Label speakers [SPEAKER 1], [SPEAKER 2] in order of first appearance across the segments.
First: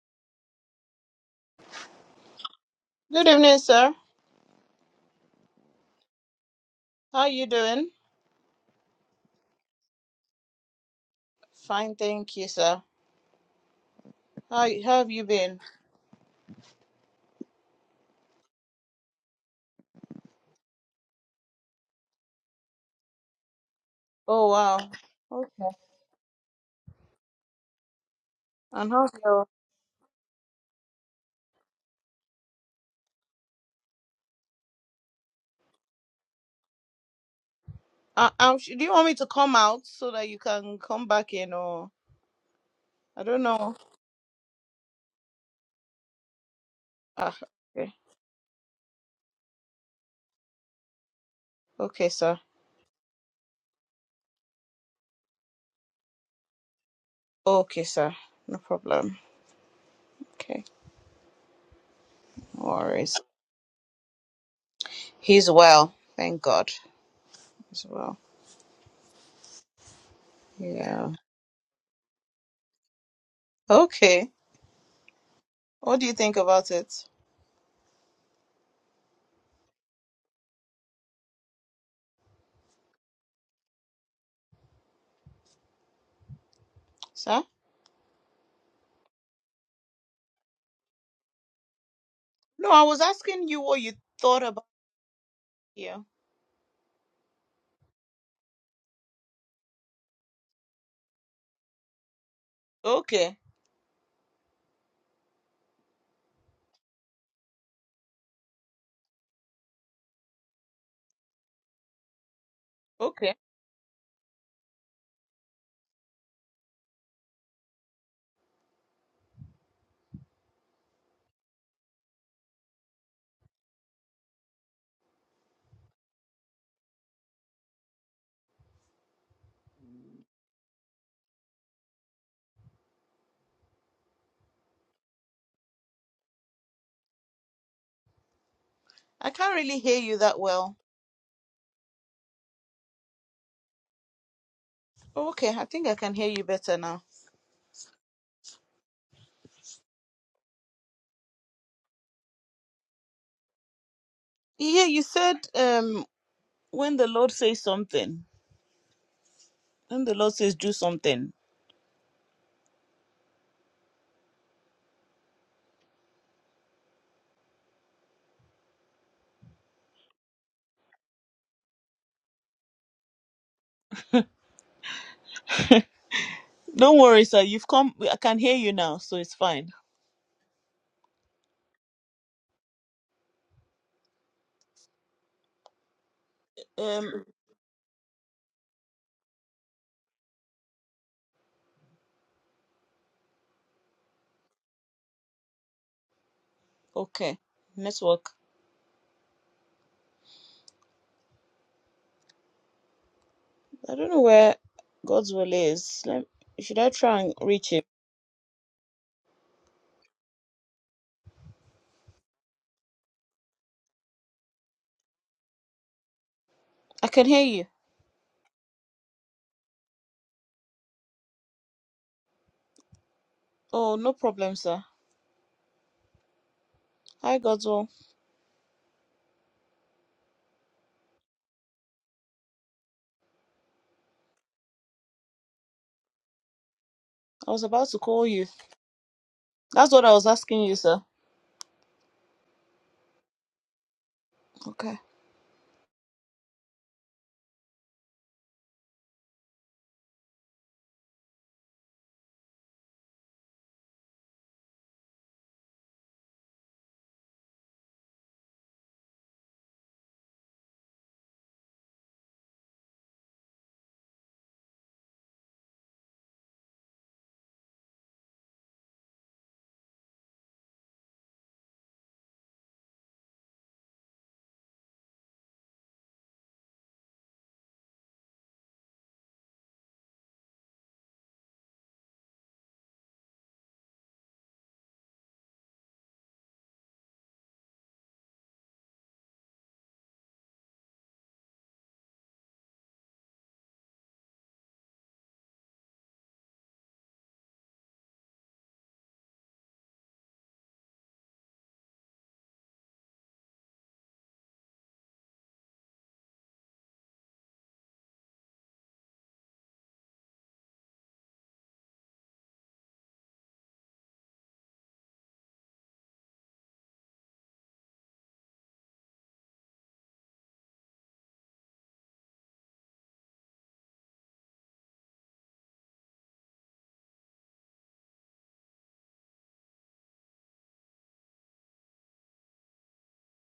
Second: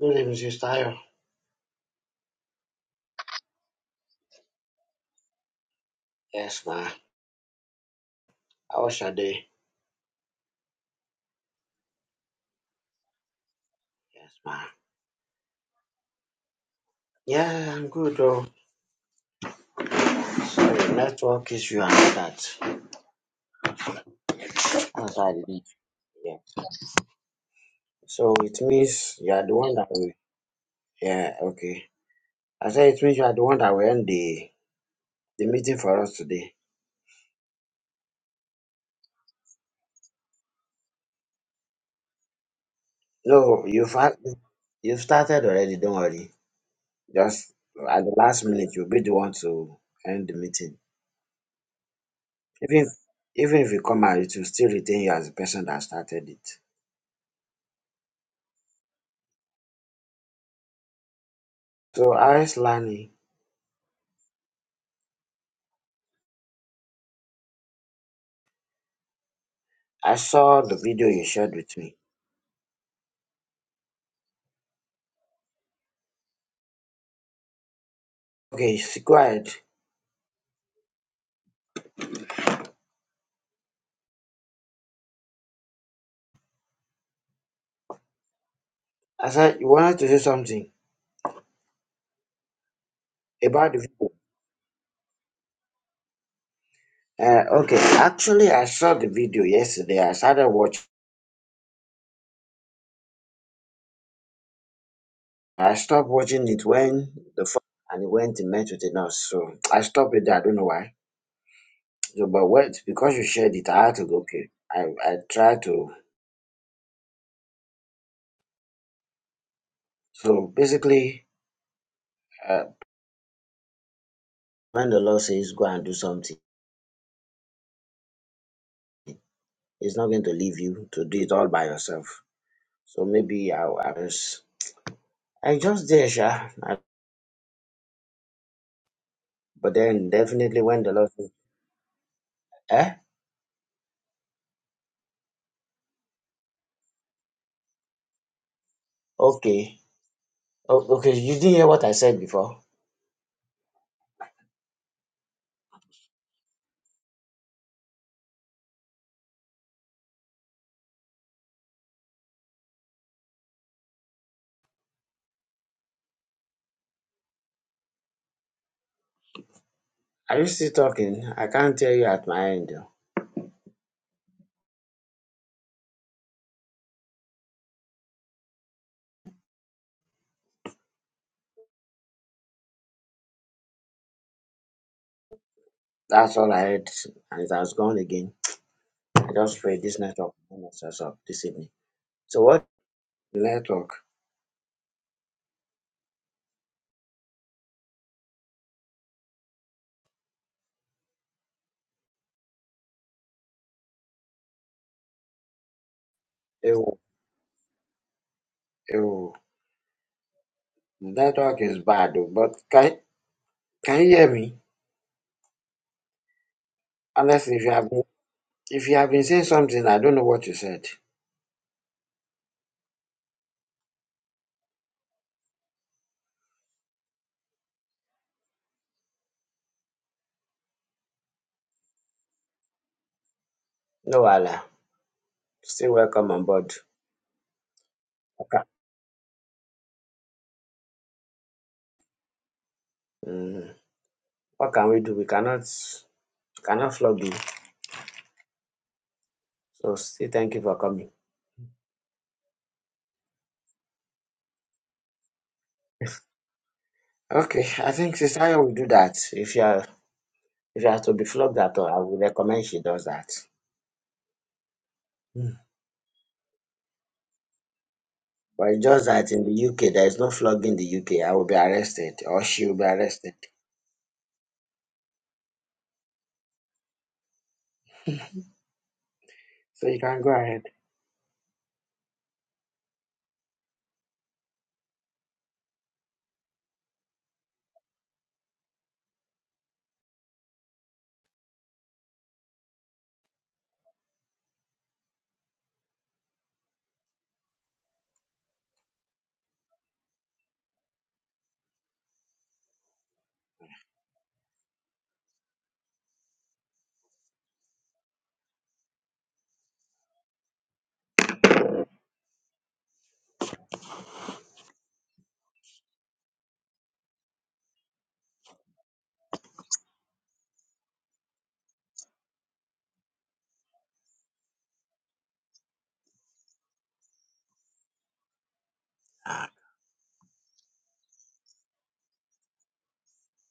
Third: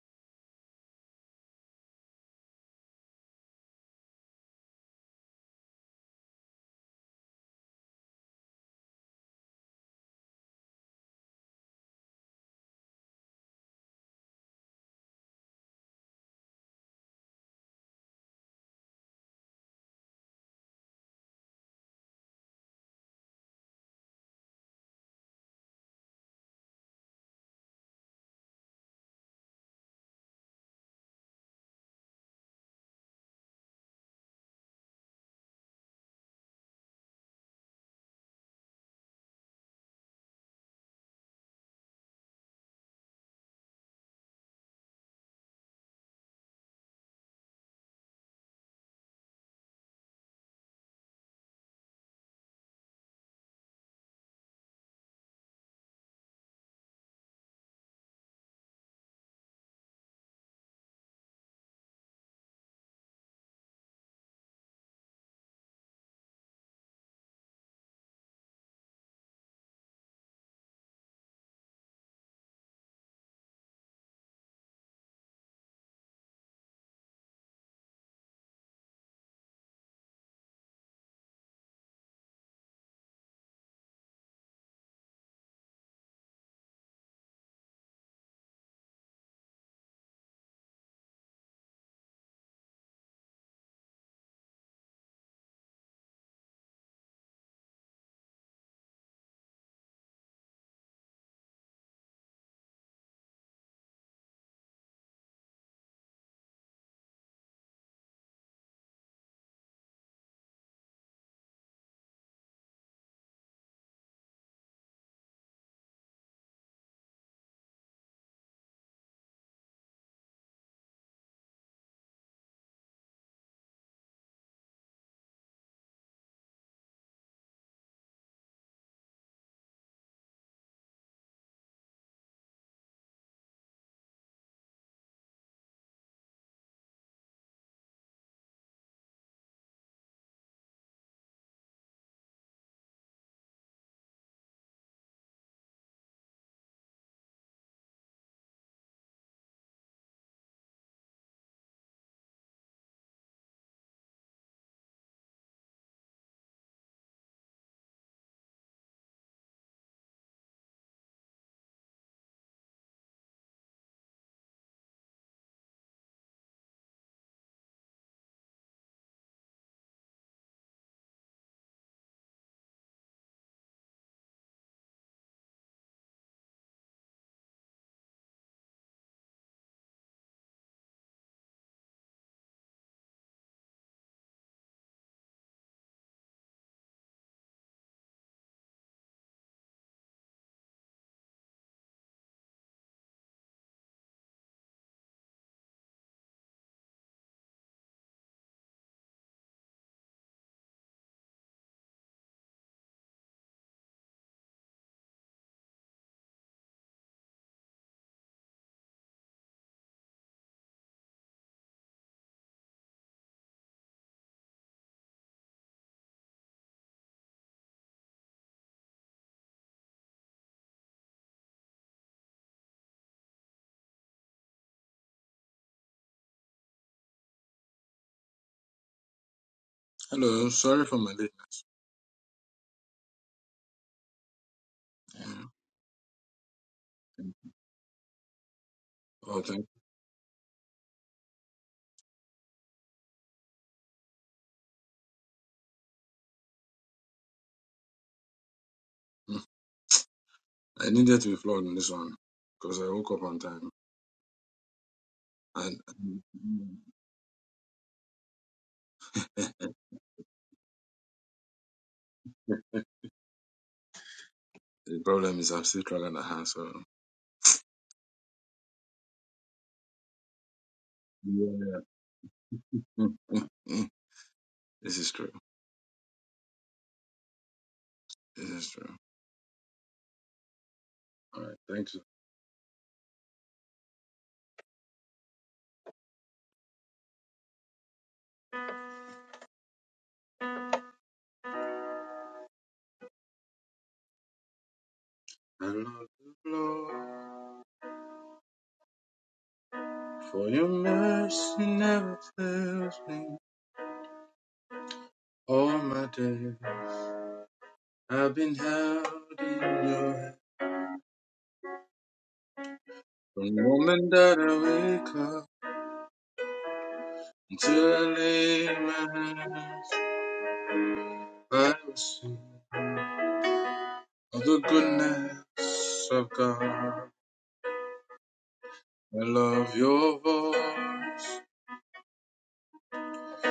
[SPEAKER 1] Good evening, Sister Ayo.
[SPEAKER 2] Good evening, sir.
[SPEAKER 1] Yes, ma.
[SPEAKER 2] How you doing?
[SPEAKER 1] How was your day?
[SPEAKER 2] Fine, thank you, sir.
[SPEAKER 1] Yes, ma.
[SPEAKER 2] How, how have you been?
[SPEAKER 1] Yeah, I'm good, though. Sorry, network issue and all that.
[SPEAKER 2] Oh wow.
[SPEAKER 1] That's why I didn't.
[SPEAKER 2] Okay.
[SPEAKER 1] Yeah. So it
[SPEAKER 2] And how's
[SPEAKER 1] means you are
[SPEAKER 2] your?
[SPEAKER 1] the one that will. Yeah, okay. I said it means you are the one that will end the, the meeting for us today.
[SPEAKER 2] Uh, um, sh- do you want me to come out so that you can come back in, or I don't
[SPEAKER 1] No,
[SPEAKER 2] know?
[SPEAKER 1] you've, had- you've started already, don't worry.
[SPEAKER 2] Ah,
[SPEAKER 1] Just
[SPEAKER 2] okay.
[SPEAKER 1] at the last minute, you'll be the one to end the meeting.
[SPEAKER 2] Okay, sir.
[SPEAKER 1] Even, even if you come out, it will still retain you as the person that started it.
[SPEAKER 2] Okay, sir. No problem. Okay,
[SPEAKER 1] So, how is
[SPEAKER 2] no
[SPEAKER 1] Lani?
[SPEAKER 2] worries. He's well, thank God. He's well.
[SPEAKER 1] I saw the video
[SPEAKER 2] Yeah.
[SPEAKER 1] you shared with me.
[SPEAKER 2] Okay. What do you think about it,
[SPEAKER 1] Okay, s- go ahead.
[SPEAKER 2] sir?
[SPEAKER 1] I said you wanted to say something
[SPEAKER 2] No, I was asking you
[SPEAKER 1] about the
[SPEAKER 2] what you
[SPEAKER 1] video.
[SPEAKER 2] thought about here.
[SPEAKER 1] Uh, okay, actually, I saw the video yesterday. I started watching.
[SPEAKER 2] Okay.
[SPEAKER 1] I stopped watching it when the phone and it went and met with a nurse. So I stopped it. there. I don't know why. So, but wait, because you
[SPEAKER 2] Okay.
[SPEAKER 1] shared it, I had to go. Okay, I I tried to. So basically, uh, when the Lord says go and do something, He's not going to leave you to do it all by yourself. So maybe I, I was I just there, sha.
[SPEAKER 2] I can't
[SPEAKER 1] But
[SPEAKER 2] really hear
[SPEAKER 1] then
[SPEAKER 2] you that
[SPEAKER 1] definitely
[SPEAKER 2] well.
[SPEAKER 1] when the Lord says, eh?
[SPEAKER 2] Oh, Okay, I think I can hear you better now.
[SPEAKER 1] Okay. O- okay, you didn't hear what I said before.
[SPEAKER 2] Yeah, you said um when the Lord says something, when the Lord says do something.
[SPEAKER 1] Are you still talking? I can't hear you at my end. oh.
[SPEAKER 2] Don't worry, sir. You've come. I can hear you now, so it's fine.
[SPEAKER 1] That's all I heard.
[SPEAKER 2] Um.
[SPEAKER 1] And it has gone again. I just pray this network will not mess us up this evening. So what network?
[SPEAKER 2] Okay. Network. I don't know where God's will is. Let, should I
[SPEAKER 1] Ew,
[SPEAKER 2] try and reach him?
[SPEAKER 1] ew. Network is bad, oh, but can can you hear me?
[SPEAKER 2] I can hear
[SPEAKER 1] Honestly, if
[SPEAKER 2] you.
[SPEAKER 1] you have been, if you have been saying something, I don't know what you said.
[SPEAKER 2] Oh, no problem, sir. Hi, God's will.
[SPEAKER 3] Hello, sorry for my late.
[SPEAKER 1] No, Allah.
[SPEAKER 3] Mm.
[SPEAKER 1] Still welcome on board.
[SPEAKER 2] I was about to call you.
[SPEAKER 1] Okay.
[SPEAKER 3] Oh, thank
[SPEAKER 2] That's what I was asking you, sir.
[SPEAKER 1] Mhm. What can
[SPEAKER 2] Okay.
[SPEAKER 1] we do? We cannot cannot flog you.
[SPEAKER 3] you. mm.
[SPEAKER 1] So say thank you for
[SPEAKER 3] I
[SPEAKER 1] coming.
[SPEAKER 3] needed to be flawed on this one because I woke up on time. And mm,
[SPEAKER 1] Okay, I think Sister Ayo will do that. If you are if you have to be flogged at all, I would recommend she does that.
[SPEAKER 3] the problem is
[SPEAKER 1] Mm.
[SPEAKER 3] I'm still struggling at her, so.
[SPEAKER 1] But it's just that in the UK there is no flog in the UK. I will be
[SPEAKER 3] Yeah.
[SPEAKER 1] arrested or she will be
[SPEAKER 3] Mm,
[SPEAKER 1] arrested.
[SPEAKER 3] mm. This is true. This is true.
[SPEAKER 1] So you can go ahead.
[SPEAKER 3] All right, thank you. I love you, Lord, for your mercy never fails me. All my days I've been held in your hand. From the moment that I wake up until I lay my hands, I will sing. of the goodness of God. I love your voice.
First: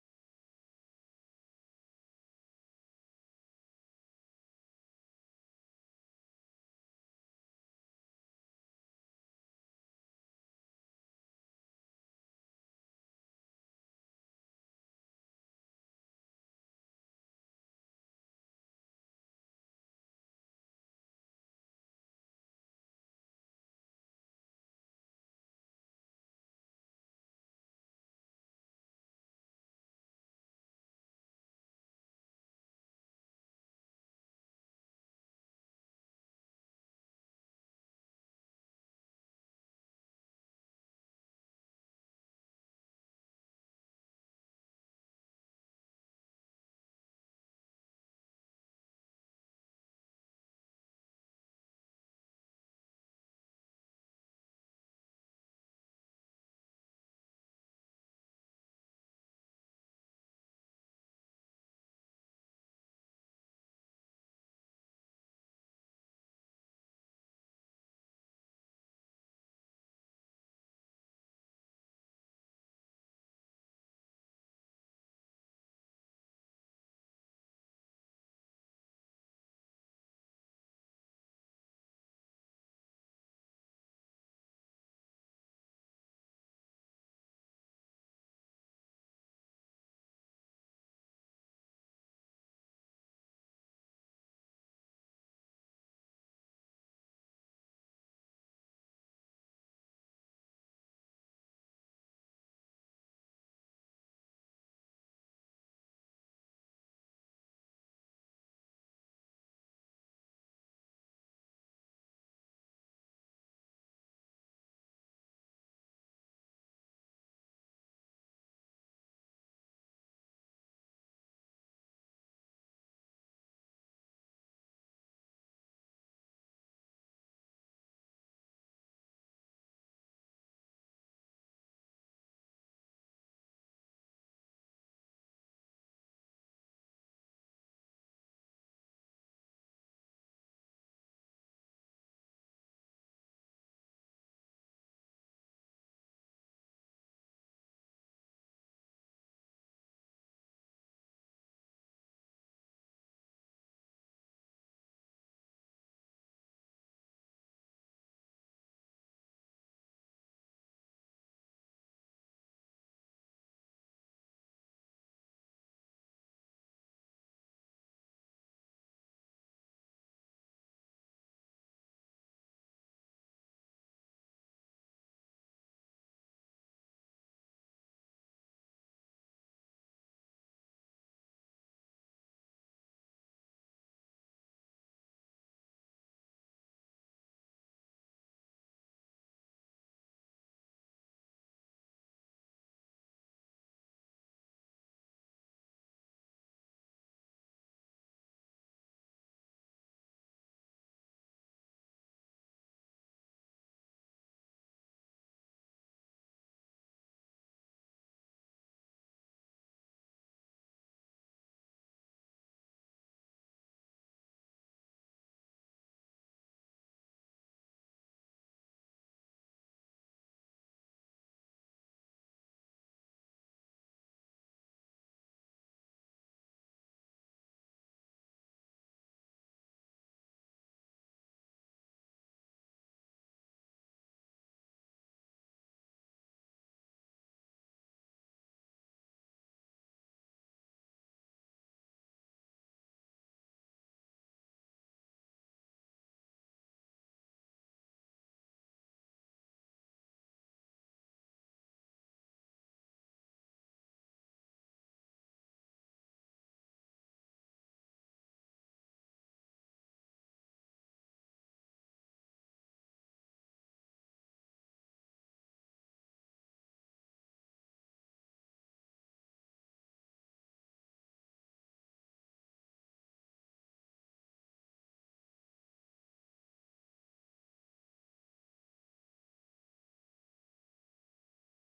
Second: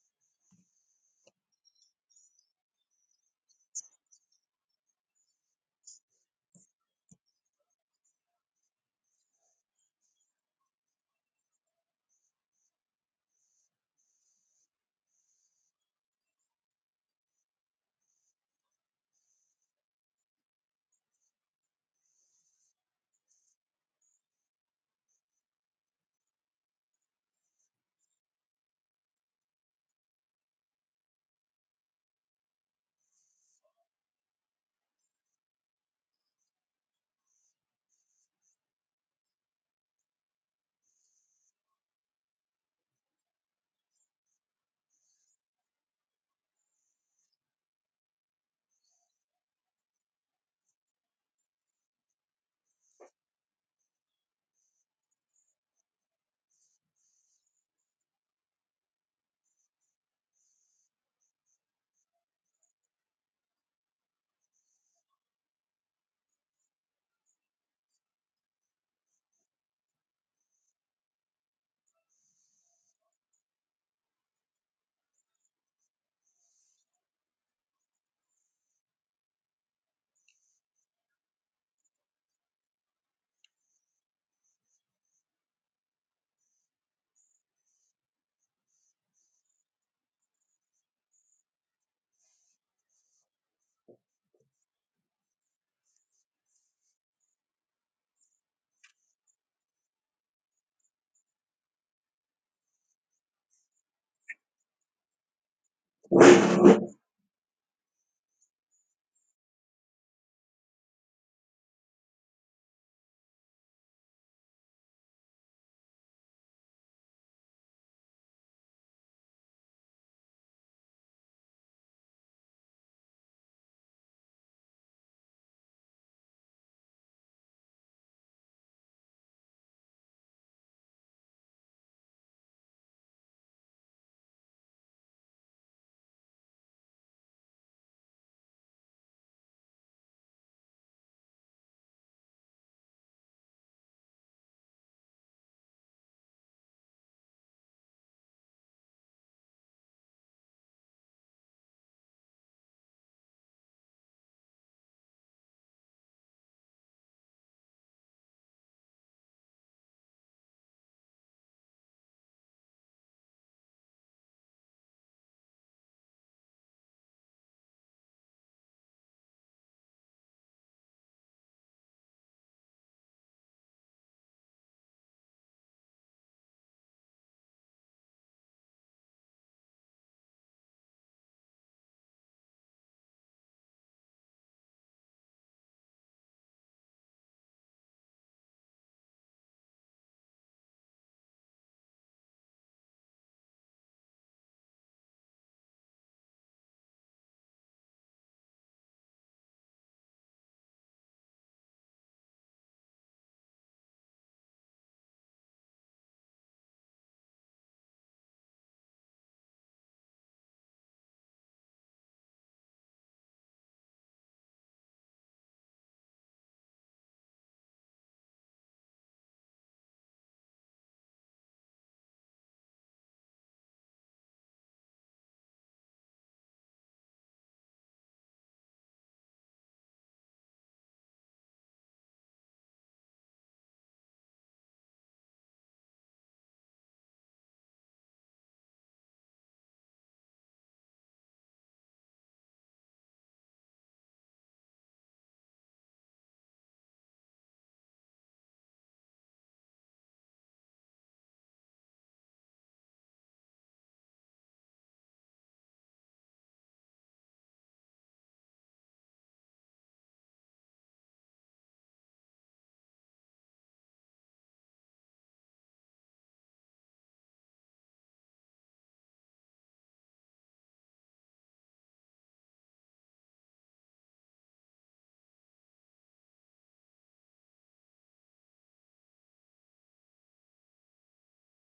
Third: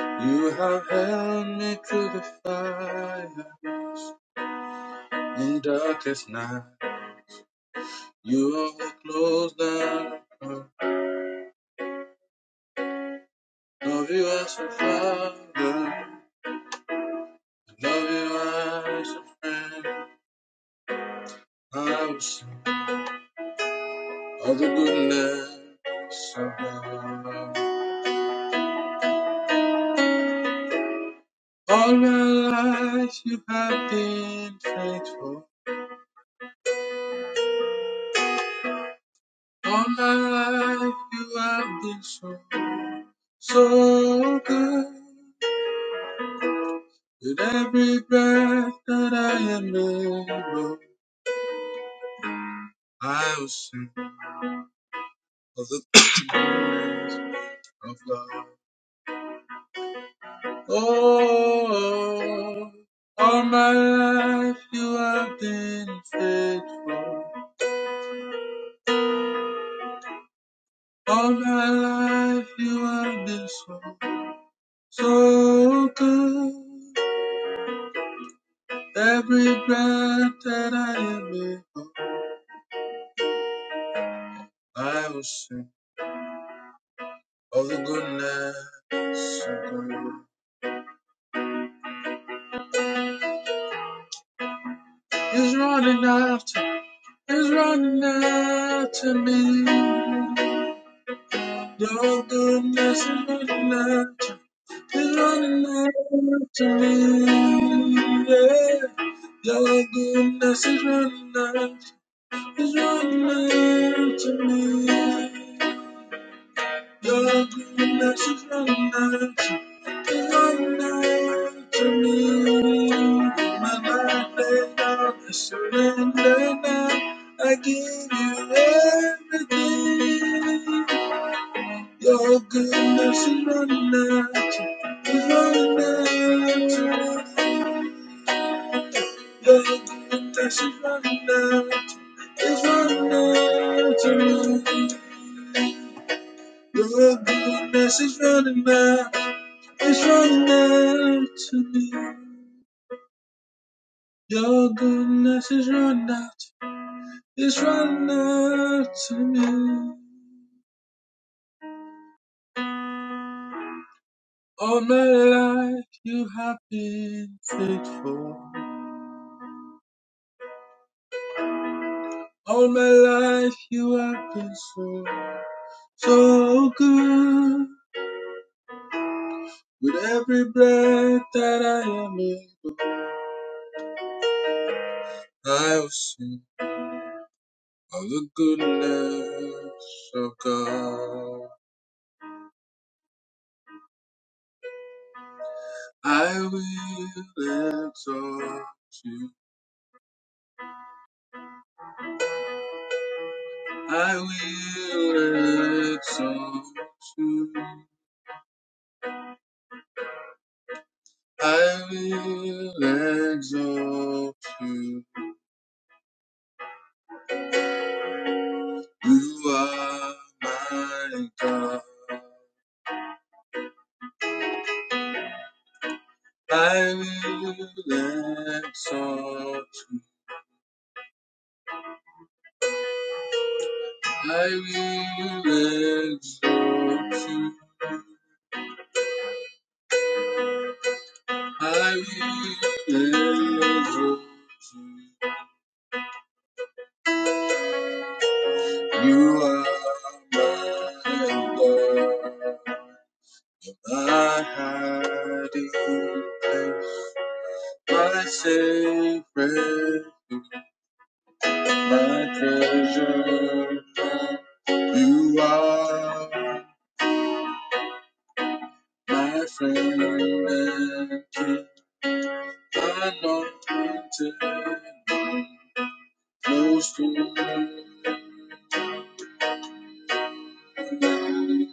[SPEAKER 3] You have held me through the fires in darkest night. You are close down. Love you as a father. Love you as a friend. I will sing of the goodness of God. All my life you have been faithful. All my life you have been so, so good. With every breath that I am able, I will sing of the goodness of God. Oh, all my life you have been faithful. All my life you have been so, so good. Every breath that I am able. I will sing of the goodness of God. He's running after, he's running after me. The goodness is running after, he's running after me. Yeah. The goodness is running after, he's running after me. Your goodness is running out to run out to me. My mind laid down, I surrender now. I give you everything. Your goodness is running out to is running out to me. Your goodness is running out, is running out to me. Your goodness is running out. It's running out to me. Your goodness is running out. It's running out to me. All my life you have been faithful. All my life you have been so, so good. With every breath that I am in, I will sing of the goodness of God. I will exalt you. I will exalt you. I will exalt you. You are my God. I will exalt you. I will exalt you. I will exalt you. You are my God. My hiding place, my safe my treasure. You are my friend and king, anointed, close to me. You're my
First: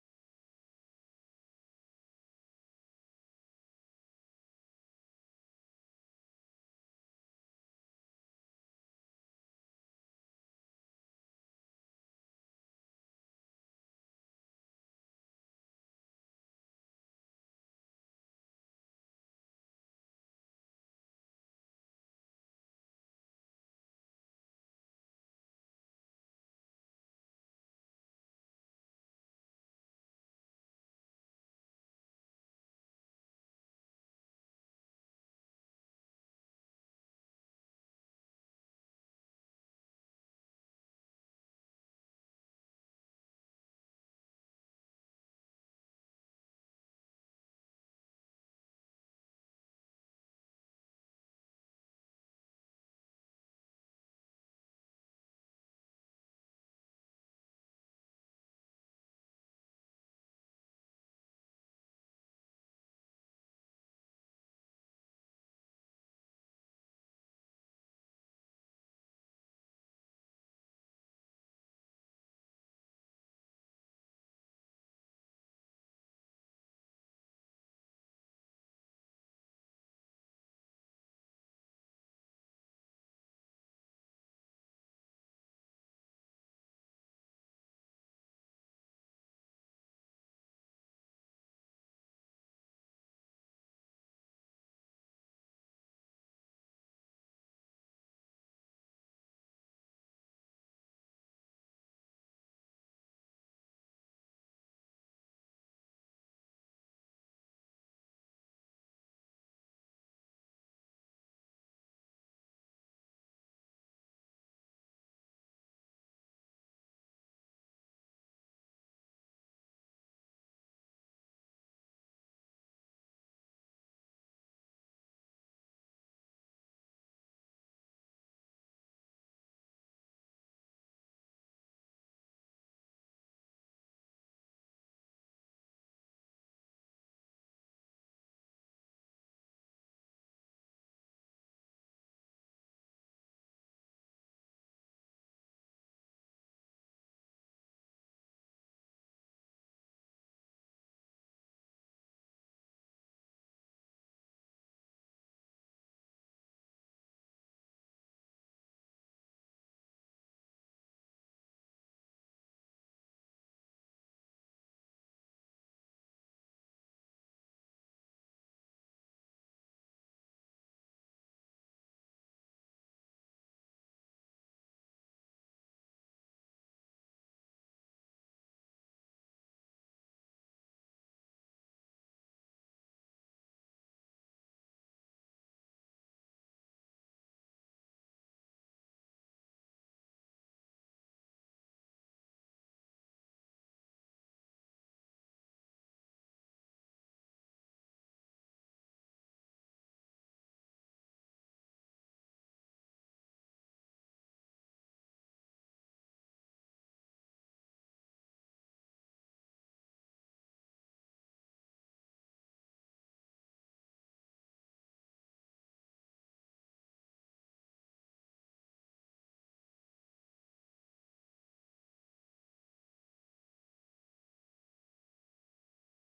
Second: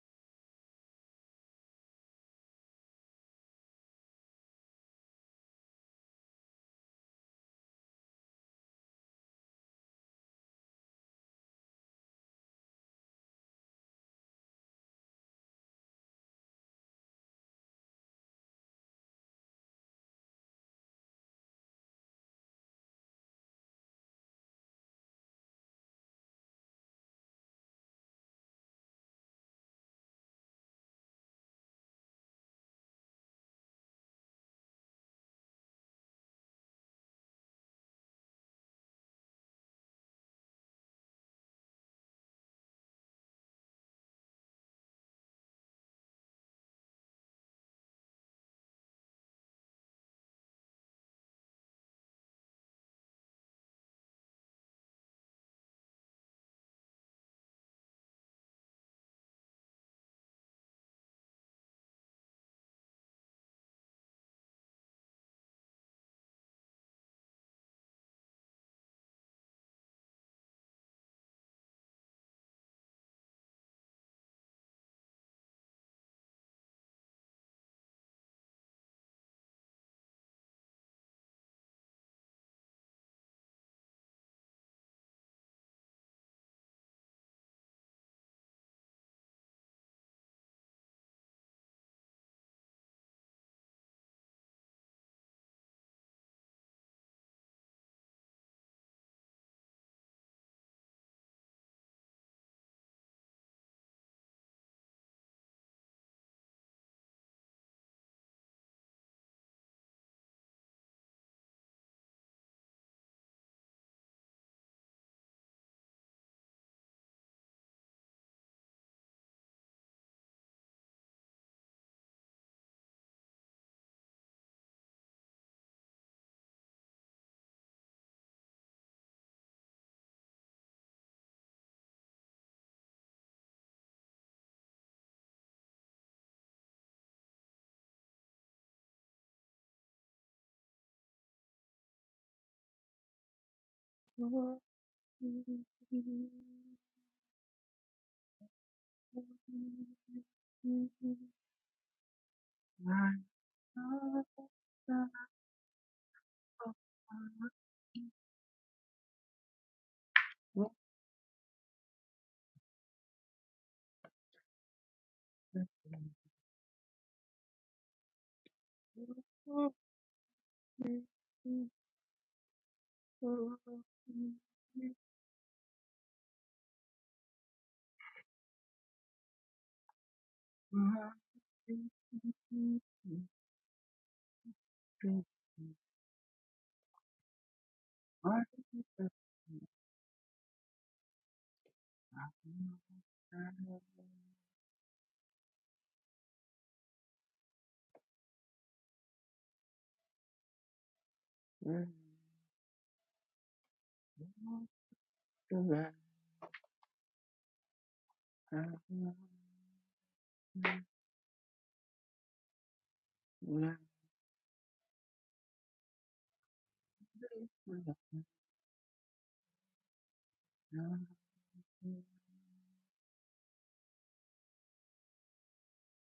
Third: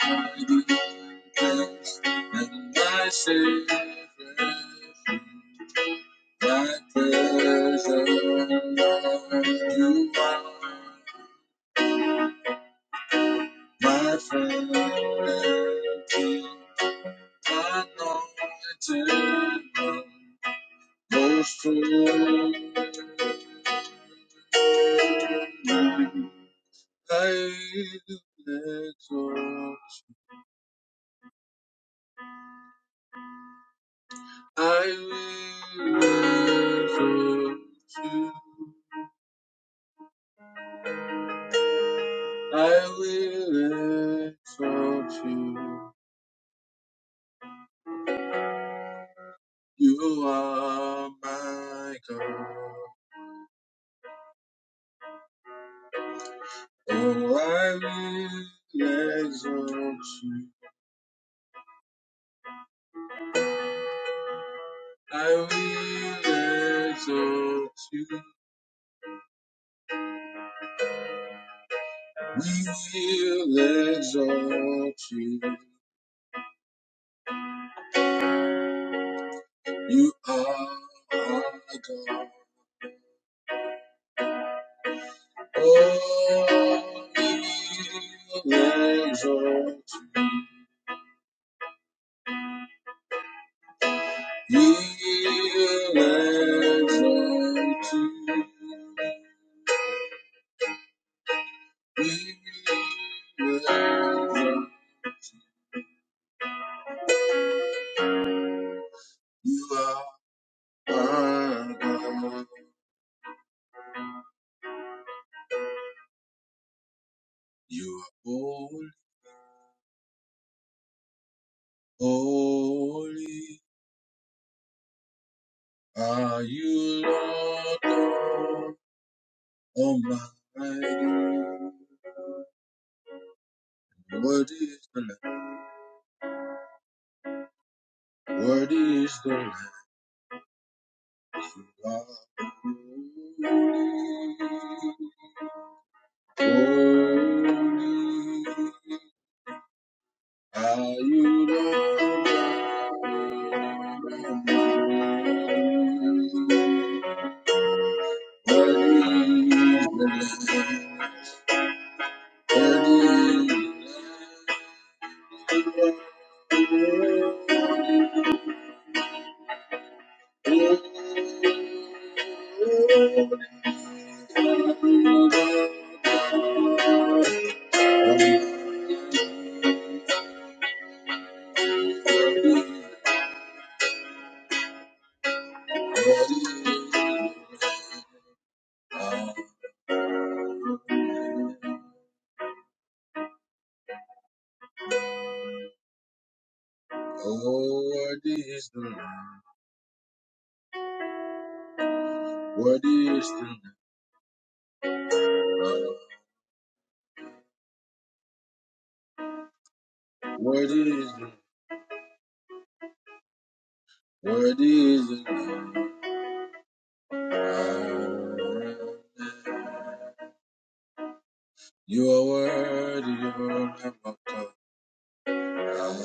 [SPEAKER 3] hiding place and my safe My treasure, a you are, my friend and King, anointed one, most holy, I exalt, I will exalt you, I will exalt you, you are my God. Oh, I will exalt you. I will exalt you. We will exalt you. You are our God. Oh, we will exalt you. We will exalt you. We will exalt you. You are our God. You are holy, holy are you, Lord God Almighty. Worthy is the Lamb, worthy is the Lamb. of God. Holy holy are you, Lord God Almighty. Worthy is the Lamb. What is the Lamb? What is the
[SPEAKER 1] Father,
[SPEAKER 3] Lamb? What is the What is the Lamb? You are worthy, you are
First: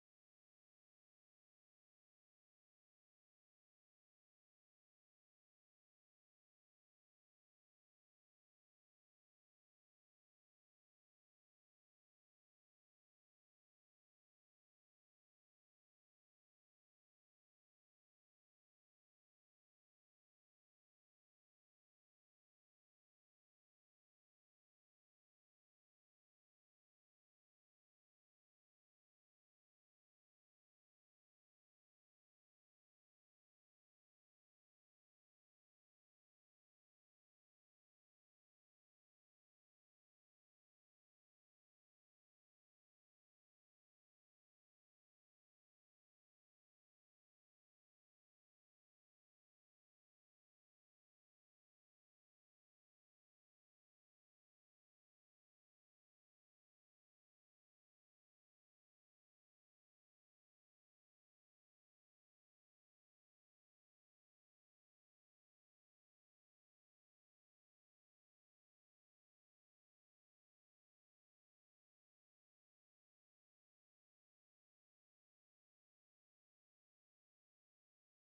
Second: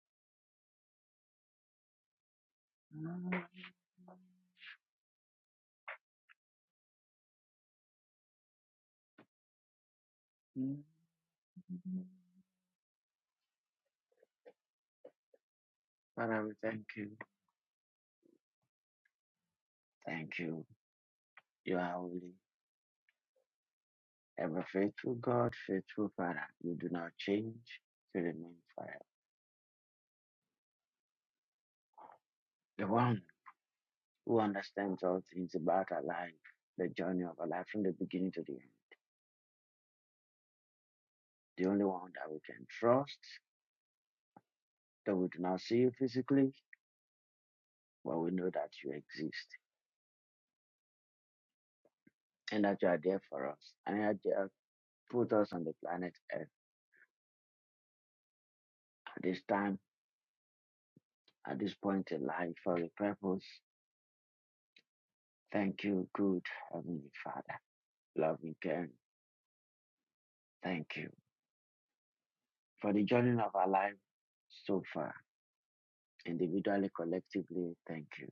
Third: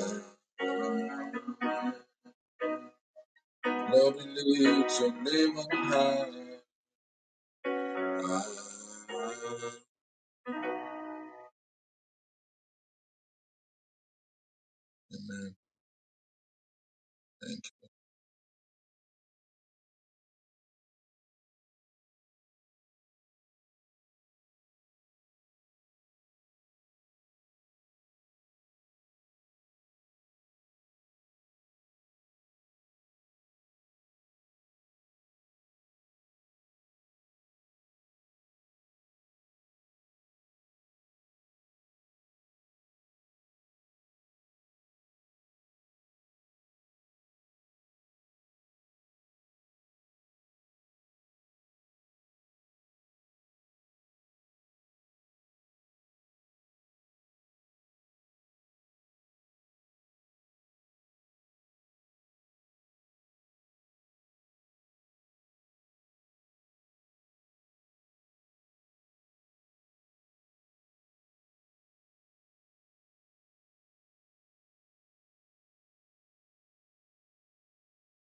[SPEAKER 3] my God. Lord, we lift your name on high. Amen.
[SPEAKER 1] we thank you.
[SPEAKER 3] Thank
[SPEAKER 1] Thank you. You are holy. Ever faithful God, faithful Father. You do not change. You remain forever. The one who understands all things about our life, the journey of our life from the beginning to the end. The only one that we can trust, That we do not see you physically, but we know that you exist and that you are there for us and that you have put us on the planet Earth at this time, at this point in life for a purpose. Thank you, good Heavenly Father, loving God. Thank you for the journey of our life so far, individually, collectively. Thank you.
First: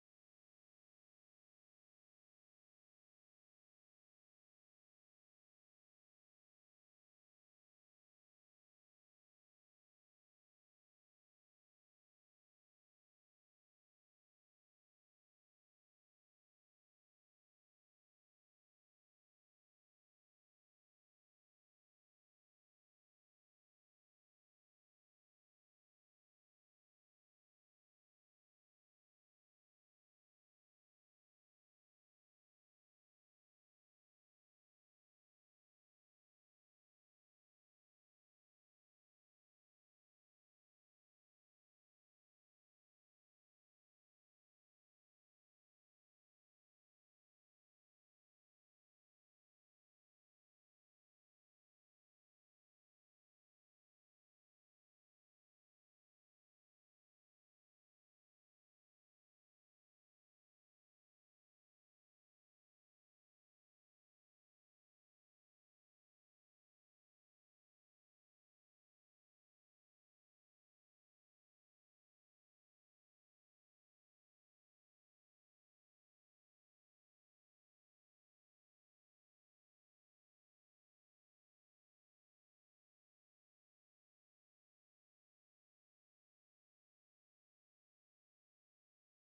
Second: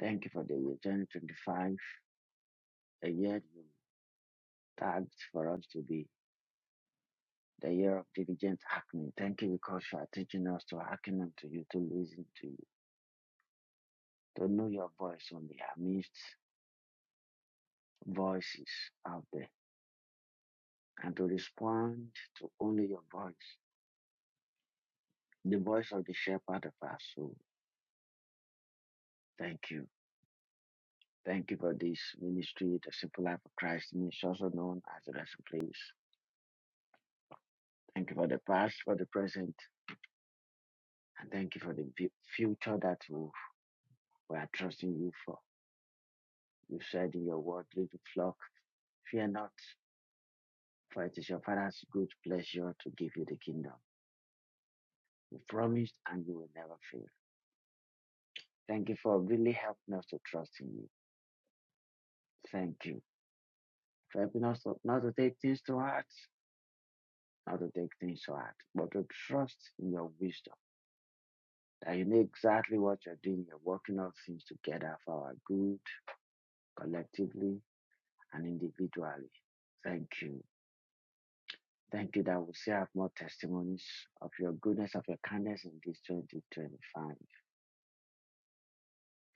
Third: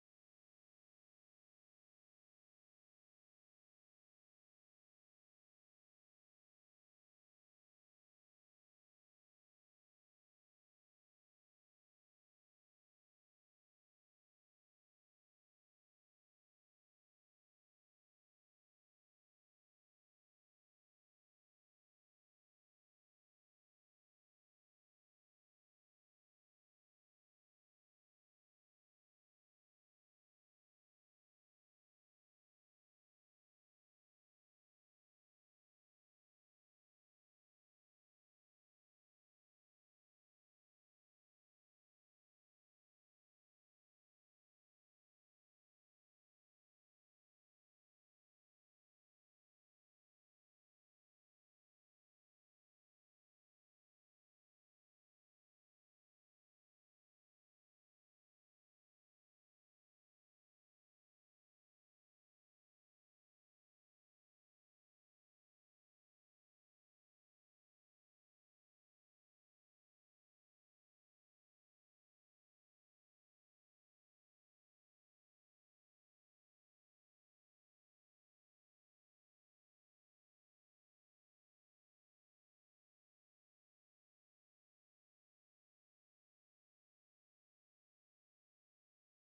[SPEAKER 1] Thank you for the year 2025, the year you tagged for us to be the year of diligent hacking. Thank you because you are teaching us to hearken unto you, to listen to you to know your voice only amidst voices out there and to respond to only your voice, the voice of the shepherd of our soul. Thank you. Thank you for this ministry, the simple life of Christ, which is also known as the resting Place. Thank you for the past, for the present, and thank you for the fu- future that we we are trusting you for. You said in your word, little flock, fear not, for it is your Father's good pleasure to give you the kingdom. You promised and you will never fail. Thank you for really helping us to trust in you. Thank you for helping us to, not to take things to heart, not to take things to heart, but to trust in your wisdom. That you know exactly what you're doing. You're working all things together for our good, collectively and individually. Thank you. Thank you that we still have more testimonies of your goodness, of your kindness in this 2025,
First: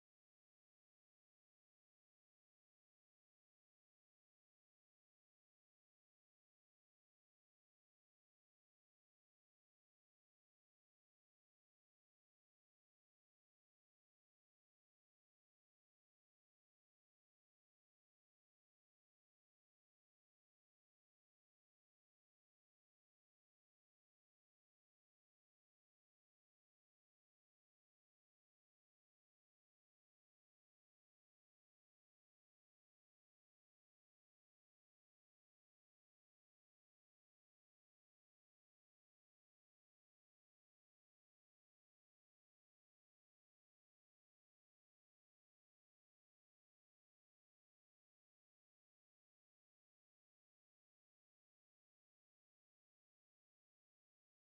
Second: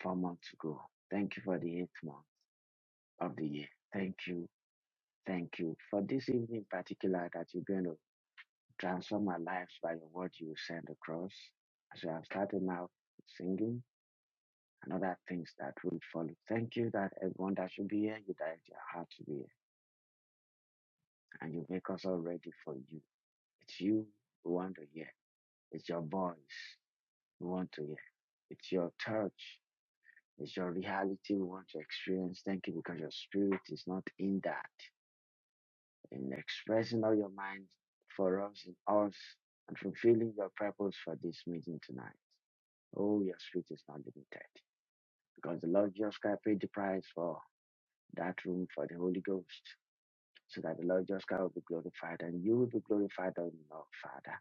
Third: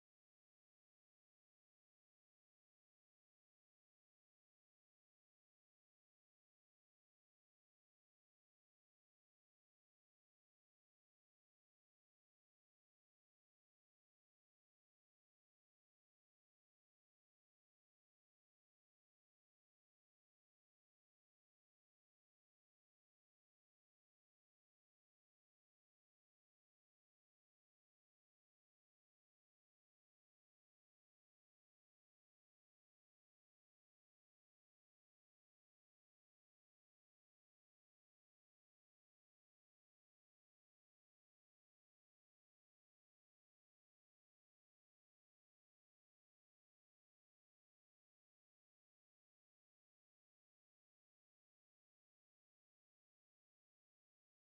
[SPEAKER 1] four months ago. Thank you for the eighth month of the year. Thank you. Thank you for this evening in particular that you're going to Transform my life by your word you will send across. As we have started now singing and other things that will follow. Thank you that everyone that should be here, you direct your heart to be here. And you make us all ready for you. It's you we want to hear. It's your voice we want to hear. It's your touch. It's your reality we want to experience. Thank you because your spirit is not in that. In expressing all your mind for us in us and fulfilling your purpose for this meeting tonight. Oh, your street is not limited because the Lord Jesus Christ paid the price for that room for the Holy Ghost so that the Lord Jesus Christ will be glorified and you will be glorified, O Lord Father.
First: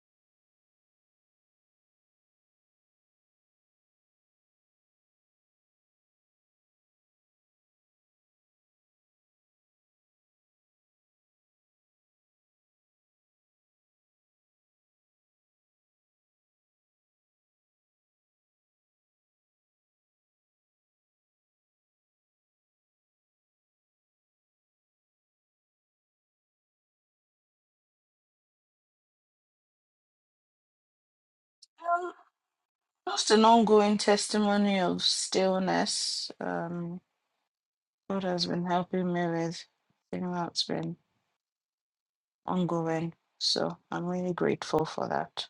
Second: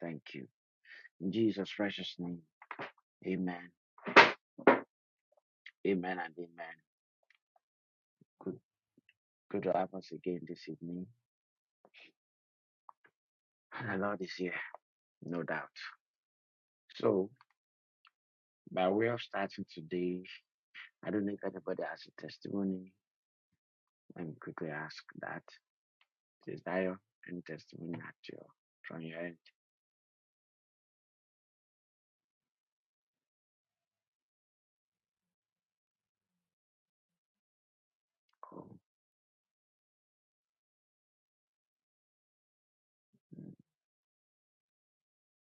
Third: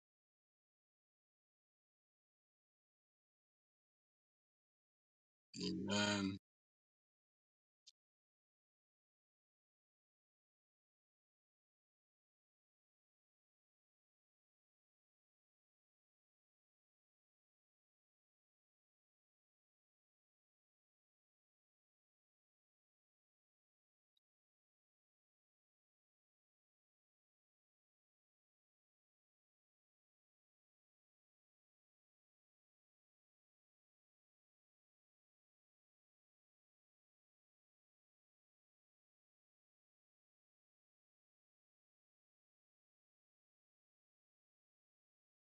[SPEAKER 1] Thank you. In Jesus' precious name, amen.
[SPEAKER 3] you.
[SPEAKER 1] Amen.
[SPEAKER 3] Amen.
[SPEAKER 1] Good, good on you. I have no doubt. So, by way of starting today, I don't need if you can quickly ask that. Desire and testimony at your, from your end.
[SPEAKER 2] Um, Just an ongoing testimony of stillness. Um. God has been
[SPEAKER 1] Oh,
[SPEAKER 2] helping me with thing that's been ongoing. So I'm really grateful for that.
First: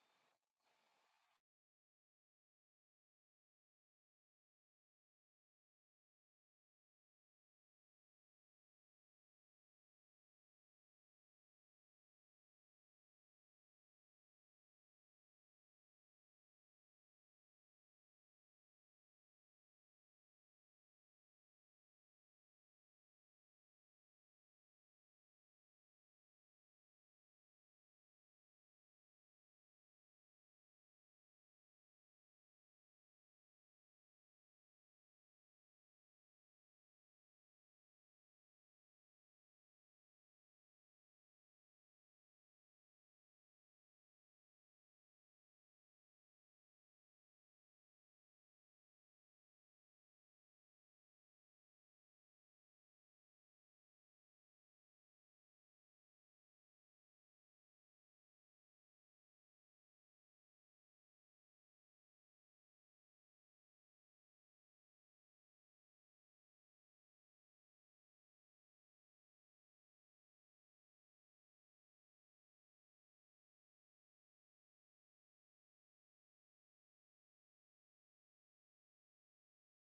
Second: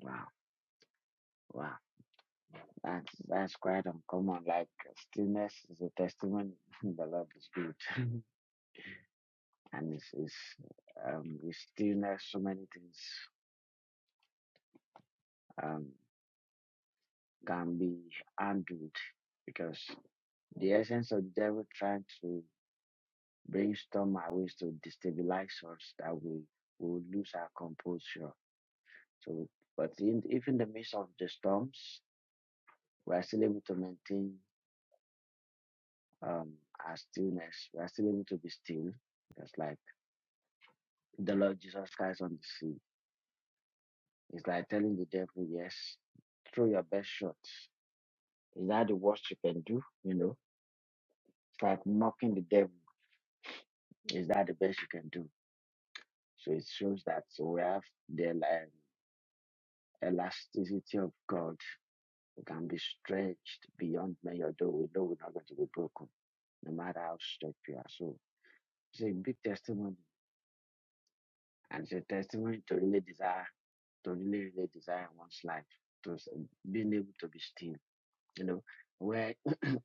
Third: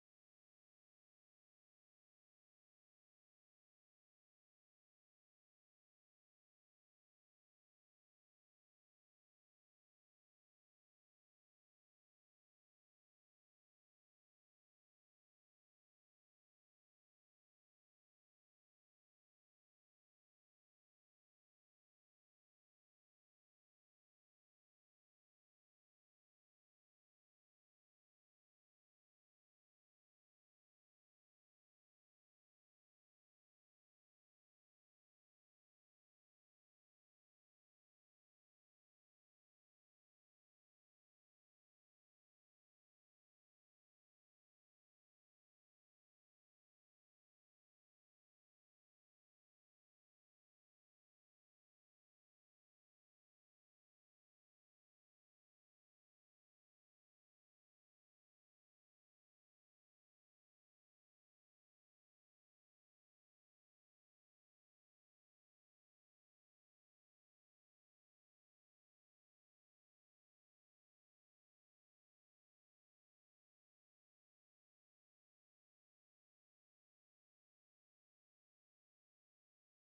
[SPEAKER 1] wow, wow. That's that's great. Um, like stillness is a testament. the love is good, and it's, it's um with stillness, so many things um can be handled because the essence of the devil trying to brainstorm our ways to destabilize us that we will lose our composure. So, but in if in the midst of the storms, we are still able to maintain um our stillness. We are still able to be still. Because like. the Lord Jesus Christ on the sea. It's like telling the devil, yes, throw your best shots. Is that the worst you can do? You know, it's like mocking the devil. Is that the best you can do? So it shows that we have the el- elasticity of God. We can be stretched beyond measure, though we know we're not going to be broken, no matter how stretched we are. So it's a big testimony, and it's a testimony to really desire, to really, really desire one's life, to s- being able to be still. You know, where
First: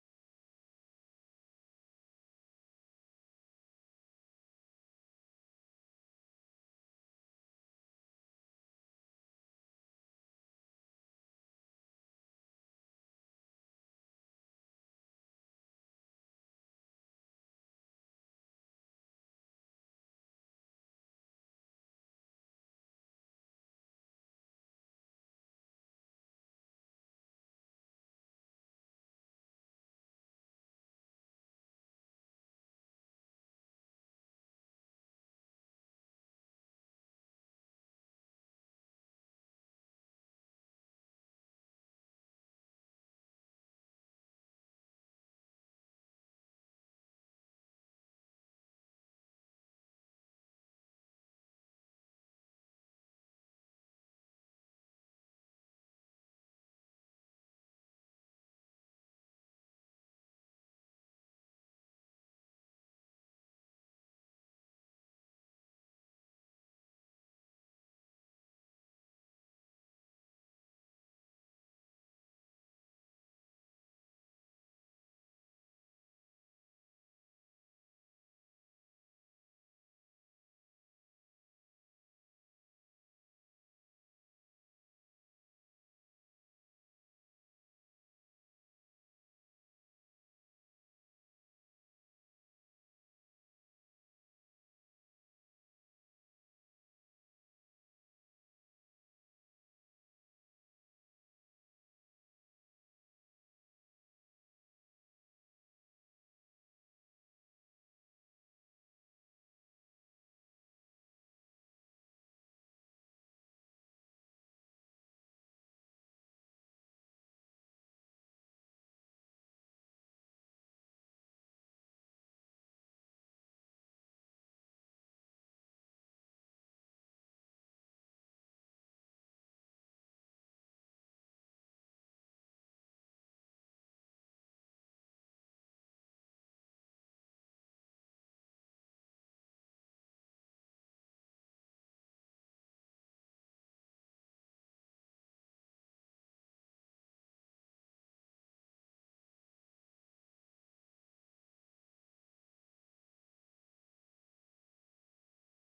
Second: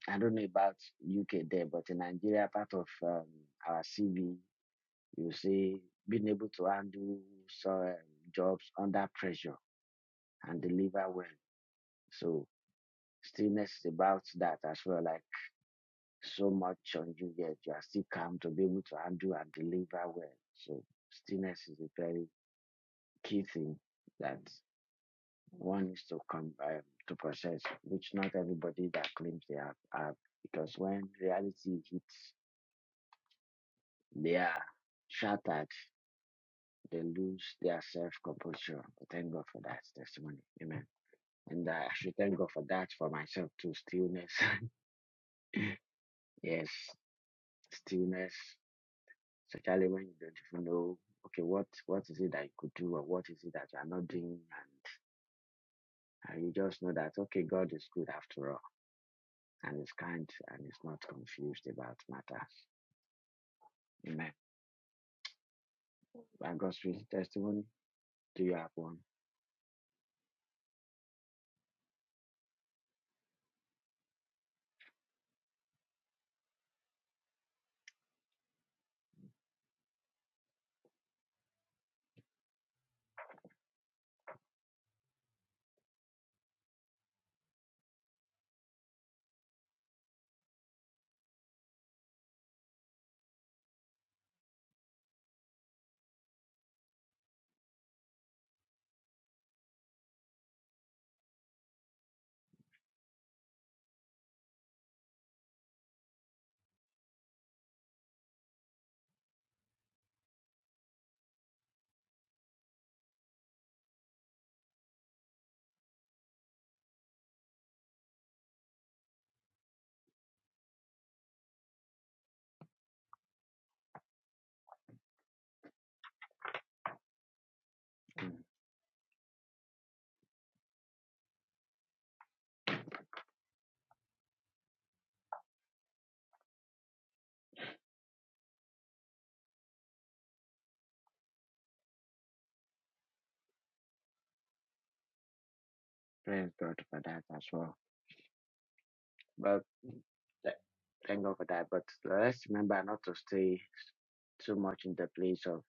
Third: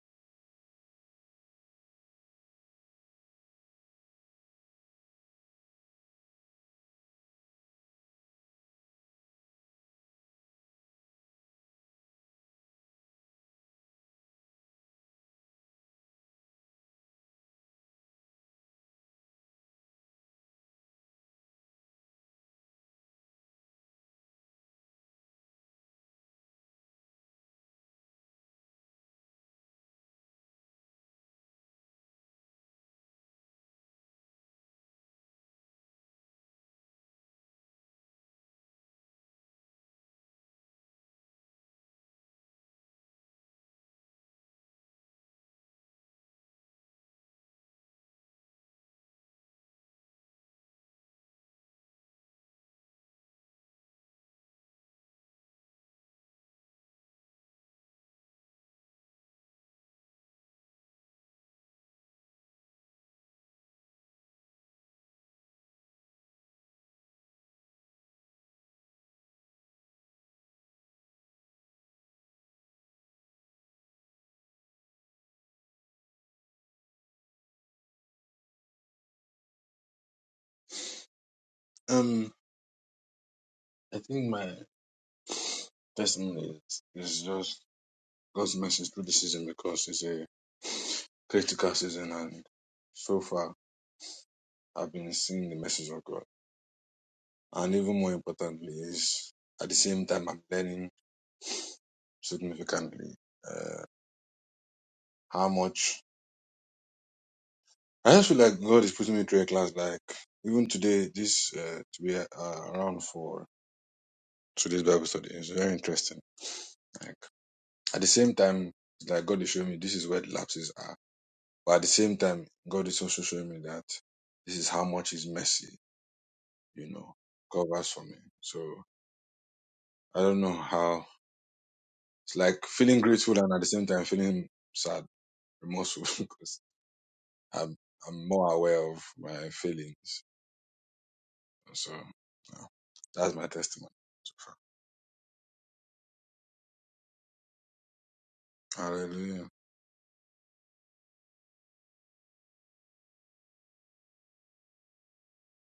[SPEAKER 1] I don't know about UK there, but in Nigeria, part of um, our CV, you see, being able to handle some jobs under pressure and deliver well. So stillness is about that as well. Like so much on you, yet you are still calm to be able to handle and deliver well. So stillness is a very key thing that one needs to come um, to process, which not everybody that claims they have have. Because when reality hits, they are shattered They lose their self composure. Thank God for that testimony. Amen. And uh, I should thank God for that for myself too. Stillness. yes, stillness. Especially when you don't even know, okay, what what is it that you could do or what is it that you are not doing and and you just know that okay, God is good after all, and is kind, and is not confused about matters. Amen. By God's wisdom, do your own.
[SPEAKER 3] Um, I think my testimony is, is just God's message through the season because it's a critical season, and so far I've been seeing the message of God. And even more importantly, is at the same time I'm learning significantly uh, how much I just feel like God is putting me through a class. Like even today, this uh, to be uh, around for. today's Bible study. It's very interesting. Like at the same time, like God is showing me this is where the lapses are. But at the same time, God is also showing me that this is how much His mercy, you know, covers for me. So I don't know how it's like feeling grateful and at the same time feeling sad, remorseful because I'm I'm more aware of my feelings. So yeah, that's my testimony so far.
[SPEAKER 1] Praise God for that as well.
[SPEAKER 3] Hallelujah.
[SPEAKER 1] But th- thank God for that. But let's remember not to stay too much in the place of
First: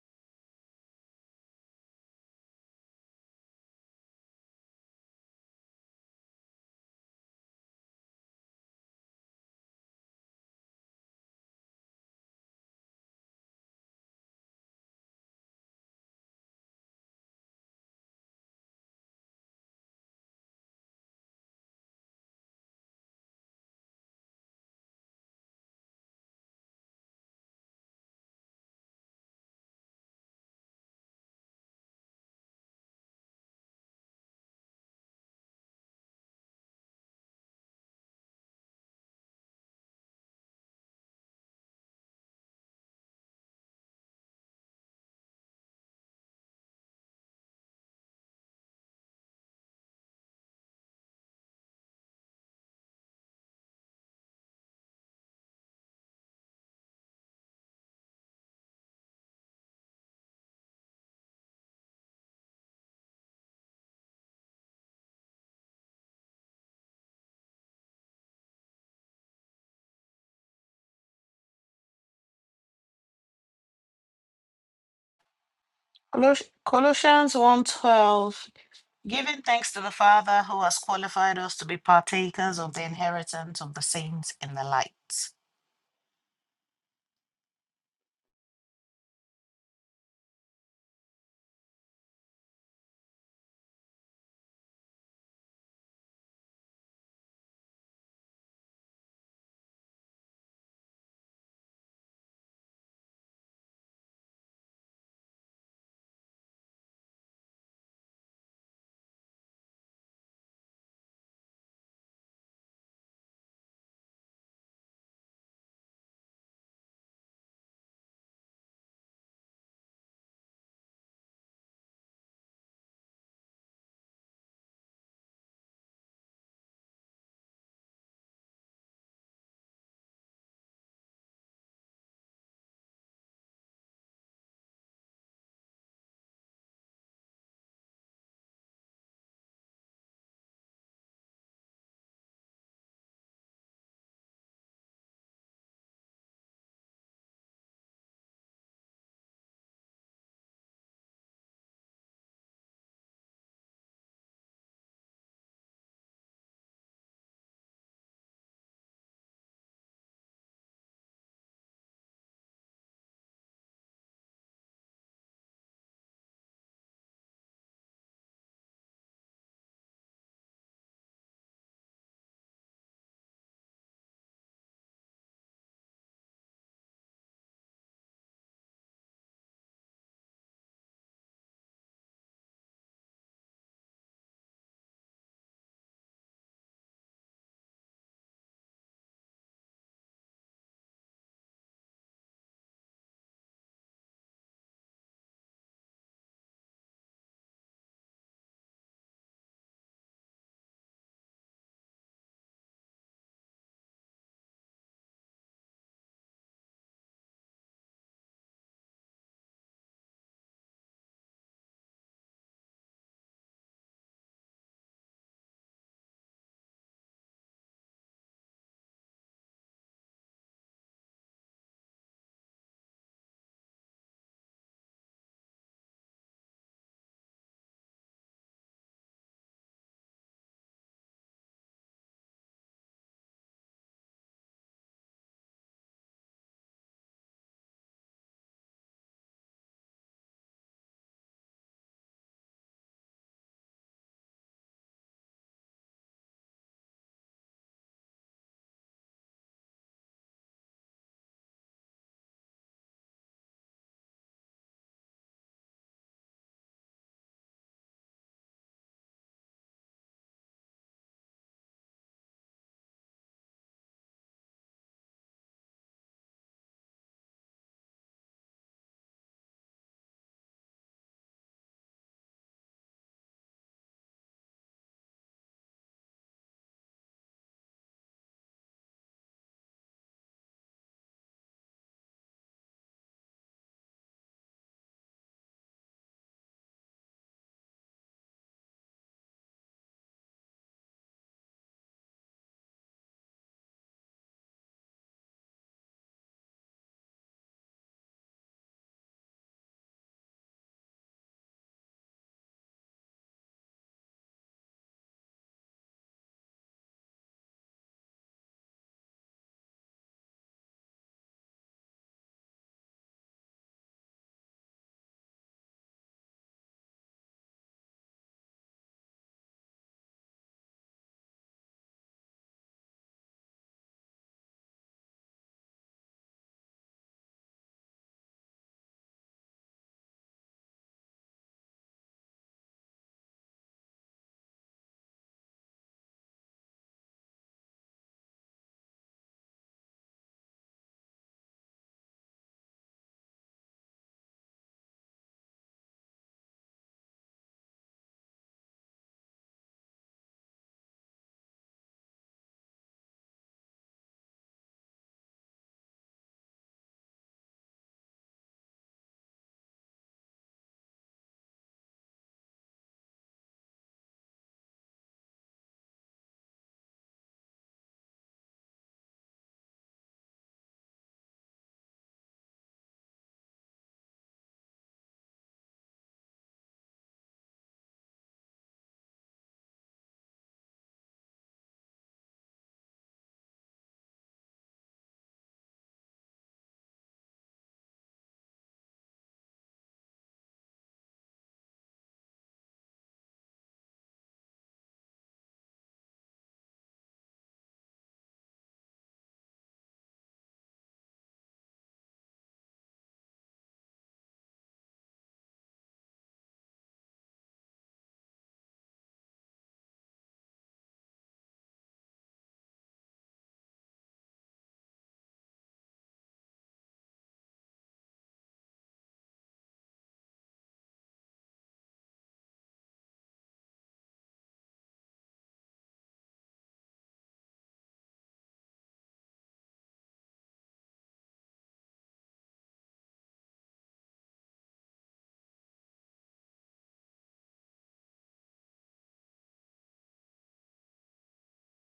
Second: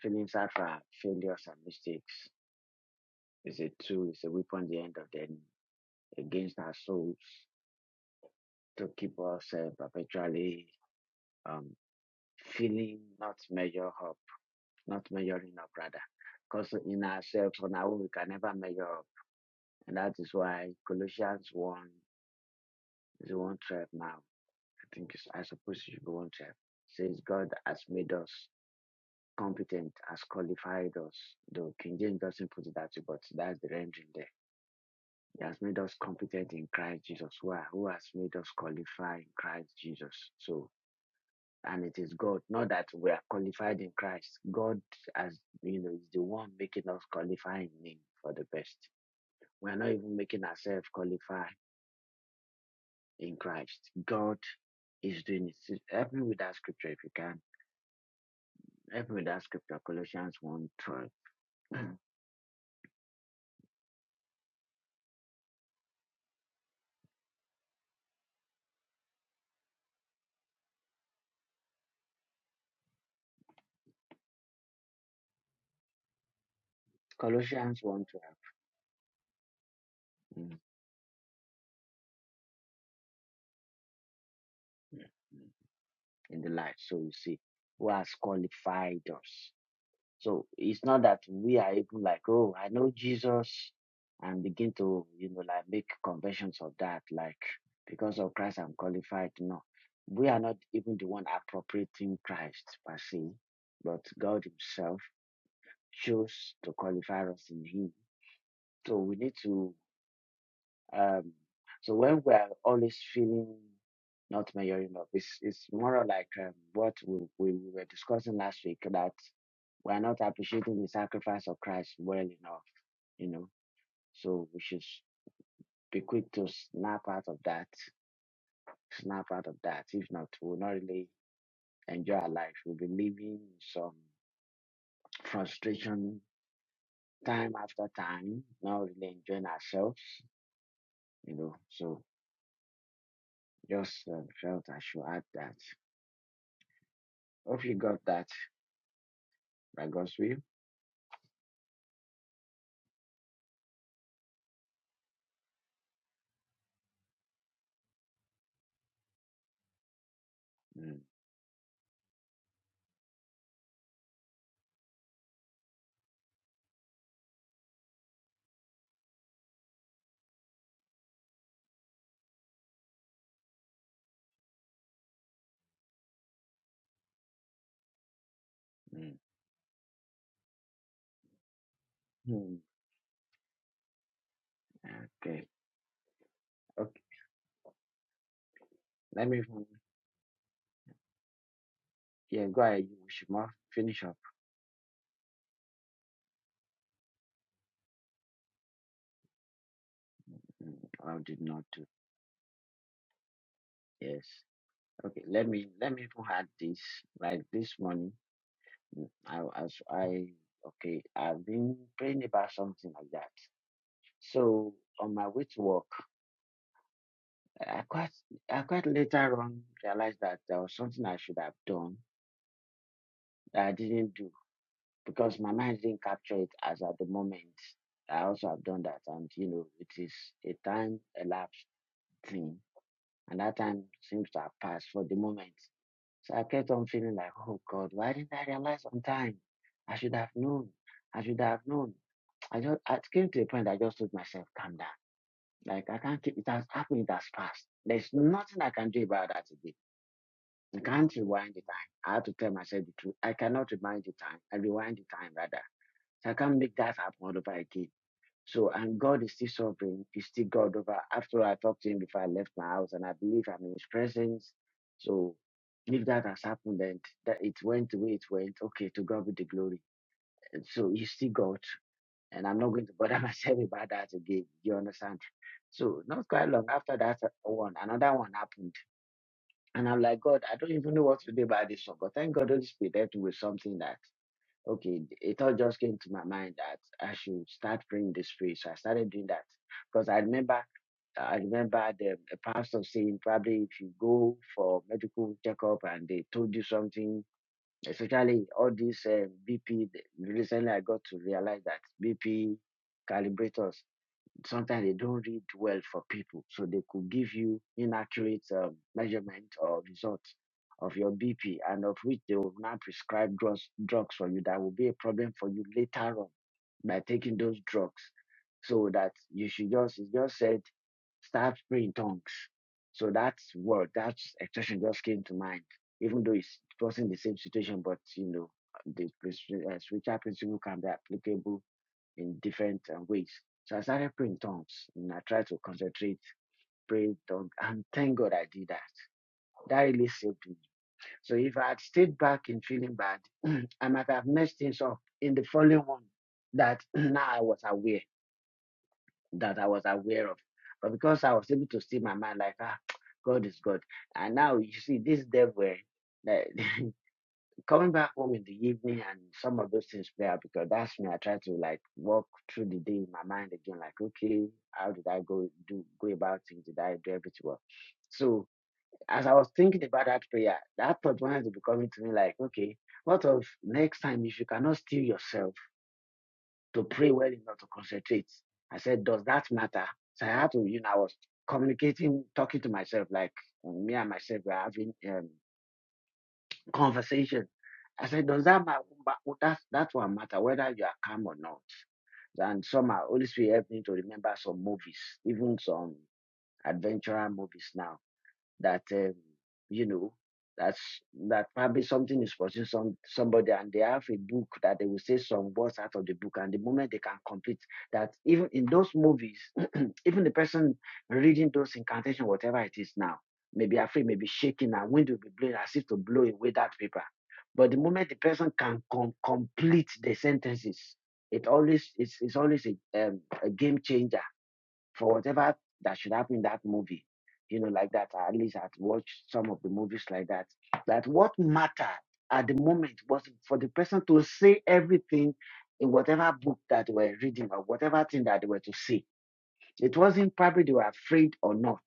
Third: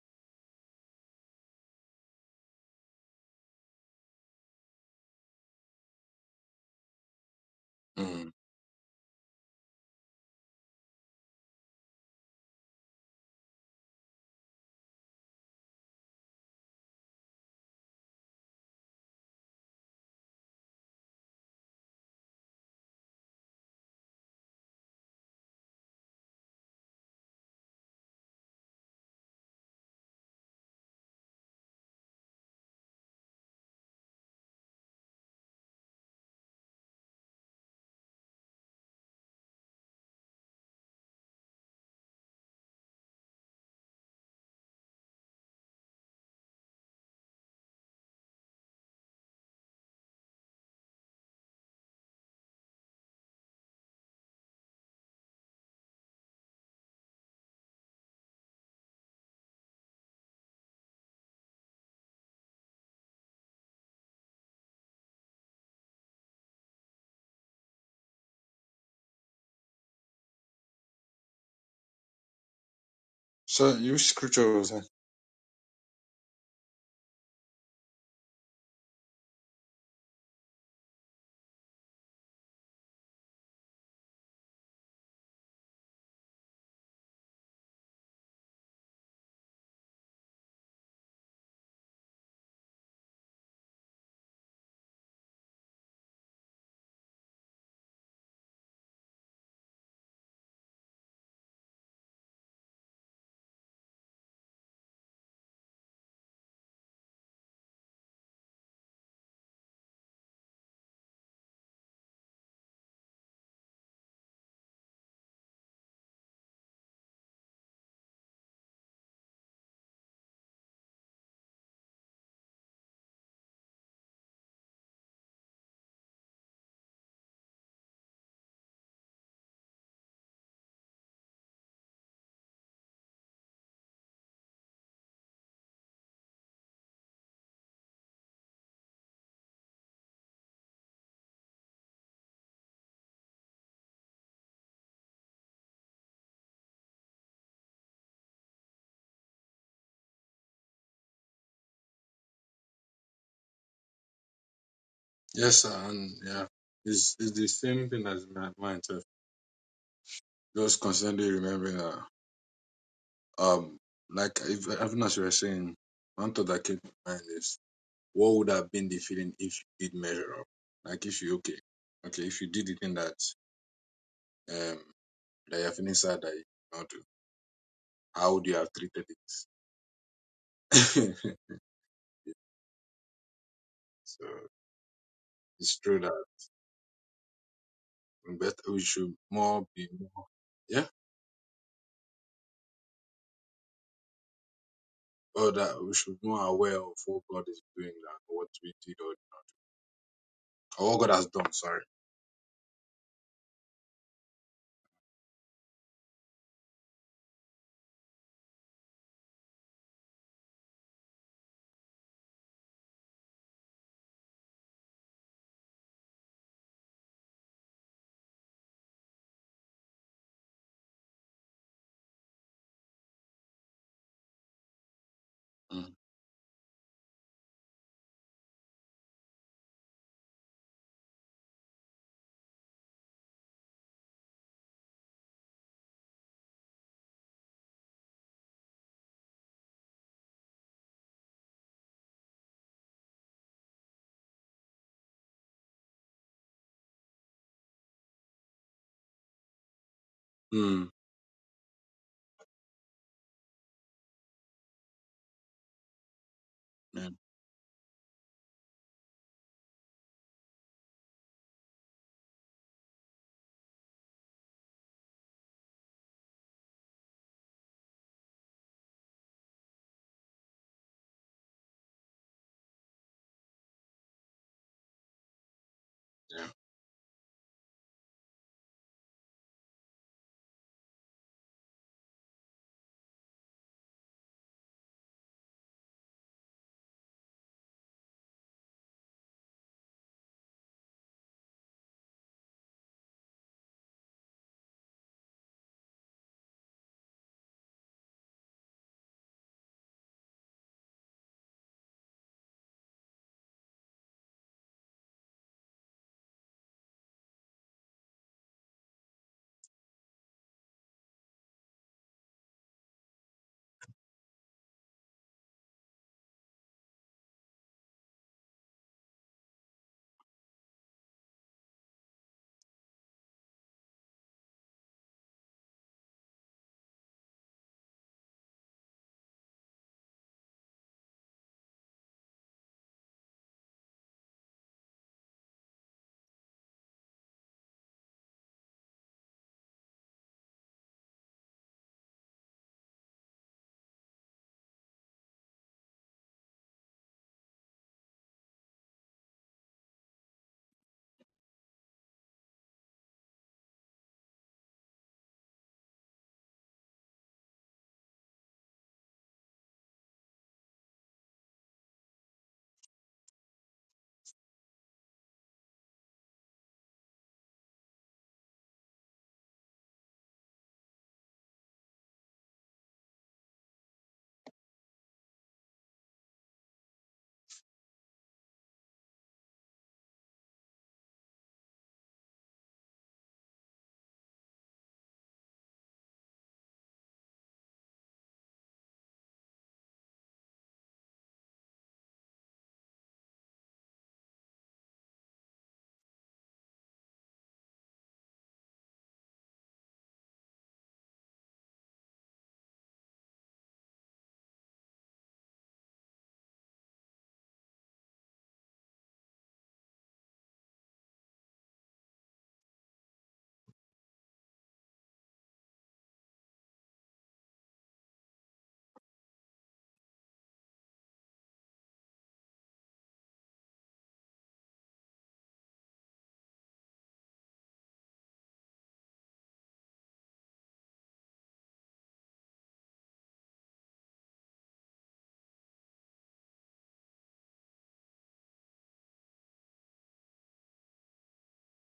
[SPEAKER 1] feeling sad for failures and mistakes. It's a tool, it's a weapon at the end of the enemy against our souls
[SPEAKER 3] Mm.
[SPEAKER 1] to keep us uh, perpetually um, feeling not measure up, not measuring up rather. Because in ourselves, on our own, we can never measure up. And that is why Colossians 1 is 1 12 now. I think it's, I suppose it should be 1 12. Says God has made us. competent has qualified us. Though King James doesn't put it that way, but that's the rendering there. He has made us competent in Christ Jesus. Who, are- who has made us qualified in Christ Jesus? So, and it is God, not that we are qualified in Christ. God, as you know, is the one making us qualify in Him for the best. We are not even making ourselves qualify in Christ. God is doing it. Help me with that scripture if you can. Help me with that scripture, Colossians one twelve.
[SPEAKER 3] So use scriptures.
[SPEAKER 2] Colos- Colossians one
[SPEAKER 1] Colossians one
[SPEAKER 2] twelve, Giving thanks to the Father
[SPEAKER 1] 12.
[SPEAKER 2] who has qualified us to be partakers of the inheritance of the saints in the light.
[SPEAKER 1] 12. in the light. So you see, who has qualified us. So it's not that we are even like, oh, I know Jesus and begin to, you know, like make conventions of that, like because of Christ I'm qualified. No. We are not even the one appropriating Christ per se, but God Himself chose to qualify us in Him. So we need to um, so when we are always feeling not measuring up, it's it's more like um, what we, we we were discussing last week that we are not appreciating the sacrifice of Christ well enough, you know. So we should be quick to snap out of that, snap out of that. If not, we'll not really enjoy our life. We'll be living in some frustration time after time, not really enjoying ourselves, you know. So just um, felt I should add that. Hope you got that. By God's will.
[SPEAKER 3] Yes, sir. And yeah, it's, it's the same thing as my mind. Sir. Just constantly remembering that, um, like if, even as you were saying, one thought that came to mind is what would have been the feeling if you did measure up? Like if you okay, okay, if you did the thing that um that you're feeling sad that you not do, how would you have treated
[SPEAKER 1] Mm.
[SPEAKER 3] it?
[SPEAKER 1] Mm.
[SPEAKER 3] so
[SPEAKER 1] Okay.
[SPEAKER 3] it's true that
[SPEAKER 1] Okay.
[SPEAKER 3] we bet we should
[SPEAKER 1] Let me.
[SPEAKER 3] more
[SPEAKER 1] even-
[SPEAKER 3] be more yeah,
[SPEAKER 1] Yeah. Go ahead. You mouth shop.
[SPEAKER 3] or that we should be more aware of what God is doing than what we did
[SPEAKER 1] Mm.
[SPEAKER 3] or what God
[SPEAKER 1] I'll
[SPEAKER 3] has done.
[SPEAKER 1] not
[SPEAKER 3] Sorry.
[SPEAKER 1] do. Yes. Okay. Let me. Let me even add this. Like this morning. I as I. Okay. I've been praying about something like that. So on my way to work, I quite. I quite later on realized that there was something I should have done that I didn't do because my mind
[SPEAKER 3] Mm.
[SPEAKER 1] didn't capture it as at the moment. I also have done that, and you know, it is a time elapsed thing And that time seems to have passed for the moment. So I kept on feeling like, oh God, why didn't I realize on time? I should have known. I should have known. I just I came to a point I just told myself, calm down. Like I can't keep it has happened, it has passed. There's nothing I can do about that today. I
[SPEAKER 3] Mm.
[SPEAKER 1] can't rewind the time. I have to tell myself the truth. I cannot rewind the time. I rewind the time rather. So I can't make that happen
[SPEAKER 3] Mm.
[SPEAKER 1] all over again. So and God is still sovereign. He's still God over. After all, I talked to him before I left my house, and I believe I'm in his presence. So if that has happened and that it went the way it went, okay, to God be the glory. And so you see God, and I'm not going to bother myself about that again. You understand? So not
[SPEAKER 3] Yeah.
[SPEAKER 1] quite long after that uh, one, another one happened, and I'm like, God, I don't even know what to do about this one. But thank God, Holy Spirit helped me with something that okay, it all just came to my mind that I should start praying this prayer. So I started doing that because I remember I remember the the pastor saying probably if you go for medical checkup and they told you something especially all these uh, BP. th- Recently, I got to realize that BP calibrators sometimes they don't read well for people, so they could give you inaccurate um, measurement or results of your BP, and of which they will now prescribe drugs drugs for you. That will be a problem for you later on by taking those drugs. So that you should just it's just said start praying in tongues. So that's what that expression just came to mind. Even though it's, it wasn't the same situation, but you know the pres- uh, spiritual principle can be applicable in different uh, ways. So I started praying in tongues, and I tried to concentrate, pray in tongues, and thank God I did that. That really saved me. So if I had stayed back in feeling bad, I might have messed things up in the following one. That now I was aware that I was aware of. But because I was able to see my mind, like, ah, God is God. And now you see this devil, eh, like, coming back home in the evening and some of those things play out because that's me. I try to like walk through the day in my mind again, like, okay, how did I go do go about things Did I do everything well? So as I was thinking about that prayer, that thought wanted to be coming to me like, okay, what of next time if you cannot steal yourself? to pray well enough to concentrate. I said, does that matter? So I had to, you know, I was communicating, talking to myself, like um, me and myself were having um, conversation. I said, does that matter? That that one matter, whether you are calm or not. And somehow, Holy Spirit helped me to remember some movies, even some adventurer movies now that um, you know that's that probably something is pursuing some somebody and they have a book that they will say some words out of the book and the moment they can complete that even in those movies even the person reading those incantation whatever it is now maybe afraid maybe shaking and wind will be blowing as if to blow away that paper but the moment the person can com- complete the sentences it always it's, it's always a, um, a game changer for whatever that should happen in that movie, you know, like that. I At least I'd watched some of the movies like that. That what mattered at the moment was for the person to say everything in whatever book that they were reading or whatever thing that they were to see. It wasn't probably they were afraid or not.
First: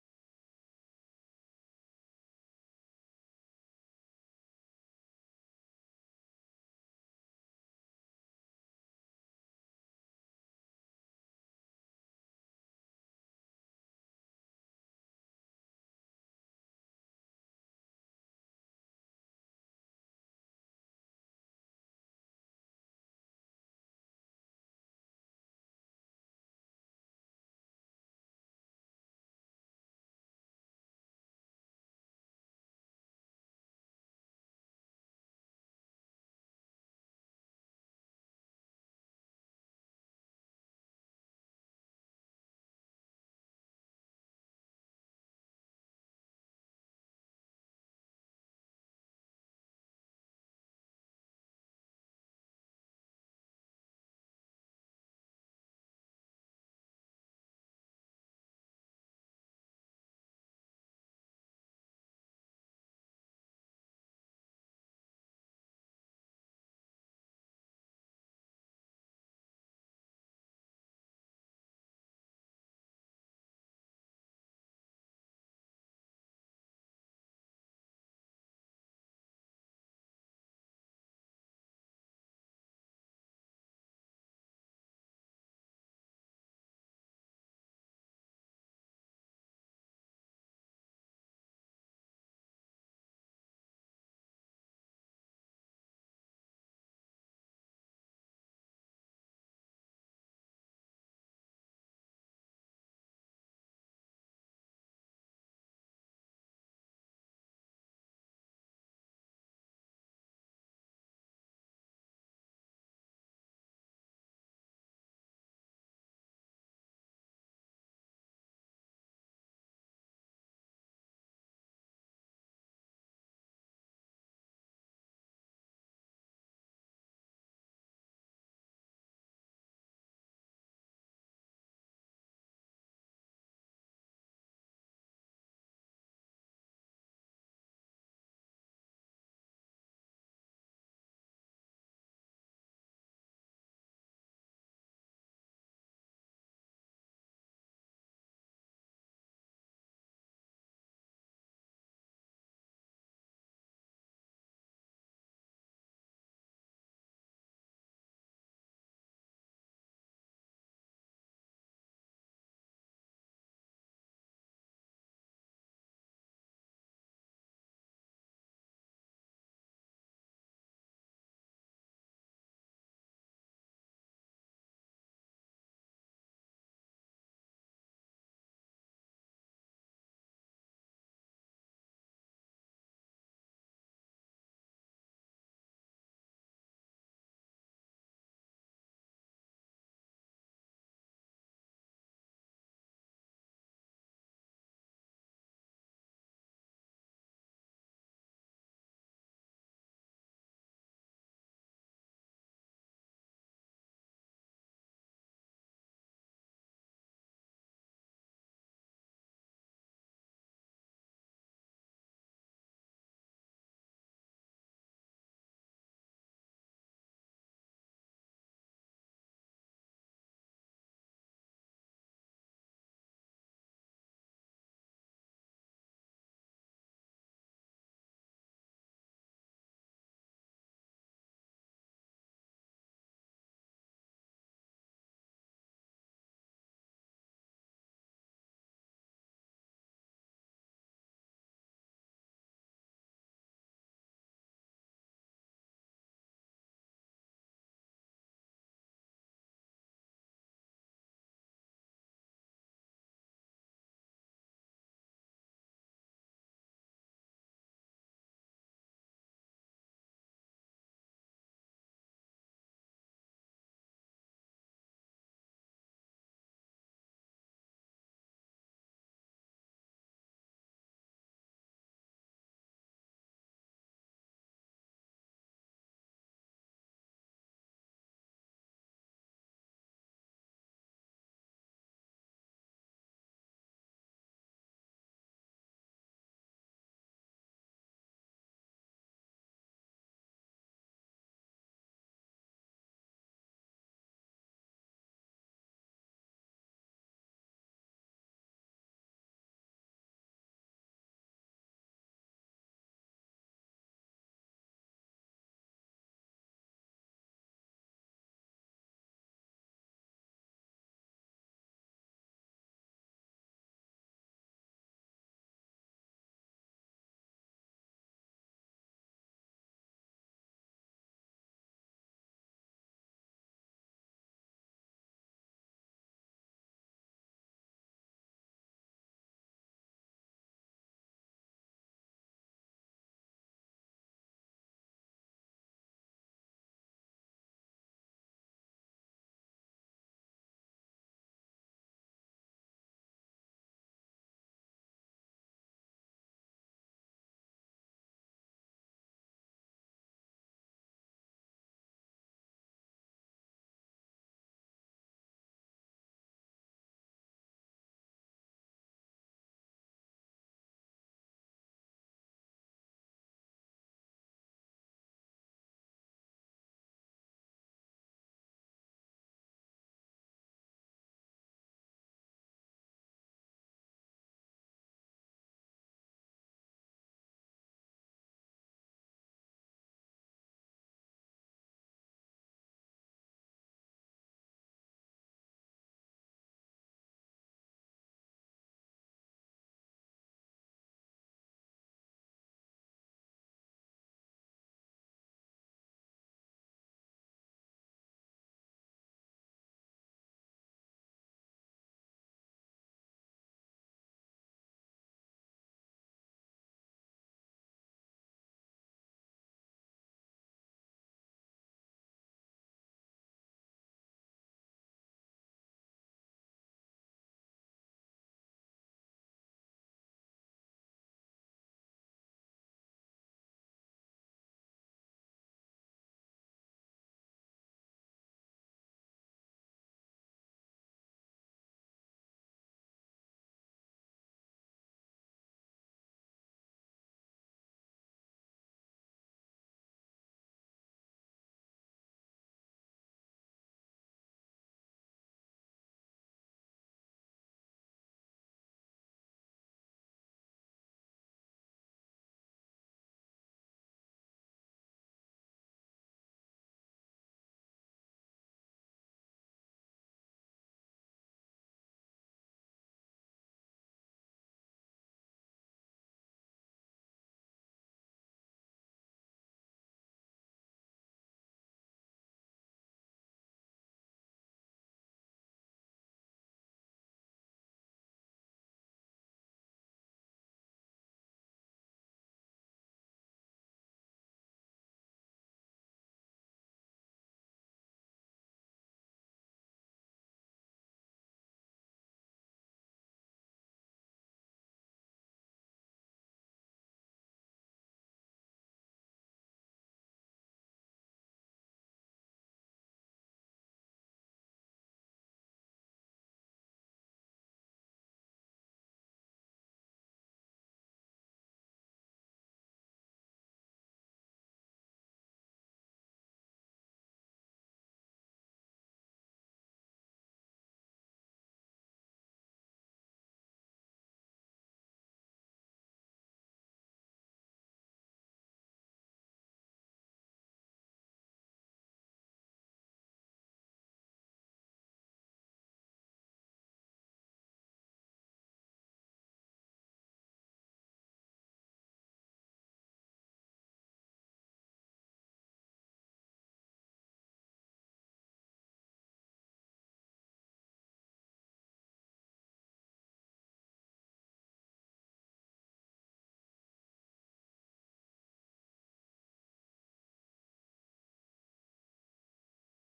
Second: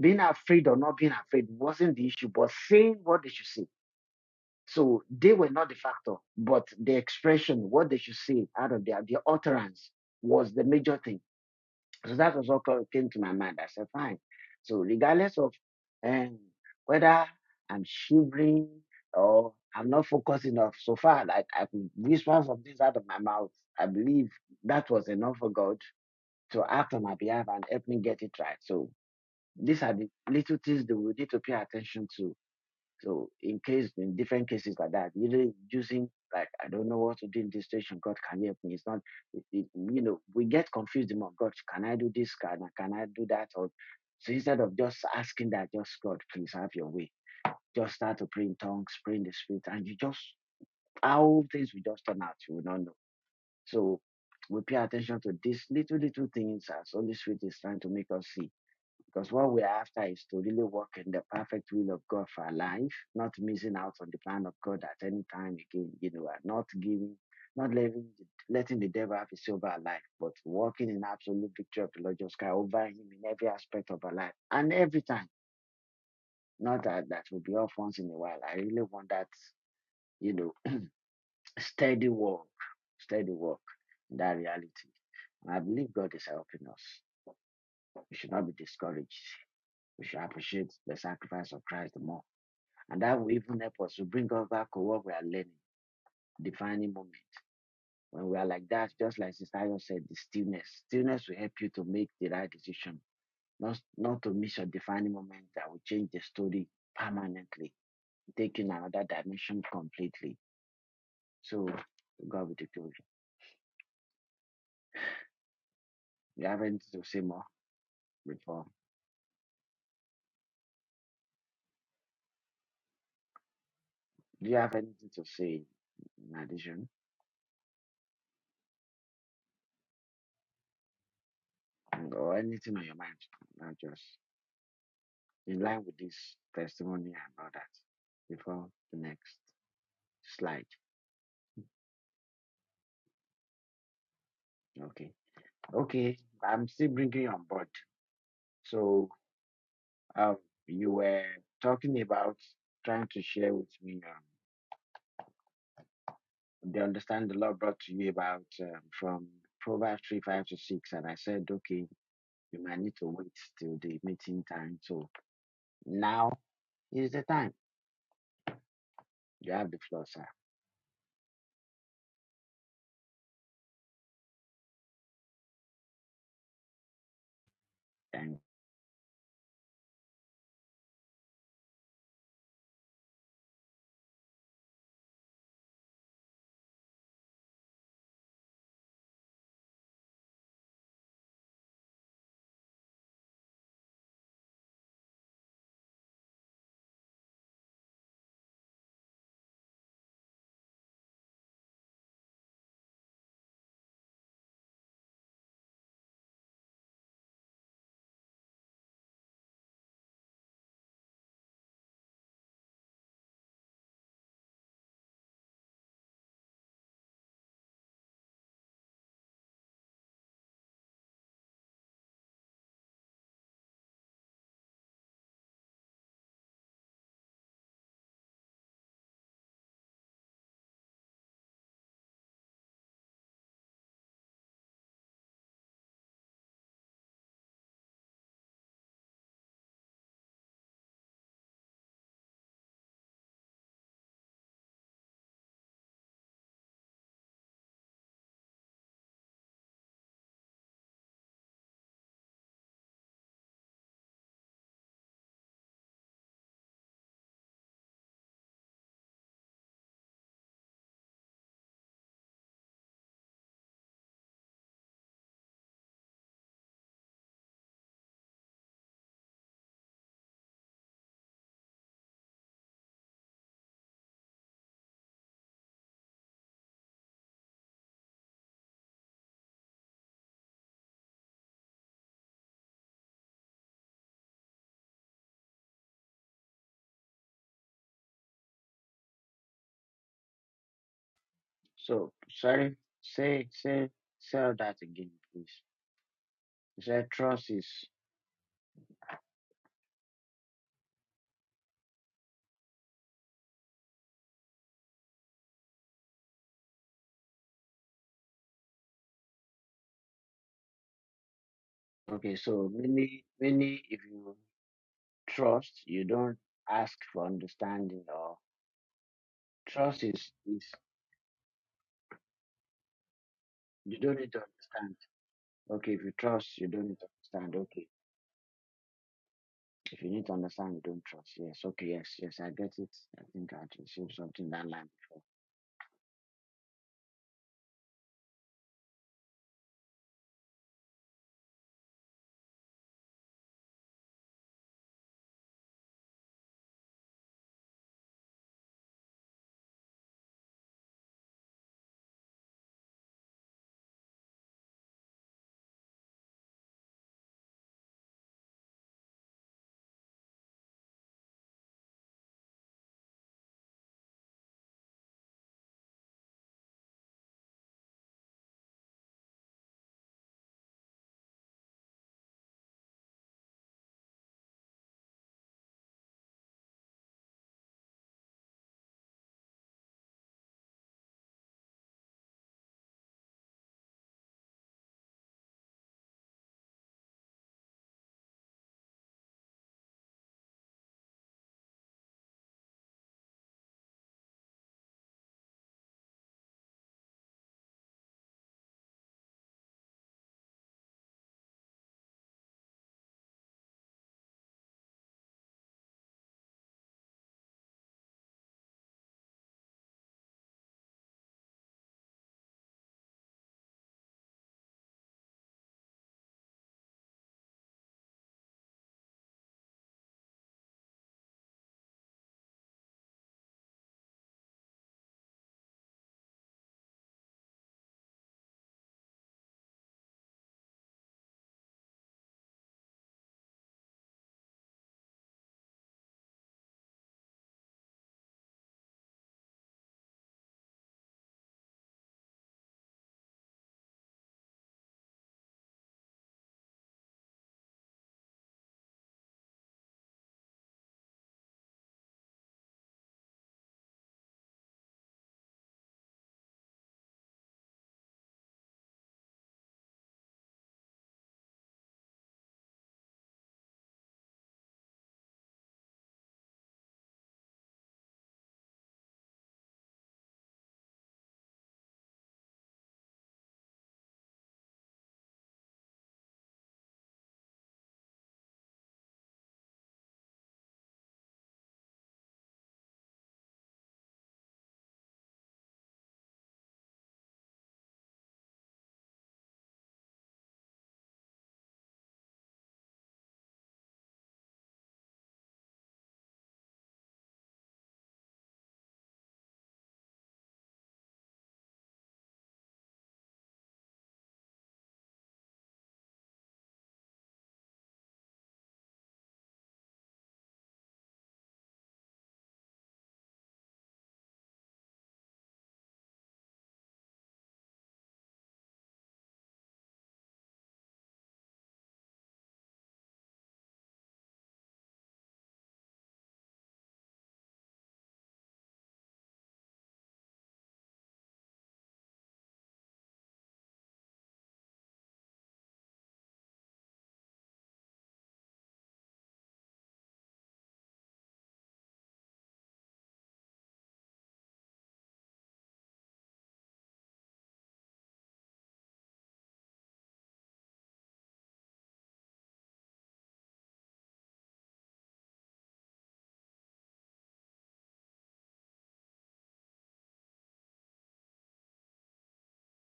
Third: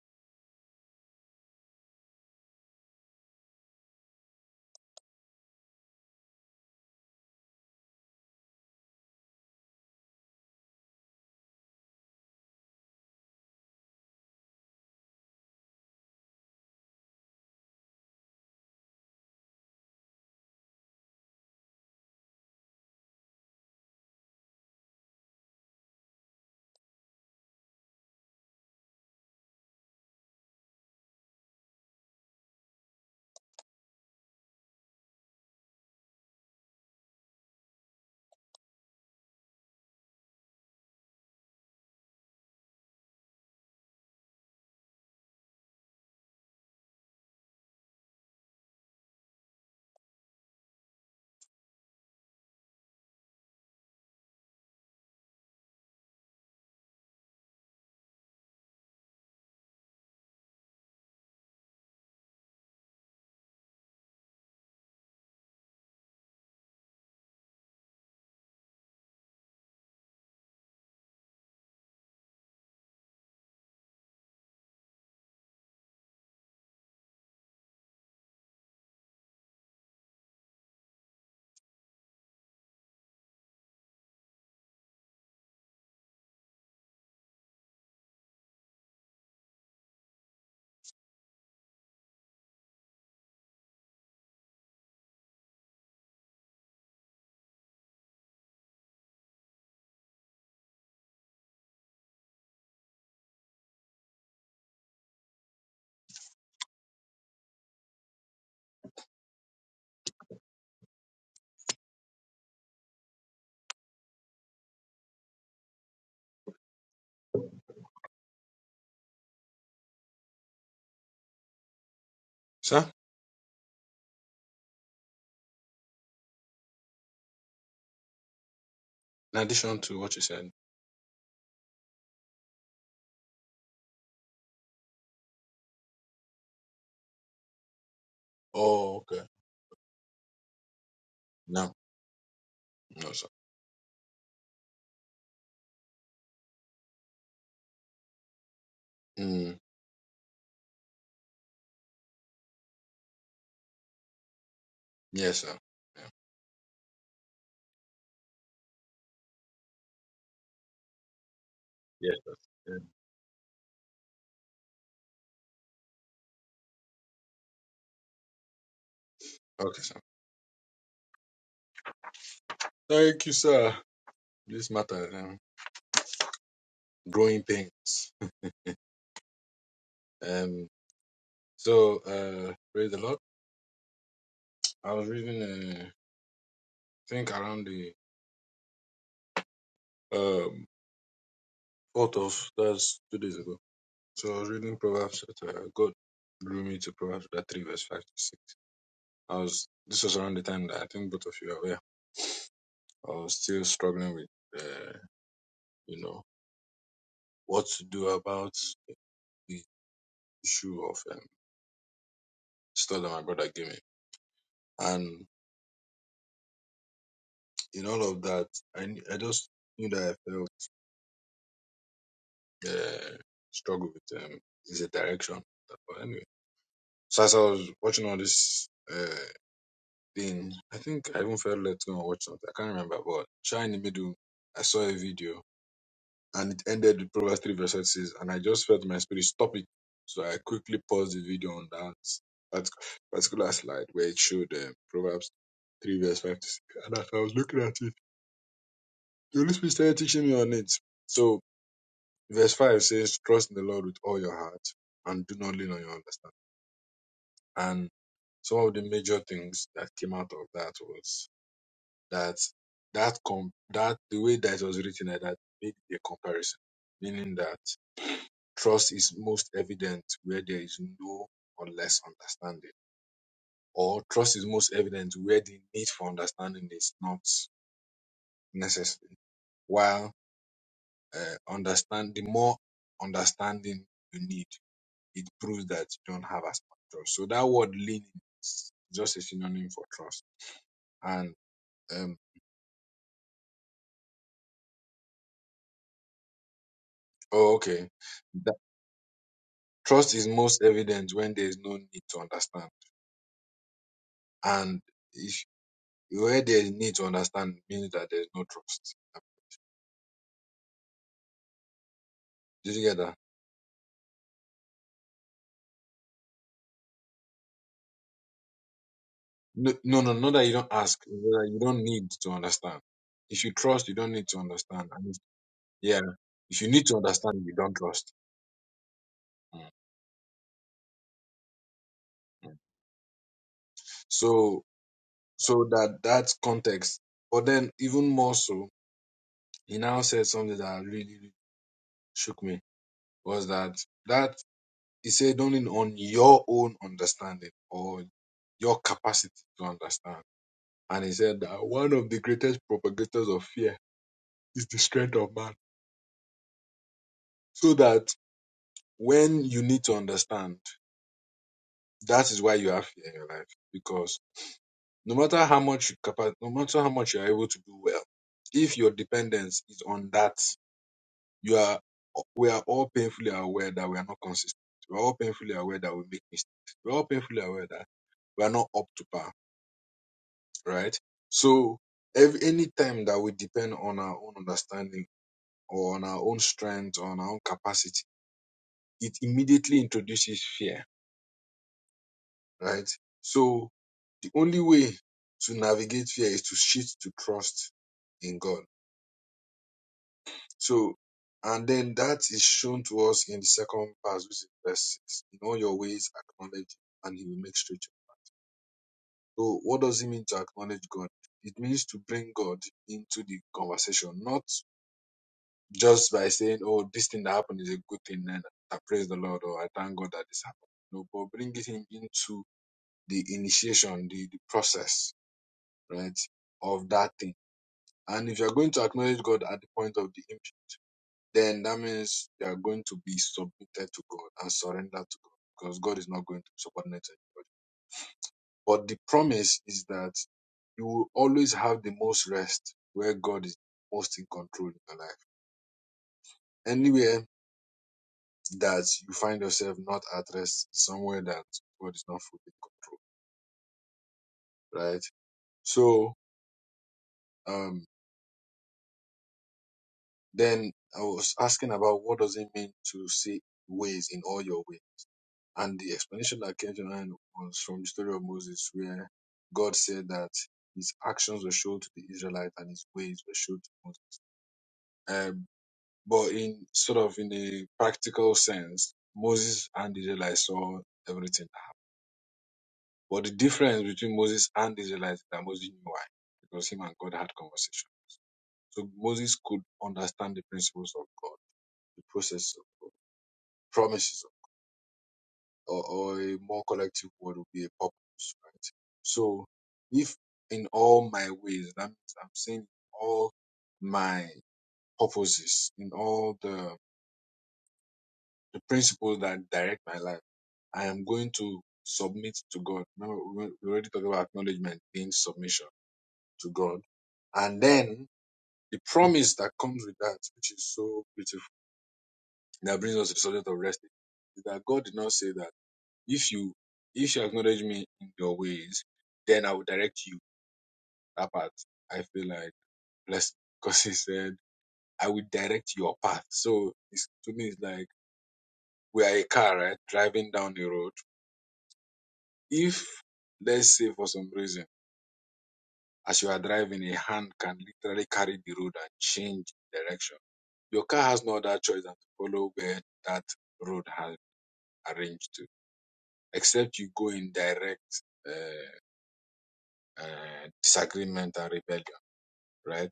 [SPEAKER 1] Being afraid or not being afraid wasn't the issue, but saying what they should say. So they were not the factor, but the expression, what they should say out of their, their utterance was the major thing so that was what co- came to my mind. I said, fine. So regardless of um, whether I'm shivering or I'm not focused enough, so far like I could whisper some things out of my mouth. I believe that was enough for God to act on my behalf and help me get it right. So these are the little things that we need to pay attention to so in case in different cases like that, usually using like I don't know what to do in this situation. God can help me. It's not it, it- you know we get confused about God. Can I do this? Can I can I do that? Or so instead of just asking that, just God please have your way. Just start to pray in tongues, pray in the spirit, and you just how things will just turn out. You will not know. So we pay attention to these little little things as Holy Spirit is trying to make us see because what we're after is to really walk in the perfect will of God for our life, not missing out on the plan of God at any time again, you know, and not giving, not letting, letting the devil have his say over our life, but walking in absolute victory of the Lord Jesus Christ over him in every aspect of our life and every time. Not that that will be off once in a while. I really want that, you know, steady walk, steady walk in that reality. And I believe God is helping us. We should not be discouraged. We should appreciate the sacrifice of Christ the more And that will even help us to bring us back to what we are learning, defining moment. When we are like that, just like Sister Ayo said, the stillness. Stillness will help you to make the right decision, not, not to miss your defining moment that will change the story permanently, taking another dimension completely. So, God with the glory. Do you have anything to say more before?
[SPEAKER 3] Sir,
[SPEAKER 1] Do you have anything to say in addition
[SPEAKER 3] in addition to what you said.
[SPEAKER 1] or anything on your mind? Not just in line with this testimony and all that. Before
[SPEAKER 3] Oh,
[SPEAKER 1] the
[SPEAKER 3] okay.
[SPEAKER 1] next slide.
[SPEAKER 3] No, no, sir.
[SPEAKER 1] Okay. Okay. I'm still bringing you on board. So,
[SPEAKER 3] Mm.
[SPEAKER 1] um, you were talking about trying to share with me um,
[SPEAKER 3] Yes, sir. Yeah.
[SPEAKER 1] the understand the Lord brought to you about um, from Proverbs 3, 5 to 6. And I said, okay,
[SPEAKER 3] Yes, sir.
[SPEAKER 1] you might need
[SPEAKER 3] Yeah.
[SPEAKER 1] to wait till the meeting time. So now is the time. You have the
[SPEAKER 3] Okay, sir.
[SPEAKER 1] floor, sir.
[SPEAKER 3] Thank you, sir. This matter, um, growing pains.
[SPEAKER 1] And
[SPEAKER 3] Um. So, uh, praise the Lord. I was reading, uh, I think around the um fourth of that's two days ago. So I was reading Proverbs that uh, God drew me to Proverbs chapter three, verse five to six. I was. This was around the time that I think both of you are aware I was still struggling with, uh, you know, what to do about the issue of um, stuff that my brother gave me. And in all of that, I, kn- I just knew that I felt uh, struggle with um, is a direction. But anyway, so as I was watching all this uh, thing, I think I even felt let to go and watch something. I can't remember, but trying in the middle, I saw a video and it ended with Proverbs 3 verse 6. And I just felt my spirit stop it. So I quickly paused the video on that, that particular slide where it showed um, Proverbs 3 verse 5 to 6. And as I was looking at it, the Holy Spirit started teaching me on it. So verse 5 says, Trust in the Lord with all your heart and do not lean on your understanding. And some of the major things that came out of that was that that com- that the way that it was written like that made a comparison, meaning that Trust is most evident where there is no or less understanding. Or trust is most evident where the need for understanding is not necessary. While uh, understand the more understanding you need, it proves that you don't have as much trust. So that word leaning is just a synonym for trust. And
[SPEAKER 1] so,
[SPEAKER 3] um,
[SPEAKER 1] sorry, say, say, say all that again, please. You said trust
[SPEAKER 3] oh,
[SPEAKER 1] is
[SPEAKER 3] okay, that trust is most evident when there is no need to understand. And if where there is need to understand means that there is no trust.
[SPEAKER 1] okay. So,
[SPEAKER 3] Did you get that?
[SPEAKER 1] many, many, if you trust you don't ask for understanding or
[SPEAKER 3] No, no,
[SPEAKER 1] trust
[SPEAKER 3] no,
[SPEAKER 1] is
[SPEAKER 3] not that you
[SPEAKER 1] is
[SPEAKER 3] don't ask, that you don't need to understand. If you trust, you
[SPEAKER 1] you
[SPEAKER 3] don't
[SPEAKER 1] don't
[SPEAKER 3] need
[SPEAKER 1] need to
[SPEAKER 3] to understand.
[SPEAKER 1] understand
[SPEAKER 3] And if,
[SPEAKER 1] okay
[SPEAKER 3] yeah,
[SPEAKER 1] if you trust
[SPEAKER 3] if
[SPEAKER 1] you
[SPEAKER 3] you need
[SPEAKER 1] don't
[SPEAKER 3] to
[SPEAKER 1] need to
[SPEAKER 3] understand, you
[SPEAKER 1] understand
[SPEAKER 3] don't
[SPEAKER 1] okay
[SPEAKER 3] trust. Mm,
[SPEAKER 1] if you need to understand you don't trust yes okay yes yes i
[SPEAKER 3] mm.
[SPEAKER 1] get it i think i just received something
[SPEAKER 3] So,
[SPEAKER 1] that line
[SPEAKER 3] so that that's context. But then, even more so, he now said something that really, really shook me was that that he said "Don't lean on your own understanding or your capacity to understand. And he said that one of the greatest propagators of fear is the strength of man. So that when you need to understand, that is why you have fear in your life. Because no matter how much you capa- no matter how much you are able to do well, if your dependence is on that, you are we are all painfully aware that we are not consistent. We're all painfully aware that we make mistakes. We're all painfully aware that we are not up to par, right? So every any time that we depend on our own understanding or on our own strength, on our own capacity, it immediately introduces fear, right? So The only way to navigate fear is to shift to trust in God. So, and then that is shown to us in the second verse, which is verse 6. In all your ways, acknowledge him, and he will make straight. So, what does it mean to acknowledge God? It means to bring God into the conversation, not just by saying, oh, this thing that happened is a good thing, and I praise the Lord, or I thank God that this happened. No, but bring it him into the initiation, the, the process, right, of that thing And if you're going to acknowledge God at the point of the image, then that means you are going to be submitted to God and surrender to God because God is not going to be subordinate to anybody. But the promise is that you will always have the most rest where God is most in control in your life. Anywhere that you find yourself not at rest, somewhere that God is not fully in control, right? So, um, then I was asking about what does it mean to say ways in all your ways? And the explanation that came to mind was from the story of Moses, where God said that his actions were shown to the Israelites and his ways were shown to Moses. Um, but in sort of in a practical sense, Moses and the Israelites saw everything that happened. But the difference between Moses and the Israelites is that Moses knew why, because him and God had conversation. So Moses could understand the principles of God, the process of God, promises. or, or a more collective word would be a purpose, right? So if in all my ways, that means I'm saying all my purposes, in all the, the principles that direct my life, I am going to submit to God. Remember, we we already talked about acknowledgement being submission to God. And then the promise that comes with that, which is so beautiful, that brings us to the subject of resting, is that God did not say that. If you if you acknowledge me in your ways, then I will direct you. That part I feel like blessed because he said I will direct your path. So it's, to me, it's like we are a car, right, driving down the road. If let's say for some reason, as you are driving, a hand can literally carry the road and change direction. Your car has no other choice than to follow where that road has arranged to, except you go in direct uh, uh, disagreement and rebellion, right?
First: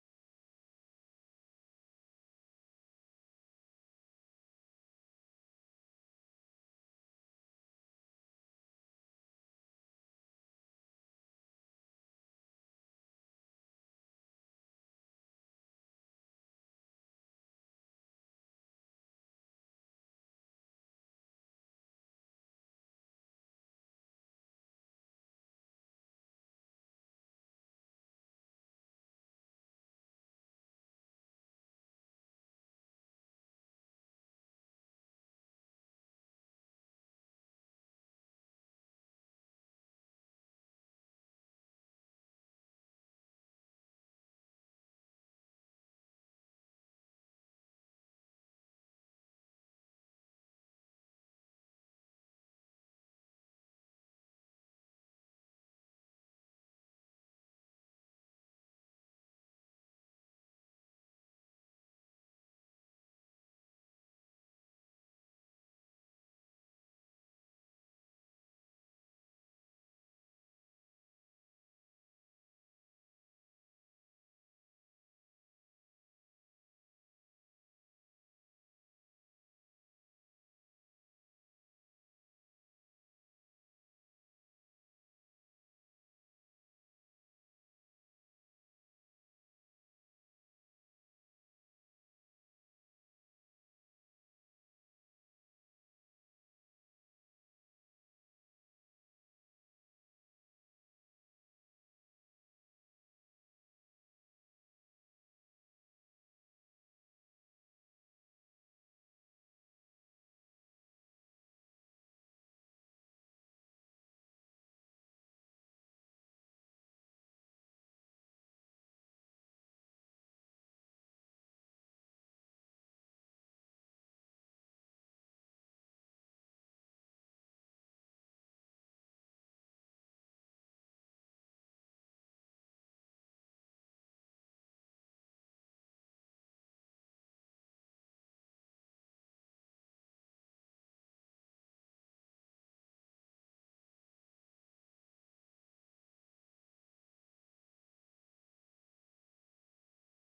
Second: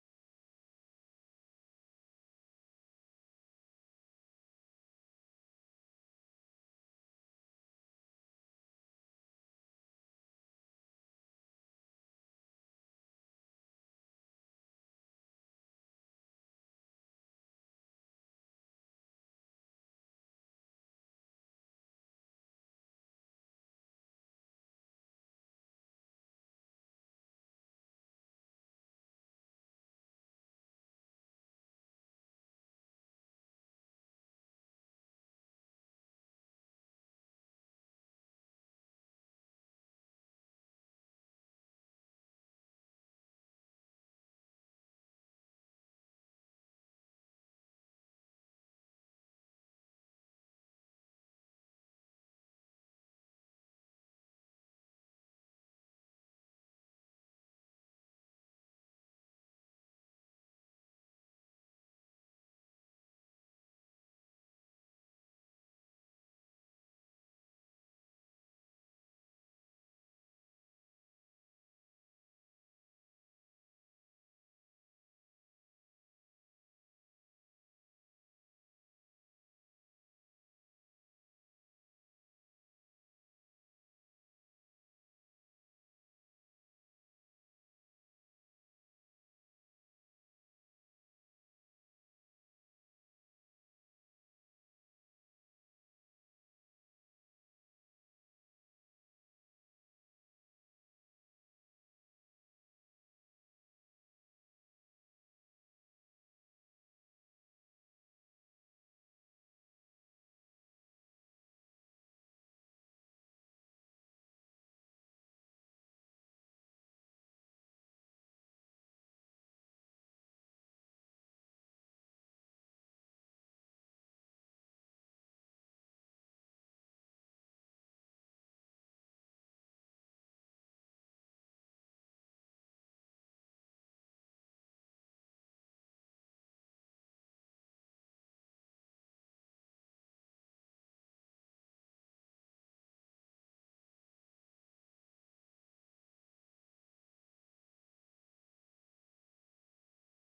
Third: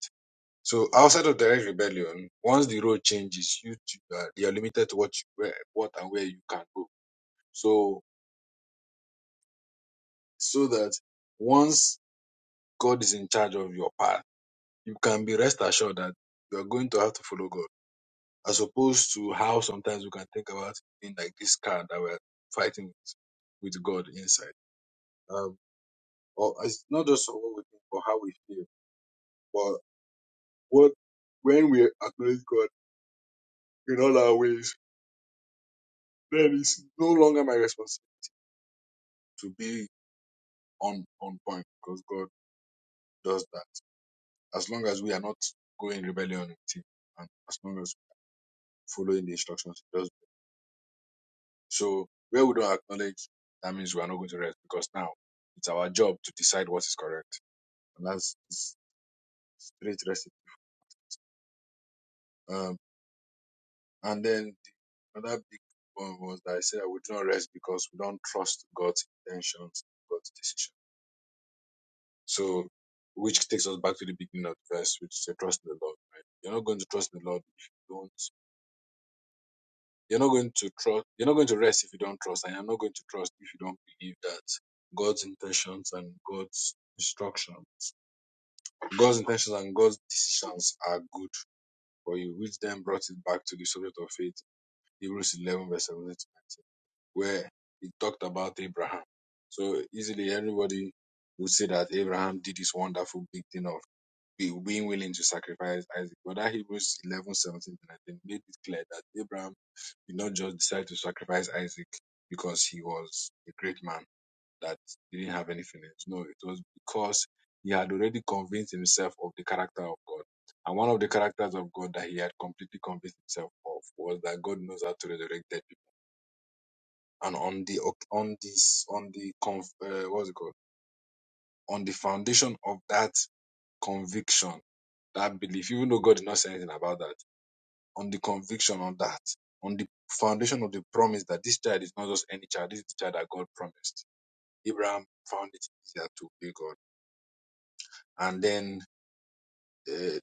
[SPEAKER 3] So outside of direct rebellion, once the road changes, you t- you are, you are limited to what you, where, what and where you can go. So so that once God is in charge of your path, you can be rest assured that you are going to have to follow God, as opposed to how sometimes we can think about in like this car that we're fighting with, with God inside. Um, or it's not just what we think, but how we feel, but what when we acknowledge God in all our ways, then it's no longer my responsibility to be on on point because God does that. As long as we are not going rebellion with Him, and as long as we're following the instructions He does. So where we don't acknowledge, that means we are not going to rest because now it's our job to decide what is correct, and that's it's straight resting. Um, and then the, another big one was that I said that we do not rest because we don't trust God's intentions, God's decision. So which takes us back to the beginning of the verse, which said trust in the Lord. Right? You're not going to trust in the Lord if you don't. You're not going to trust. You're not going to rest if you don't trust, and you're not going to trust if you don't believe that God's intentions and God's instruction, God's intentions and God's decisions are good for you, which then brought it back to the subject of faith, Hebrews 11 verse 17, to 19 where it talked about Abraham. So easily everybody would say that Abraham did this wonderful big thing of being willing to sacrifice Isaac, but that Hebrews 11 17 to 19 made it clear that Abraham did not just decide to sacrifice Isaac because he was a great man that didn't have anything else. No, it was because he had already convinced himself of the character of God. And one of the characters of God that he had completely convinced himself of was that God knows how to resurrect dead people. And on the on this on the conf, uh, what's it called? On the foundation of that conviction, that belief, even though God did not say anything about that on the conviction on that, on the foundation of the promise that this child is not just any child, this is the child that God promised. Abraham found it easier to obey God. And then, uh,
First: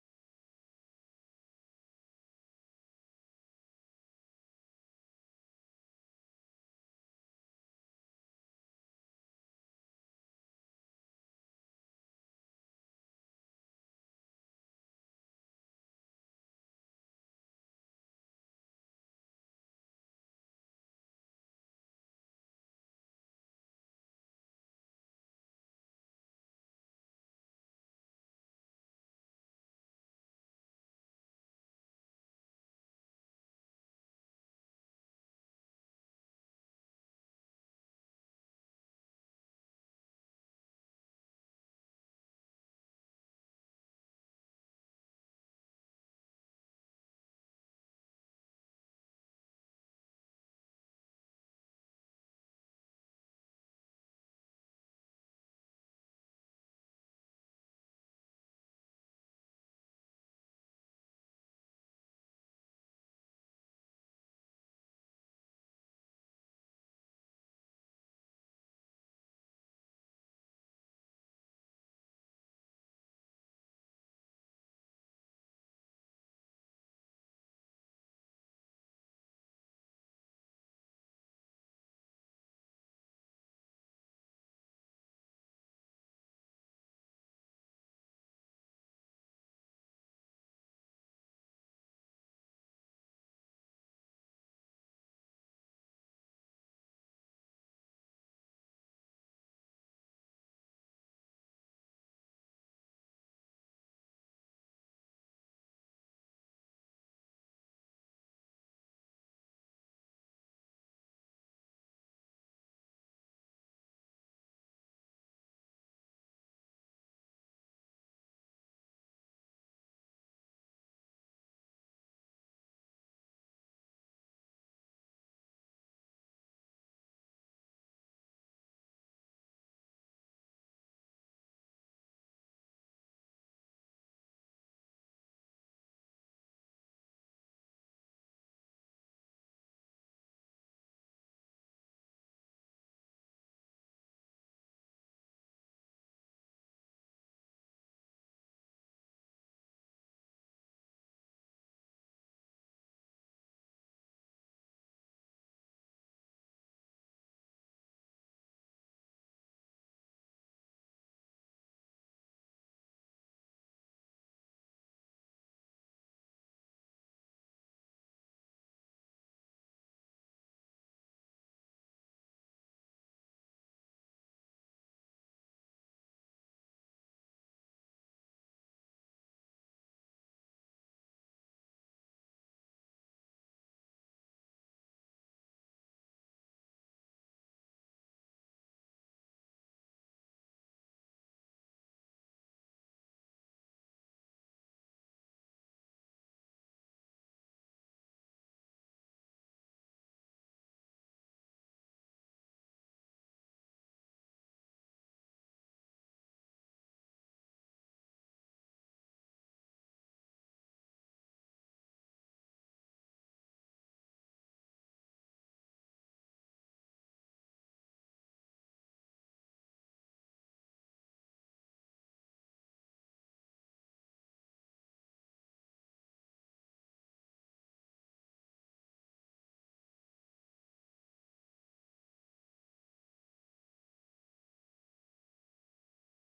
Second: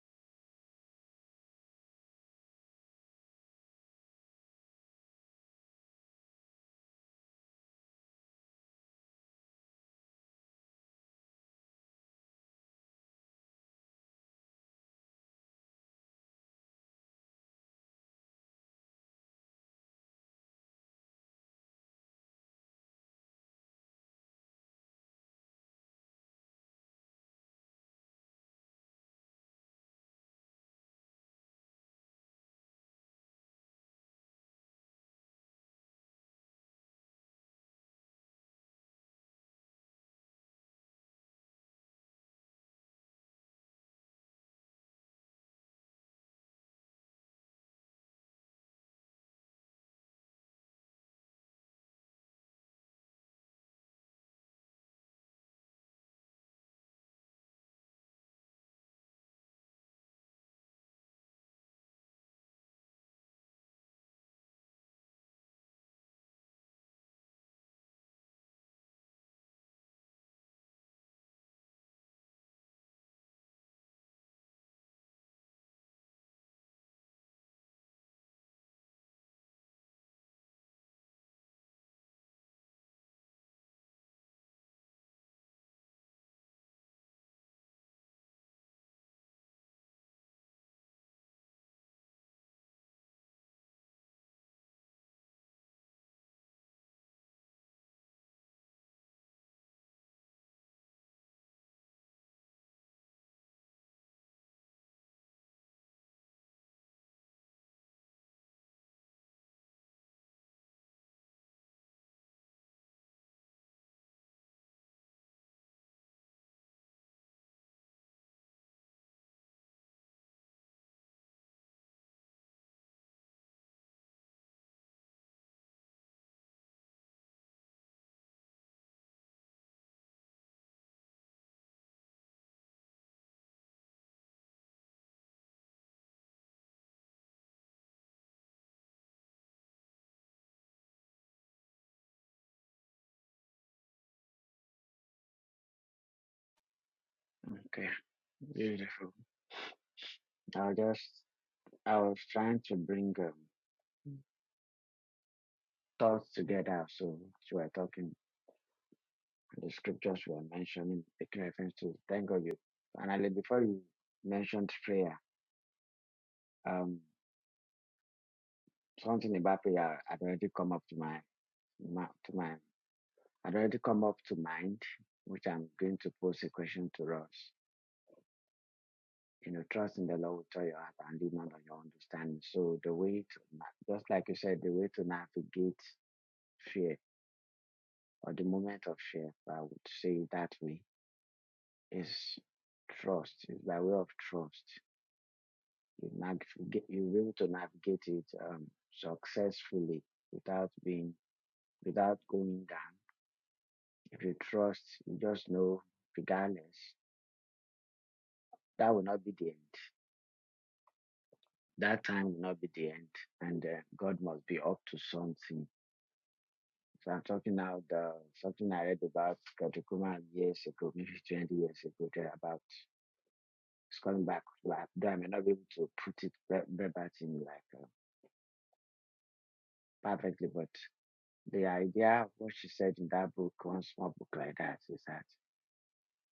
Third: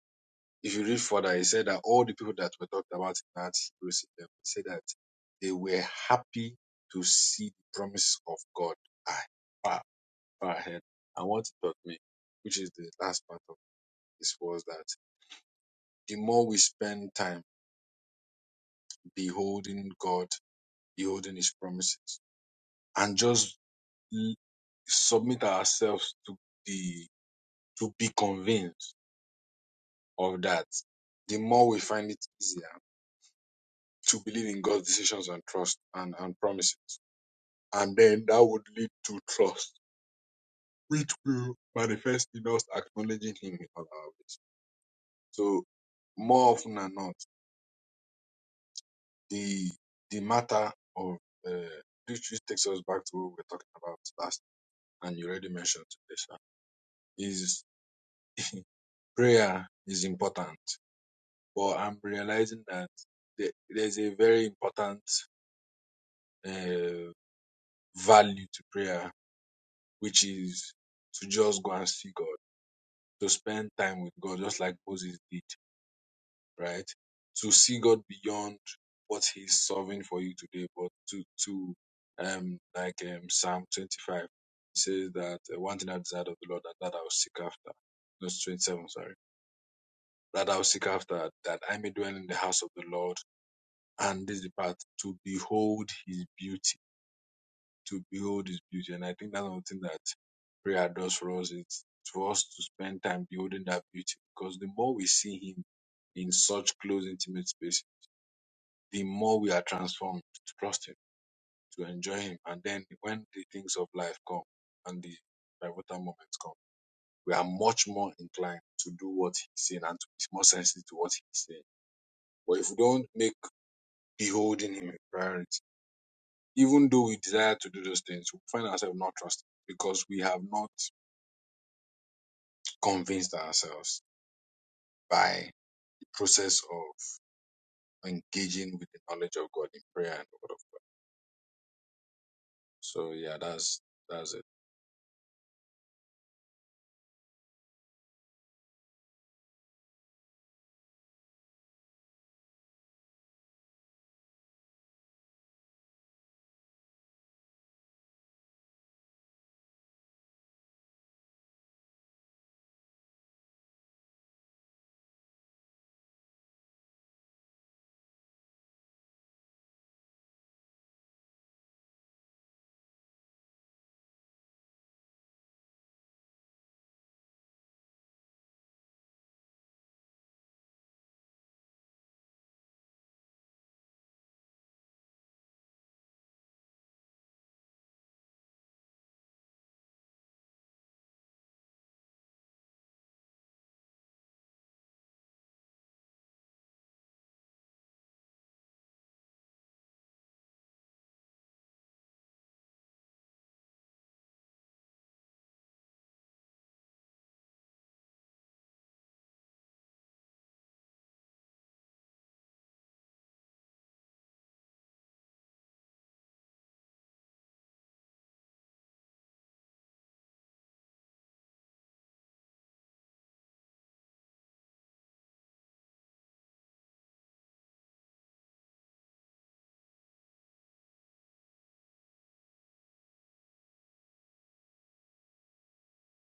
[SPEAKER 3] if you read further, he said that all the people that were talked about in that Hebrews 11, he said that they were happy to see the promise of God Ah, far, far ahead. And what it taught me, which is the last part of this, was that the more we spend time beholding God, beholding His promises, and just l- submit ourselves to the to be convinced of that, the more we find it easier to believe in God's decisions and trust and, and promises. And then that would lead to trust, which will manifest in us acknowledging Him in all our ways. So more often than not, the the matter of uh, which which takes us back to what we were talking about last, and you already mentioned today, sir, is prayer is important but I'm realizing that the- there's a very important uh, value to prayer, which is to just go and see God, to spend time with God, just like Moses did, right? To see God beyond what He's solving for you today, but to to um like um, Psalm 25 it says that uh, one thing I desire of the Lord that that I will seek after. Verse 27, sorry. That I will seek after, that I may dwell in the house of the Lord and this is the part to behold his beauty to behold his beauty and i think that's one thing that prayer does for us it's for us to spend time beholding that beauty because the more we see him in such close intimate space the more we are transformed to trust him to enjoy him and then when the things of life come and the pivotal moments come we are much more inclined to do what he's saying and to be more sensitive to what he's saying but if we don't make beholding him a priority Even though we desire to do those things, we find ourselves not trusting because we have not convinced ourselves by the process of engaging with the knowledge of God in prayer and the word of God. So yeah, that's that's it.
[SPEAKER 1] okay beautiful i'll just i was trying to bring um, thoughts together so so we're talking the scriptures were mentioning making reference to thank god you finally before you mentioned prayer um something about prayer had already come up to mind ma- to my I had already come up to mind, which I'm going to pose a question to us. You know, trust in the Lord with all your heart and lean not on your understanding. So the way to na- just like you said, the way to navigate fear or the moment of fear, if I would say it that way, is trust. It's by way of trust. You navigate you're able to navigate it um, successfully without being without going down. If you trust, you just know regardless, that will not be the That time will not be the end, and uh, God must be up to something. So I'm talking now the something I read about Katukuman years ago, maybe 20 years ago, there about it's coming back. Like, though I may not be able to put it ver- verbatim like uh, perfectly, but the idea of what she said in that book, one small book like that, is that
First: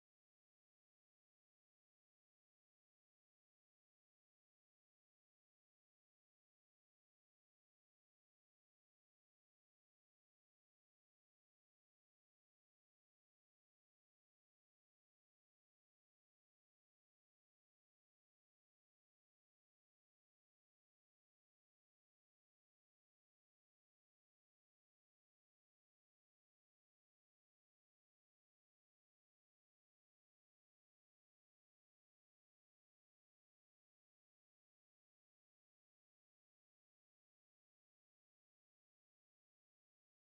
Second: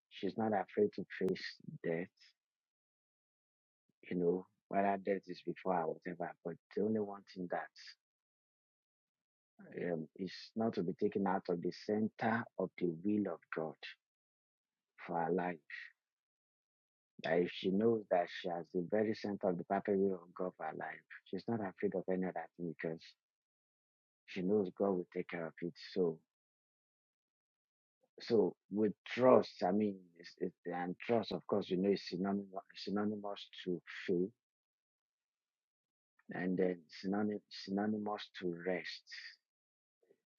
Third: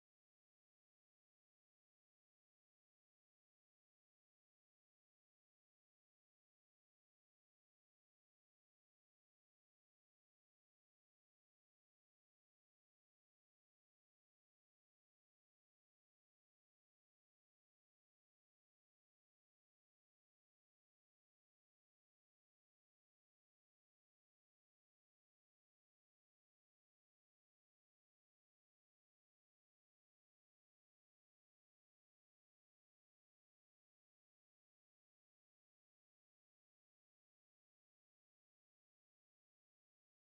[SPEAKER 1] she's not afraid to face death. You know, whether death is before her, or whatever. But the only one thing that um, is not to be taken out of the center of the will of God for her life. That if she knows that she has the very center of the perfect will of God for her life, she's not afraid of any other thing because she knows God will take care of it. So, so with trust, I mean, it's, it's, and trust, of course, you know, is synonymous, synonymous to faith and then synonym, synonymous to rest.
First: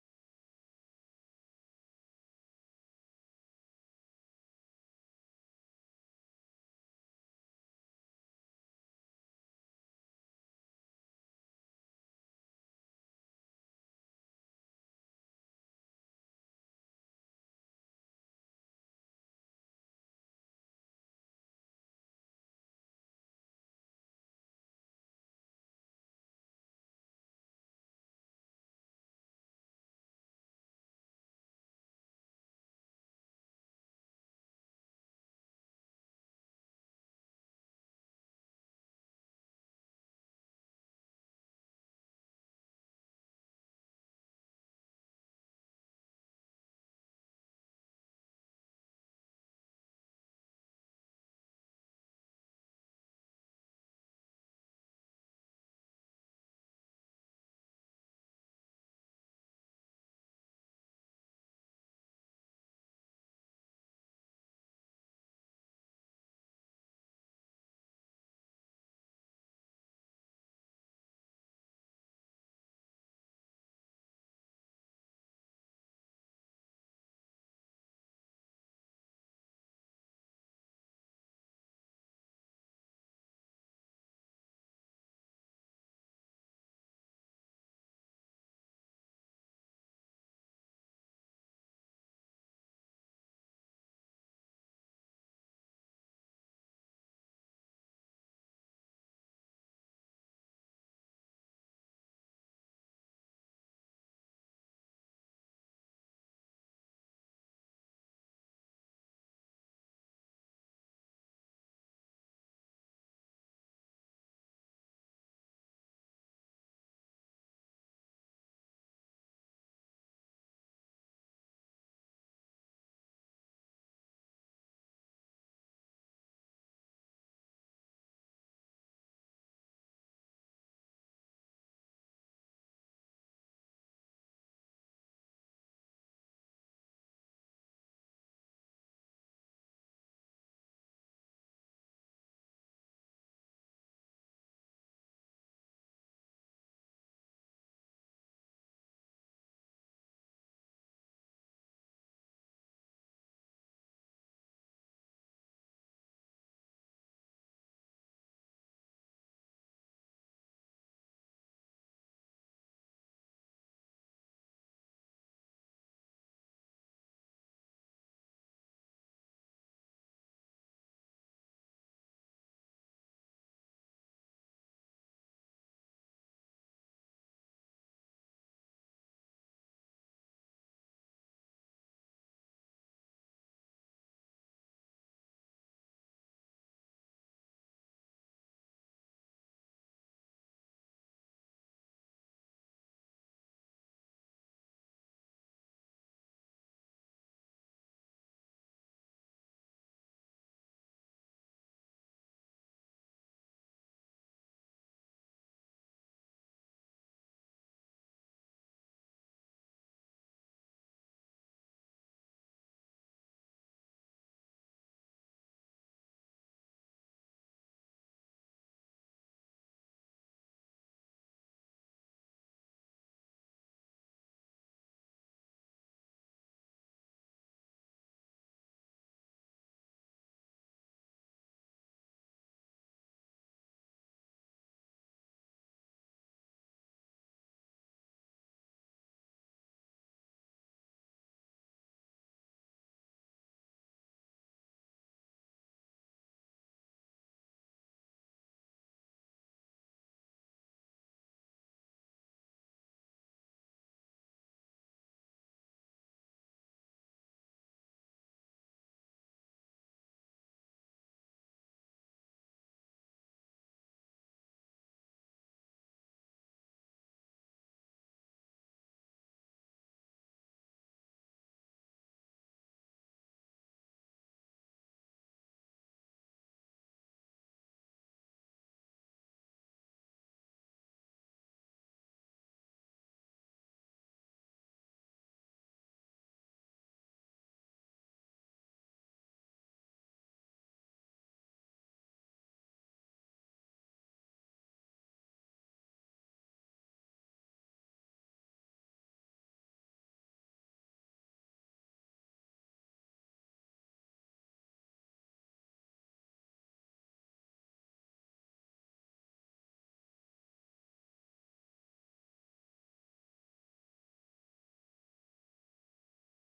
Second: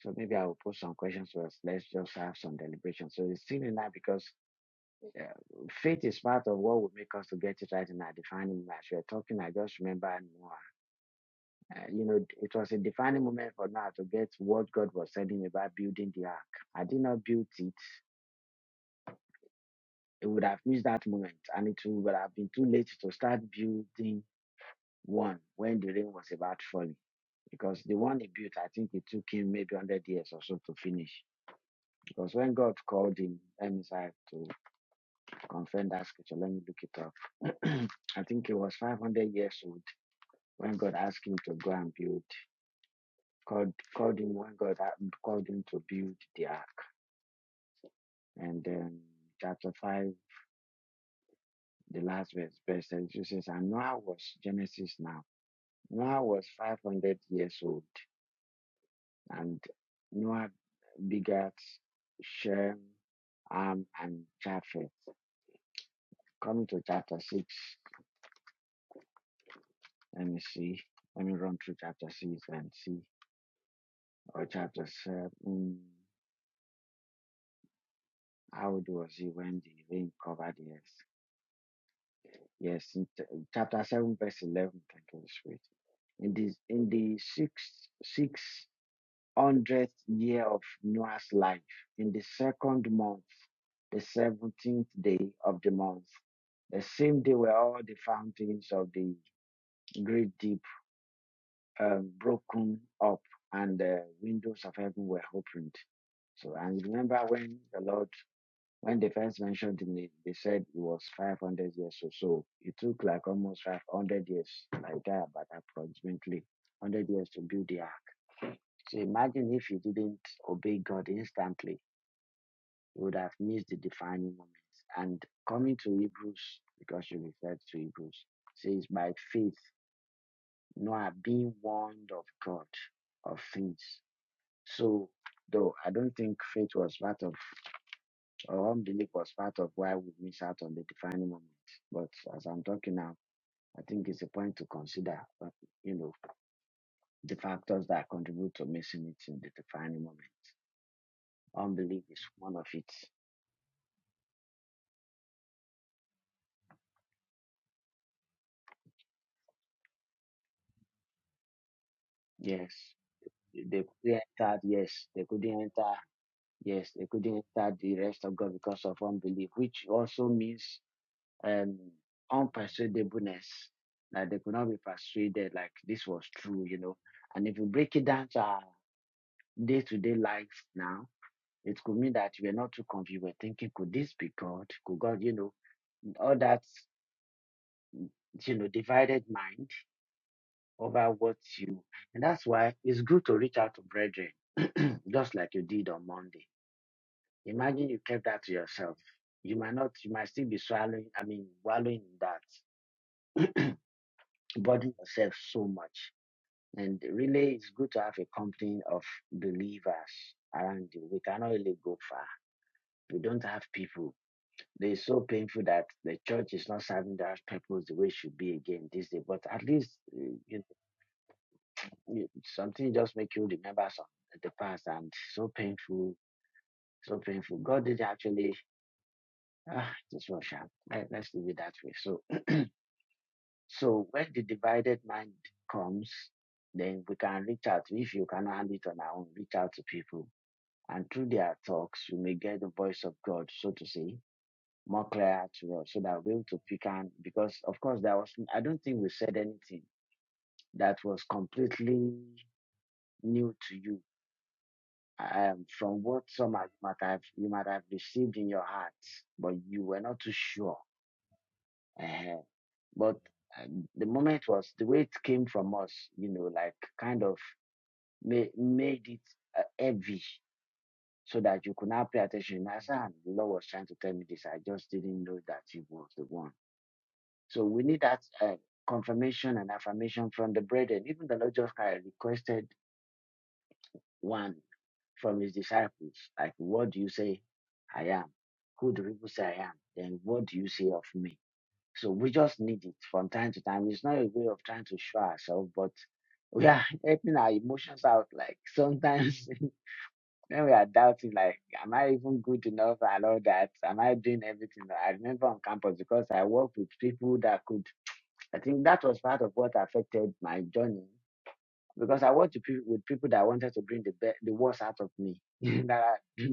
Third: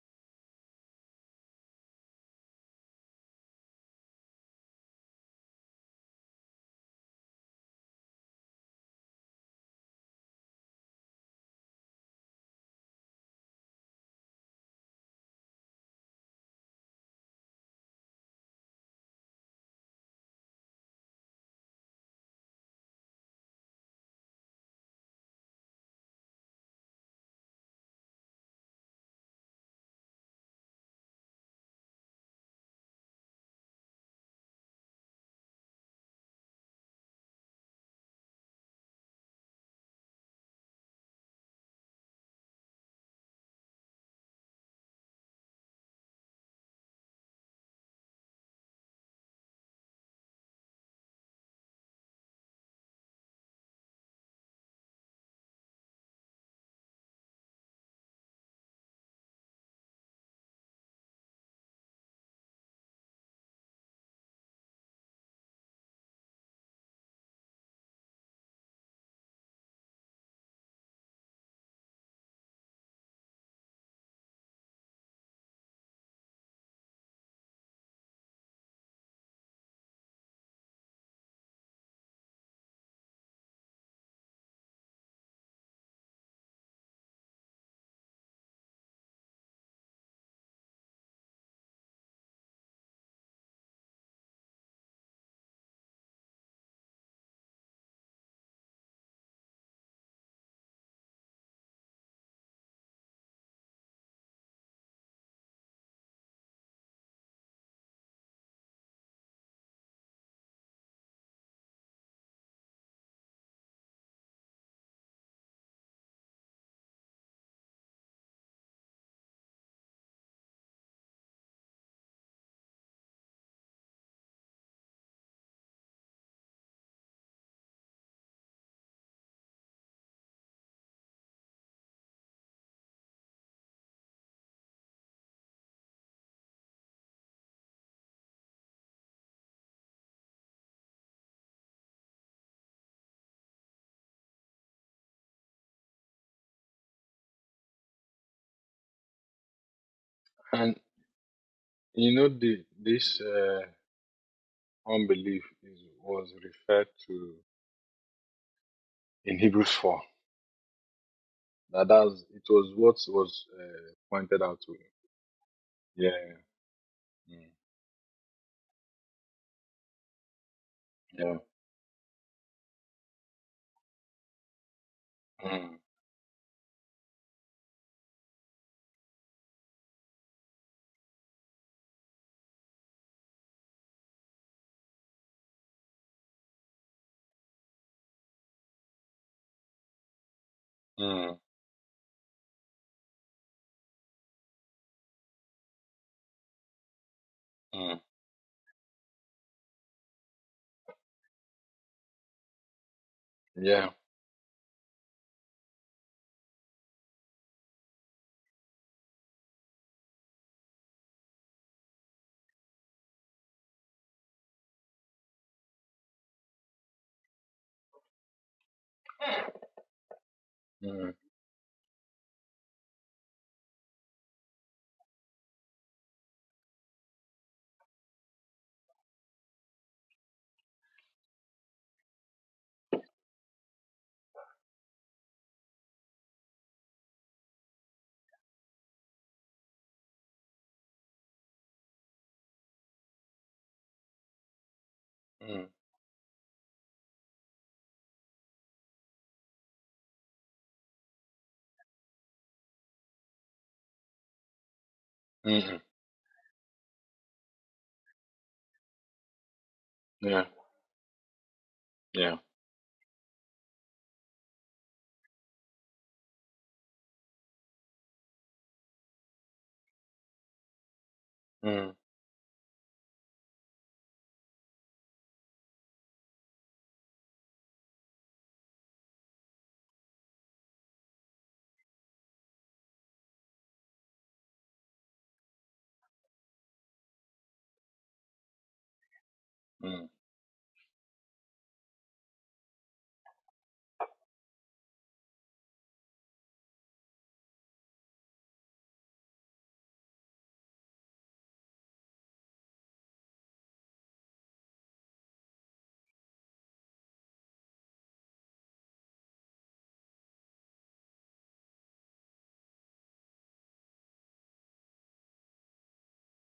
[SPEAKER 1] So maybe I will put some questions to us. Let's just have some deliberation. So it's still in that because It's part of what would make us to get it right in our defining moment. As we are talking, I just remember Noah. It was a defining moment for Noah to get what God was telling about building the ark. I did not build it. It would have missed that moment, and it would have been too late to start building one. The rain was about falling because the one he built, I think it took him maybe 100 years or so to finish. Because when God called him, let me say to confirm that scripture, let me look it up. I think he was 500 years old when God asked him to go and build God, called him one God had called him to build the ark. And then chapter 5, the last verse, verse 32 says, And Noah was Genesis now. Noah was 500 years old, and Noah begat Shem, Ham, and Japheth. Coming to chapter 6, let me see. Let me run through chapter 6 and see. Or chapter 7, how old was he when the rain covered the earth? Yes, in t- chapter 7, verse 11, thank you, Holy Spirit. in the in the six six hundredth year of Noah's life, in the second month, the seventeenth day of the month, the same day were all the fountains of the great deep um, broken up, and the windows of heaven were opened. So, and remember when the Lord, when they first mentioned the name, they said it was 500 years or so. It took like almost 500 years, like that, but approximately 100 years to build the ark So imagine if you didn't obey God instantly, you would have missed the defining moment. And coming to Hebrews, because you referred to Hebrews, says by faith Noah being warned of God of things. So though I don't think faith was part of or unbelief was part of why we miss out on the defining moment. But as I'm talking now, I think it's a point to consider uh, you know, the factors that contribute to missing it in the defining moment.
[SPEAKER 3] And
[SPEAKER 1] Unbelief
[SPEAKER 3] you
[SPEAKER 1] is
[SPEAKER 3] know,
[SPEAKER 1] one
[SPEAKER 3] the,
[SPEAKER 1] of it.
[SPEAKER 3] this uh, unbelief is, was referred to in Hebrews 4. That that's, it was
[SPEAKER 1] Yes.
[SPEAKER 3] what was
[SPEAKER 1] They
[SPEAKER 3] uh,
[SPEAKER 1] couldn't
[SPEAKER 3] pointed out
[SPEAKER 1] enter,
[SPEAKER 3] to him.
[SPEAKER 1] yes, they couldn't enter,
[SPEAKER 3] Yeah,
[SPEAKER 1] yes, they
[SPEAKER 3] yeah,
[SPEAKER 1] couldn't enter the rest of God because of unbelief, which also means
[SPEAKER 3] yeah,
[SPEAKER 1] um, unpersuadableness, that they could not be persuaded
[SPEAKER 3] mm,
[SPEAKER 1] like this was true, you know. And if you break it down to our day to day life now, it could mean that we're not too confused. We're thinking, could this be God? Could God, you know, all that, you know, divided mind over what
[SPEAKER 3] mm,
[SPEAKER 1] you. And that's why it's good to reach out to brethren, just like you did on Monday Imagine you
[SPEAKER 3] mm,
[SPEAKER 1] kept that to yourself. You might not, you might still be swallowing, I mean, wallowing in that,
[SPEAKER 3] yeah,
[SPEAKER 1] burdening yourself so much. And really, it's good to have a company of believers around you. We cannot really go far. We don't have people. They're so painful that the church is not serving that purpose the way it should be again this day. But at least eh, you,
[SPEAKER 3] mm,
[SPEAKER 1] you, something just make you remember some the past and so painful, so painful. God did actually, ah, this was sharp. Let, let's leave it that way. So So when the divided mind comes, then we can reach out. If you can handle it on our own, reach out to people. And through their talks, we may get the voice of God, so to say, more clear
[SPEAKER 3] mm, mm,
[SPEAKER 1] to us so that we're able to pick and because of course there was I don't think we said anything that was completely new to you. Um,
[SPEAKER 3] mm,
[SPEAKER 1] from what some might have you might have received in your heart, but you were not too
[SPEAKER 3] yeah,
[SPEAKER 1] sure.
[SPEAKER 3] yeah.
[SPEAKER 1] Uh, But uh, the moment was the way it came from us, you know, like kind of ma- made it uh, heavy so that you
[SPEAKER 3] Mm.
[SPEAKER 1] could not pay attention. As I said, "Ah, the Lord was trying to tell me this. I just didn't know that He was the one. So we need that uh, confirmation and affirmation from the brethren. Even the Lord just kind of requested one from His disciples, like, "What do you say I am? Who do people say I am?
[SPEAKER 3] mm,
[SPEAKER 1] Then what do you say of me?" So we just need it from time to time. It's not a way of trying to show ourselves, but we are helping our emotions out. Like sometimes when we are doubting, like, am I even good enough and all that? Am I doing everything? I remember on campus because I worked with people that could, I think that was part of what affected my journey because I worked with people, with people that wanted to bring the, be- the worst out of me. that I,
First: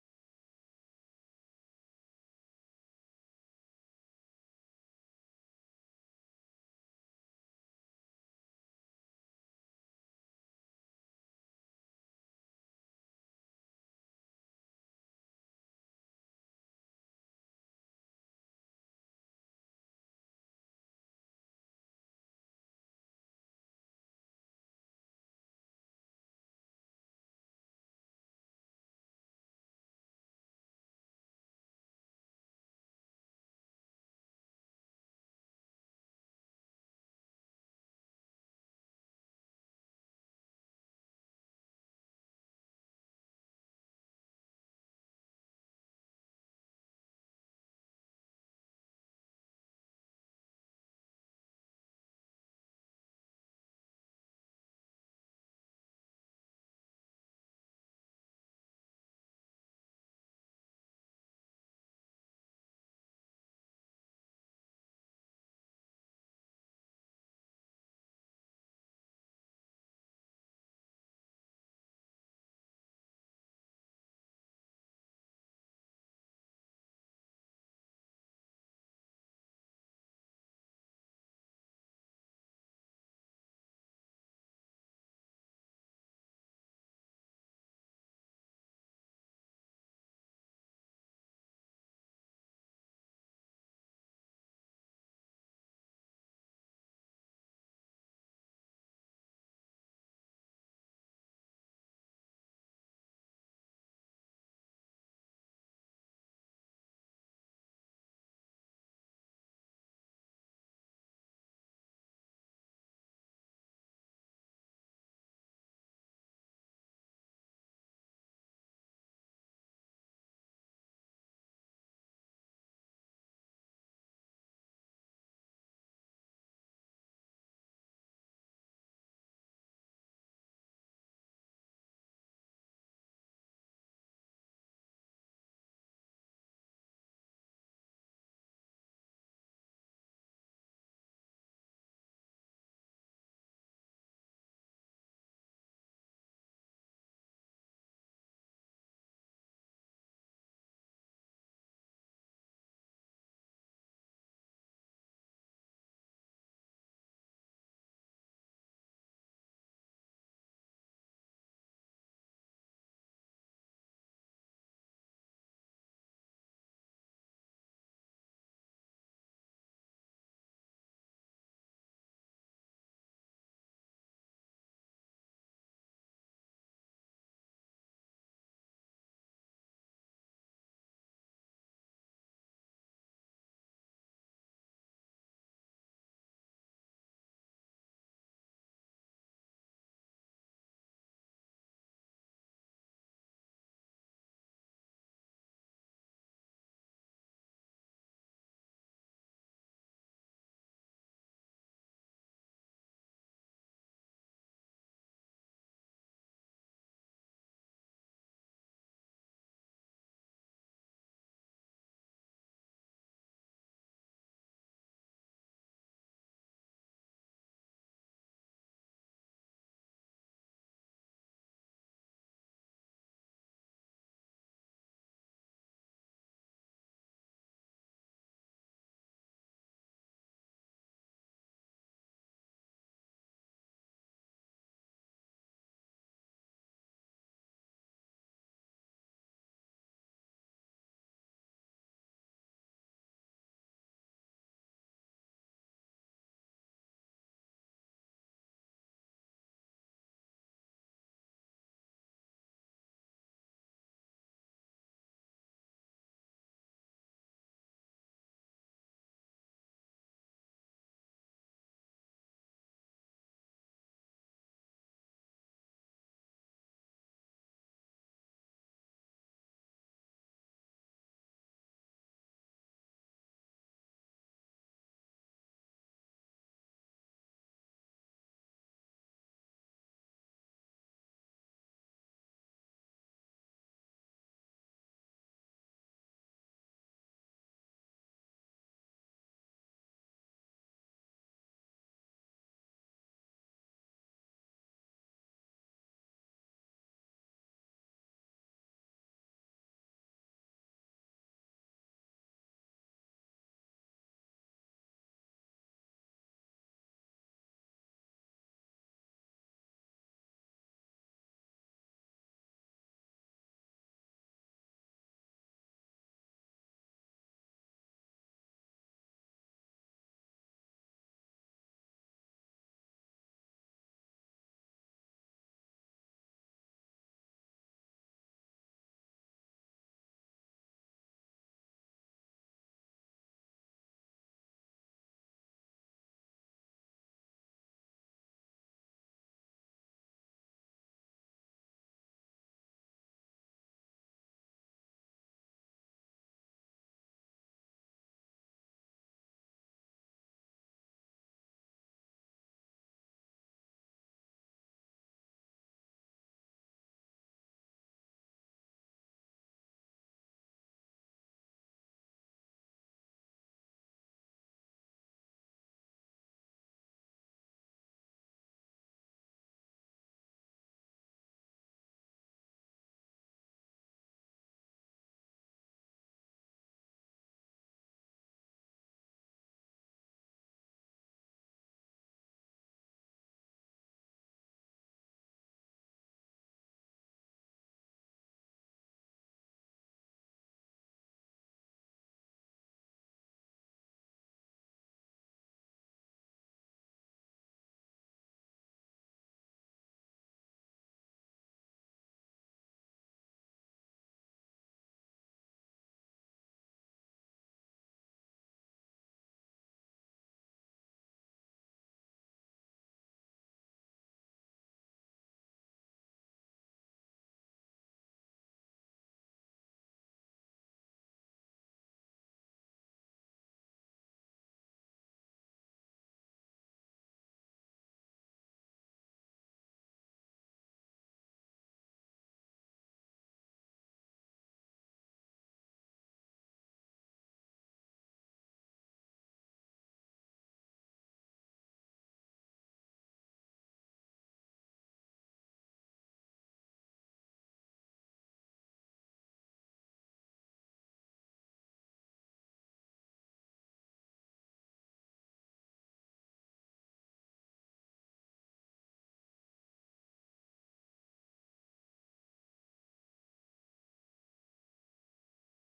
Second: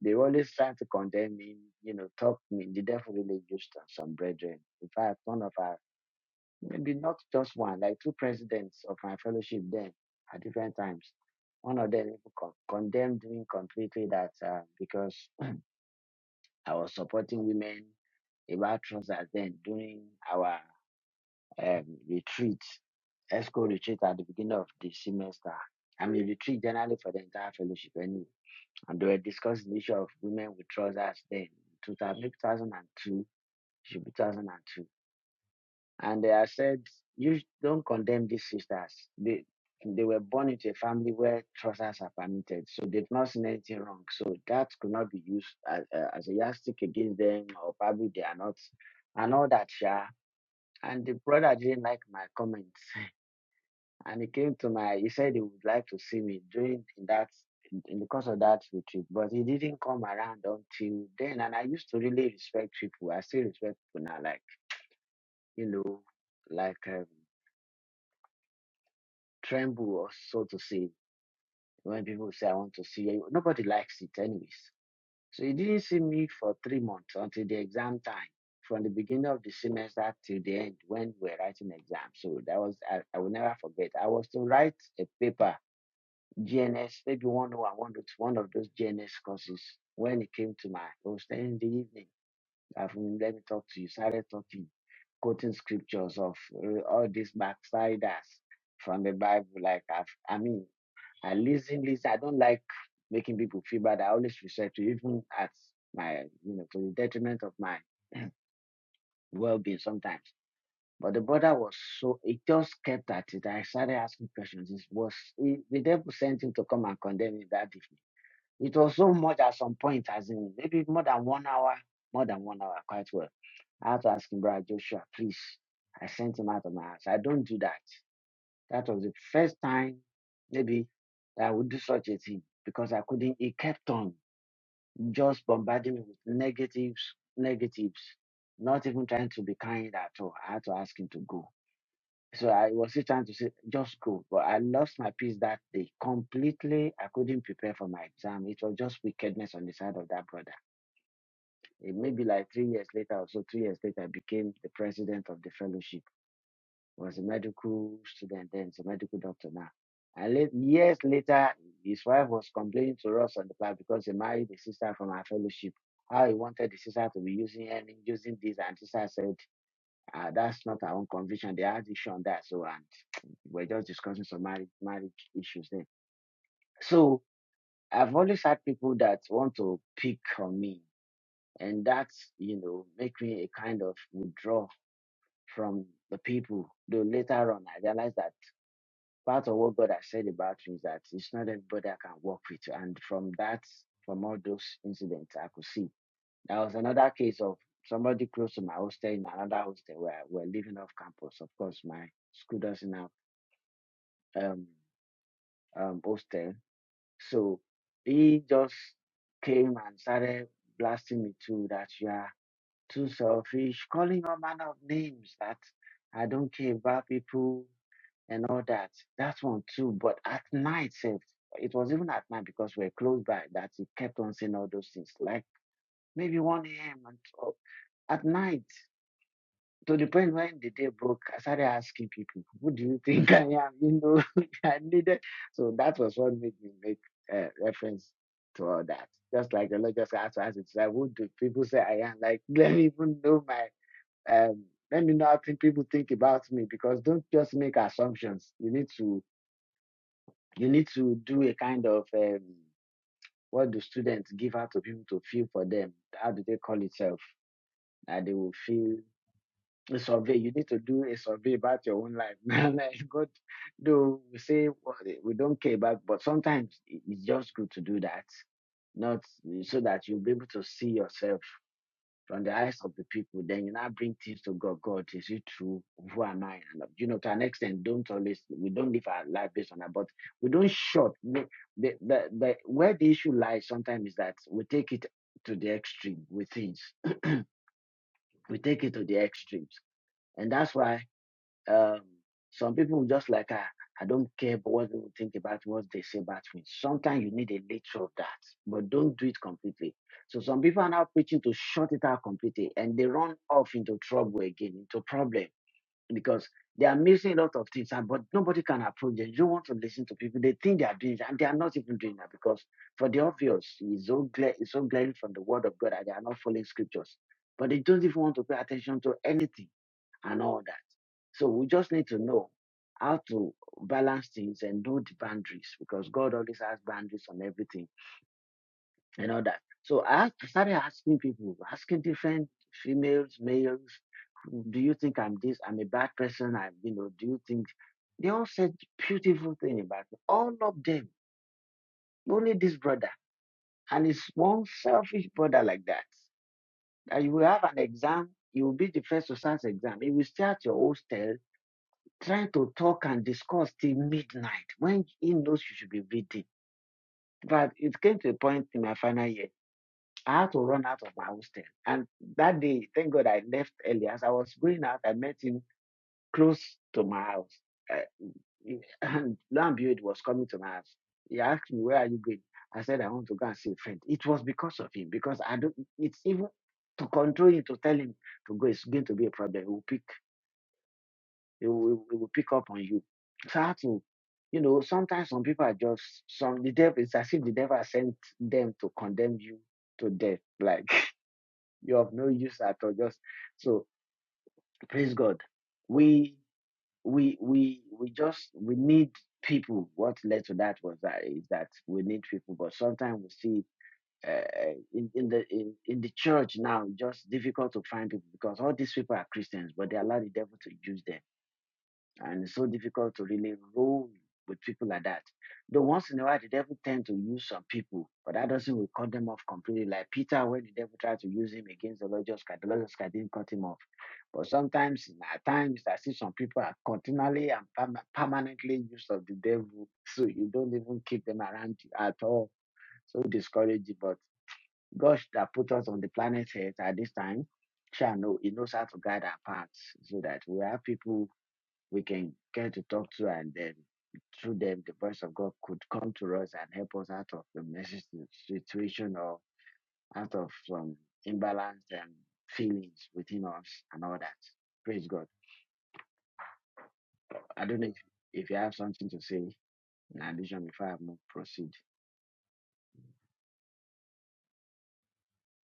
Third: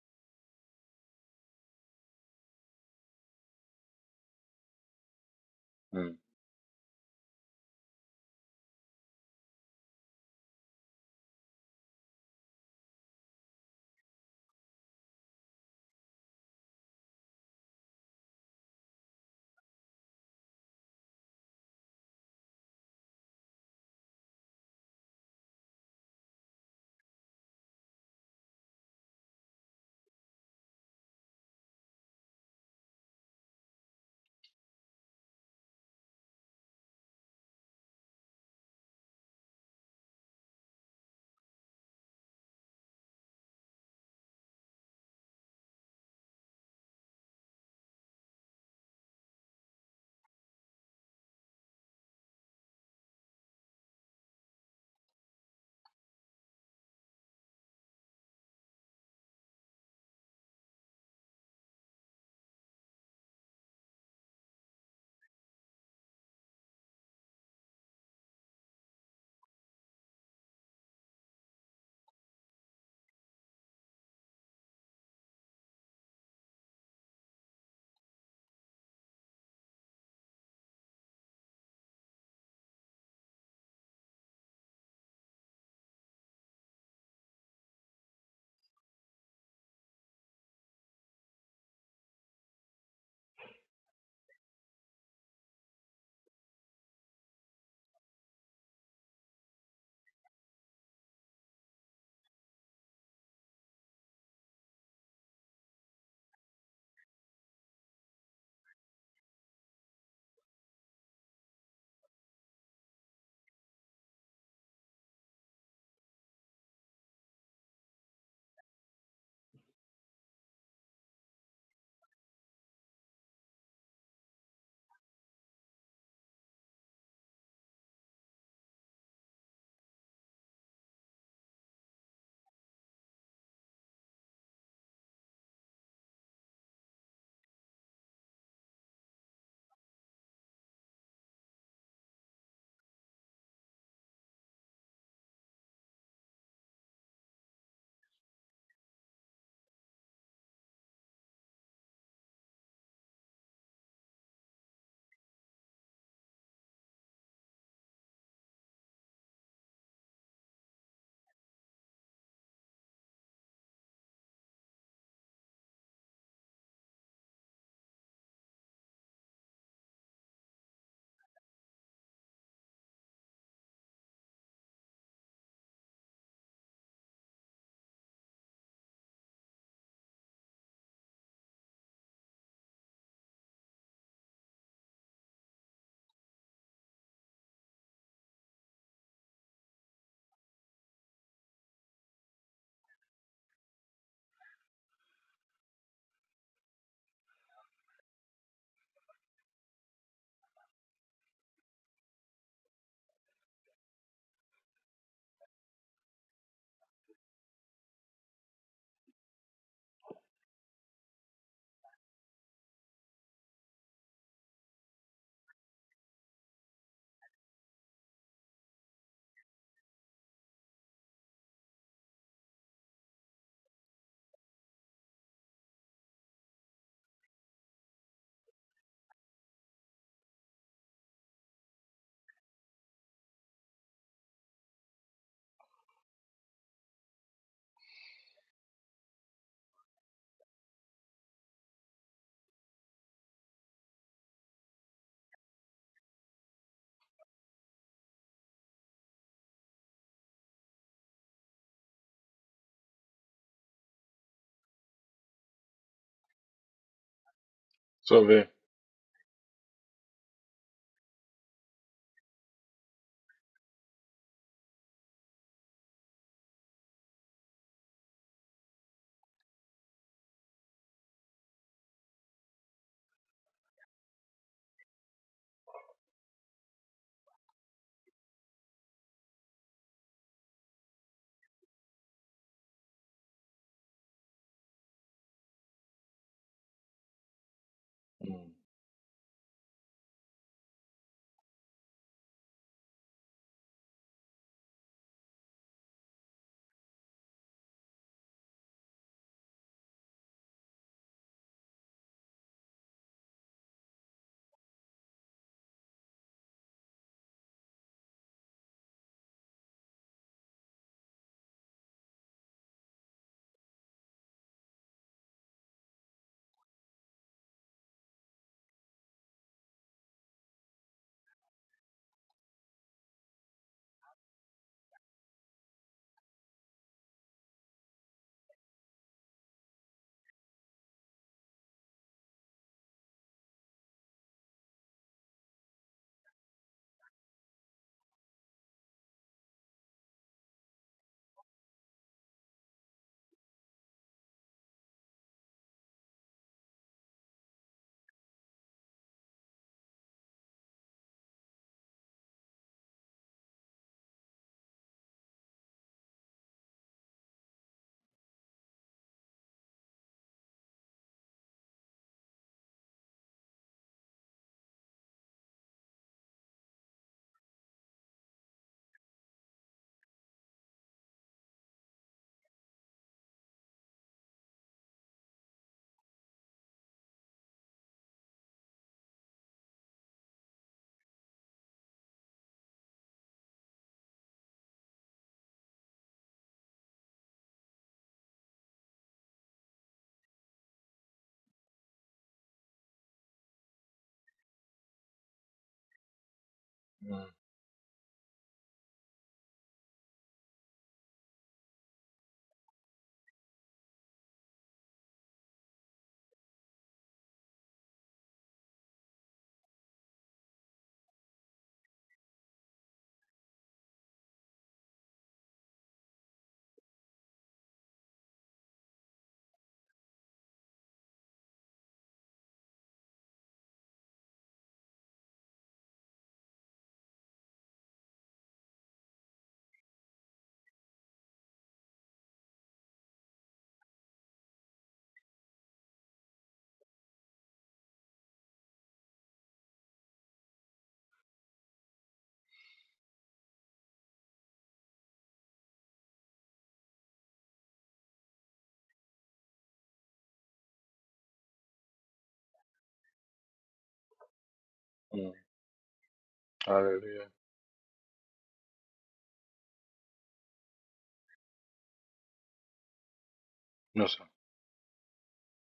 [SPEAKER 1] they always trying to condemn me, you know, talk me. The devil really used on some brethren. In fact, one of our
[SPEAKER 3] mm.
[SPEAKER 1] Maybe not just one, like two presidents of my fellowship then at different times. One of them even condemned me completely that uh, because I was supporting women about trousers then during our um, retreat, ESCO retreat at the beginning of the semester. I mean, retreat generally for the entire fellowship anyway. And they were discussing the issue of women with trousers then, 2002, should be 2002 And I said, you don't condemn these sisters. They they were born into a family where trousers are permitted, so they've not seen anything wrong. So that could not be used as, uh, as a yardstick against them, or probably they are not, and all that. Yeah. And the brother didn't like my comments, and he came to my. He said he would like to see me during in that in in the course of that retreat, but he didn't come around until then. And I used to really respect people. I still respect people now, like you know, like. Um, tremble or so to say when people say, I want to see you. Nobody likes it, anyways. So he didn't see me for three months until the exam time, from the beginning of the semester till the end when we were writing exams. So that was, I, I will never forget. I was to write a paper, GNS, maybe one or one one of one of those GNS courses. When it came to my, I was staying in the evening, I've let me talk to you, started talking, quoting scriptures of uh, all these backsliders from the Bible. Like, I've, I mean, I listen, listen. I don't like making people feel bad. I always research to even at my, you know, to the detriment of my well being sometimes. But the brother was so, it just kept at it. I started asking questions. It was, it, the devil sent him to come and condemn me that evening. It was so much at some point, as in maybe more than one hour, more than one hour, quite well. I had to ask him, brother Joshua, please. I sent him out of my house. I don't do that. That was the first time, maybe, I would do such a thing because I couldn't. It kept on just bombarding me with negatives, negatives, not even trying to be kind at all. I had to ask him to go. So I was still trying to say, just go. But I lost my peace that day completely. I couldn't prepare for my exam. It was just wickedness on the side of that brother. It may be like three years later or so, two years later, I became the president of the fellowship. was a medical student then, he's a medical doctor now. And late, years later, his wife was complaining to us on the back because he married a sister from our fellowship. How he wanted the sister to be using and using this, and sister said, ah, "That's not our own conviction. They had issue on that." So, and we're just discussing some marriage marriage issues there. So, I've always had people that want to pick on me, and that's you know make me a kind of withdraw from the people. Though later on, I realized that. part of what God has said about you is that it's not everybody I can work with. And from that, from all those incidents, I could see. There was another case of somebody close to my hostel in another hostel where we're living off campus. Of course, my school doesn't have um, um, hostel. So he just came and started blasting me too that you are too selfish, calling all manner of names that I don't care about people and all that. That's one too. But at night, sef, it was even at night because we're close by that he kept on saying all those things. Like maybe 1 a.m. and oh, at night, to the point when the day broke, I started asking people, who do you think I am? You know, I needed. So that was what made me make uh, reference to all that. Just like the Lord just asked us, it's like, who do people say I am? Like, let me even know my um let me know how think people think about me because don't just make assumptions. You need to You need to do a kind of um, what do students give out to people to feel for them? How do they call itself? That
[SPEAKER 3] So
[SPEAKER 1] they
[SPEAKER 3] there.
[SPEAKER 1] will feel a survey. You need to do a survey about your own life. like God, do we say we don't care about, but sometimes it's just good to do that. Not so that you'll be able to see yourself from the eyes of the people, then you now bring things to God. God, is it true? Who am I? And uh, you know, to an extent, don't always we don't live our life based on that, but we don't short. The, the, the, the where the issue lies sometimes is that we take it to the extreme with things.
[SPEAKER 3] Mm,
[SPEAKER 1] We take it to the extremes. And that's why um, some people just like, ah, I don't care about what people think about what they say about me. Sometimes you need a little of that, but don't do it completely. So some people are now preaching to shut it out completely and they run off into trouble again, into problem because they are missing a lot of things, and but nobody can approach them. You don't want to listen to people. They think they are doing it, and they are not even doing that because for the obvious, it's so, gla- it's so glaring from the word of God that they are not following scriptures. But they don't even want to pay attention to anything and all that. So we just need to know how to balance things and do the boundaries because God always has boundaries on everything and all that. So I started asking people, asking different females, males, do you think I'm this? I'm a bad person. I, you know, do you think? They all said beautiful thing about me. All of them, only this brother, and it's one selfish brother like that. That you will have an exam, you will be the first to start exam. He will stay at your hostel trying to talk and discuss till midnight when he knows you should be reading. But it came to a point in my final year. I had to run out of my hostel. And that day, thank God I left early. As I was going out, I met him close to my house. Uh, and Lambuid was coming to my house. He asked me, Where are you going? I said, I want to go and see a friend. It was because of him, because I don't, it's even to control him, to tell him to go, It's going to be a problem. He will pick. It will, it will pick up on you. So I had to, you know, sometimes some people are just some the devil. It's as if the devil has sent them to condemn you to death. Like you have no use at all. Just so praise God. We
[SPEAKER 3] mm,
[SPEAKER 1] we we we just we need people. What led to that was that is that we need people. But sometimes we see uh, in, in the in, in the church now, just difficult to find people because all these people are Christians, but they allow the devil to use them and it's so difficult to really roll with people like that. Though once in a while, the devil tend to use some people, but that doesn't will cut them off completely. Like Peter, when the devil tried to use him against the Lord Jesus Christ, the Lord Jesus Christ didn't cut him off. But sometimes, at times, I see some people are continually and perma- permanently used of the devil, so you don't even keep them around you at all. So discouraging. But God that put us on the planet Earth at this time, shall know He knows how to guide our paths so that we have people we can get to talk to and then through them the voice of God could come to us and help us out of the messy situation or out of some imbalanced um, feelings within us and all that. Praise God.
[SPEAKER 3] mm. Hallelujah.
[SPEAKER 1] I don't know if, if you have something to say in addition before I move proceed.
[SPEAKER 3] No, sir.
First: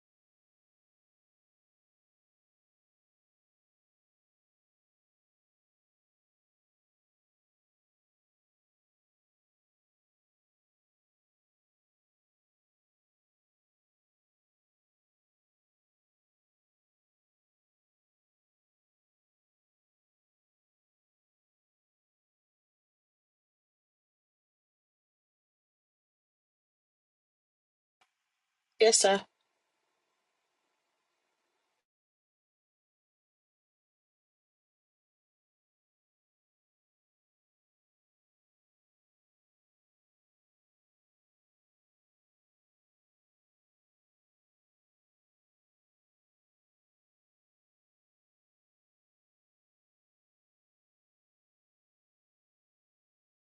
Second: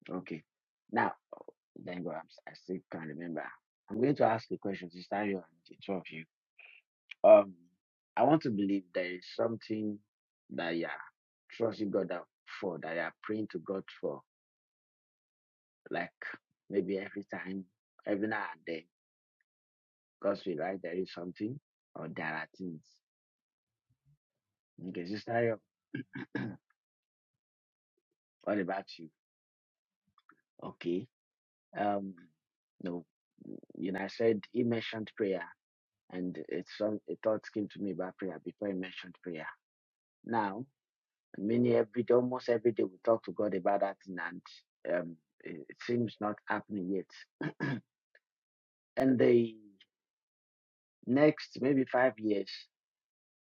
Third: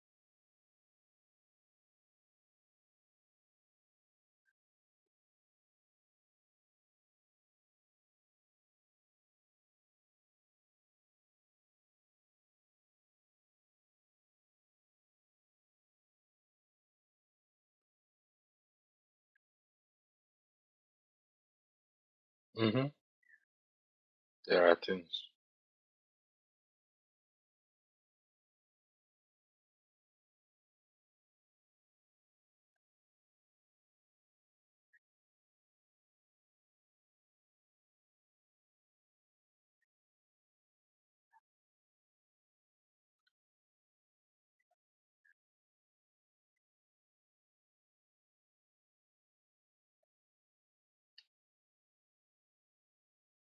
[SPEAKER 1] Okay. Now, thank God i still can not remember. I'm going to ask a question, Sister Ayo and the two of you. Um, I want to believe there is something that you are trusting God for that you are praying to God for, like maybe every time, every now and then, God's will, right? There is something or there are things.
[SPEAKER 3] hmm There are
[SPEAKER 1] Okay,
[SPEAKER 3] things.
[SPEAKER 1] Sister, Ayo, what about
[SPEAKER 2] Yes,
[SPEAKER 1] you?
[SPEAKER 2] sir.
[SPEAKER 1] Okay. Um, no, you know, I said he mentioned prayer, and it's some a thought came to me about prayer before he mentioned prayer. Now, many every day, almost every day, we talk to God about that, thing and um, it, it seems not happening yet. And the next maybe five years,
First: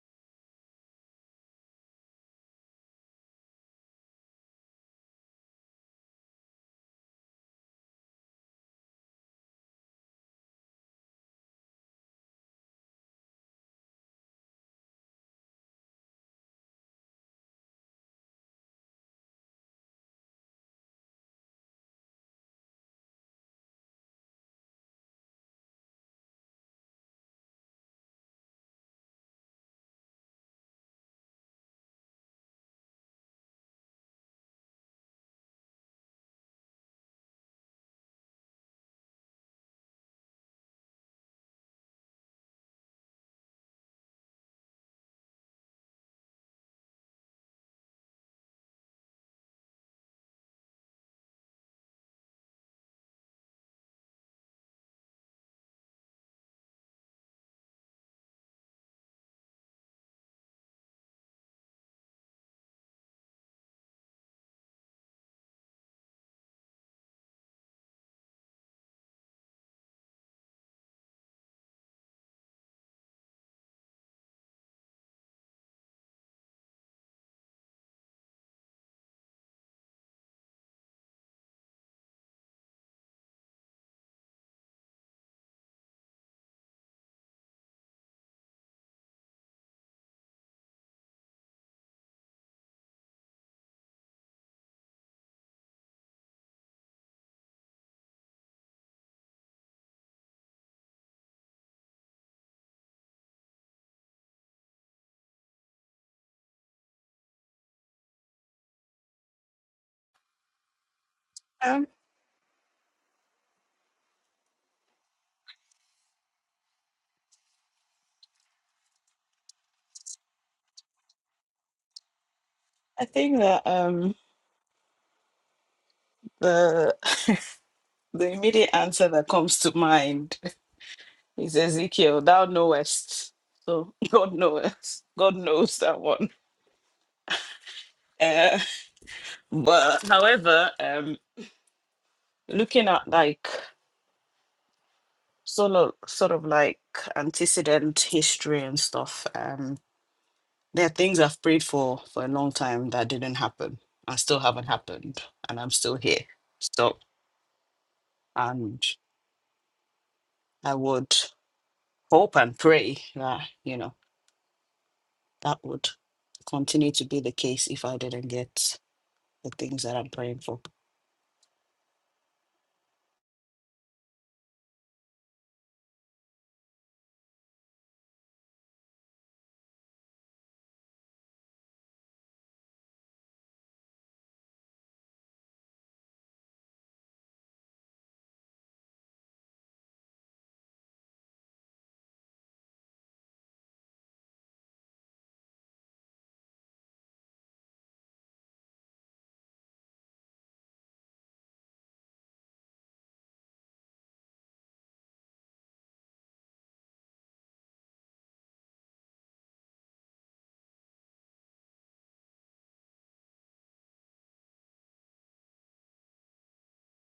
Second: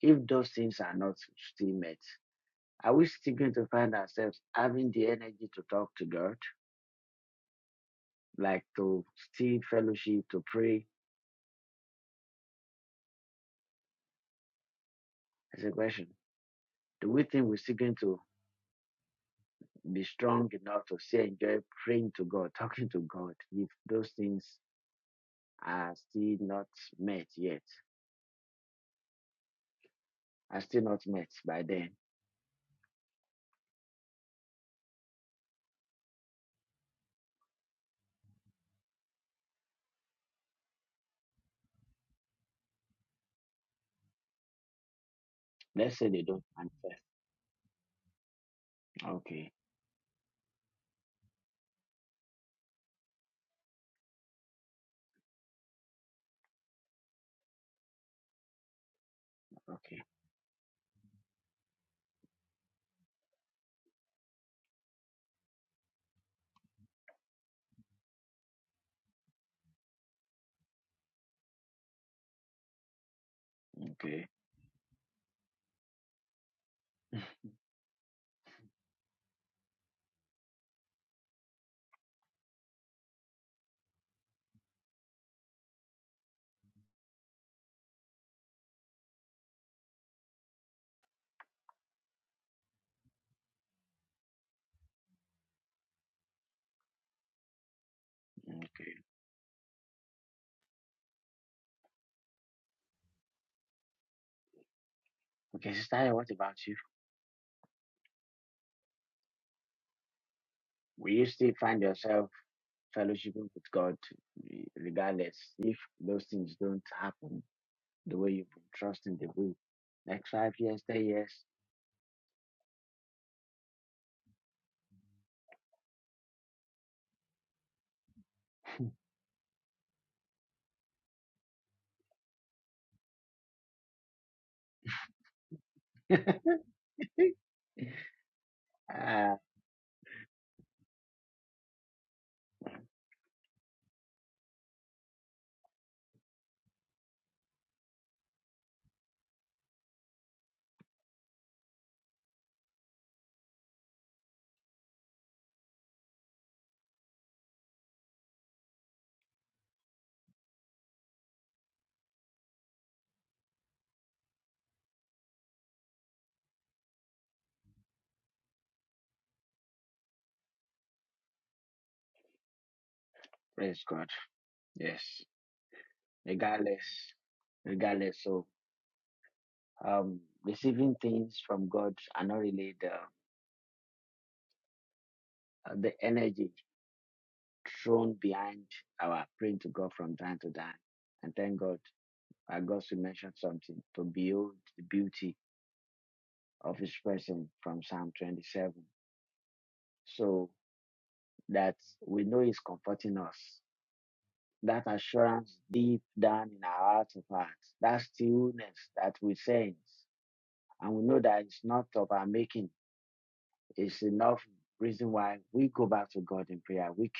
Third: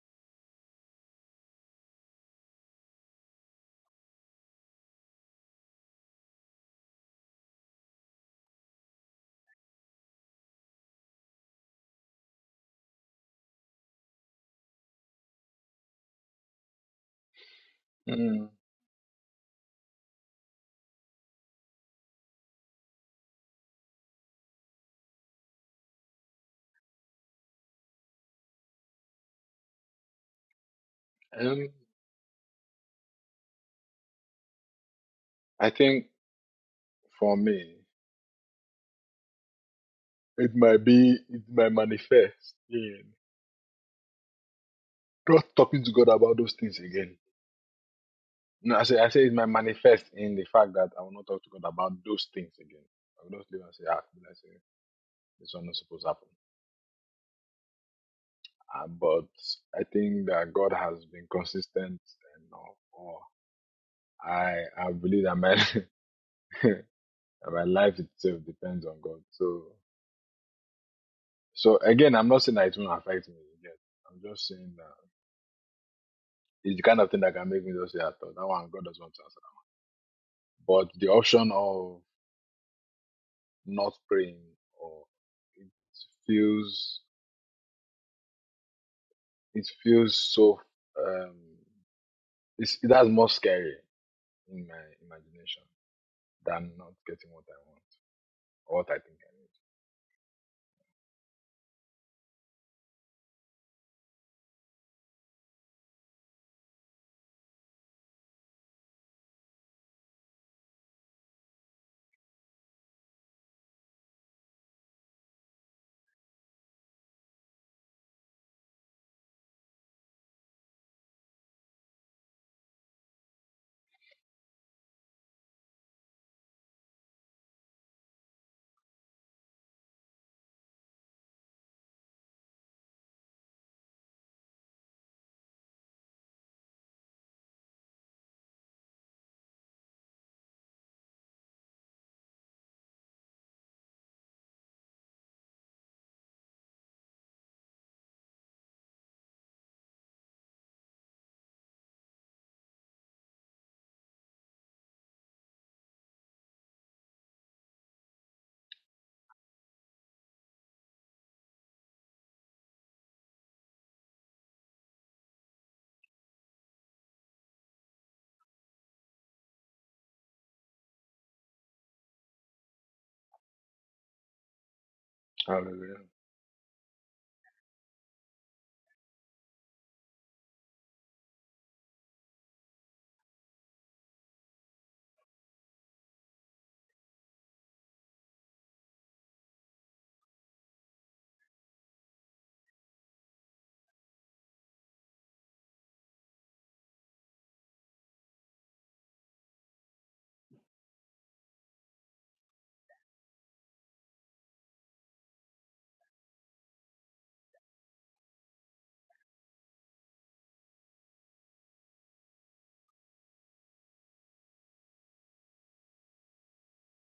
[SPEAKER 1] if those things are not still met, are we still going to find ourselves having the energy to talk to God, like to still fellowship, to pray? That's a question. Do we think we're still going to
[SPEAKER 3] Mm.
[SPEAKER 1] be strong enough to still enjoy praying to God, talking to God, if those things are still not met yet? Are still not met by
[SPEAKER 3] And
[SPEAKER 1] then?
[SPEAKER 3] I think for me, it might be, it might manifest in not talking to
[SPEAKER 1] Let's
[SPEAKER 3] God
[SPEAKER 1] say they
[SPEAKER 3] about
[SPEAKER 1] don't
[SPEAKER 3] those things
[SPEAKER 1] manifest.
[SPEAKER 3] again. No, I say, I say it might
[SPEAKER 1] Okay,
[SPEAKER 3] manifest in the fact that I will not talk to God about those things again. I will just leave and say, ah, let say this one is supposed to happen. Uh, but I
[SPEAKER 1] okay,
[SPEAKER 3] think that God has been consistent and or, or I I believe that man. And My life itself depends on God. So, so again, I'm not saying that it won't affect me. Again,
[SPEAKER 1] okay,
[SPEAKER 3] I'm just saying that it's the kind of thing that can make me just say, "I thought that one God doesn't want to answer." But the option of not praying, or it feels, it feels so. Um, it's, it has more scary in my imagination than not getting what I want or what
[SPEAKER 1] okay.
[SPEAKER 3] I think
[SPEAKER 1] Okay, Sister, what about you? Will you still find
[SPEAKER 2] Um,
[SPEAKER 1] yourself fellowshipping with God, re- regardless if those things don't happen the way you've been trusting the way. Next five years, ten years.
[SPEAKER 2] I think that um the the immediate answer that comes to mind is Ezekiel, thou knowest. So God knows. God knows that one. Uh,
[SPEAKER 1] ah,
[SPEAKER 2] but however, um looking at like sort of sort of like antecedent history and stuff um there are things i've prayed for for a long time that didn't happen and still haven't happened and i'm still here so and i would hope and pray that you know that would continue to be the case if i didn't get the things that i'm praying for
[SPEAKER 1] praise God. Yes.
[SPEAKER 3] I need.
[SPEAKER 1] Regardless. Regardless. So um receiving things from God are not really the uh, the energy thrown behind our praying to God from time to time. And thank God. I God to mention something to build the beauty of his presence from Psalm twenty seven. So that we know is comforting us. That assurance deep down in our heart of hearts. That stillness that we sense. And we know that it's not of our making. It's enough reason why we go back to God in prayer. We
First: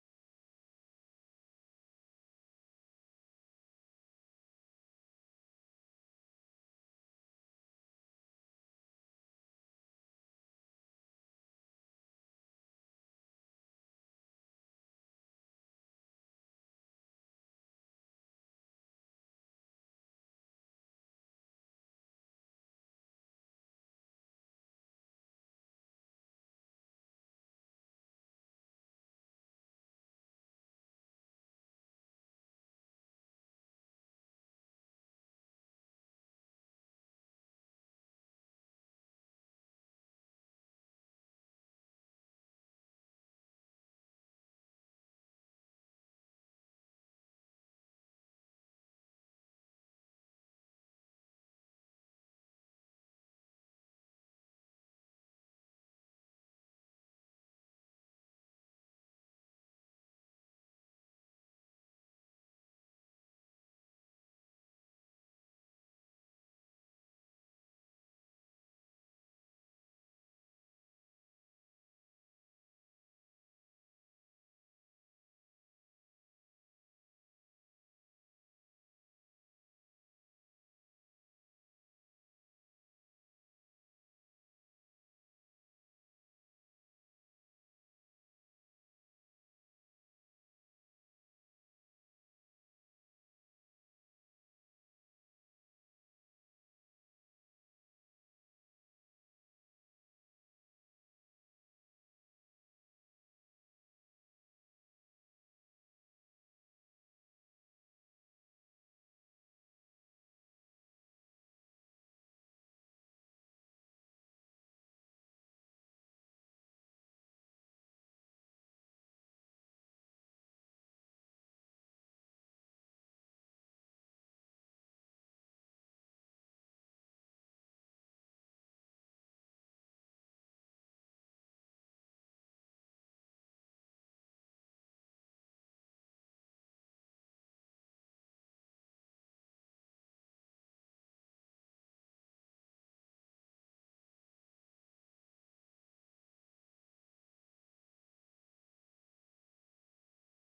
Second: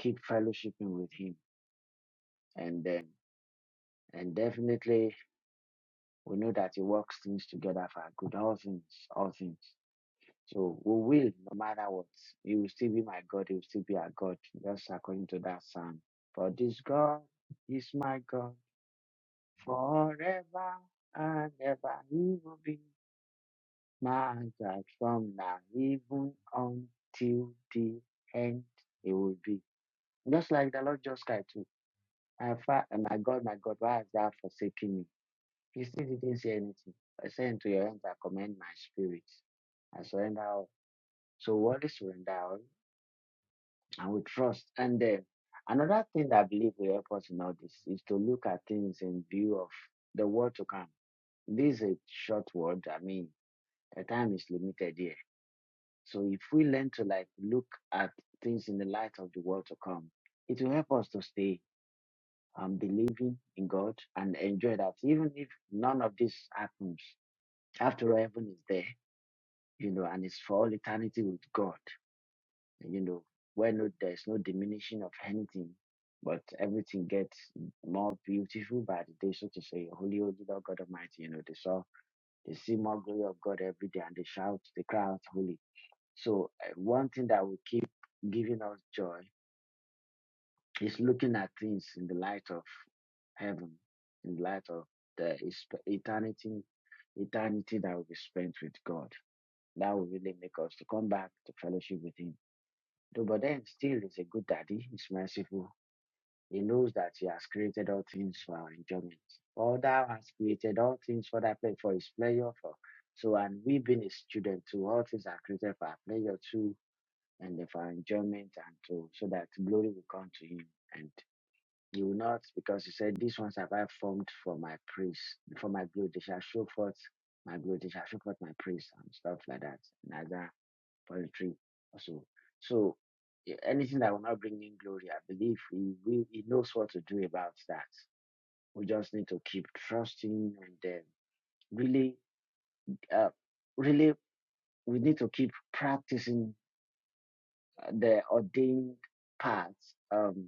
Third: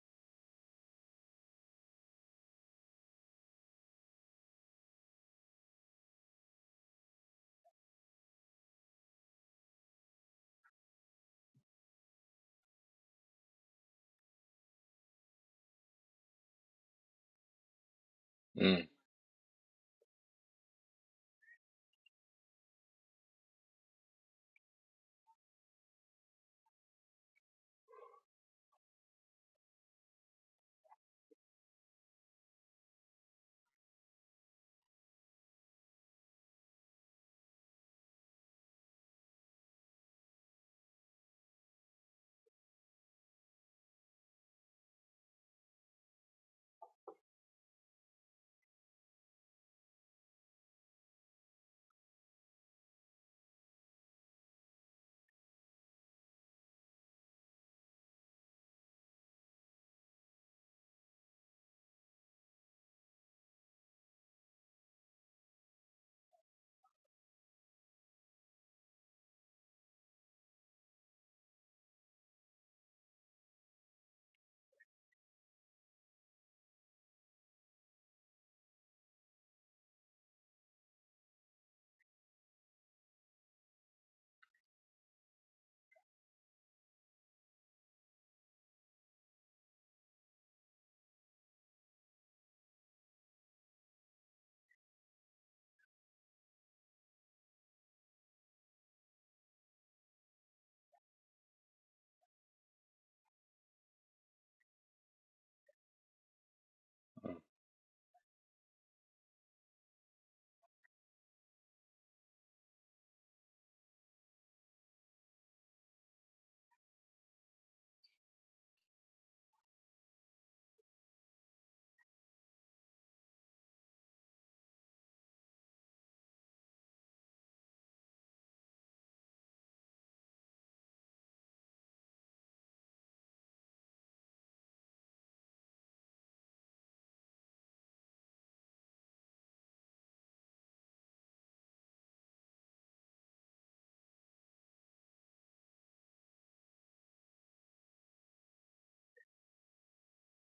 [SPEAKER 1] keep, keep fellowshipping with Him. And then, and definitely we know that He works things together for our good. All things, all things. So we will, no matter what. He will still be my God. He will still be our God. Just according to that psalm. For this God is my God
[SPEAKER 3] Hallelujah. Mm.
[SPEAKER 1] forever and ever. He will be my God from now even until the end. He will be. Just like the Lord just cried too. My, fa- my God, my God, why hast thou forsaken me? He still didn't say anything. I say unto your hands I commend my spirit. I surrender all. So what is surrender all? and we trust. And then another thing that I believe will help us in all this is to look at things in view of the world to come. This is a short word. I mean, the time is limited here. So if we learn to like look at things in the light of the world to come, it will help us to stay um, believing in God and enjoy that, even if none of this happens. After all, heaven is there, you know, and it's for all eternity with God. you know, where no there's no diminishing of anything, but everything gets more beautiful by the day, so to say, Holy, Holy Lord God Almighty. You know, they saw they see more glory of God every day, and they shout, they cry out, Holy. So uh, one thing that will keep giving us joy is looking at things in the light of heaven, in the light of the is- eternity, eternity that will be spent with God. That will really make us to come back to fellowship with Him. Though, but then still, he's a good daddy. He's merciful He knows that He has created all things for our enjoyment. All thou has created all things for that for His pleasure. For so, and we being His children too, all things are created for our pleasure too, and for our enjoyment, and to so that glory will come to Him. And He will not, because He said, "These ones have I formed for my praise, for my glory. They shall show forth my glory. They shall show forth my praise," and stuff like that. And as I poetry also, so. So yeah, anything that will not bring in glory, I believe he will, he knows what to do about that. We just need to keep trusting and then really, uh, really, we need to keep practicing uh, the ordained paths. Um,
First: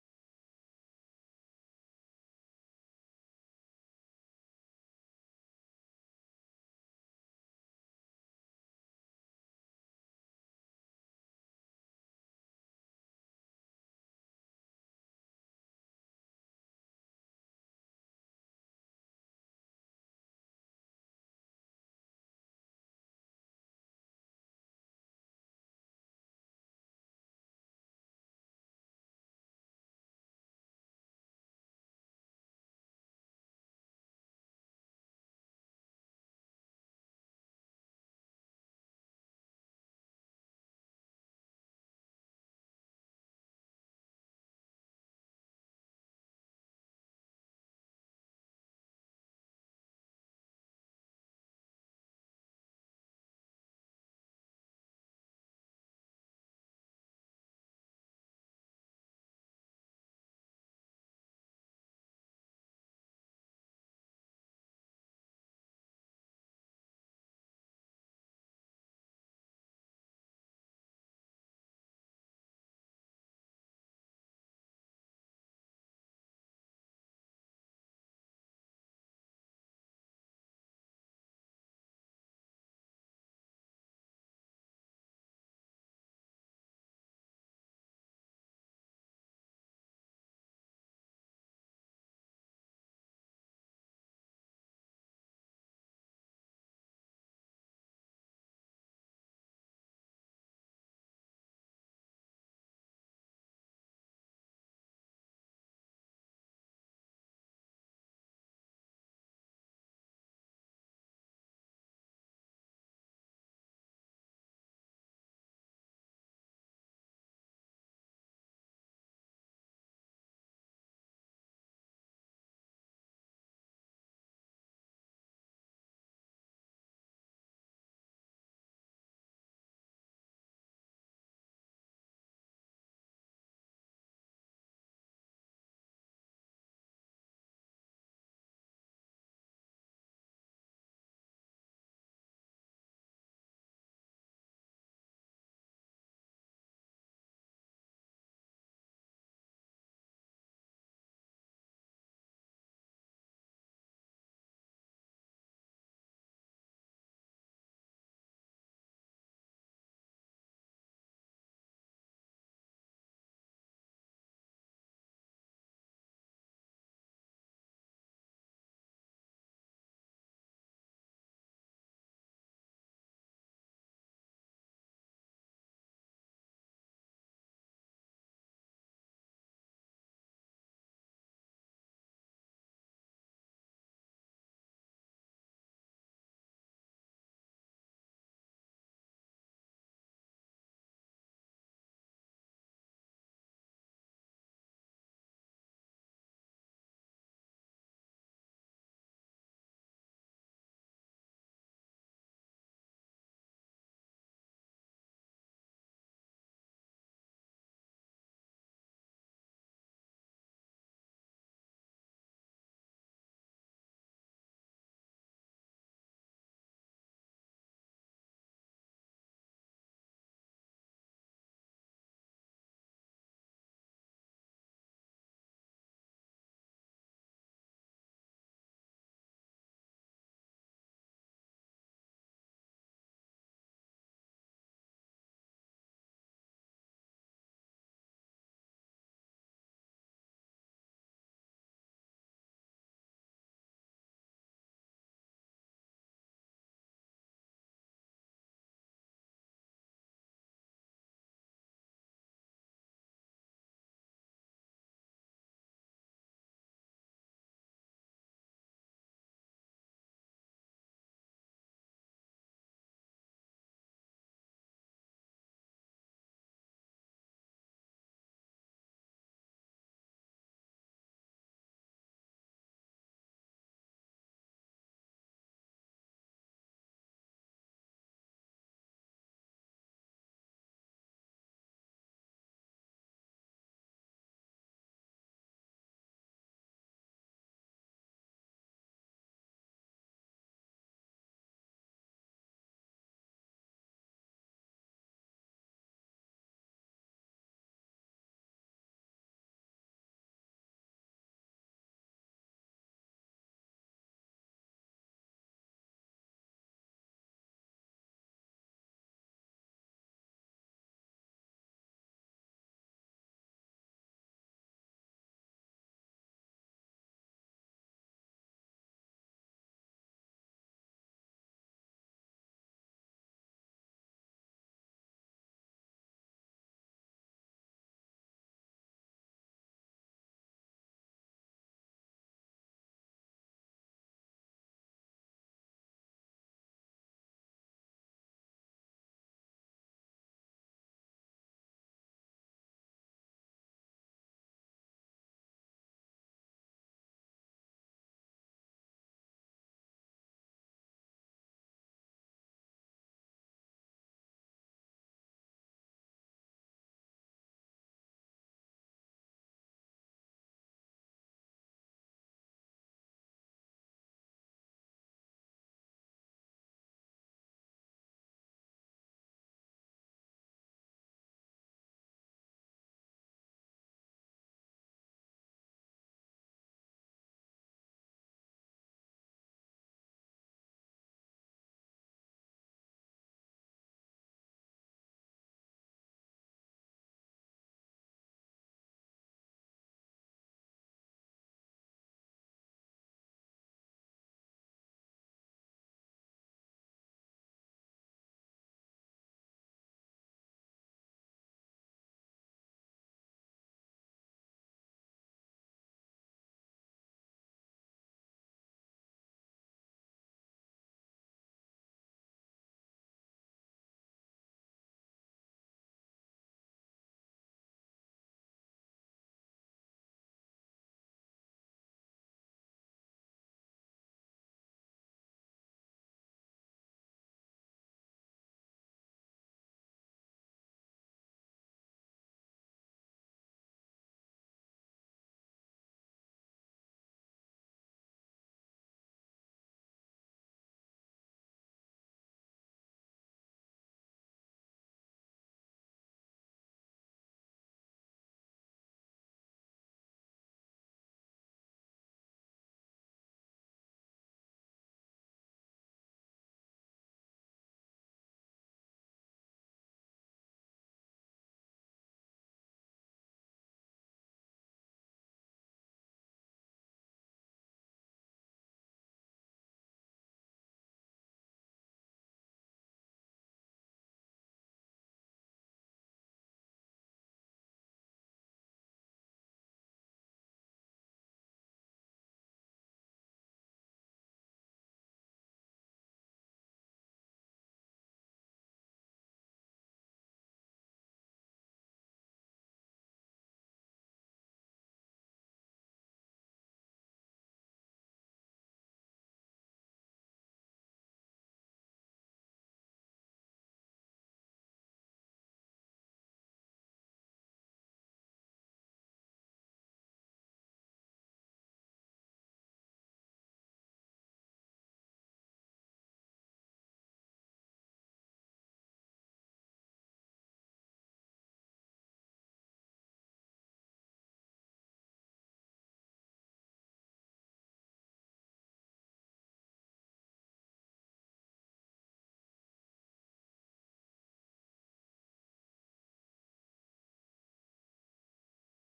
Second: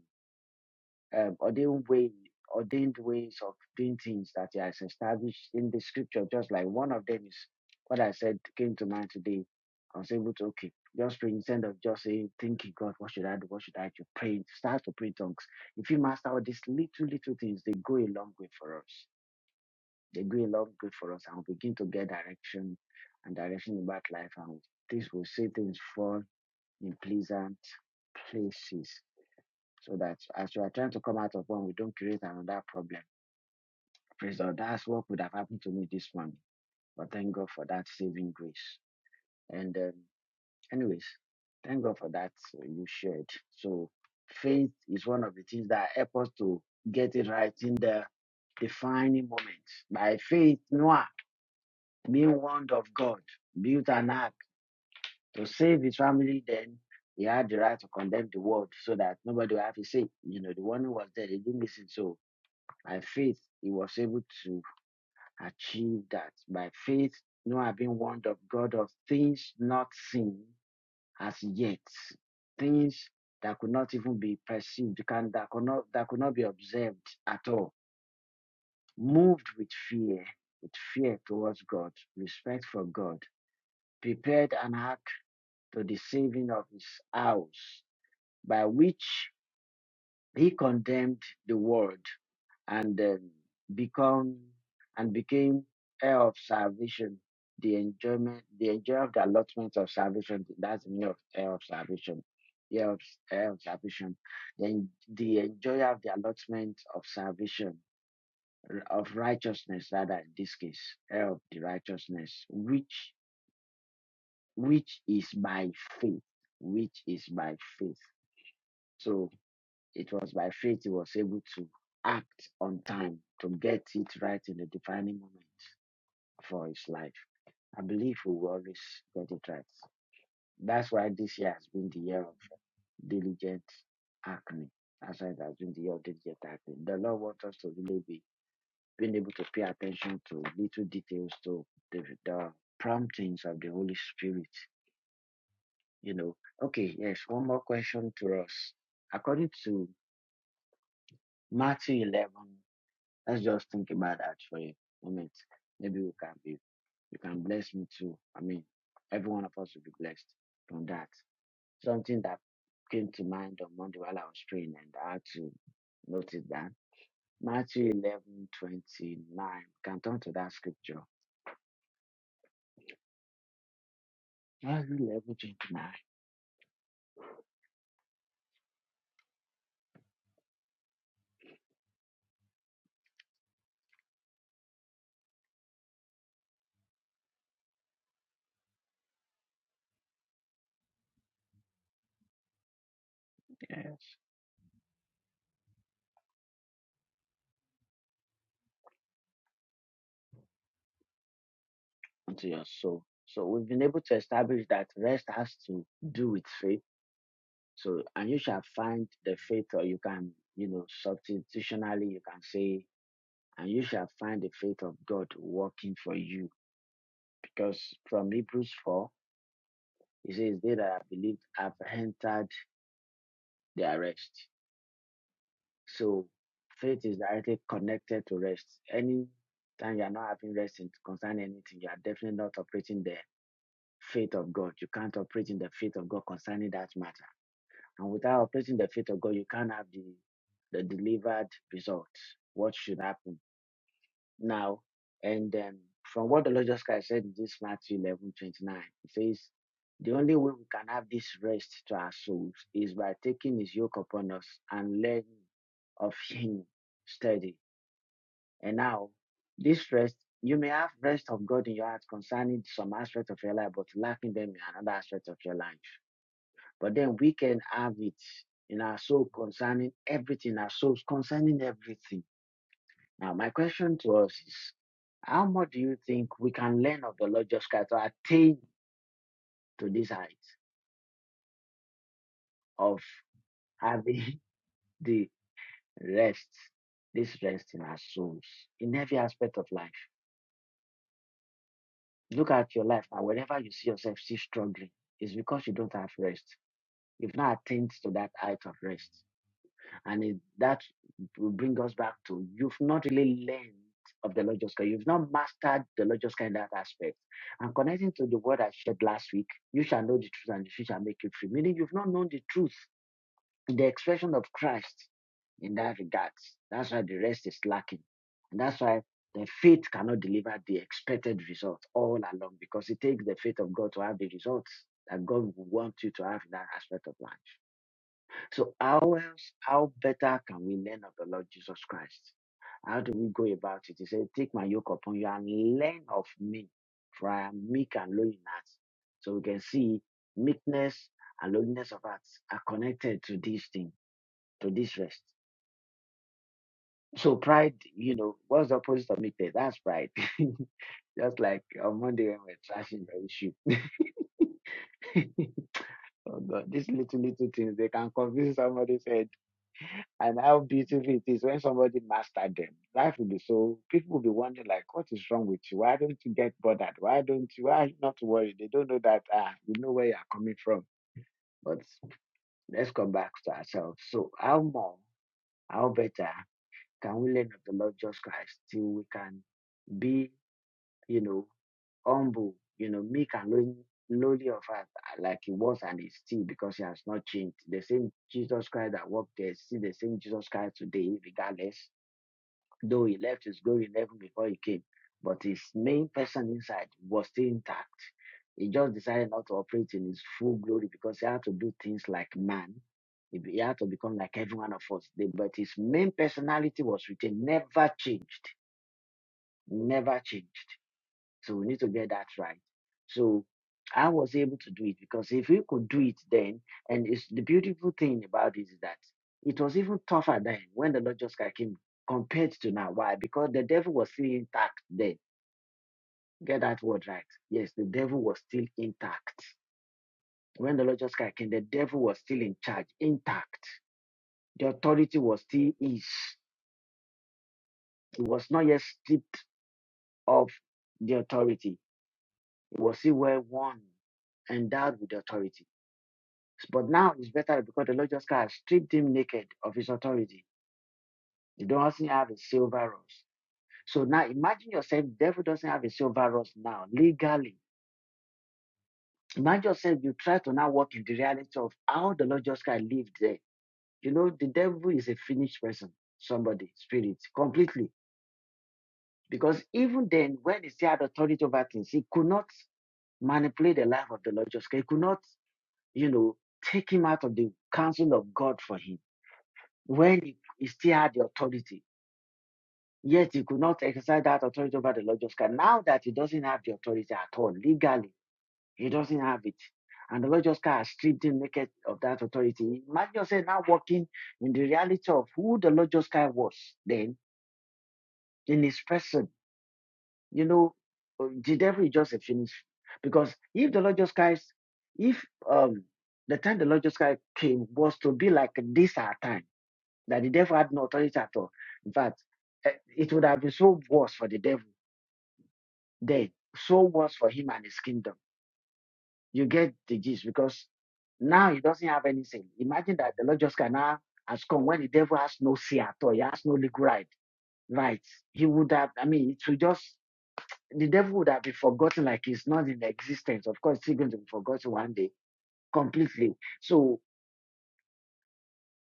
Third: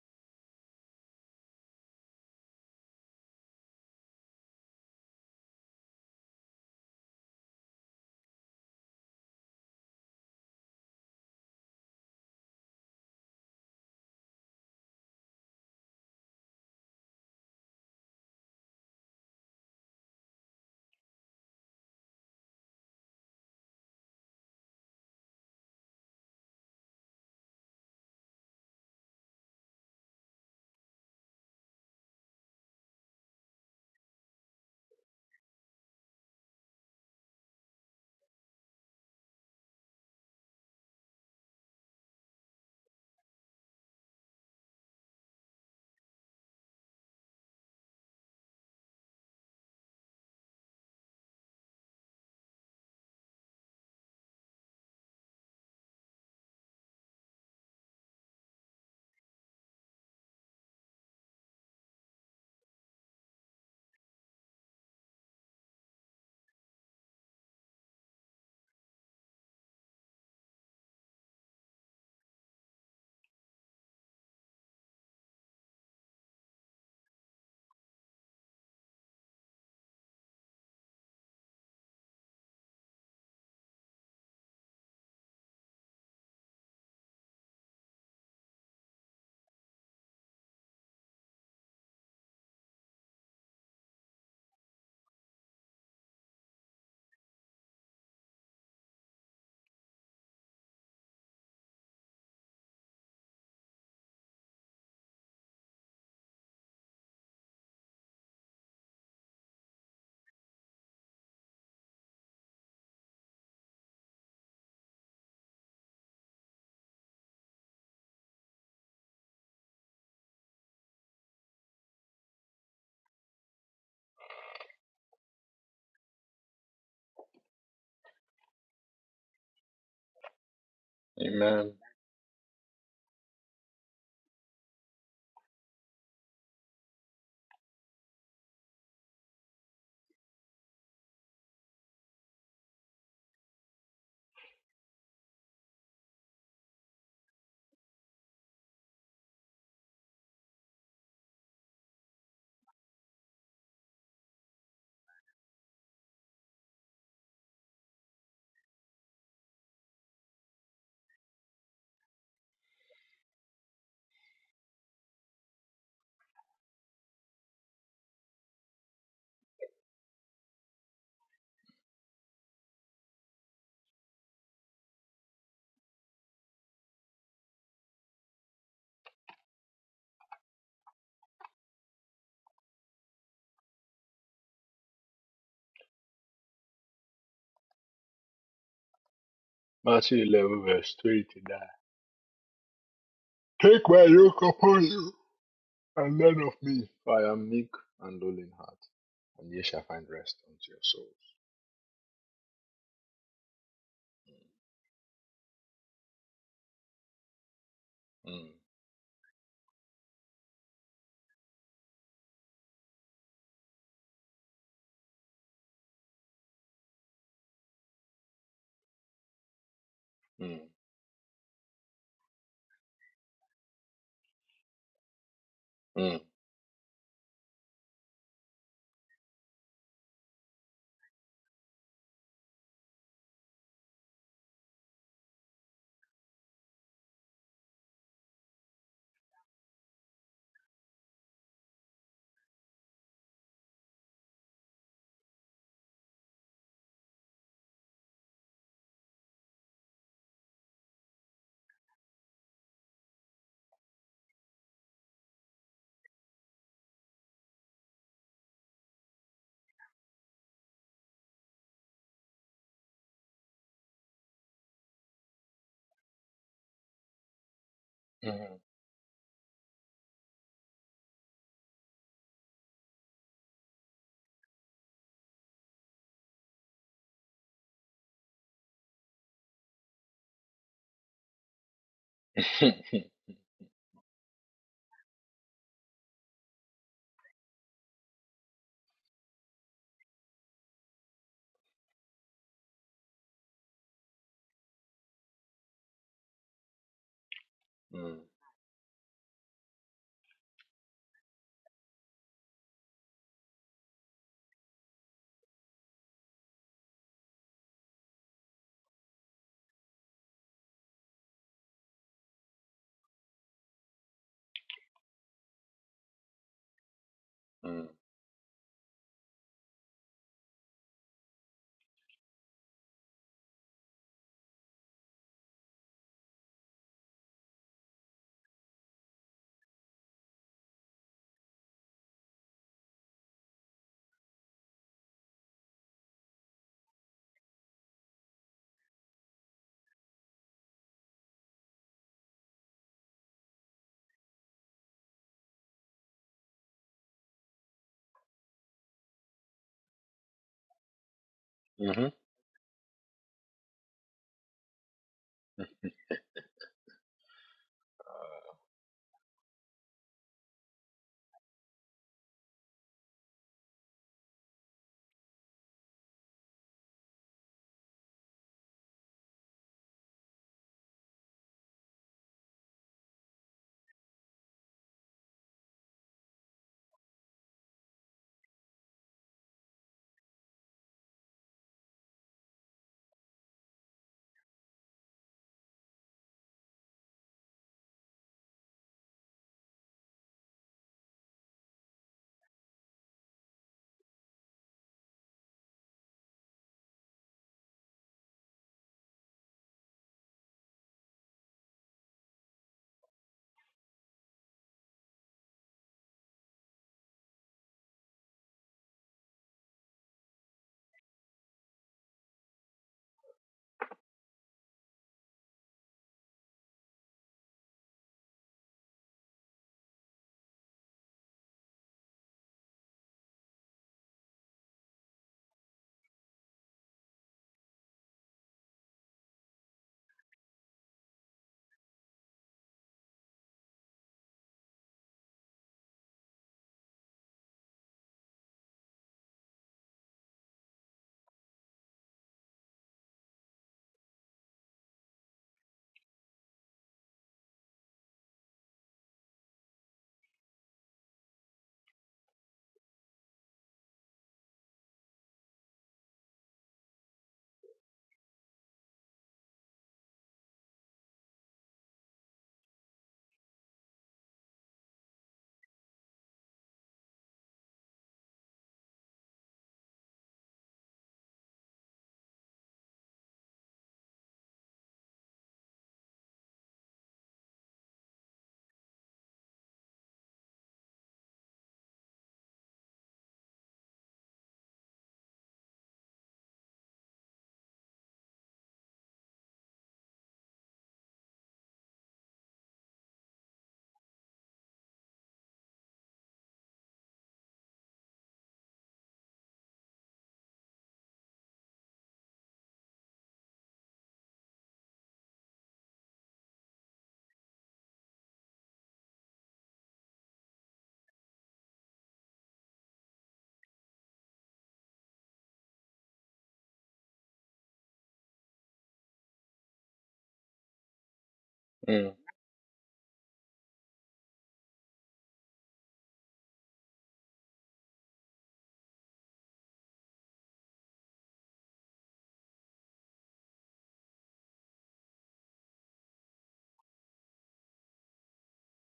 [SPEAKER 1] um, ordained way, ordained ways of doing things that he has established in the scripture. Just like one of them is what I said came to mind today. I was able to okay, just pray instead of just saying, thinking, God, what should I do? What should I do? Pray, start to pray in tongues. If you master all these little, little things, they go a long way for us. They go a long way for us and we begin to get direction and direction about life and this will see things fall in pleasant places so that as we are trying to come out of one, we don't create another problem. Praise God! That's what could have happened to me this morning. But thank God for that saving grace. And um, anyways, thank God for that uh, you shared. So faith is one of the things that help us to get it right in the defining moment. By faith, Noah, being warned of God, built an ark to save his family. Then he had the right to condemn the world so that nobody would have to say, you know, the warning was there, they didn't listen. So By faith, he was able to achieve that. By faith, Noah being warned of God of things not seen as yet, things that could not even be perceived, can, that, could not, that could not be observed at all. Moved with fear, with fear towards God, respect for God, prepared an ark to the saving of his house, by which he condemned the world and um, become and became heir of salvation, the enjoyment, the enjoy of the allotment of salvation. That's the meaning of heir of salvation. Heir of, heir of salvation. Then the enjoyer of the allotment of salvation, of righteousness, rather in this case, heir of the righteousness, which which is by faith, which is by faith. So. It was by faith he was able to act on time to get it right in the defining moment for his life. I believe we will always get it right. That's why this year has
[SPEAKER 3] Amen.
[SPEAKER 1] been the year of diligent acne. That's why it has been the year of diligent acne. The Lord wants us to really be being able to pay attention to little details, to the, the promptings of the Holy Spirit. You know, okay, yes, one more question to us. According to Matthew 11, Let's just think about that for a moment. Maybe we can be, you can bless me too. I mean, every one of us will be blessed from that. Something that came to mind on Monday while I was praying, and I had to notice that down. Matthew eleven twenty nine. Can turn to that scripture. Matthew eleven twenty nine.
[SPEAKER 3] Matthew 11 verse 29. Take
[SPEAKER 1] Yes.
[SPEAKER 3] my yoke upon you. and learn of me, for I am meek and lowly in heart, and ye shall find rest unto your souls.
[SPEAKER 1] Unto your soul. So we've been able to establish that rest has to do with faith. So, and you
[SPEAKER 3] Mm,
[SPEAKER 1] shall find the faith, or you can, you know, substitutionally, you can say and you shall find the faith of God working for you. Because from Hebrews 4, it says,
[SPEAKER 3] mm,
[SPEAKER 1] They that have believed have entered their rest.
[SPEAKER 3] mm,
[SPEAKER 1] So faith is directly connected to rest. Any time you are not having rest concerning anything, you are definitely not operating the faith of God. You can't operate in the faith of God concerning that matter. And without operating the faith of God, you can't have the, the delivered result. What should happen? now. And um, from what the Lord just Christ said in this Matthew eleven twenty nine, it says, The only way we can have this rest to our souls is by taking His yoke upon us and learning of Him steady. And now, this rest, you may have rest of God in your heart concerning some aspect of your life, but lacking them in another aspect of your life. But then we can have it
[SPEAKER 3] mm,
[SPEAKER 1] in our soul concerning everything, our souls concerning everything. Now, my question to us is how much do you think we can learn of the Lord Jesus Christ to attain to this height of having the rest, this rest in our souls, in every aspect of life? Look at your life now. Whenever you see yourself still struggling, it's because you don't have rest. You've not attained to
[SPEAKER 3] mm,
[SPEAKER 1] that height of rest. And it, that will bring us back to you've not really learned of the Lord Jesus Christ. You've not mastered the Lord Jesus Christ in that aspect. And connecting to the word I shared last week, you shall know the truth and the truth shall make you free. Meaning you've not known the truth, the expression of Christ in that regard. That's why the rest is
[SPEAKER 3] mm,
[SPEAKER 1] lacking. And that's why the faith cannot deliver the expected result all along because it takes the faith of God to have the results that God would want you to have in that aspect of life. So how else, how better can we learn of the Lord Jesus Christ? How do we go about it? He said, Take my yoke upon you and learn of me, for I am meek and lowly in heart. So we can see meekness and lowliness of heart are connected to this thing, to this rest. So pride, you know, what's the opposite of meekness? That's pride. Just like on
[SPEAKER 3] mhm.
[SPEAKER 1] Monday when we're trashing the issue. oh God, these little little things they can confuse somebody's head. and how beautiful it is when somebody mastered them. Life will be so people will be wondering like, what is wrong with you? Why don't you get bothered? Why don't you? Why not worry? They don't know that ah, you know where you are coming from. But let's come back to ourselves. So how more, how better can we learn of the Lord Jesus Christ till we can be, you know, humble, you know, meek and lowly lowly of heart uh, like he was and is still because he has not changed. The same Jesus Christ that walked there, is still the same Jesus Christ today, regardless Though he left his glory in heaven before he came, but his main person inside was still intact. He just decided not to operate in his full glory because he had to do things like man. He had to become like every one of us. But his main personality was retained, never changed, never changed. So we need to get that right. So I was able to do it because if we could do it then, and it's the beautiful thing about it is that it was even tougher then when the Lord just came compared to now. Why? Because the devil was still intact then. Get that word right. Yes, the devil was still intact. When the Lord just came, the devil was still in charge, intact. The authority was still his. It was not yet stripped of the authority. It was still well worn, endowed with authority. But now it's better because the Lord just kind stripped him naked of his authority. He doesn't have a silver rose. So now imagine yourself, The devil doesn't have a silver rose now, legally. Imagine yourself, you try to now work in the reality of how the Lord just kind lived there. You know, the devil is a finished person, somebody, spirit, completely. Because even then, when he still had authority over things, he could not manipulate the life of the Lord just He could not, you know, take him out of the counsel of God for him when he, he still had the authority. Yet he could not exercise that authority over the Lord Justice. Now that he doesn't have the authority at all, legally, he doesn't have it. And the Lord Justice has stripped him naked of that authority. Imagine yourself now walking in the reality of who the Lord Justice was then in his person. You know, uh, the devil is just a finish. Because if the Lord Justice, if um the time the Lord Justice came was to be like this our time, that the devil had no authority at all. In fact, eh, it would have been so worse for the devil dead. So was for him and his kingdom. You get the gist because now he doesn't have
[SPEAKER 3] Mm.
[SPEAKER 1] anything. Imagine that the Lord just can has come when the devil has no say at all. He has no legal right. Right. He would have, I mean, it would just, the devil would have been forgotten like he's not in existence. Of course, he's going to be forgotten one day completely. So,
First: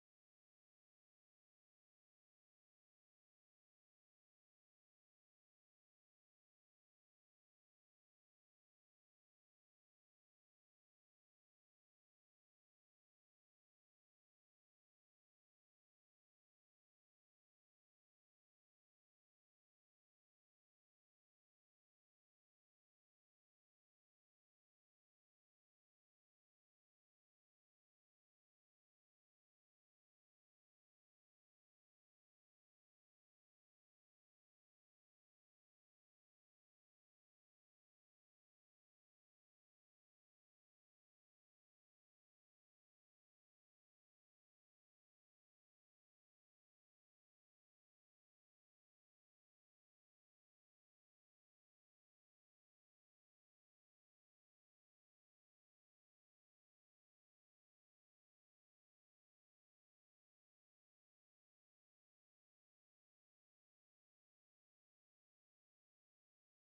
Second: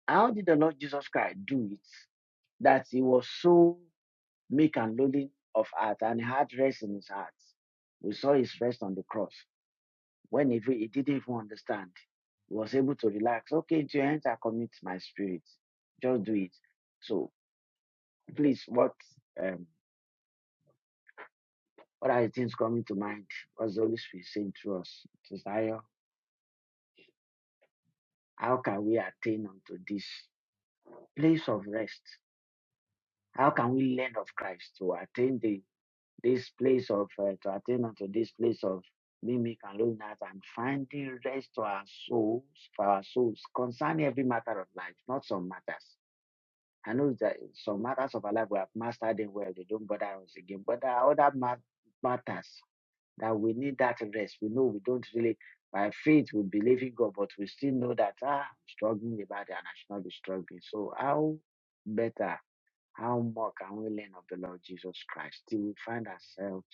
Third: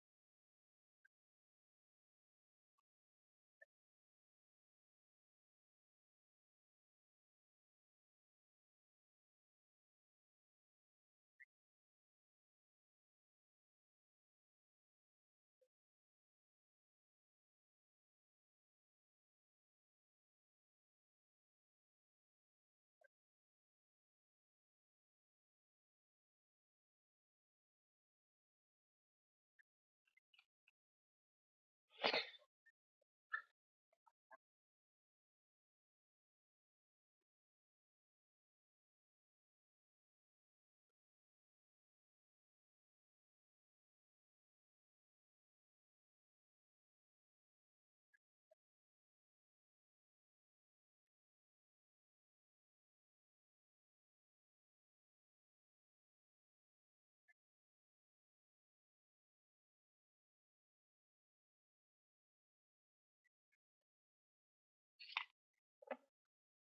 [SPEAKER 1] how did the Lord Jesus Christ do it? That he was so meek and lowly of heart and had rest in his heart. We saw his rest on the cross. When if he, he didn't even understand, he was able to relax. Okay, into your hands I commit my spirit. Just do it. So please, what um, what are the things coming to mind? What's the Holy Spirit saying to us? Sister how can we attain unto this place of rest? How can we learn of Christ to attain the this place of uh, to attain unto this place of mimic and loneliness and finding rest to our souls, for our souls, concerning every matter of life, not some matters. I know that in some matters of our life we have mastered them well. They don't bother us again. But there are other mat- matters that we need that rest. We know we don't really, by faith, we believe in God, but we still know that, ah, I'm struggling about it and I should not be struggling. So, how better, how more can we learn of the Lord Jesus Christ till we find ourselves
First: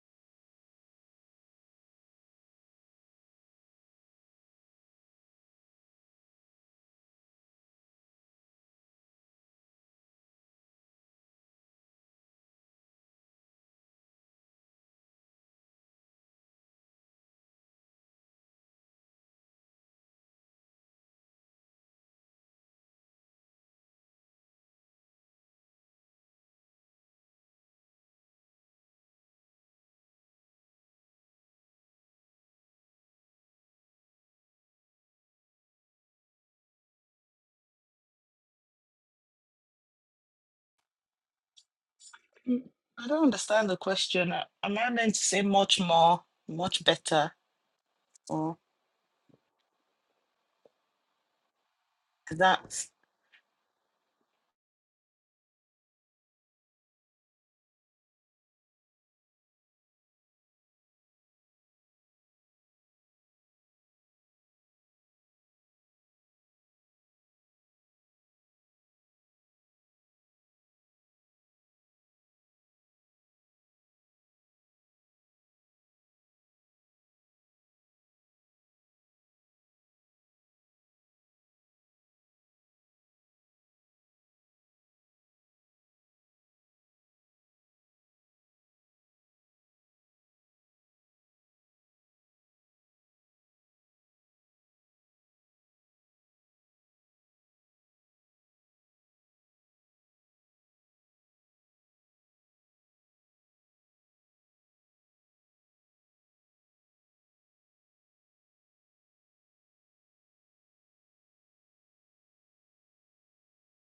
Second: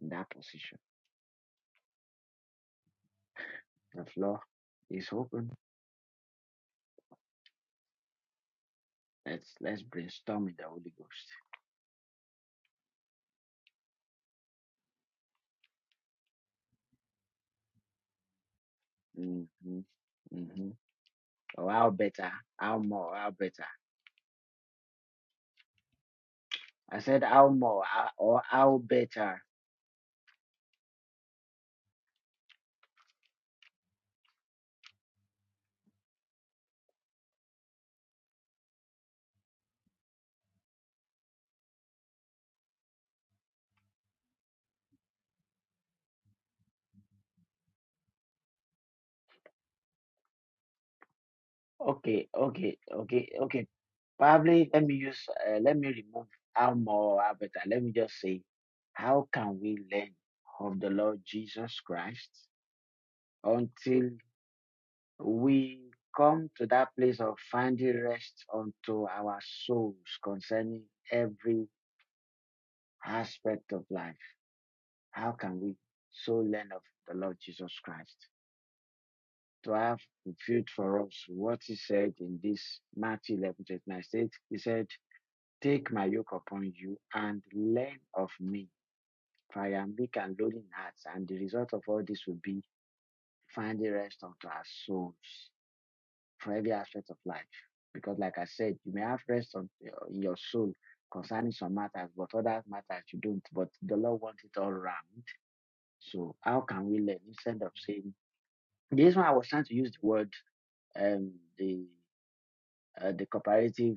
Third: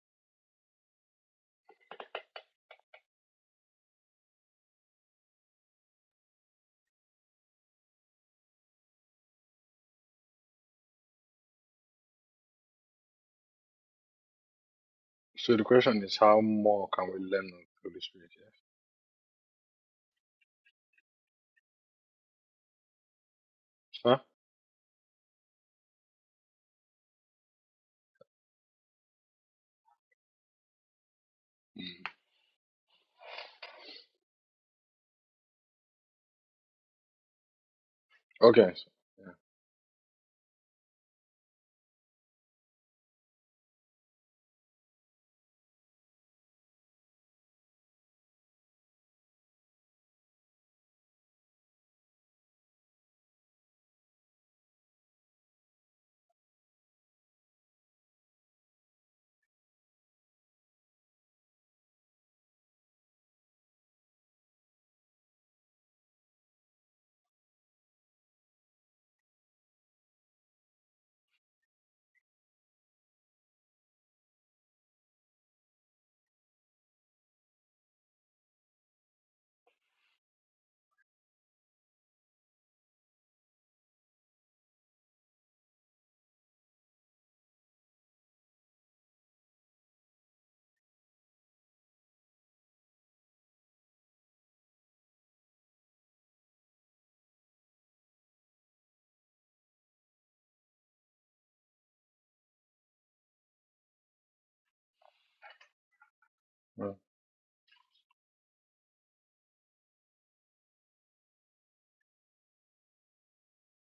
[SPEAKER 1] in that position? The floor is open. Let's let's brainstorm in the Holy Ghost.
[SPEAKER 3] So the question is, how more can we learn of the Holy Spirit? Yes.
[SPEAKER 1] hmm hmm Or how better, how more, how better.
[SPEAKER 3] Huh?
[SPEAKER 1] I said how more uh, or how better.
[SPEAKER 3] Mm. Okay. So,
[SPEAKER 2] Mm, i don't understand the question Uh, am i meant to say much more much better or
[SPEAKER 1] Okay,
[SPEAKER 2] is
[SPEAKER 1] okay,
[SPEAKER 2] that
[SPEAKER 1] okay, okay. Probably let me use, uh, let me remove how more or how better. Let me just say, how can we learn of the Lord Jesus Christ until we come to that place of finding rest unto our souls concerning every aspect of life? How can we so learn of the Lord Jesus Christ? to have fulfilled for us what he said in this Matthew 11 29. He said, Take my yoke upon you and learn of me, for I am meek and lowly in heart, and the result of all this will be finding rest unto our souls for every aspect of life. Because, like I said, you may have rest on uh, in your soul concerning some matters, but other matters you don't. But the Lord wants it all round. So, how can we learn instead of saying this one? I was trying to use the word um, the." uh, the comparative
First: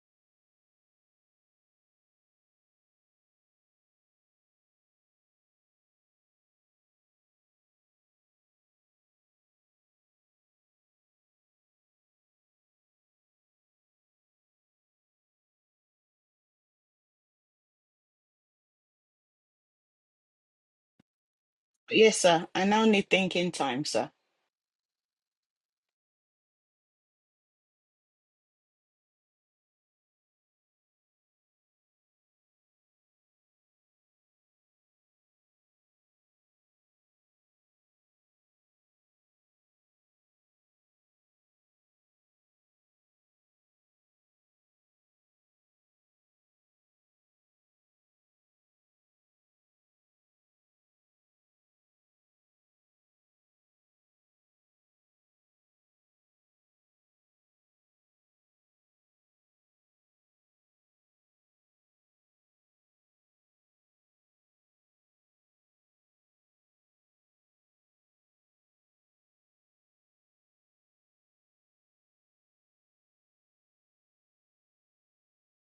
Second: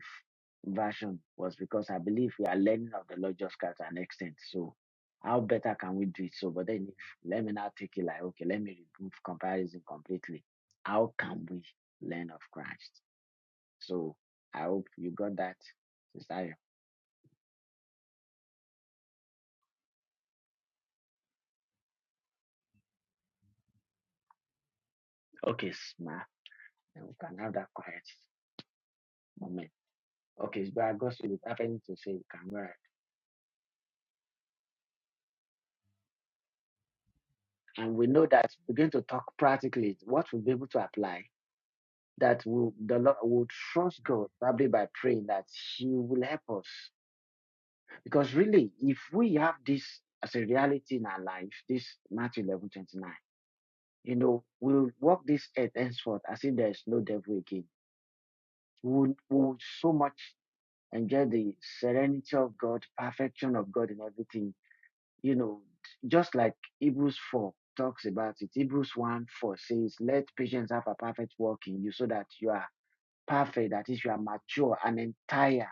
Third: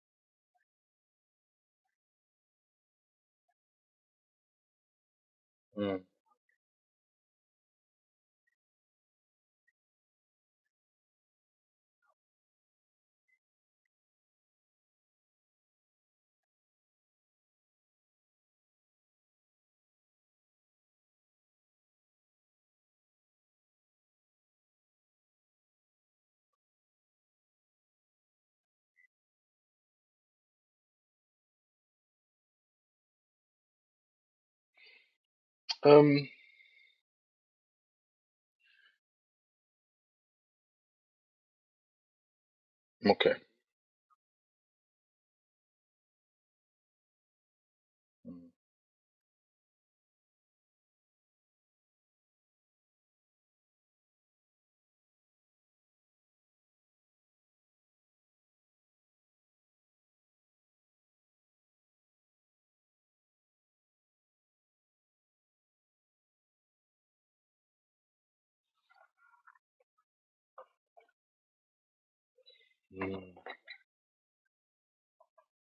[SPEAKER 1] version was because I believe we are learning of the Lord just Christ to an extent. So how better
[SPEAKER 3] yeah.
[SPEAKER 1] can
[SPEAKER 3] Mm,
[SPEAKER 1] we do it? So, but then if let me now take it like, okay, let me remove comparison completely. How can we learn of Christ? So I hope you got that, Sister.
[SPEAKER 2] Yes, sir. I now need thinking time, sir.
[SPEAKER 1] Okay, smart. Then we can have that quiet moment. Okay, but I got you have anything to say, you can go ahead.
[SPEAKER 3] mm. Um.
[SPEAKER 1] And we know that we're going to talk practically what we'll be able to apply that will the Lord
[SPEAKER 3] Okay.
[SPEAKER 1] will trust God probably by praying that He will help us. Because really, if we have this as a reality in our life, this Matthew eleven twenty nine, you know, we'll walk this earth henceforth as if there is no devil again. We'll, we'll so much enjoy the serenity of God, perfection of God in everything. You know, just like Hebrews four talks about it. Hebrews 1 4 says, Let patience have a perfect work in you so that you are
[SPEAKER 3] Mm,
[SPEAKER 1] perfect, that is, you are mature and entire,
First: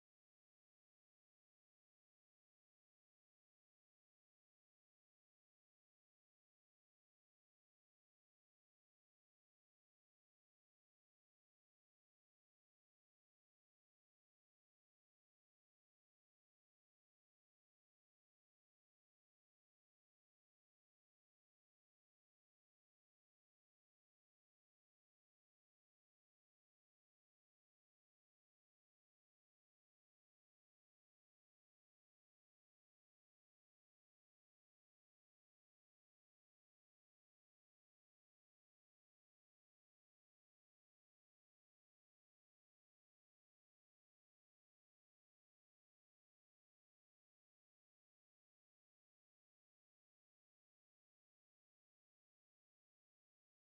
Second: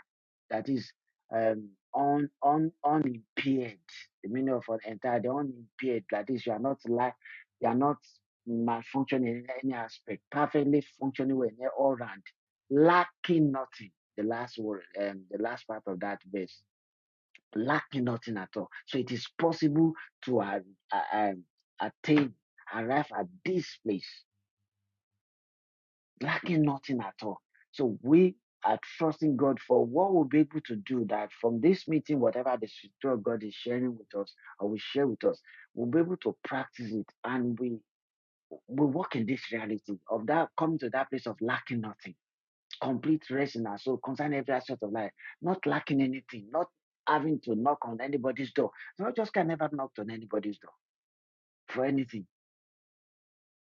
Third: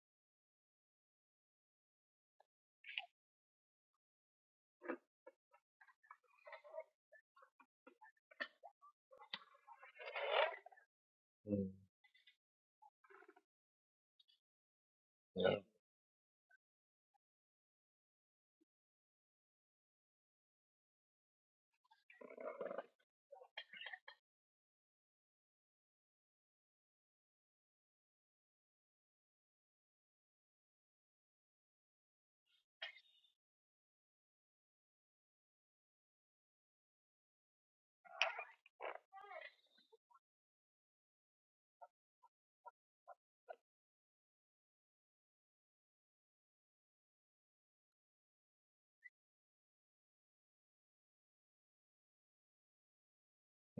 [SPEAKER 1] that is, um, un, un, unimpaired. The meaning of entire, the unimpaired, that is, you are not like, you are not malfunctioning in any aspect, perfectly functioning well in
[SPEAKER 3] mm, mm,
[SPEAKER 1] all round, lacking nothing. The last word, um, the last
[SPEAKER 3] yeah.
[SPEAKER 1] part of that verse, lacking nothing at all. So it is possible to uh, uh, um, attain, arrive at this place lacking nothing at all. So we are trusting God for what we'll be able to do that from this meeting, whatever the Spirit of God is sharing with us or will share with us, we'll be able to practice it and we we walk in this reality of that coming to that place of lacking nothing, complete rest in our soul, concerning every aspect of life, not lacking anything, not having to knock on anybody's door. So I just can never knock on anybody's door for anything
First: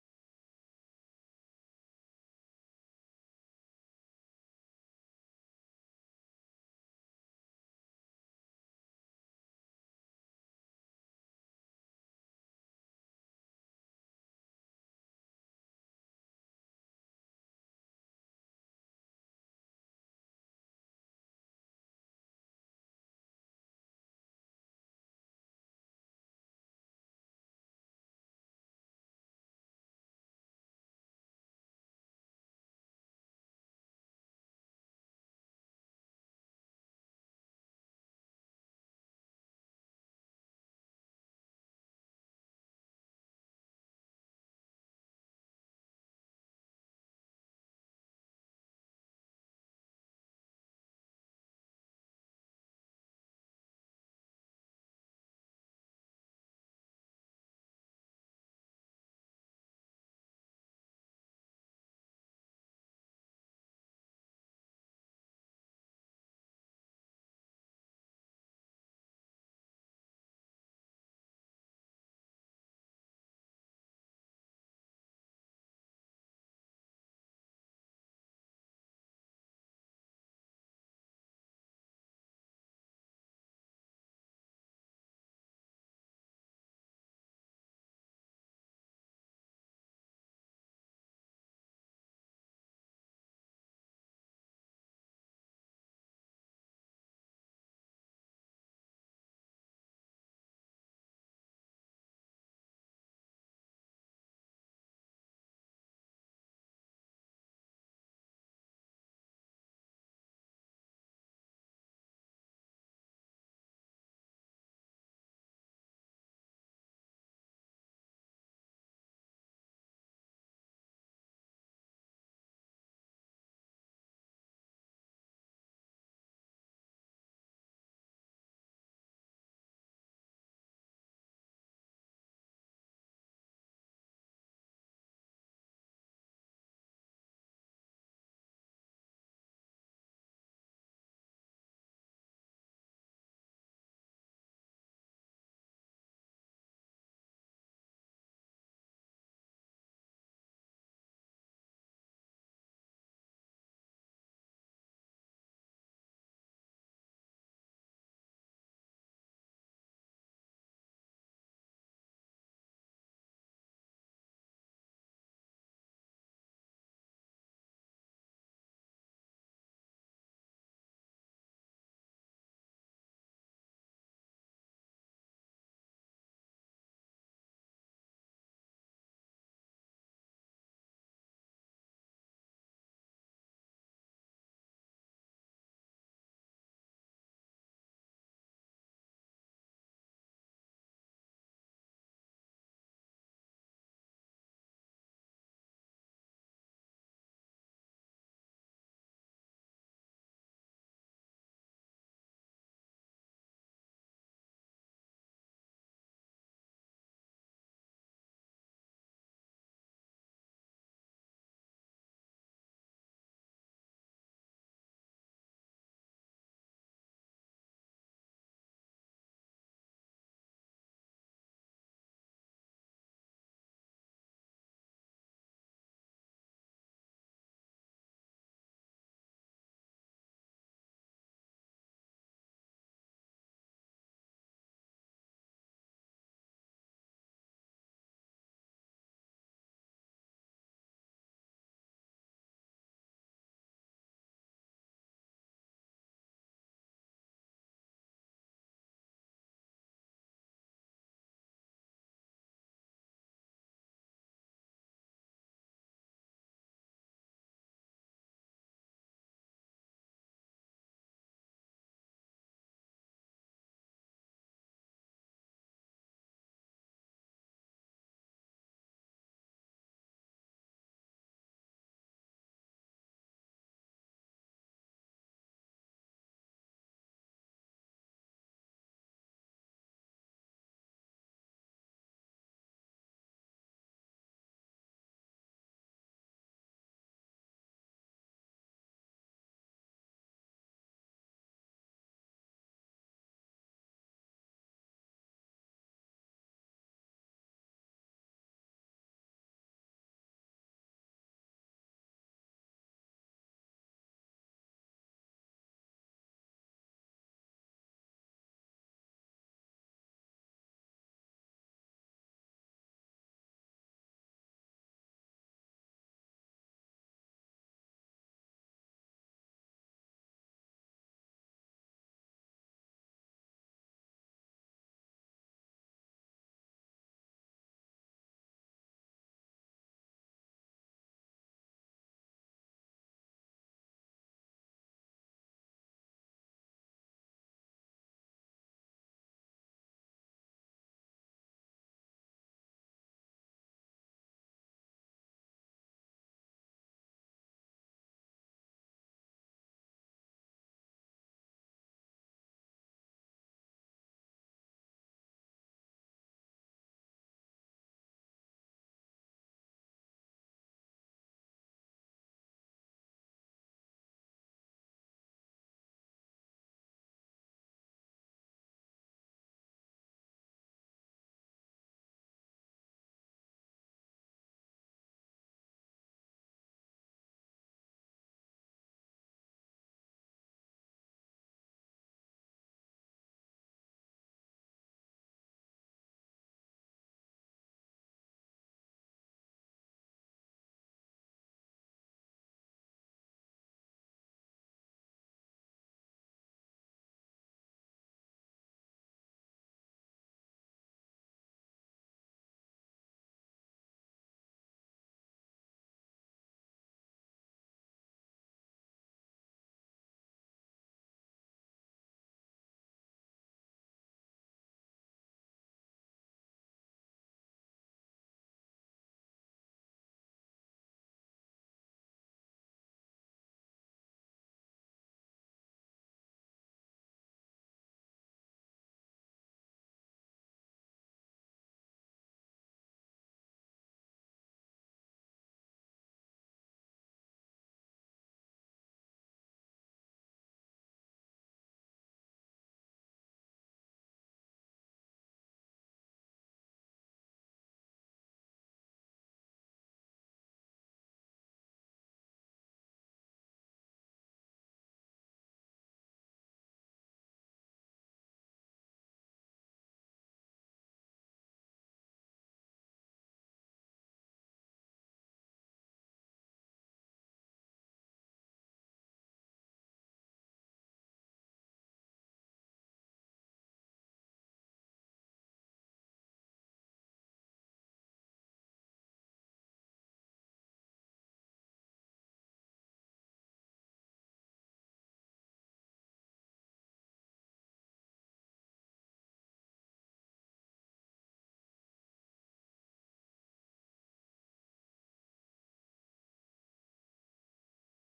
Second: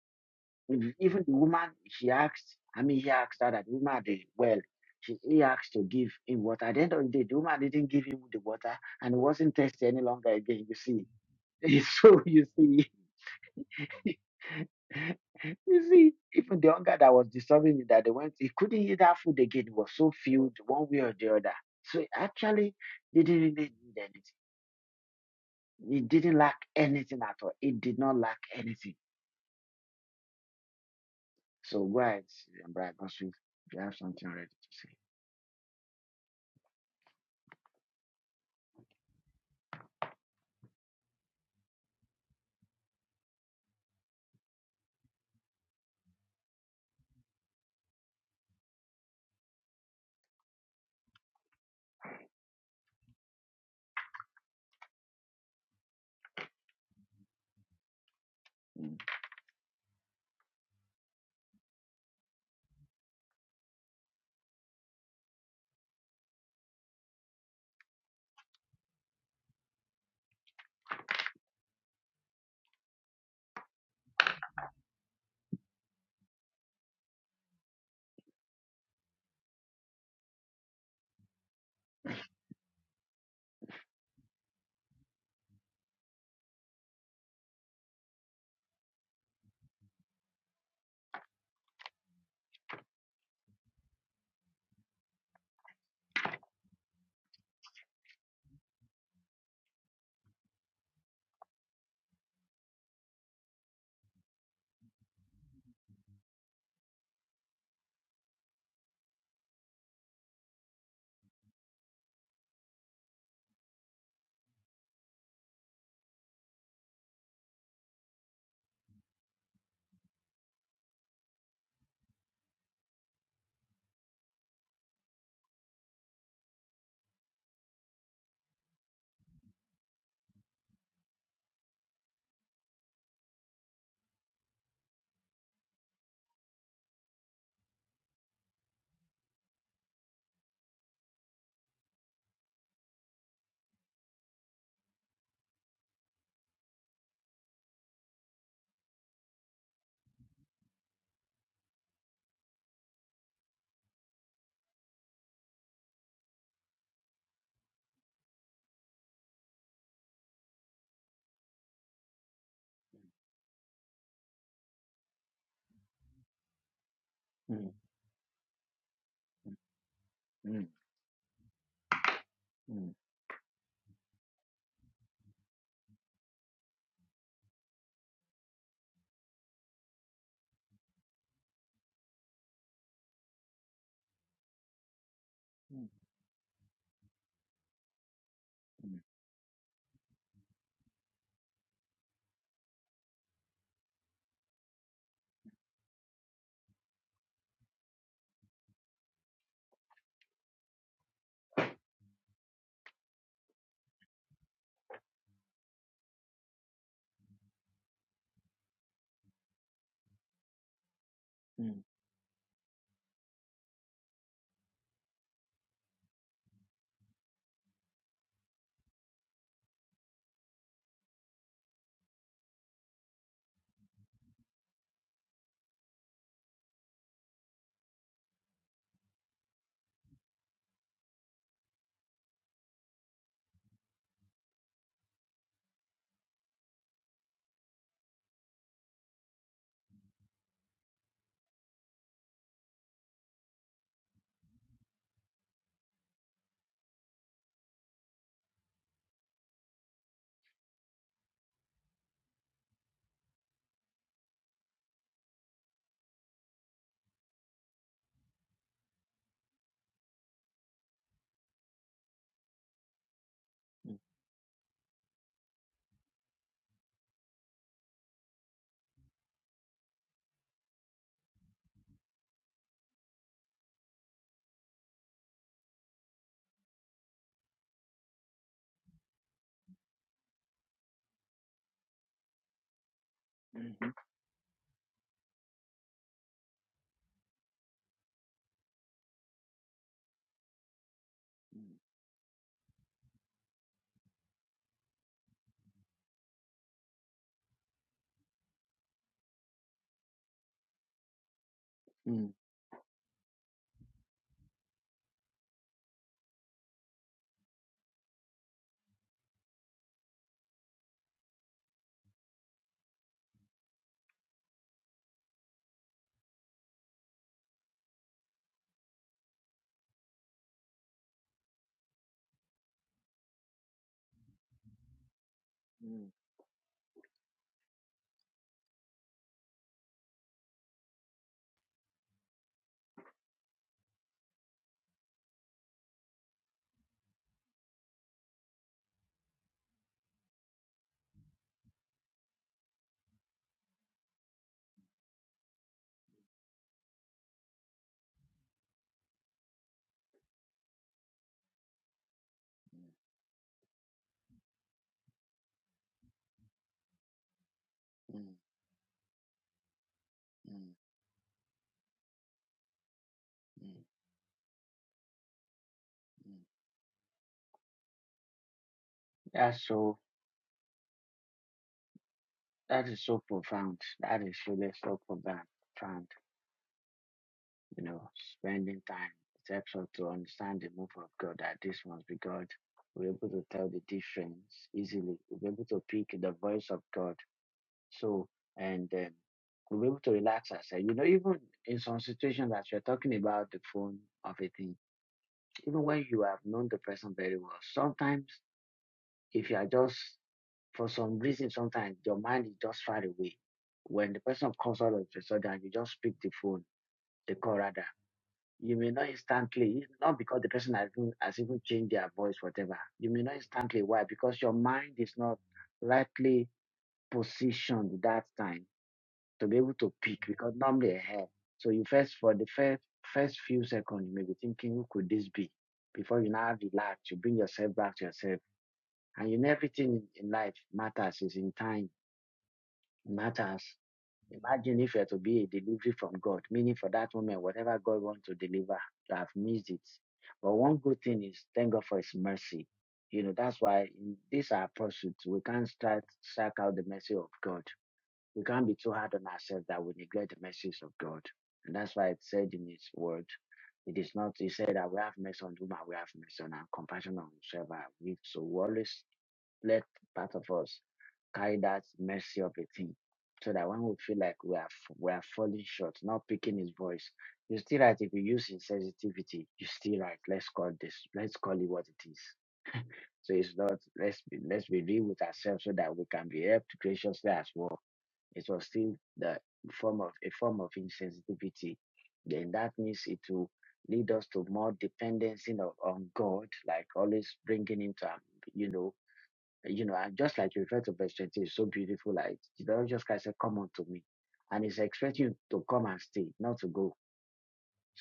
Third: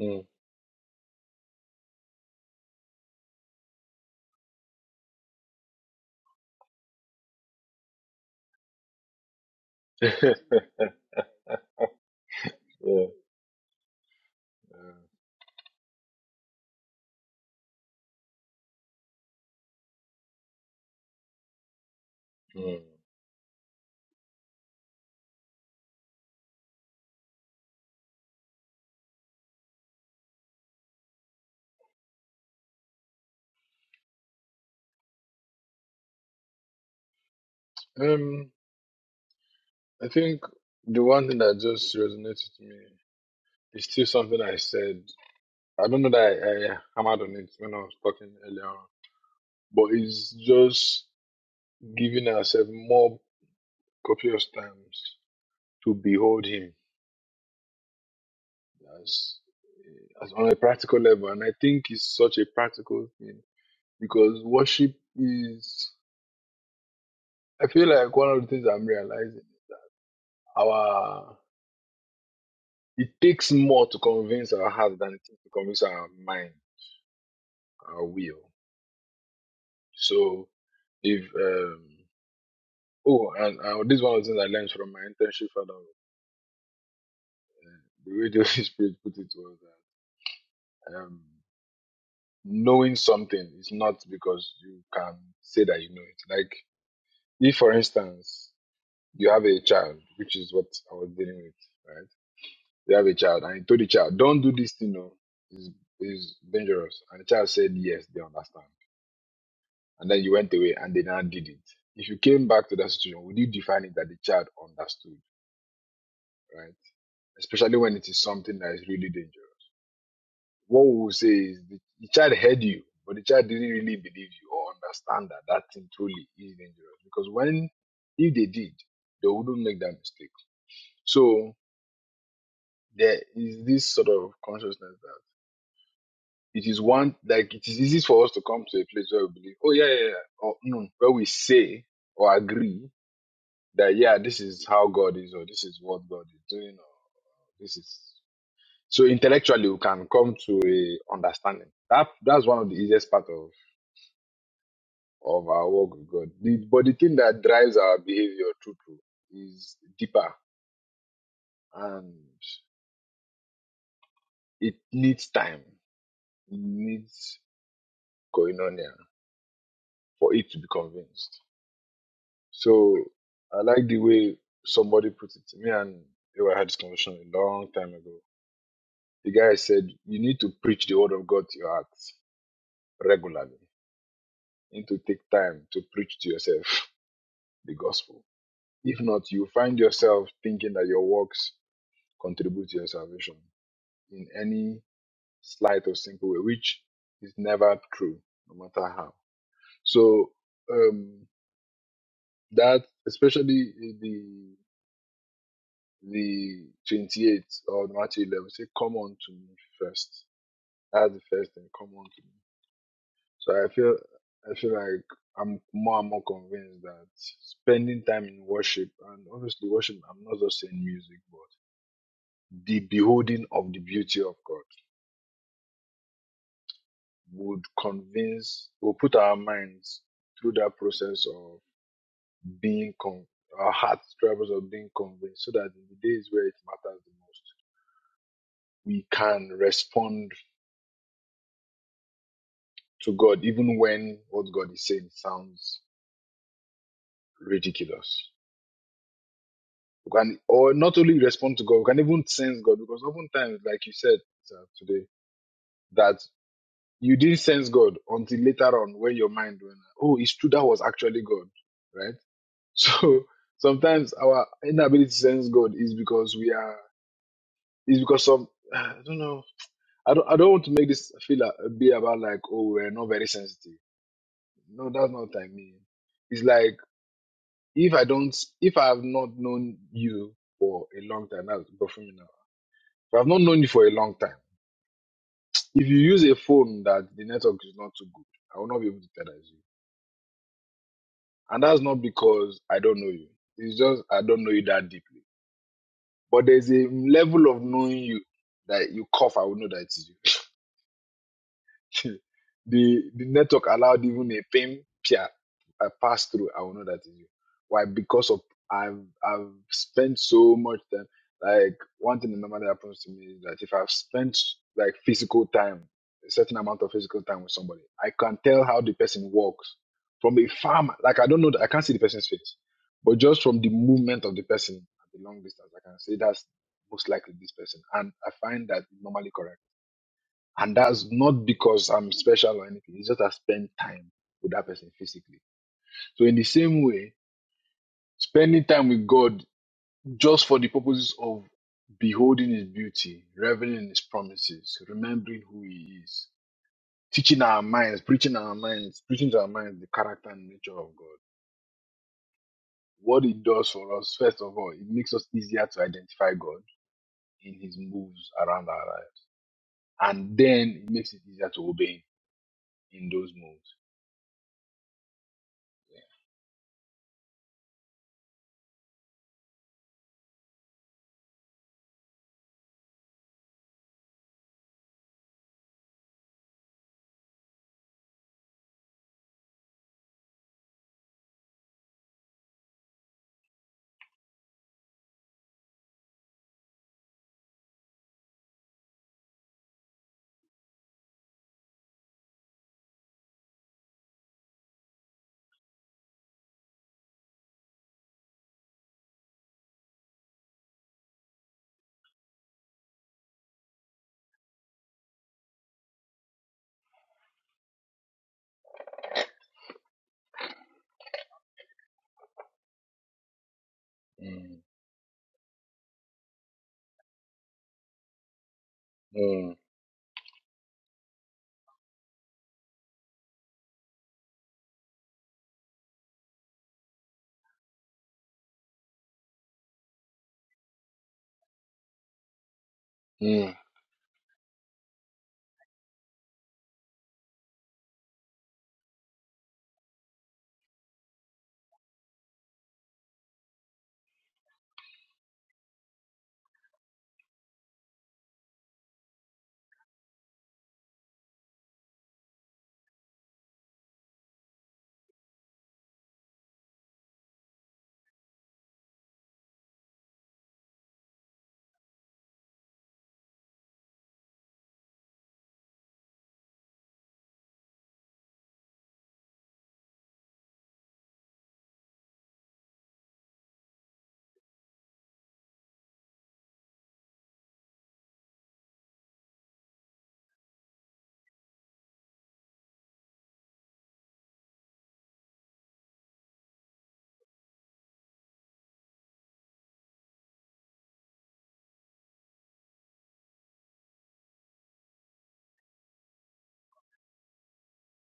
[SPEAKER 3] Mm.
[SPEAKER 1] If even the woman she asked, I mean he asked her that the woman did well. She he asked to give him water. At the end of the day, the woman didn't give him the water and he wasn't thirsty any longer
[SPEAKER 3] yeah.
[SPEAKER 1] again, you see. So you see,
[SPEAKER 3] yeah.
[SPEAKER 1] you see, even the hunger that was disturbing him that they went, he couldn't eat that food again. He was so filled one way or the other. So actually
[SPEAKER 3] Mm.
[SPEAKER 1] he didn't really need anything. He didn't lack anything at all. It did not lack anything. So go ahead, Brian Gospel, if you have something ready to say.
[SPEAKER 3] Um. I think the one thing that just resonated to me It's still something I said. I don't know that I, I hammered on it when I was talking earlier on, but it's just giving ourselves more copious times to behold Him as, as on a practical level. And I think it's such a practical thing because worship is, I feel like one of the things I'm realizing, our, it takes more to convince our heart than it takes to convince our mind, our will. So if um, Oh, and uh, this is one of the things I learned from my internship fellow. The way the Spirit put it was that um, knowing something is not because you can say that you know it. Like, if for instance, you have a child, which is what I was dealing with, right? You have a child, and you told the child, don't do this thing, no, it's, it's dangerous. And the child said, yes, they understand. And then you went away, and they now did it. If you came back to that situation, would you define it that the child understood, right? Especially when it is something that is really dangerous What we will say is the, the child heard you, but the child didn't really believe you or understand that that thing truly is dangerous. Because when, if they did, they wouldn't make that mistake. So there is this sort of consciousness that it is one, like it is easy for us to come to a place where we believe, oh yeah, yeah, yeah, or no, where we say or agree that yeah, this is how God is, or this is what God is doing, or this is so intellectually we can come to a understanding. That that's one of the easiest part of of our walk with God. The, but the thing that drives our behavior, true, true, is deeper and it needs time. It needs koinonia for it
[SPEAKER 1] Mm,
[SPEAKER 3] to
[SPEAKER 1] mm,
[SPEAKER 3] be convinced.
[SPEAKER 1] mm.
[SPEAKER 3] So I like the way somebody put it. Me and I had this conversation a long time ago. The guy said, You need to preach the word of God to your heart regularly. You need to take time to preach to yourself the gospel. If not, you find yourself thinking that your works contribute to your salvation in any slight or simple way, which is never true, no matter how. So um, that, especially the the twenty-eighth or the Matthew 11, say, "Come unto me first. That's the first thing.
[SPEAKER 1] Mm,
[SPEAKER 3] Come unto me. So I feel I feel like I'm more and more convinced that spending time in worship, and obviously worship, I'm not just saying music, but the beholding of the beauty of God would convince, will put our minds through that process of being, con- our hearts drivers of being convinced so that in the days where it matters the most, we can respond to God even when what God is saying sounds ridiculous. We can, or not only respond to God, we can even sense God because oftentimes, like you said sir, today, that you didn't sense God until later on when your mind went, oh, it's true, that was actually God, right? So sometimes our inability to sense God is because we are is because some I don't know. I don't I don't want to make this feel a, a bit about like oh we're not very sensitive. No, that's not what I mean. It's like if I don't if I have not known you for a long time, that's but for me now. If I've not known you for a long time, if you use a phone that the network is not too good, I will not be able to tell that it's you. And that's not because I don't know you. It's just I don't know you that deeply. But there's a level of knowing you that you cough, I will know that it is you. the
[SPEAKER 1] mm,
[SPEAKER 3] the network allowed even a pin peer a pass through. I will know that is you. Why? Because of I've I've spent so much time. Like one thing normal that normally happens to me is that if I've spent like physical time, a certain amount of physical time with somebody, I can tell how the person walks from a farm. Like I don't know, I can't see the person's face, but just from the movement of the person at the long distance, I can
[SPEAKER 1] mm,
[SPEAKER 3] say that's most likely this person. And I find that normally correct and that's not because I'm special or anything. It's just I spend time with that person physically. So in the same way, spending time with God just for the purposes of beholding his beauty, reveling in his promises, remembering who he is, teaching our minds, preaching our minds, preaching to our minds the character and nature of God. What it does for us, first of all, it makes us easier to identify God in his
[SPEAKER 1] mm,
[SPEAKER 3] moves
[SPEAKER 1] mm,
[SPEAKER 3] around our lives. And then it makes it easier to obey him in those moves.
[SPEAKER 1] mm. That's so, that is so profound. That is really so profound. profound, You know, spending time, it helps us to understand the move of God That this must be God. We're able to tell the difference easily. We're able to pick the voice of God. So, and um, we're able to relax ourselves. You know, even in some situations that you're talking about the phone of a thing, even when you have known the person very well, sometimes If you are just, for some reason, sometimes your mind is just far away. When the person comes out of the sudden, you just pick the phone, the call rather. You may not instantly, not because the person has even, has even changed their voice, whatever. You may not instantly. Why? Because your mind is not rightly positioned that time
[SPEAKER 3] Mm,
[SPEAKER 1] to
[SPEAKER 3] mm,
[SPEAKER 1] be able to pick because normally ahead. So you first, for the first, first few seconds, you may be thinking, who could this be? Before you now relax, you bring yourself back to yourself and in everything in life matters is in time, it
[SPEAKER 3] mm.
[SPEAKER 1] matters. Imagine if you are to be a delivery from God, meaning for that moment, whatever God wants to deliver, you have missed it. But one good thing is thank God for His mercy. You know, that's why in this our pursuit, we can't start strike out the mercy of God. We can't be too hard on ourselves that we neglect the mercies of God. And that's why it said in His word, it is not, He said that we have mercy on whom we have mercy on and compassion on whosoever. we- have. So we always let part of us carry that mercy of a thing so that when we feel like we are f- we are falling short, not picking his voice, you're still right. If you use insensitivity, you're still right. Let's call this, let's call it what it is. So it's not let's be let's be real with ourselves so that we can be helped graciously as well. It was still the form of a form of insensitivity. Then that means it will lead us to more dependency of, on God, like always bringing him to, our- you know, you know, and just like you refer to verse 20, it's so beautiful. Like the Lord just Christ said, Come unto me. And he's expecting you to come and stay, not to go.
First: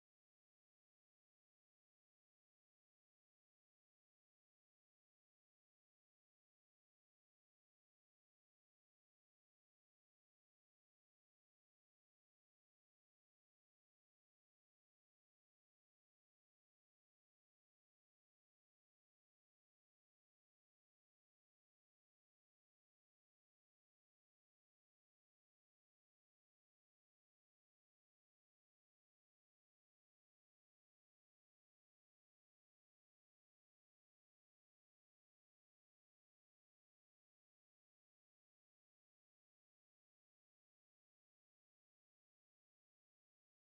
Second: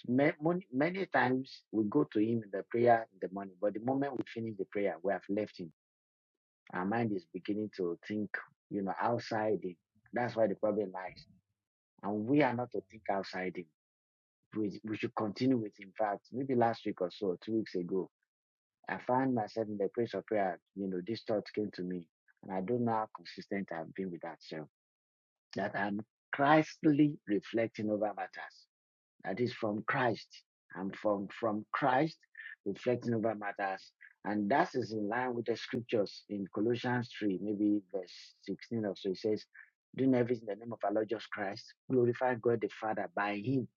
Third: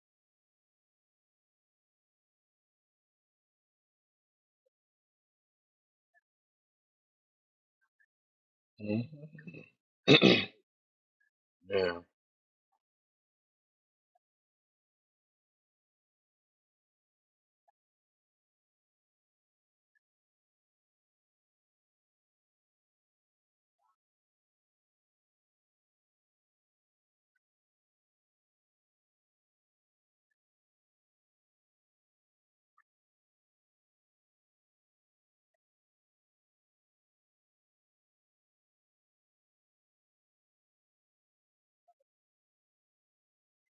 [SPEAKER 1] Ma- Many times we go to him in the prayer in the morning, but the moment we finish the prayer, we have left him. Our mind is beginning to think, you know,
[SPEAKER 3] Mhm.
[SPEAKER 1] outside him. That's why the
[SPEAKER 3] yeah.
[SPEAKER 1] problem lies. And we are not to think outside him. We, we should continue with, in fact, maybe last week or so, two weeks ago, I found myself in the place of prayer. You know, this thought came to me, and I don't know how consistent I've been with that. So that I'm Christly reflecting over matters. That is from Christ. I'm from from Christ reflecting over matters, and that is in line with the scriptures in Colossians three, maybe verse sixteen or so. It says, "Doing everything in the name of our Lord Jesus Christ, glorify God the Father by Him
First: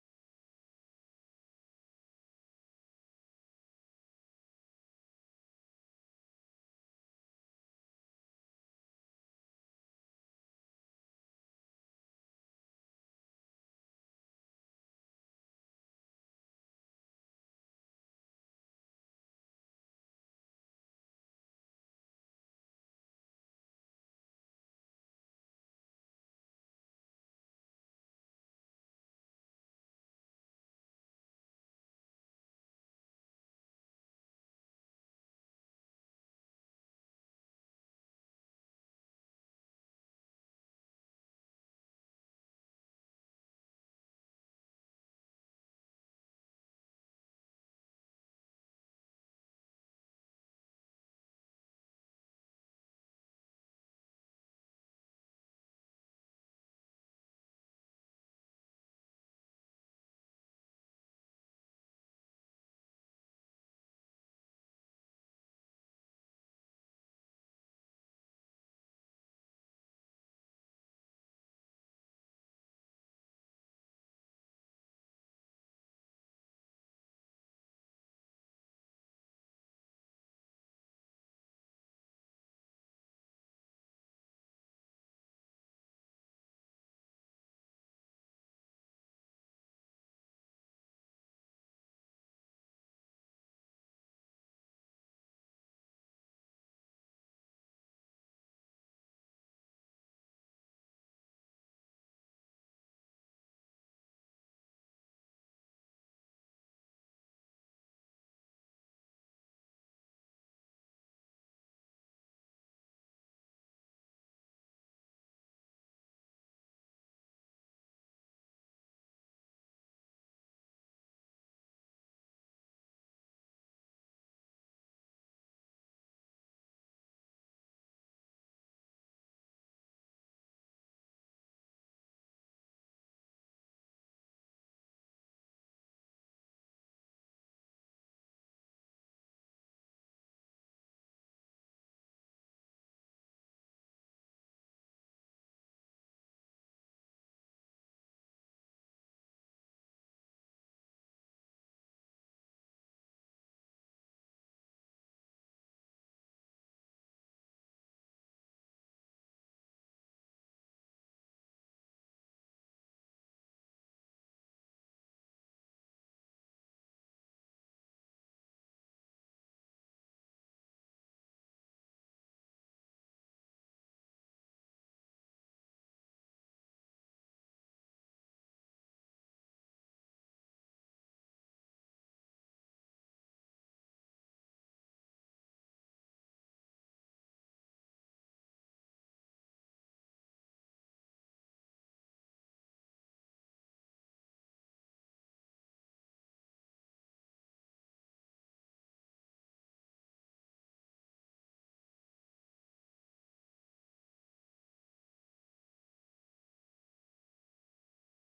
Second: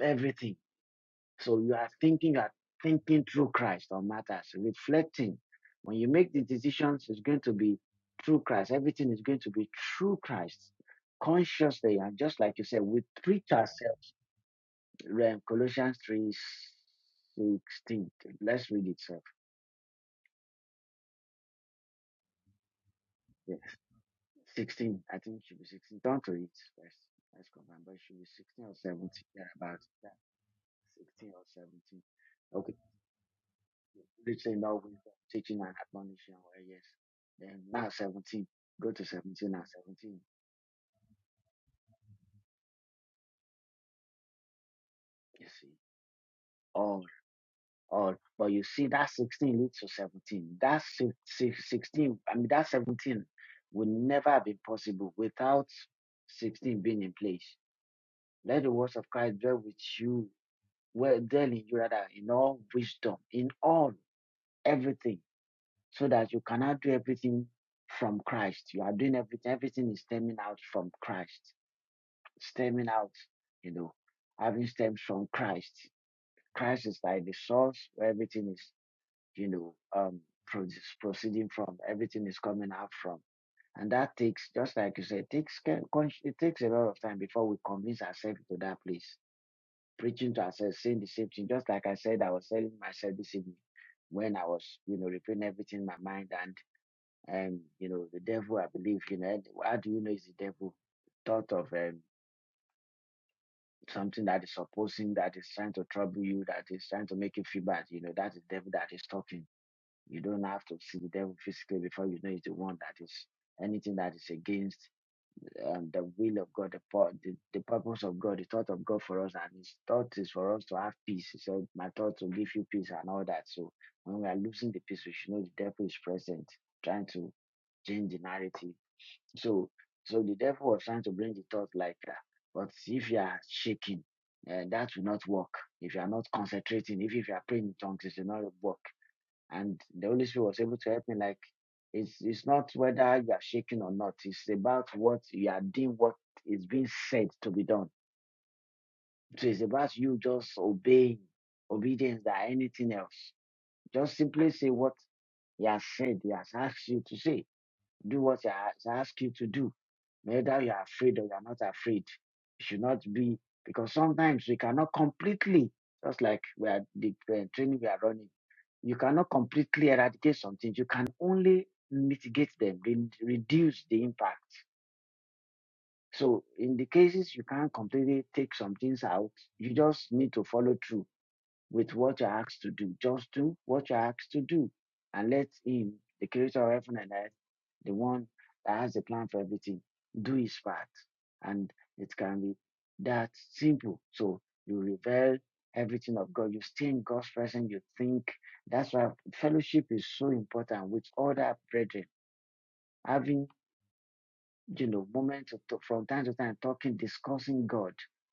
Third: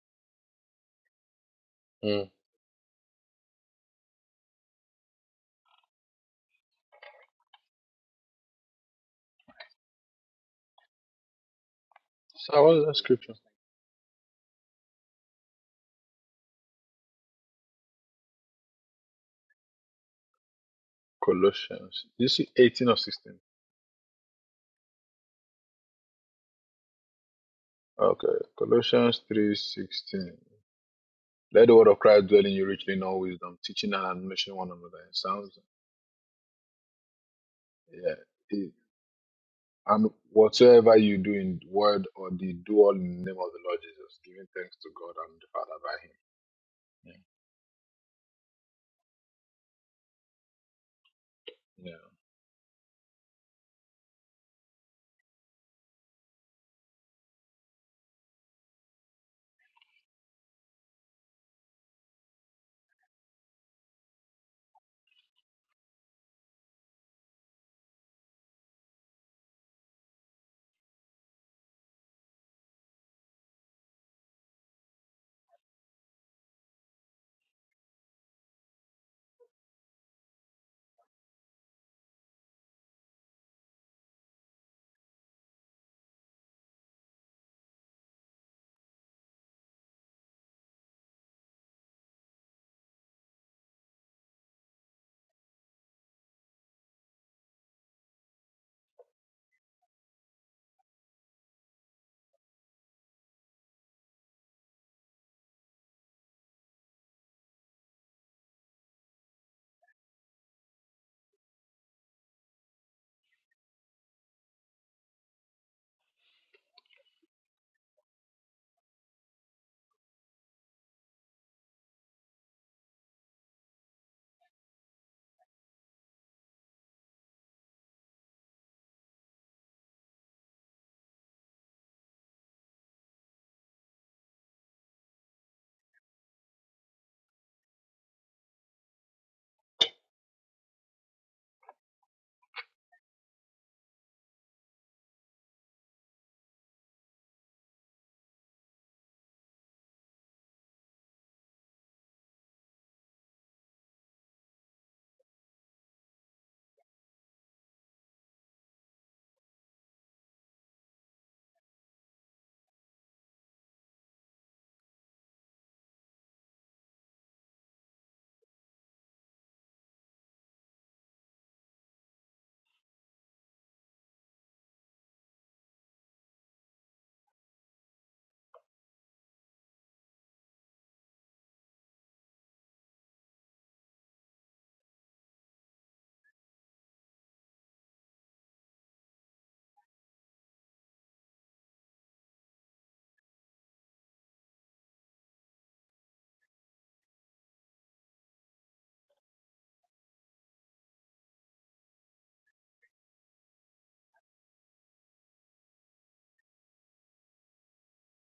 [SPEAKER 1] everything." So you are
[SPEAKER 3] Mm.
[SPEAKER 1] thinking, you are thinking through Christ on matters, reflecting. When you make the decisions, it's going to be through Christ. Everything is going to be through Christ. Consciously, and just like you
[SPEAKER 3] So what
[SPEAKER 1] said,
[SPEAKER 3] is that
[SPEAKER 1] we
[SPEAKER 3] scripture?
[SPEAKER 1] treat ourselves. Read Colossians three sixteen. Let's read it, sir.
[SPEAKER 3] Colossians. You see eighteen of sixteen.
[SPEAKER 1] Yeah. 16. I think it should be 16. Don't read it first. Let's confirm, but it should be
[SPEAKER 3] Okay.
[SPEAKER 1] 16 or 17.
[SPEAKER 3] Colossians
[SPEAKER 1] Yeah,
[SPEAKER 3] three
[SPEAKER 1] About Yeah,
[SPEAKER 3] sixteen.
[SPEAKER 1] 16 or
[SPEAKER 3] Let the
[SPEAKER 1] 17.
[SPEAKER 3] word of Christ dwell in
[SPEAKER 1] Okay.
[SPEAKER 3] you richly in all wisdom, teaching and admonishing
[SPEAKER 1] literally
[SPEAKER 3] one
[SPEAKER 1] know we
[SPEAKER 3] another in sounds.
[SPEAKER 1] teaching and admonishing where yes, then now
[SPEAKER 3] Yeah.
[SPEAKER 1] 17,
[SPEAKER 3] It-
[SPEAKER 1] go to 17 and
[SPEAKER 3] and
[SPEAKER 1] 17.
[SPEAKER 3] whatsoever you do in word or deed, do all in the name of the Lord Jesus, giving thanks to God and
[SPEAKER 1] You
[SPEAKER 3] the
[SPEAKER 1] see,
[SPEAKER 3] Father
[SPEAKER 1] all, all. But you see, that 16 leads to 17. That si- si- 16, I mean, that 17 would never have been possible without 16 being in place. Let the words of Christ dwell with you, well, dwell in you rather, in all wisdom, in all, everything, so that you cannot do everything from Christ. You are doing everything, everything is stemming out from Christ stemming out, you know, having stems from Christ. Christ is like the source where everything is, you know, um, pro- proceeding from. Everything is coming out from, and that takes, just like you said, it takes care- it takes a lot of time before we convince ourselves to that place, preaching to ourselves, saying the same thing. Just like I said, I was telling myself this evening when I was, you know, replaying everything in my mind, and um, you know, the devil, I believe, you know, how do you know it's the devil? Thought of um, something that is opposing, that is trying to trouble you, that is trying to make you feel bad. You know, that is devil that is talking. You don't have to see the devil physically before you know it's the one that is anything that is against um, the will of God, the, pur- the the purpose of God, the thought of God for us, and His thought is for us to have peace. He said, "My thoughts will give you peace," and all that. So when we are losing the peace, we should know the devil is present, trying to change the narrative, so, so the devil was trying to bring the thought like, uh, but if you are shaking, uh, that will not work. If you are not concentrating, if, if you are praying in tongues, it will not work. And the Holy Spirit was able to help me like, it's it's not whether you are shaking or not. It's about what you are doing, what is being said to be done. So it's about you just obeying, obedience than anything else. Just simply say what he has said, he has asked you to say. Do what I as I ask you to do. Whether you are afraid or you are not afraid, you should not be, because sometimes we cannot completely, just like we are the uh, training we are running, you cannot completely eradicate something. You can only mitigate them, re- reduce the impact. So in the cases you can't completely take some things out, you just need to follow through with what you're asked to do. Just do what you're asked to do and let him, the creator of heaven and earth, the one that has a plan for everything, do his part. And it can be that simple. So you reveal everything of God. You stay in God's presence. You think. That's why fellowship is so important with other brethren. Having, you know, moments of t- from time to time talking, discussing God.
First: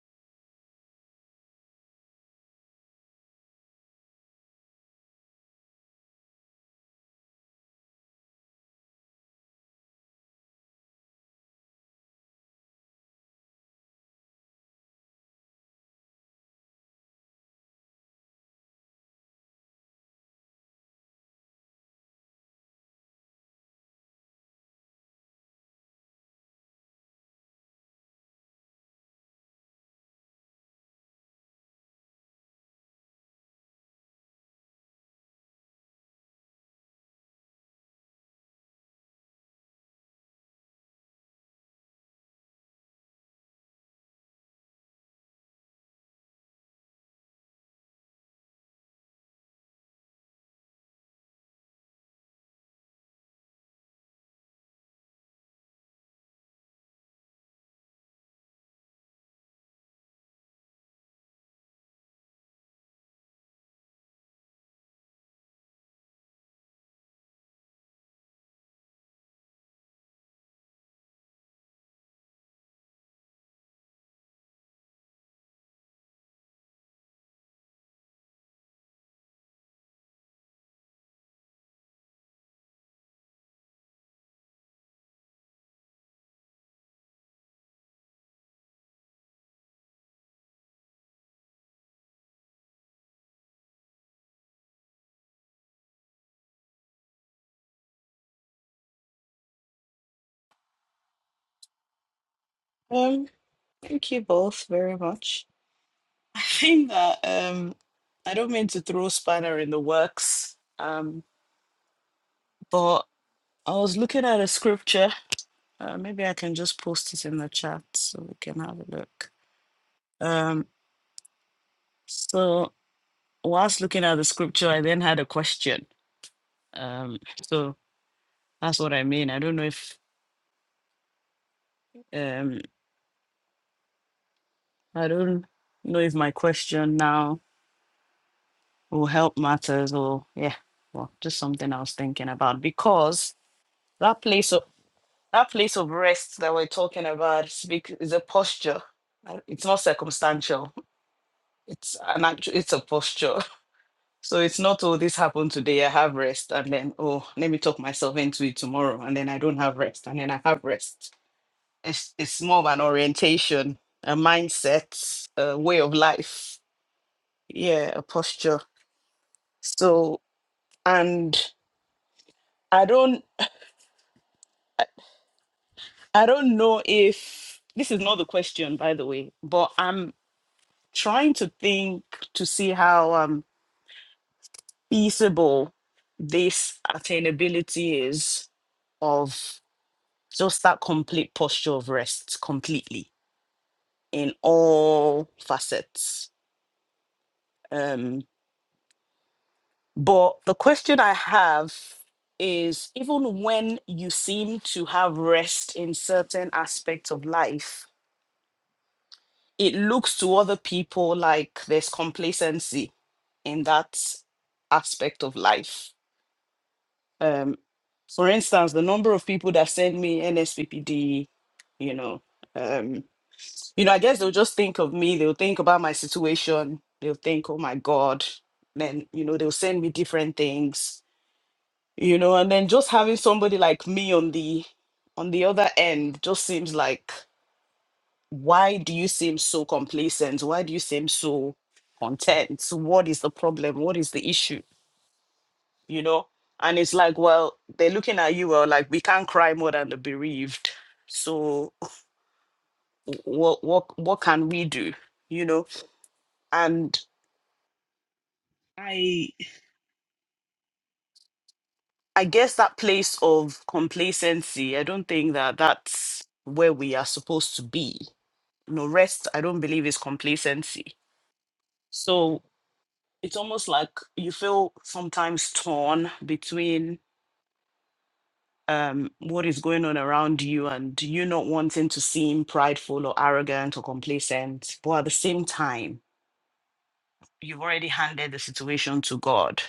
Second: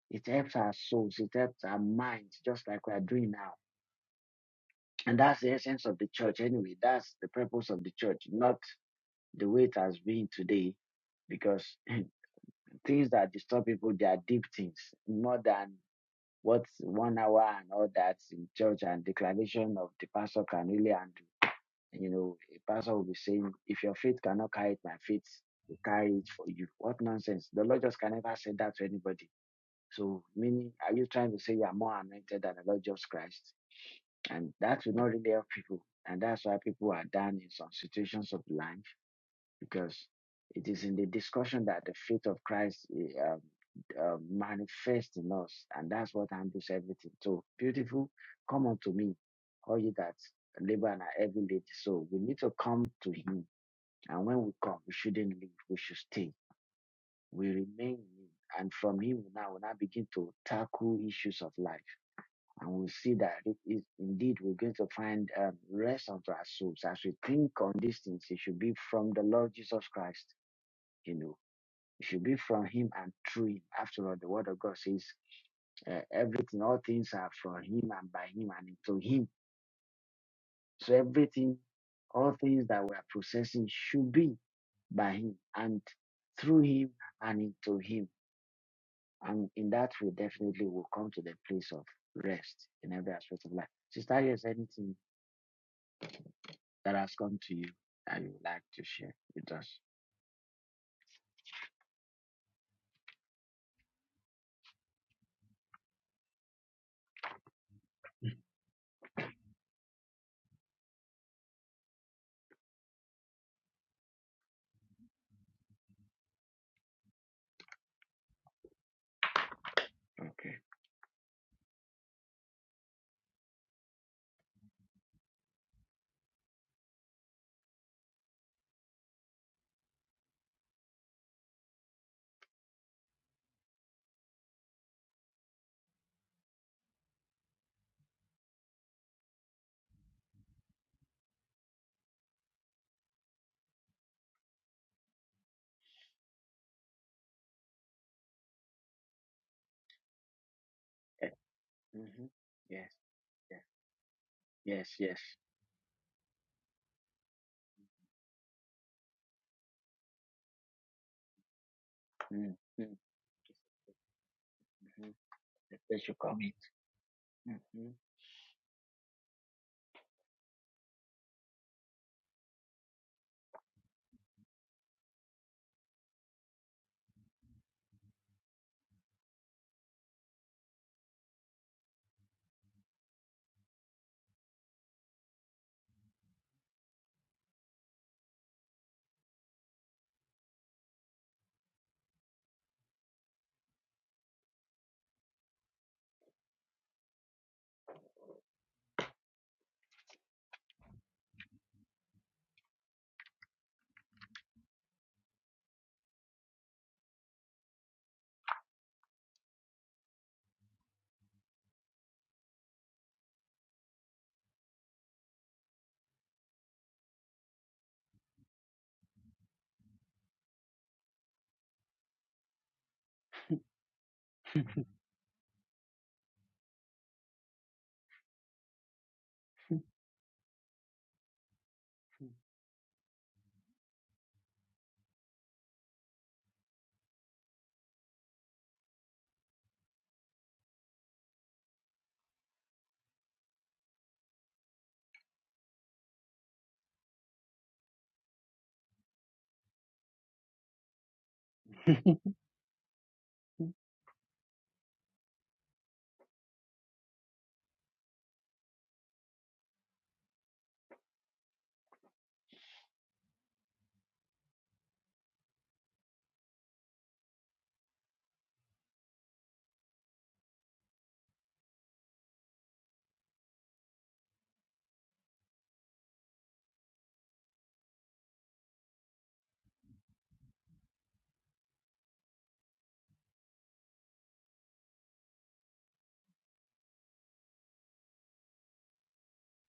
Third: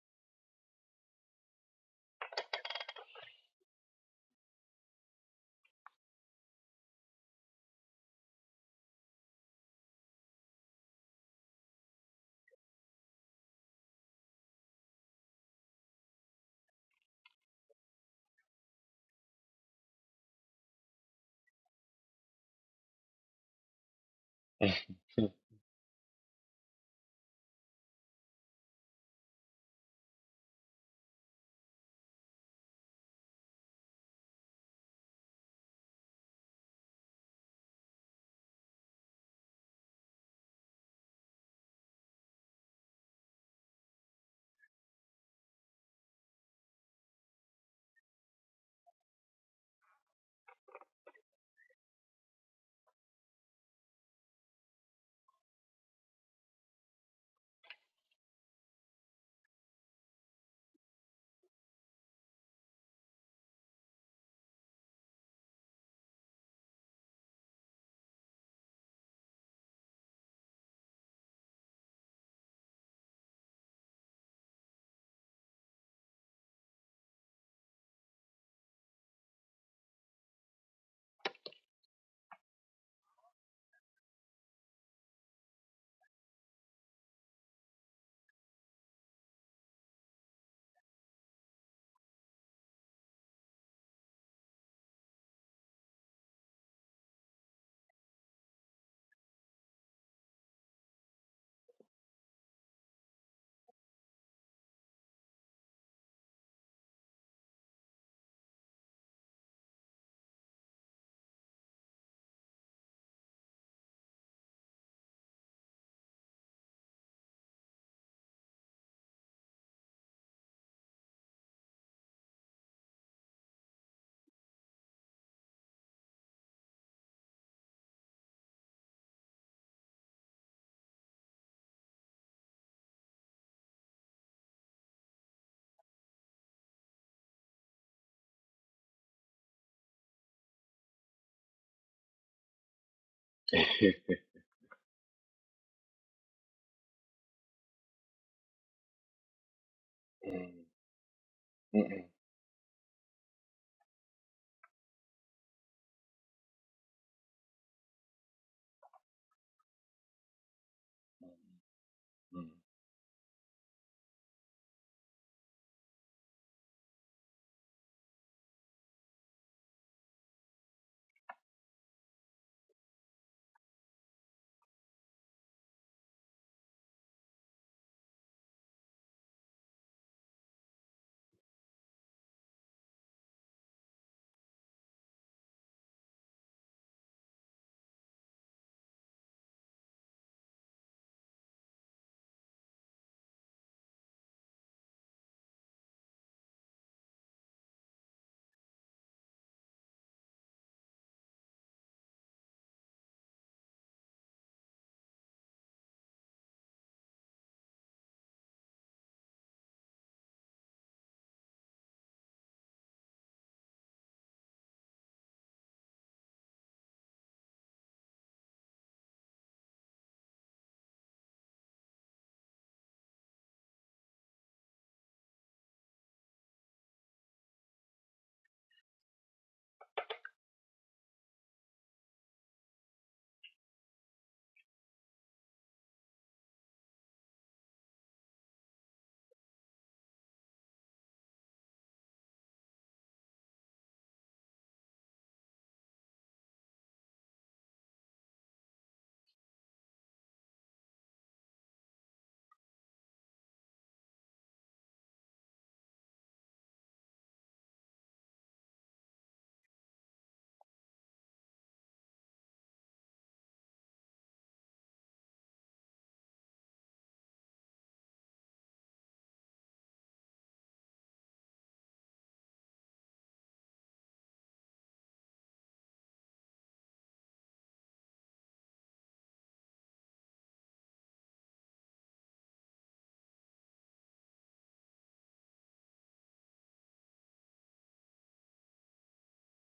[SPEAKER 1] It helps our souls. It helps our minds, just like we are doing now. And that's the essence of the church anyway. That's the purpose of the church, not the way it has been today because things that disturb people, they are deep things, more than what one hour and all that in church and declaration of the pastor can really handle. You know, a pastor will be saying, if your faith cannot
[SPEAKER 3] by
[SPEAKER 1] carry it, my faith
[SPEAKER 3] Him. Yeah. yeah.
[SPEAKER 1] will carry it for you. What nonsense. The Lord just can never say that to anybody. So, meaning, are you trying to say you are more anointed than the Lord Jesus Christ? And that will not really help people. And that's why people are down in some situations of life because it is in the discussion that the faith of Christ eh, um, uh, manifests in us, and that's what handles everything. So beautiful, come unto me, all you that labor and are heavy laden. So we need to come to Him, and when we come, we shouldn't leave. We should stay. We remain in Him, and from Him we now we now begin to tackle issues of life, and we see that it is indeed we're going to find um, rest unto our souls as we think on these things. It should be from the Lord Jesus Christ. You know it should be from him and through him. After all, the word of God says uh, everything, all things are from him and by him and into him. So everything, all things that we are processing should be by him and through him and into him. And in that way, definitely will come to the place of rest in every aspect of life. Sister, is there anything that has come to you that you would like to share with us?
[SPEAKER 2] Um, thank you both very much. I think that um I don't mean to throw spanner in the works, um, but I was looking at a scripture. Uh, maybe I can just post it in the chat so we can have a look. Um, so whilst looking at the scripture, I then had a question. Um, so that's what I mean. I don't know if um I don't know if my question now will help matters or yeah well just something i was thinking about because that place of that place of rest that we're talking about speak is a posture Uh, it's not
[SPEAKER 3] Mm.
[SPEAKER 2] circumstantial it's
[SPEAKER 1] Mhm.
[SPEAKER 2] an actual it's a
[SPEAKER 1] Yes,
[SPEAKER 2] posture so it's not
[SPEAKER 1] yes.
[SPEAKER 2] oh this happened today i have rest and then oh let me talk myself into it tomorrow and then i don't have rest and then i have rest it's, it's
[SPEAKER 1] mm
[SPEAKER 3] Mm-mm.
[SPEAKER 2] more of an
[SPEAKER 1] mm
[SPEAKER 2] orientation a
[SPEAKER 1] mm.
[SPEAKER 2] mindset a
[SPEAKER 1] The
[SPEAKER 2] way of
[SPEAKER 1] place you come in.
[SPEAKER 2] life yeah a
[SPEAKER 1] Mm-hmm.
[SPEAKER 2] posture so and I don't. I don't know if this is not the question, by the way, but I'm trying to think to see how um, feasible this attainability is of just that complete posture of rest completely in all facets. Um, but the question I have is even when you seem to have rest in certain aspects of life, it looks to other people like there's complacency in that aspect of life. Um, for instance, the number of people that send me NSPPD, you know, um, you know, I guess they'll just think of me. They'll think about my situation. They'll think, oh my god. Then you know they'll send me different things, you know, and then just having somebody like me on the on the other end just seems like why do you seem so complacent? Why do you seem so content? What is the problem? What is the issue? you know and it's like well they're looking at you well like we can't cry more than the bereaved so what what what can we do you know and i i guess that place of complacency i don't think that that's where we are supposed to be No rest i don't believe is complacency so it's almost like you feel sometimes torn between um, what is going on around you and you not wanting to seem prideful or arrogant or complacent but at the same time you've already handed the situation to god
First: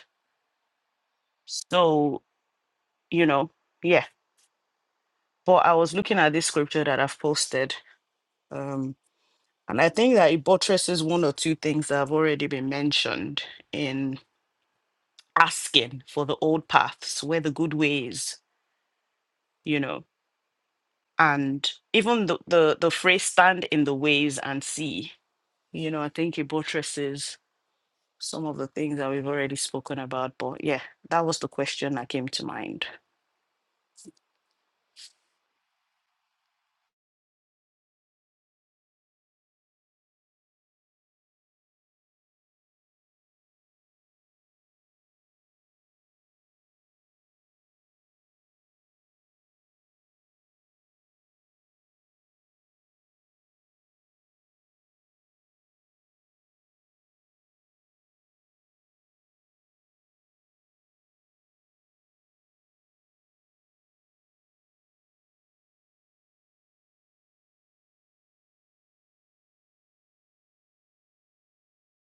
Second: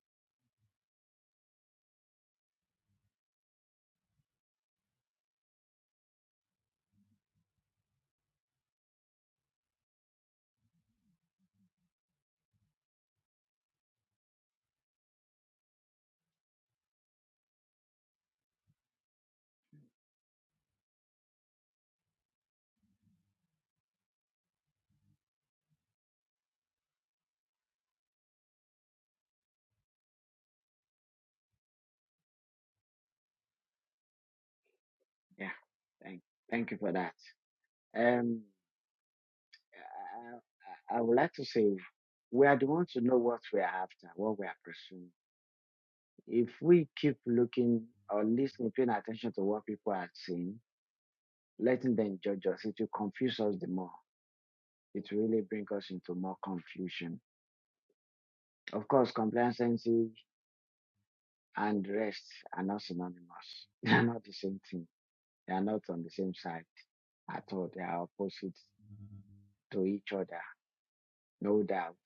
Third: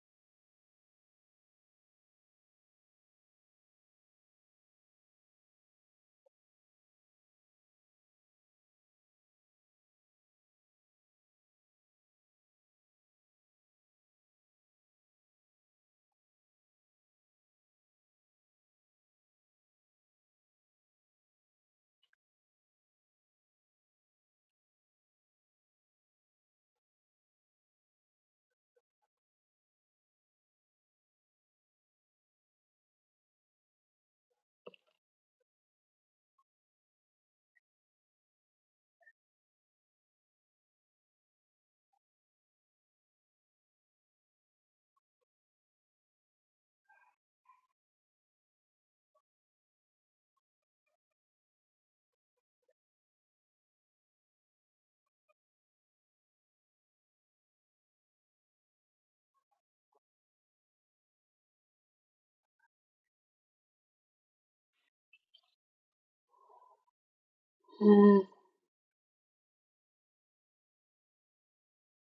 [SPEAKER 2] so you know yeah but i was looking at this scripture that i've posted um, and i think that it buttresses one or two things that have already been mentioned in asking for the old paths where the good ways you know and even the, the the phrase stand in the ways and see You know, I think it buttresses some of the things that we've already spoken about. But yeah, that was the question that came to mind.
[SPEAKER 1] Yeah. Thank, thank you for that. Um, I, I I would like to say we are the ones who know what we are after, what we are pursuing. If we keep looking or listening, paying attention to what people are saying, letting them judge us, it will confuse us the more. It will really bring us into more confusion. Of course, complacency and rest are not synonymous. They are not the same thing. They are not on the same side at all. They are
[SPEAKER 3] Mm.
[SPEAKER 1] opposite to each other, no doubt.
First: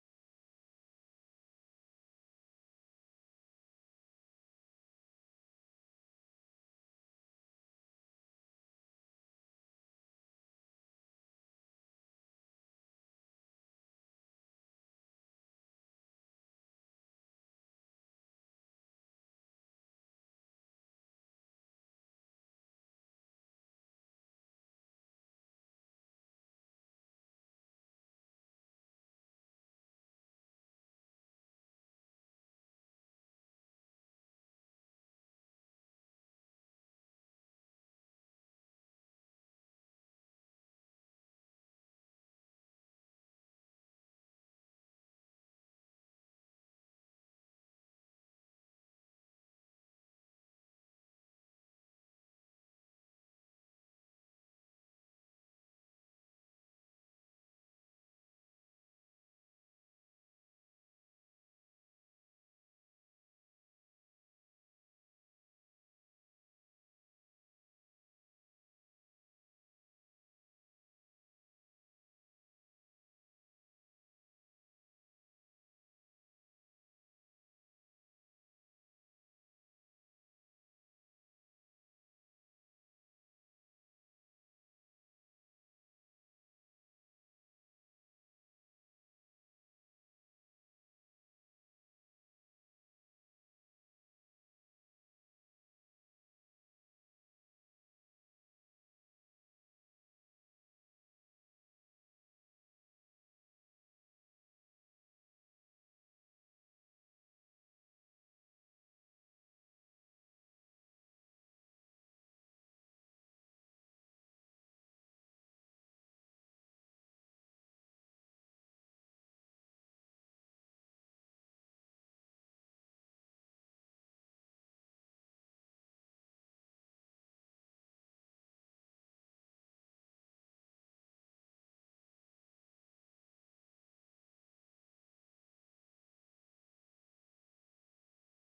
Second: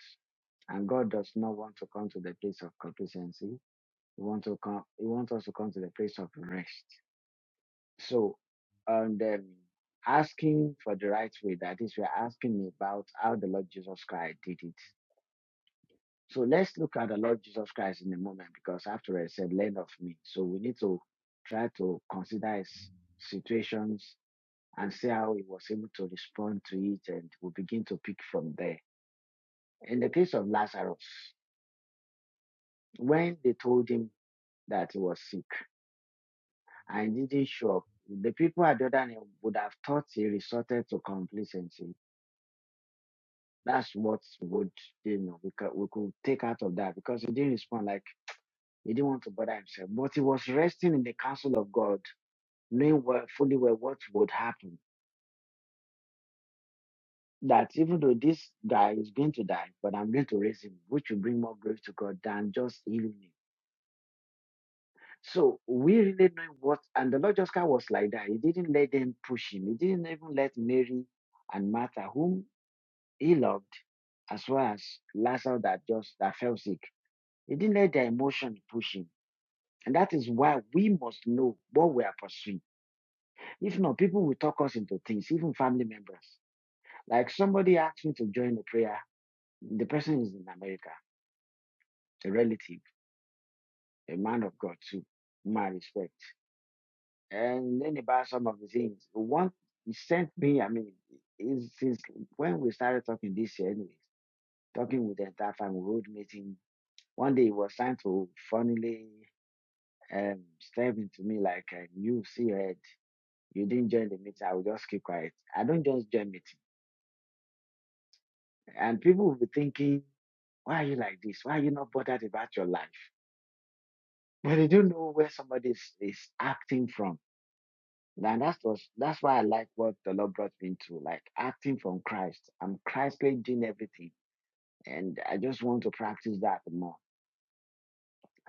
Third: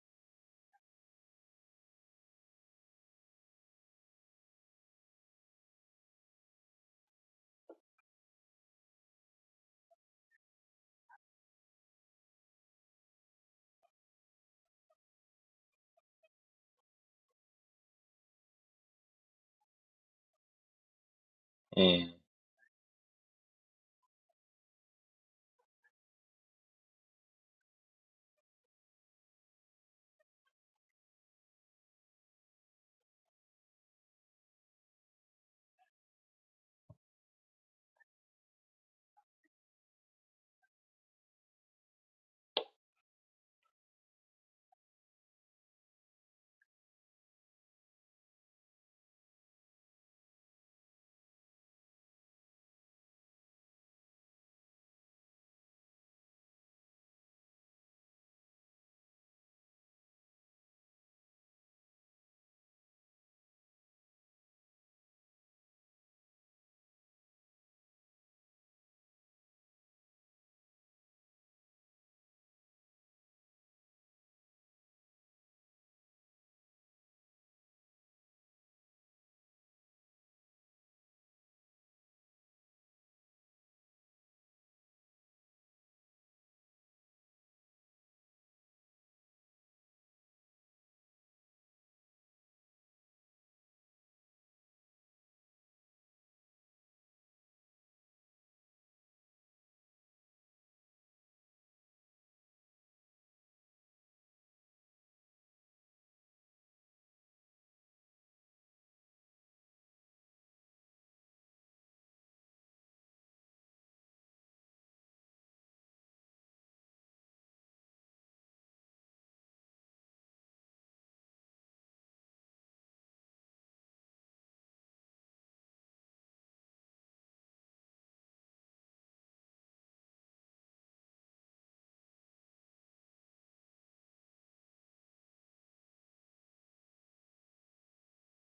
[SPEAKER 1] And God does not want to come to the place of complacency. He wants to come. He wants us to come to the place of rest. So, and um, asking for the right way. That is, we are asking about how the Lord Jesus Christ did it. So let's look at the Lord in a moment, because after I said, "Learn of me." So we need to try to
[SPEAKER 3] Mm.
[SPEAKER 1] consider his situations and see how he was able to respond to it, and we begin to pick from there. In the case of Lazarus, when they told him that he was sick I didn't show up. The people at the other end would have thought he resorted to complacency. That's what would you know we could, we could take out of that because he didn't respond like he didn't want to bother himself. But he was resting in the counsel of God, knowing well, fully well what would happen. That even though this guy is going to die, but I'm going to raise him, which will bring more glory to God than just healing him. So we really know what, and the Lord just kind of was like that. He didn't let them push him. He didn't even let Mary and Martha, whom He as well as Lazarus that just that fell sick. He didn't let their emotion push him. And that is why we must know what we are pursuing. If not, people will talk us into things, even family members. Like somebody asked me to join the prayer. The person is in America, a relative, a man of God too, my respect. And then about some of the things. One he sent me, I mean, since when we started talking this year anyways, talking with the entire family, road meeting, One day it was time to finally um step into me like um, you see your head. You didn't join the meeting, I will just keep quiet. I don't just join meeting. And people will be thinking, why are you like this? Why are you not bothered about your life? But they don't know where somebody is, is acting from. And that was that's why I like what the Lord brought me into, like acting from Christ. I'm Christly doing everything. And I just want to practice that more.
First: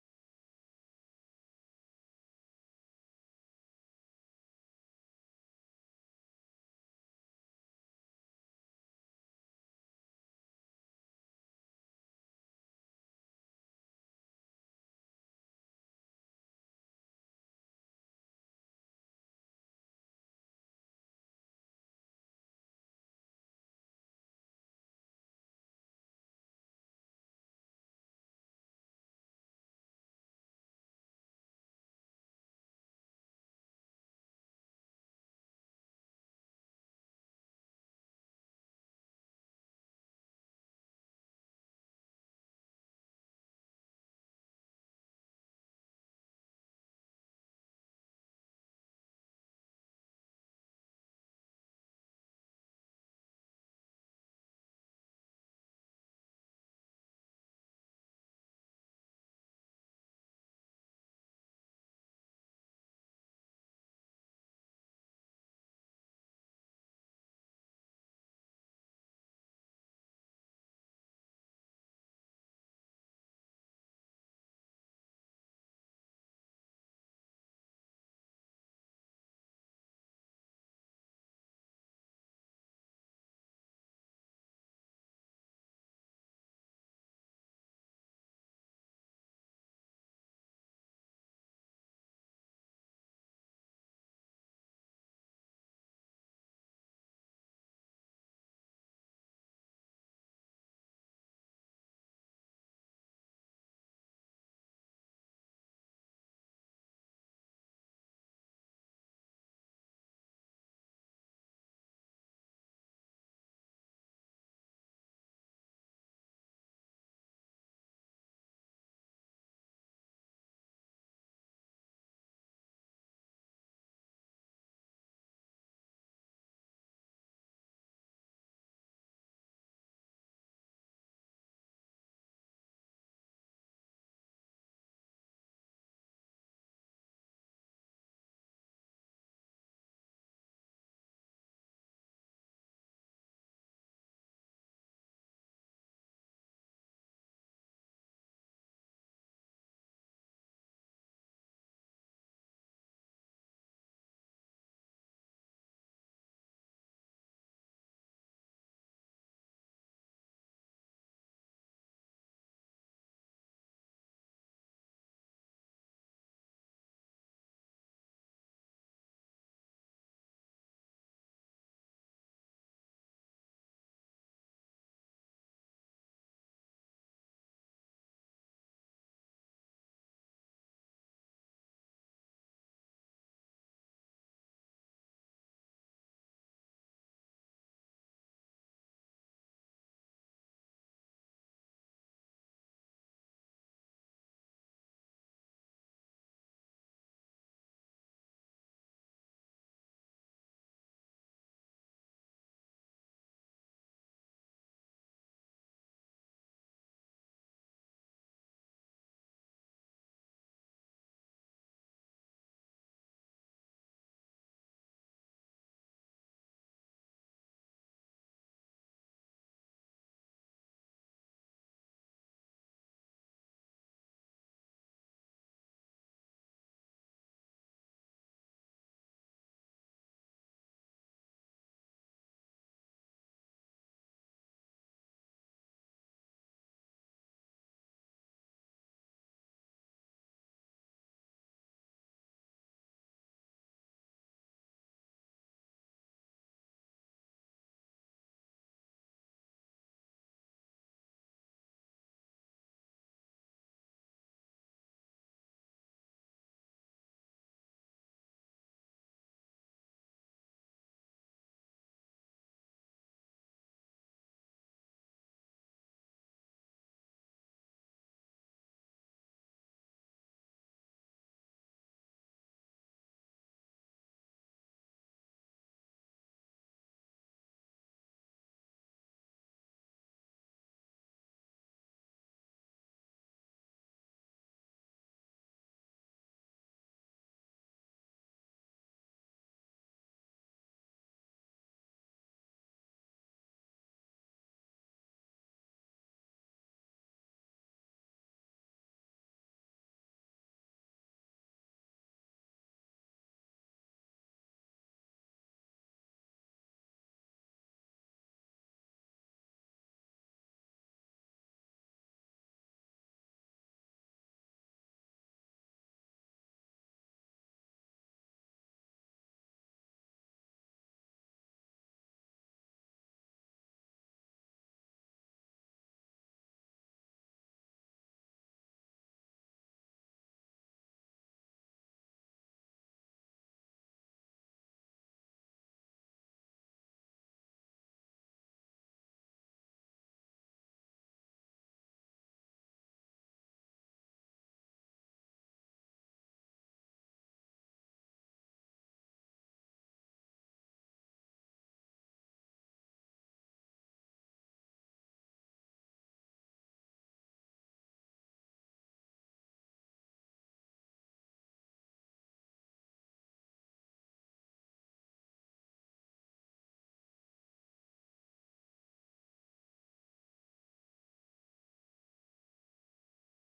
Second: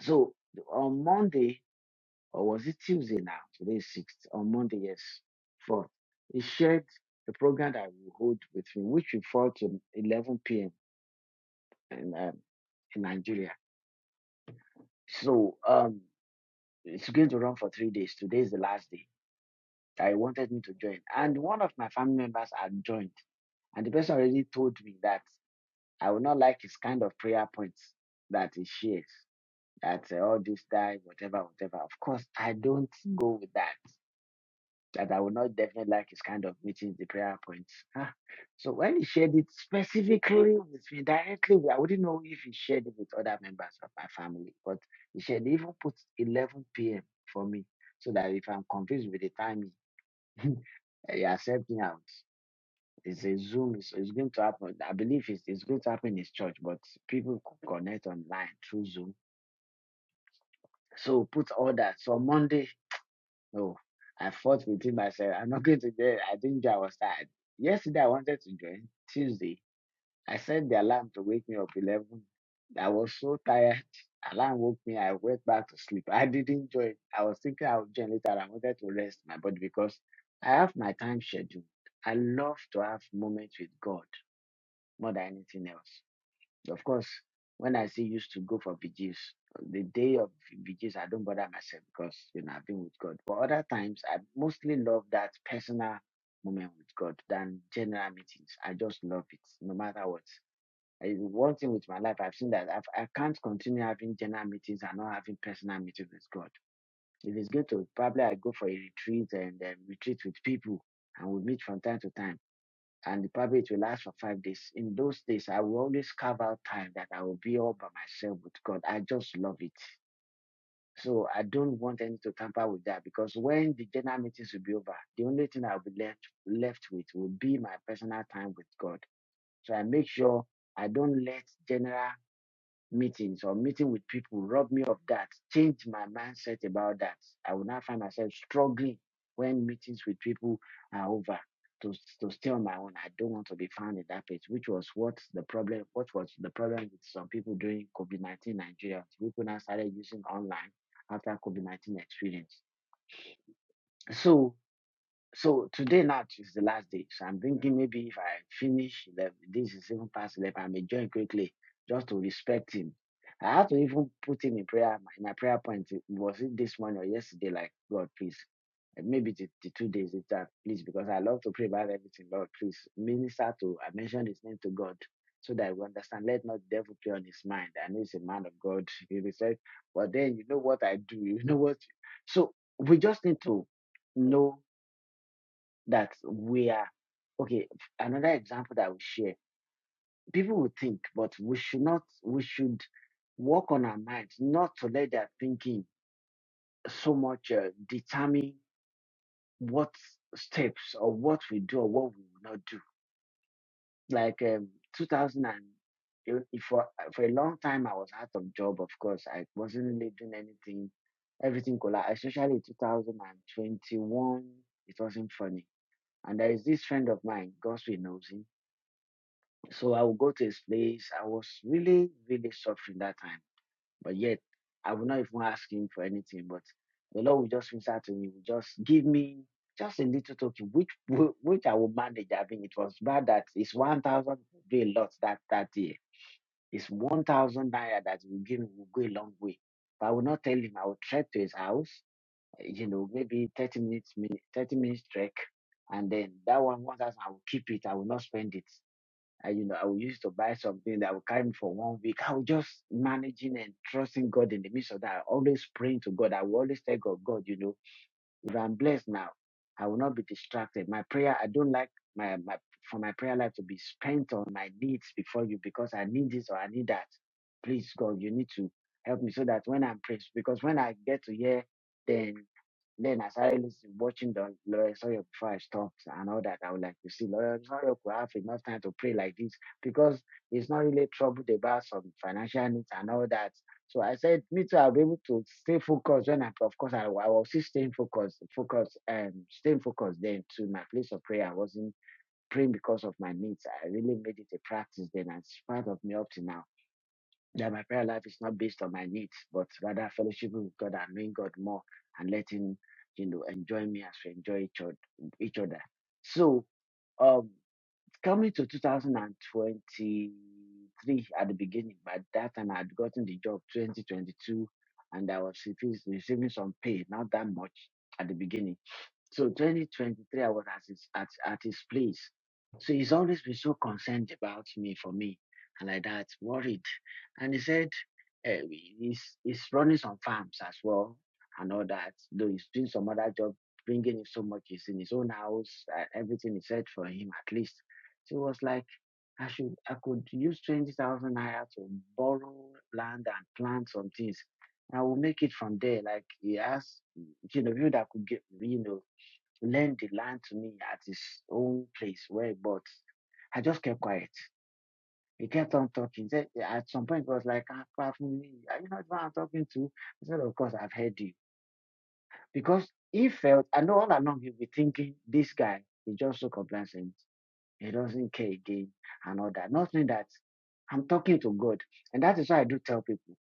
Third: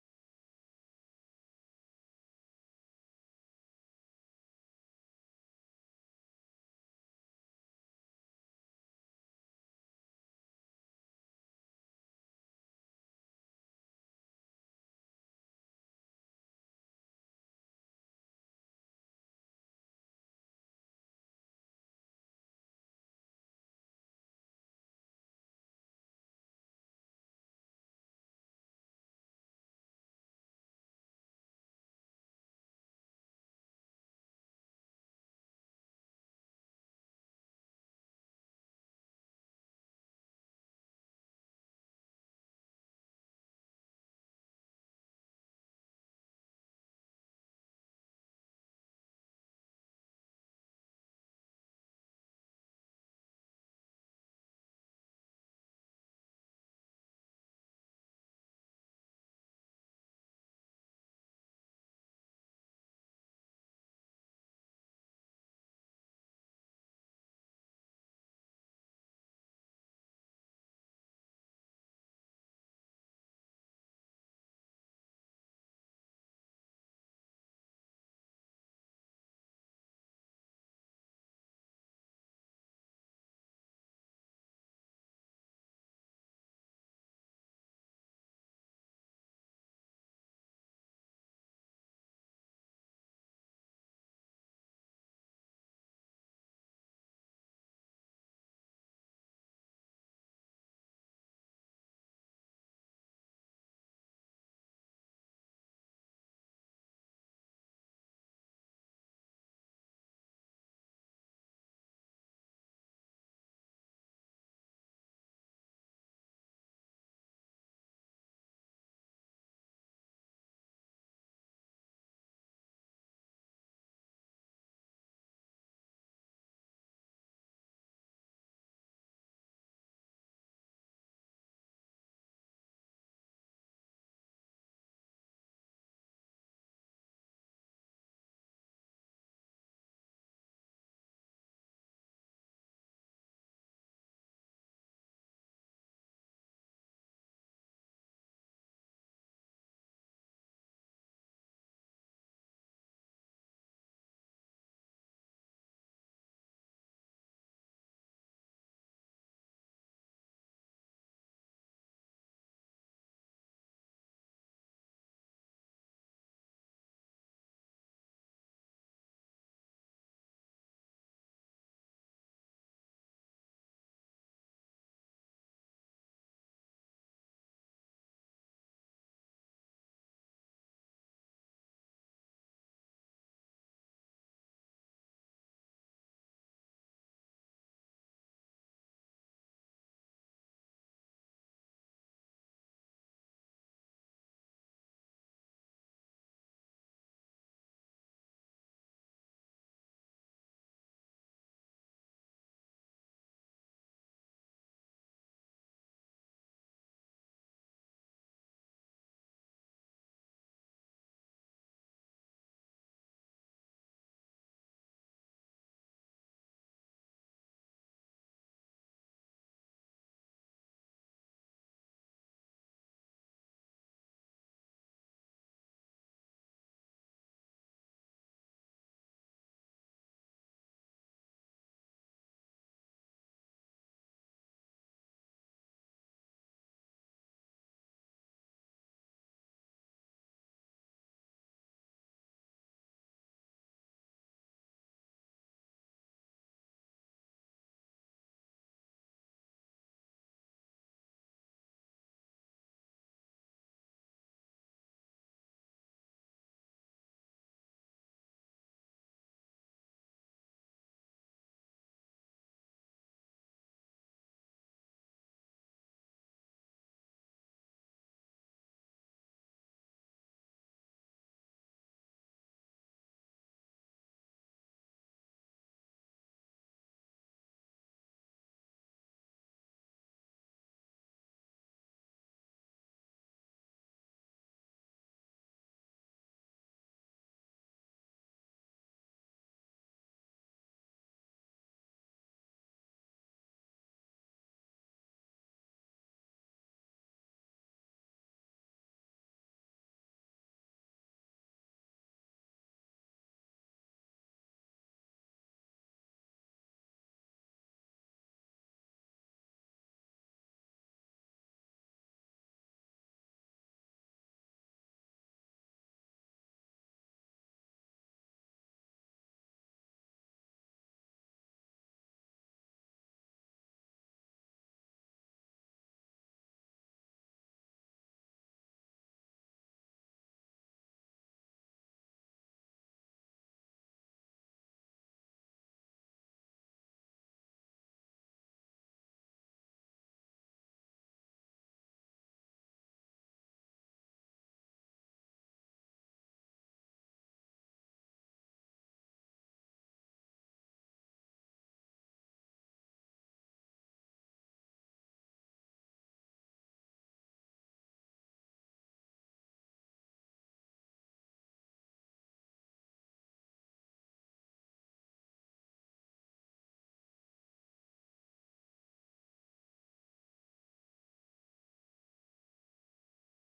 [SPEAKER 1] So on Monday, or was it Tuesday now? Today is sixth. On Monday, yes, fourth. He shared a program that we hold with him, which will fall to 11 p.m. in um, in Nigeria. So um, it's going to run for three days. Today is the last day. I wanted me to join, and one of my family members had joined, and the person already told me that I would not like his kind of prayer points that he shares. That uh, all this die, whatever, whatever. Of course, I don't go with that. that I would not definitely like is kind of meeting the prayer points. Huh? So when he shared it specifically with me directly, I wouldn't know if he shared it with other members of my family, but he shared he even put 11 p.m. for me so that if I'm confused with the timing, eh, he accept me out. It's a Zoom, so it's going to happen. I believe it's, it's going to happen in his church, but people could connect online through Zoom. So put all that. So on Monday No, I fought within myself. I'm not going to join. I didn't join. I was tired. Yesterday, I wanted to join. Tuesday, I set the alarm to wake me up 11. I was so tired. Alarm woke me. I went back to sleep. I didn't join. I was thinking I would join later. I wanted to rest my body because I have my time scheduled. I love to have moments with God more than anything else. Of course, when I say used to go for vigils, the day of vigils, I don't bother myself because you know I've been with God. But other times, I mostly love that personal moment with God than general meetings. I just love it, no matter what. I, one thing with my life, I've seen that I've, I can't continue having general meetings and not having personal meetings with God. If it's good to, probably I go for a retreat and then retreat with people and we meet from time to time and probably it will last for five days. In those days, I will always carve out time that I will be all by myself with God. I just love it. So I don't want any to tamper with that because when the general meetings will be over, the only thing I'll be left left with will be my personal time with God. So I make sure I don't let general meetings or meeting with people rob me of that, change my mindset about that. I will now find myself struggling when meetings with people are over to, to stay on my own. I don't want to be found in that place, which was what the problem, what was the problem with some people during COVID-19 Nigeria. People now started using online after COVID-19 experience. So so today now is the last day. So I'm thinking maybe if I finish the, this is even past eleven, I may join quickly just to respect him. I had to even put him in prayer. In my prayer point eh, was it this morning or yesterday? Like God, please, and maybe the, the two days later, please, because I love to pray about everything. Lord, please minister to. I mentioned his name to God so that we understand. Let not the devil play on his mind. I know he's a man of God. He said, but then you know what I do. You know what. So we just need to know that we are okay. Another example that we share, people will think, but we should not. We should work on our minds, not to let their thinking so much uh, determine what steps or what we do or what we will not do. Like um, 2000 and it- it- for for a long time, I was out of job. Of course, I wasn't really doing anything. Everything collapsed, especially 2021. It wasn't funny. And there is this friend of mine, Gospel knows him So I would go to his place. I was really, really suffering that time. But yet, I would not even ask him for anything. But the Lord would just reach out to me, would just give me just a little token, which whi- which I will manage. I mean, it was bad that it's 1,000 would be a lot that, that year. It's 1,000 naira that will give me will go a long way. But I will not tell him. I will trek to his house, eh, you know, maybe 30 minutes, mi- 30 minutes trek. And then that one, 1,000, I will keep it. I will not spend it. I, you know, I would used to buy something that I would carry me for one week. I was just managing and trusting God in the midst of that. I always praying to God. I will always tell God, God, you know, if I'm blessed now, I will not be distracted. My prayer, I don't like my, my for my prayer life to be spent on my needs before you because I need this or I need that. Please, God, you need to help me so that when I'm praying, because when I get to here, then then I started listening, watching the Lawrence Oyor before I and all that. I would like to see Lawrence Oyor could have enough time to pray like this because he's not really troubled about some financial needs and all that. So I said, me too, I'll be able to stay focused when I, of course, I, I was still staying focused, focused, and staying focused then to my place of prayer. I wasn't praying because of my needs. I really made it a practice then. and It's part of me up to now that my prayer life is not based on my needs, but rather fellowshipping with God and knowing God more and letting you know enjoy me as we enjoy each other. Each other. So um, coming to 2023 at the beginning, by that time I had gotten the job 2022, and I was receiving receiving some pay, not that much at the beginning. So 2023, I was at his, at, at his place. So he's always been so concerned about me, for me, and like that, worried. And he said uh, he's, he's running some farms as well and all that, though he's doing some other job, bringing in so much. He's in his own house, uh, everything is set for him at least. So he was like, I should, I could use 20,000 naira to borrow land and plant some things. I will make it from there. Like he asked, you know, people that could get, you know, lend the land to me at his own place where he bought. I just kept quiet. He kept on talking. Said, "Yeah, at some point, he was like, "Ah, are you not what I'm talking to? I said, Of course, I've heard you. Because he felt, I know all along he'll be thinking, this guy is just so complacent. He doesn't care again and all that. Not that I'm talking to God. And that is why I do tell people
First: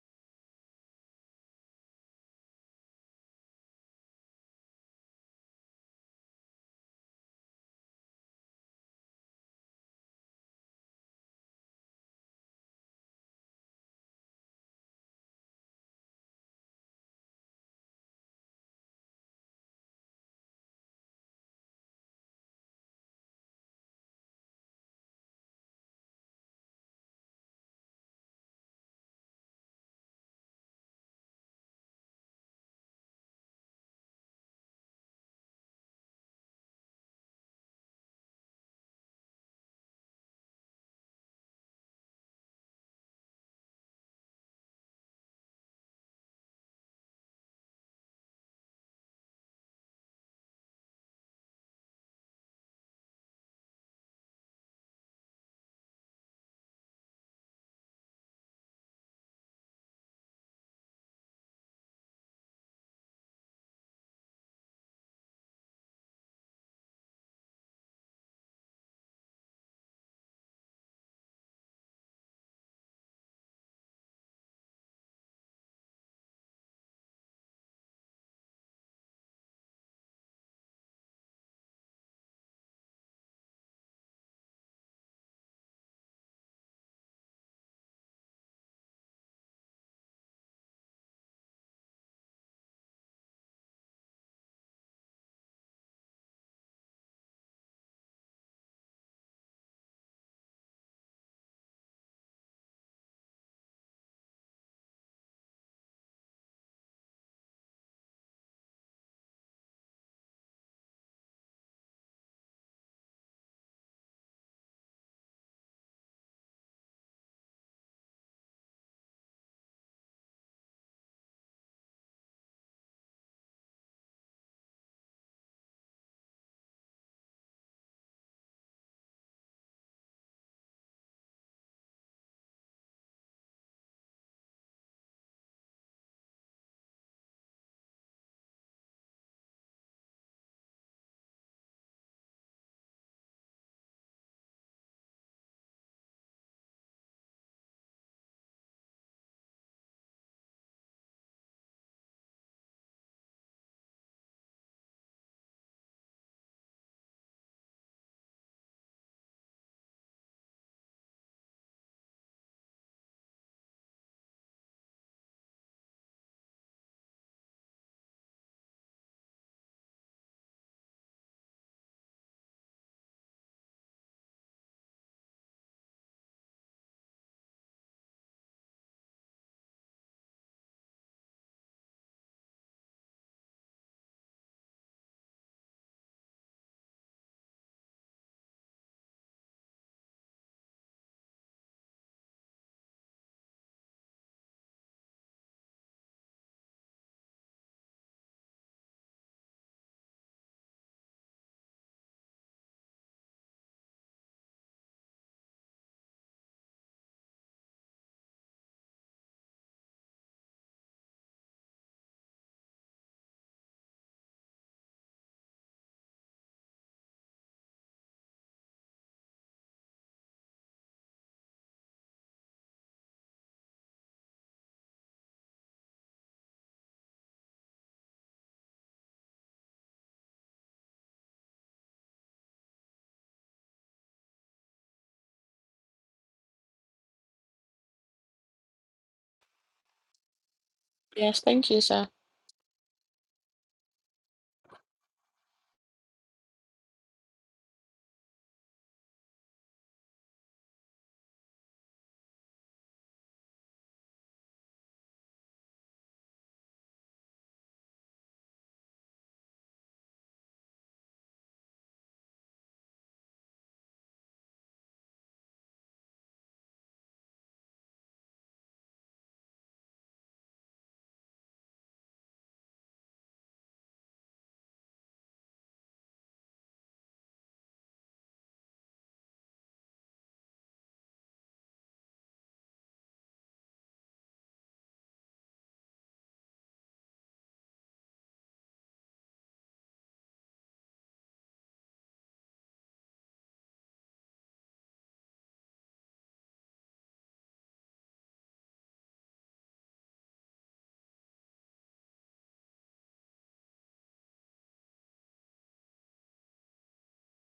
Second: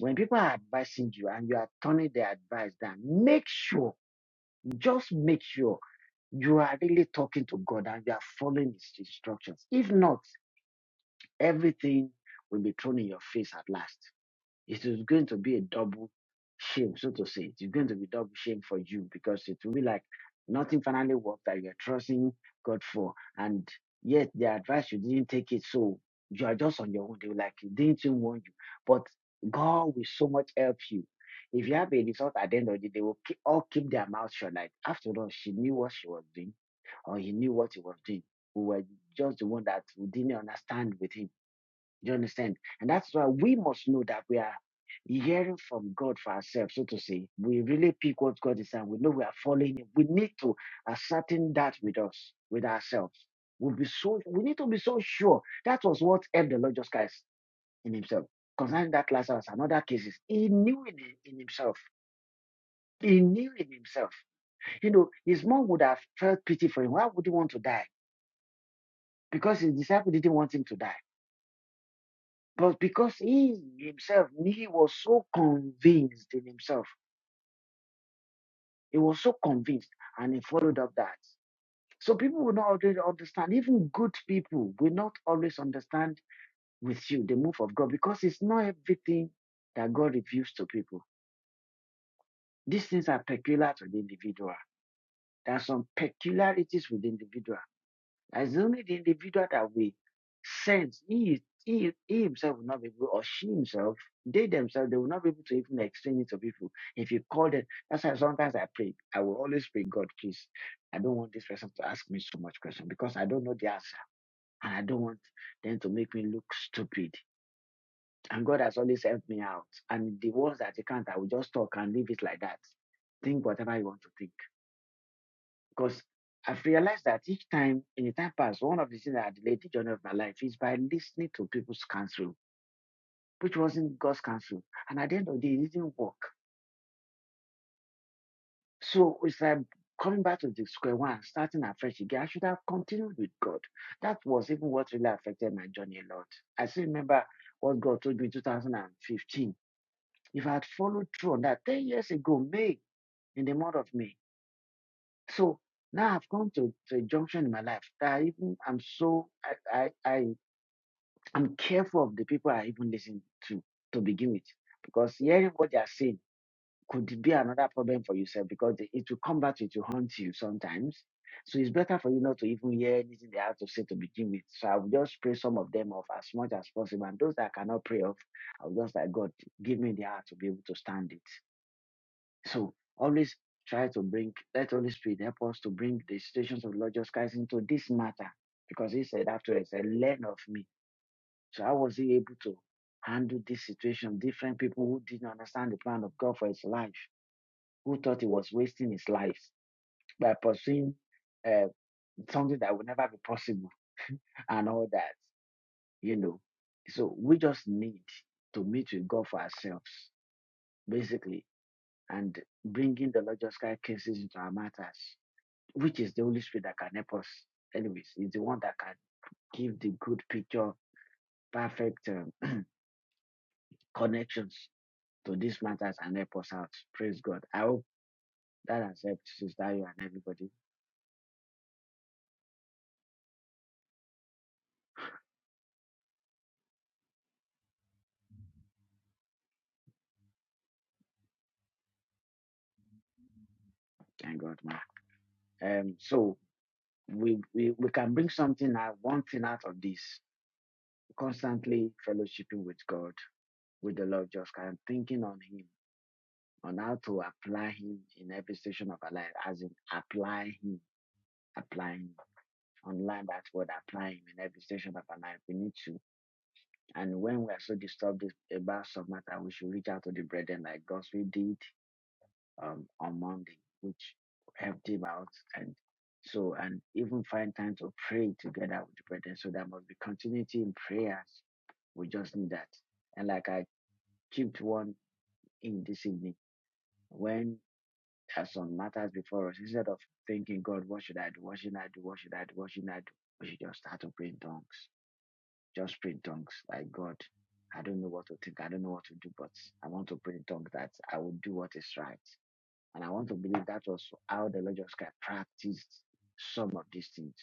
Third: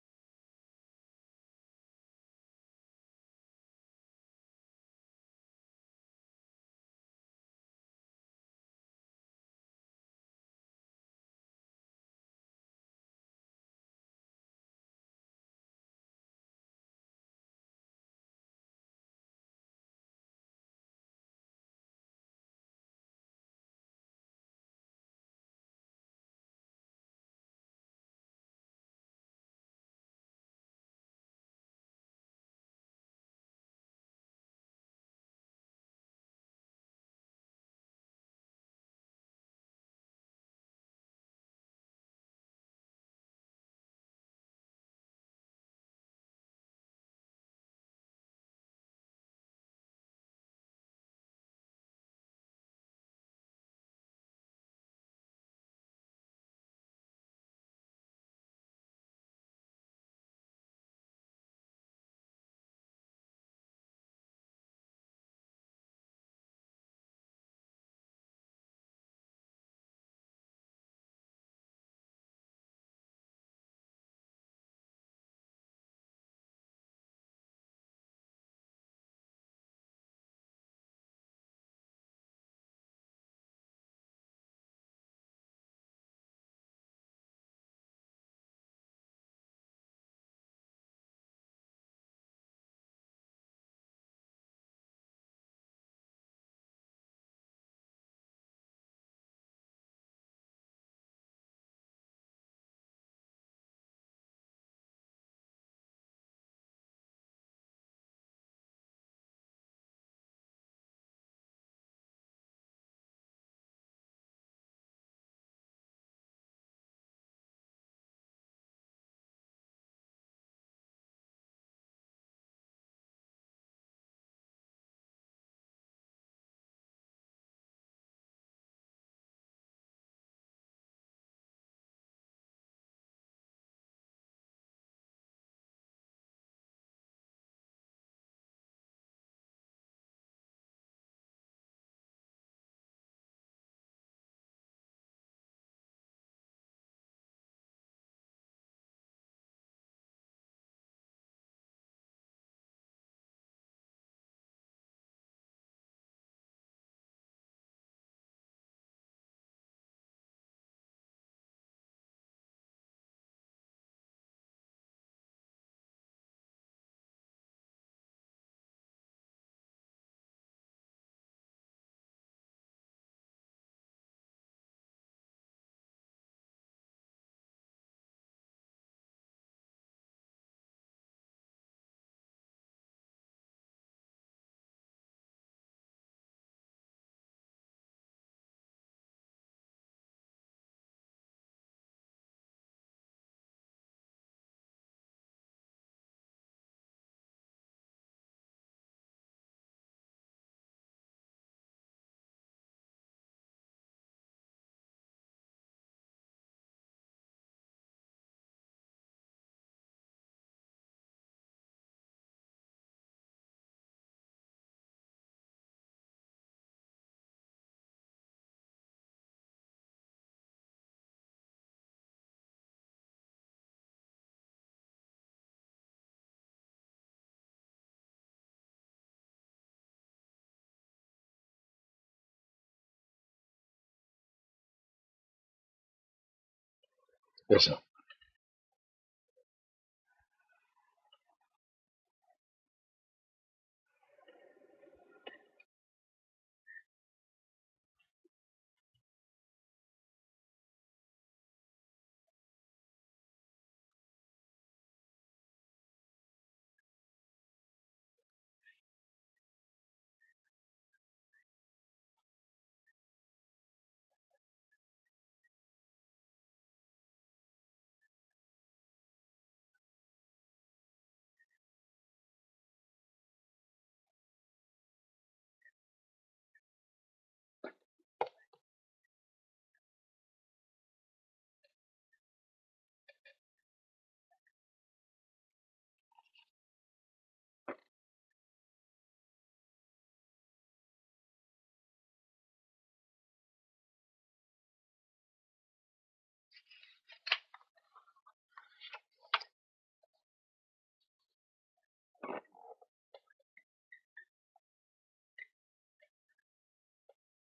[SPEAKER 1] when people are advising you and you are turning their advice down, make sure, just make sure you are really talking to God and you are following His instructions. If not, everything will be thrown in your face at last. It is going to be a double shame, so to say. It's going to be double shame for you because it will be like nothing finally worked that you're trusting God for. And yet, the advice you didn't take it, so you are just on your own. They were like, didn't even warn you. But God will so much help you. If you have a result at the end of the day, they will keep, all keep their mouth shut. Like, after all, she knew what she was doing or he knew what he was doing. We were just the one that we didn't understand with him. Do You understand? And that's why we must know that we are hearing from God for ourselves, so to say. We really pick what God is saying. We know we are following him. We need to ascertain that with us, with ourselves. We'll be so we need to be so sure. That was what helped the Lord Jesus Christ in himself. Concerning that Lazarus and other cases, he knew in, in himself. He knew in himself. You know, his mom would have felt pity for him. Why would he want to die? because his disciple didn't want him to die. But because he himself, he was so convinced in himself, he was so convinced, and he followed up that. So people will not always understand. Even good people will not always understand with you the move of God because it's not everything that God reveals to people. These things are peculiar to the individual. There are some peculiarities with the individual As the only the individual that we sense, he, is- he, is- he himself will not be able, or she himself, they themselves, they will not be able to even explain it to people. If you call them, that's why sometimes I pray. I will always pray, God, please, I don't want this person to ask me so much question because I don't know the answer. And I don't want them to make me look stupid. And God has always helped me out. And the ones that you can't, I will just talk and leave it like that. Think whatever you want to think because I've realized that each time, in the time past, one of the things that I delayed the journey of my life is by listening to people's counsel, which wasn't God's counsel. And at the end of the day, it didn't work. So it's like coming back to the square one, starting afresh again. I should have continued with God. That was even what really affected my journey a lot. I still remember what God told me in 2015. If I had followed through on that 10 years ago, May, in the month of May, So now I've come to, to a junction in my life that I even I'm so I, I I I'm careful of the people I even listen to to begin with because hearing what they are saying could be another problem for yourself because they- it will come back to it to haunt you sometimes. So it's better for you not to even hear anything they have to say to begin with. So I will just pray some of them off as much as possible. And those that I cannot pray off, I'll just like God give me the heart to be able to stand it. So always try to bring, let Holy Spirit help us to bring the situations of Lord Jesus Christ into this matter. Because he said afterwards, "I learn of me. So how was he able to handle this situation? Different people who didn't understand the plan of God for his life, who thought he was wasting his life by pursuing uh, something that would never be possible and all that, you know. So we just need to meet with God for ourselves, basically, and bringing the Lord Jesus Christ cases into our matters which is the Holy Spirit that can help us. Anyways, it's the one that can give the good picture, perfect um, connections to these matters and help us out. Praise God. I hope that has helped Sister you and everybody.
[SPEAKER 3] Yes, sir.
[SPEAKER 2] Yes, thank you, sir.
[SPEAKER 1] Thank God, ma. Um, so we, we we can bring something out, one thing out of this. Constantly fellowshipping with God, with the Lord, just kind of thinking on Him, on how to apply Him in every station of our life, as in apply Him, applying. online that word applying in every station of our life. We need to. And when we are so disturbed about some matter, we should reach out to the brethren like Gospel did um, on Monday, which helped him out. And so, and even find time to pray together with the brethren. So there must be continuity in prayers. We just need that. And like I kept one in this evening, when there's some matters before us, instead of thinking, God, what should I do? What should I do? What should I do? What should I do? We should just start to pray in tongues just pray in tongues. Like God, I don't know what to think. I don't know what to do, but I want to pray in tongues that I will do what is right. And I want to believe that was how the Lord Jesus Christ practiced some of these things.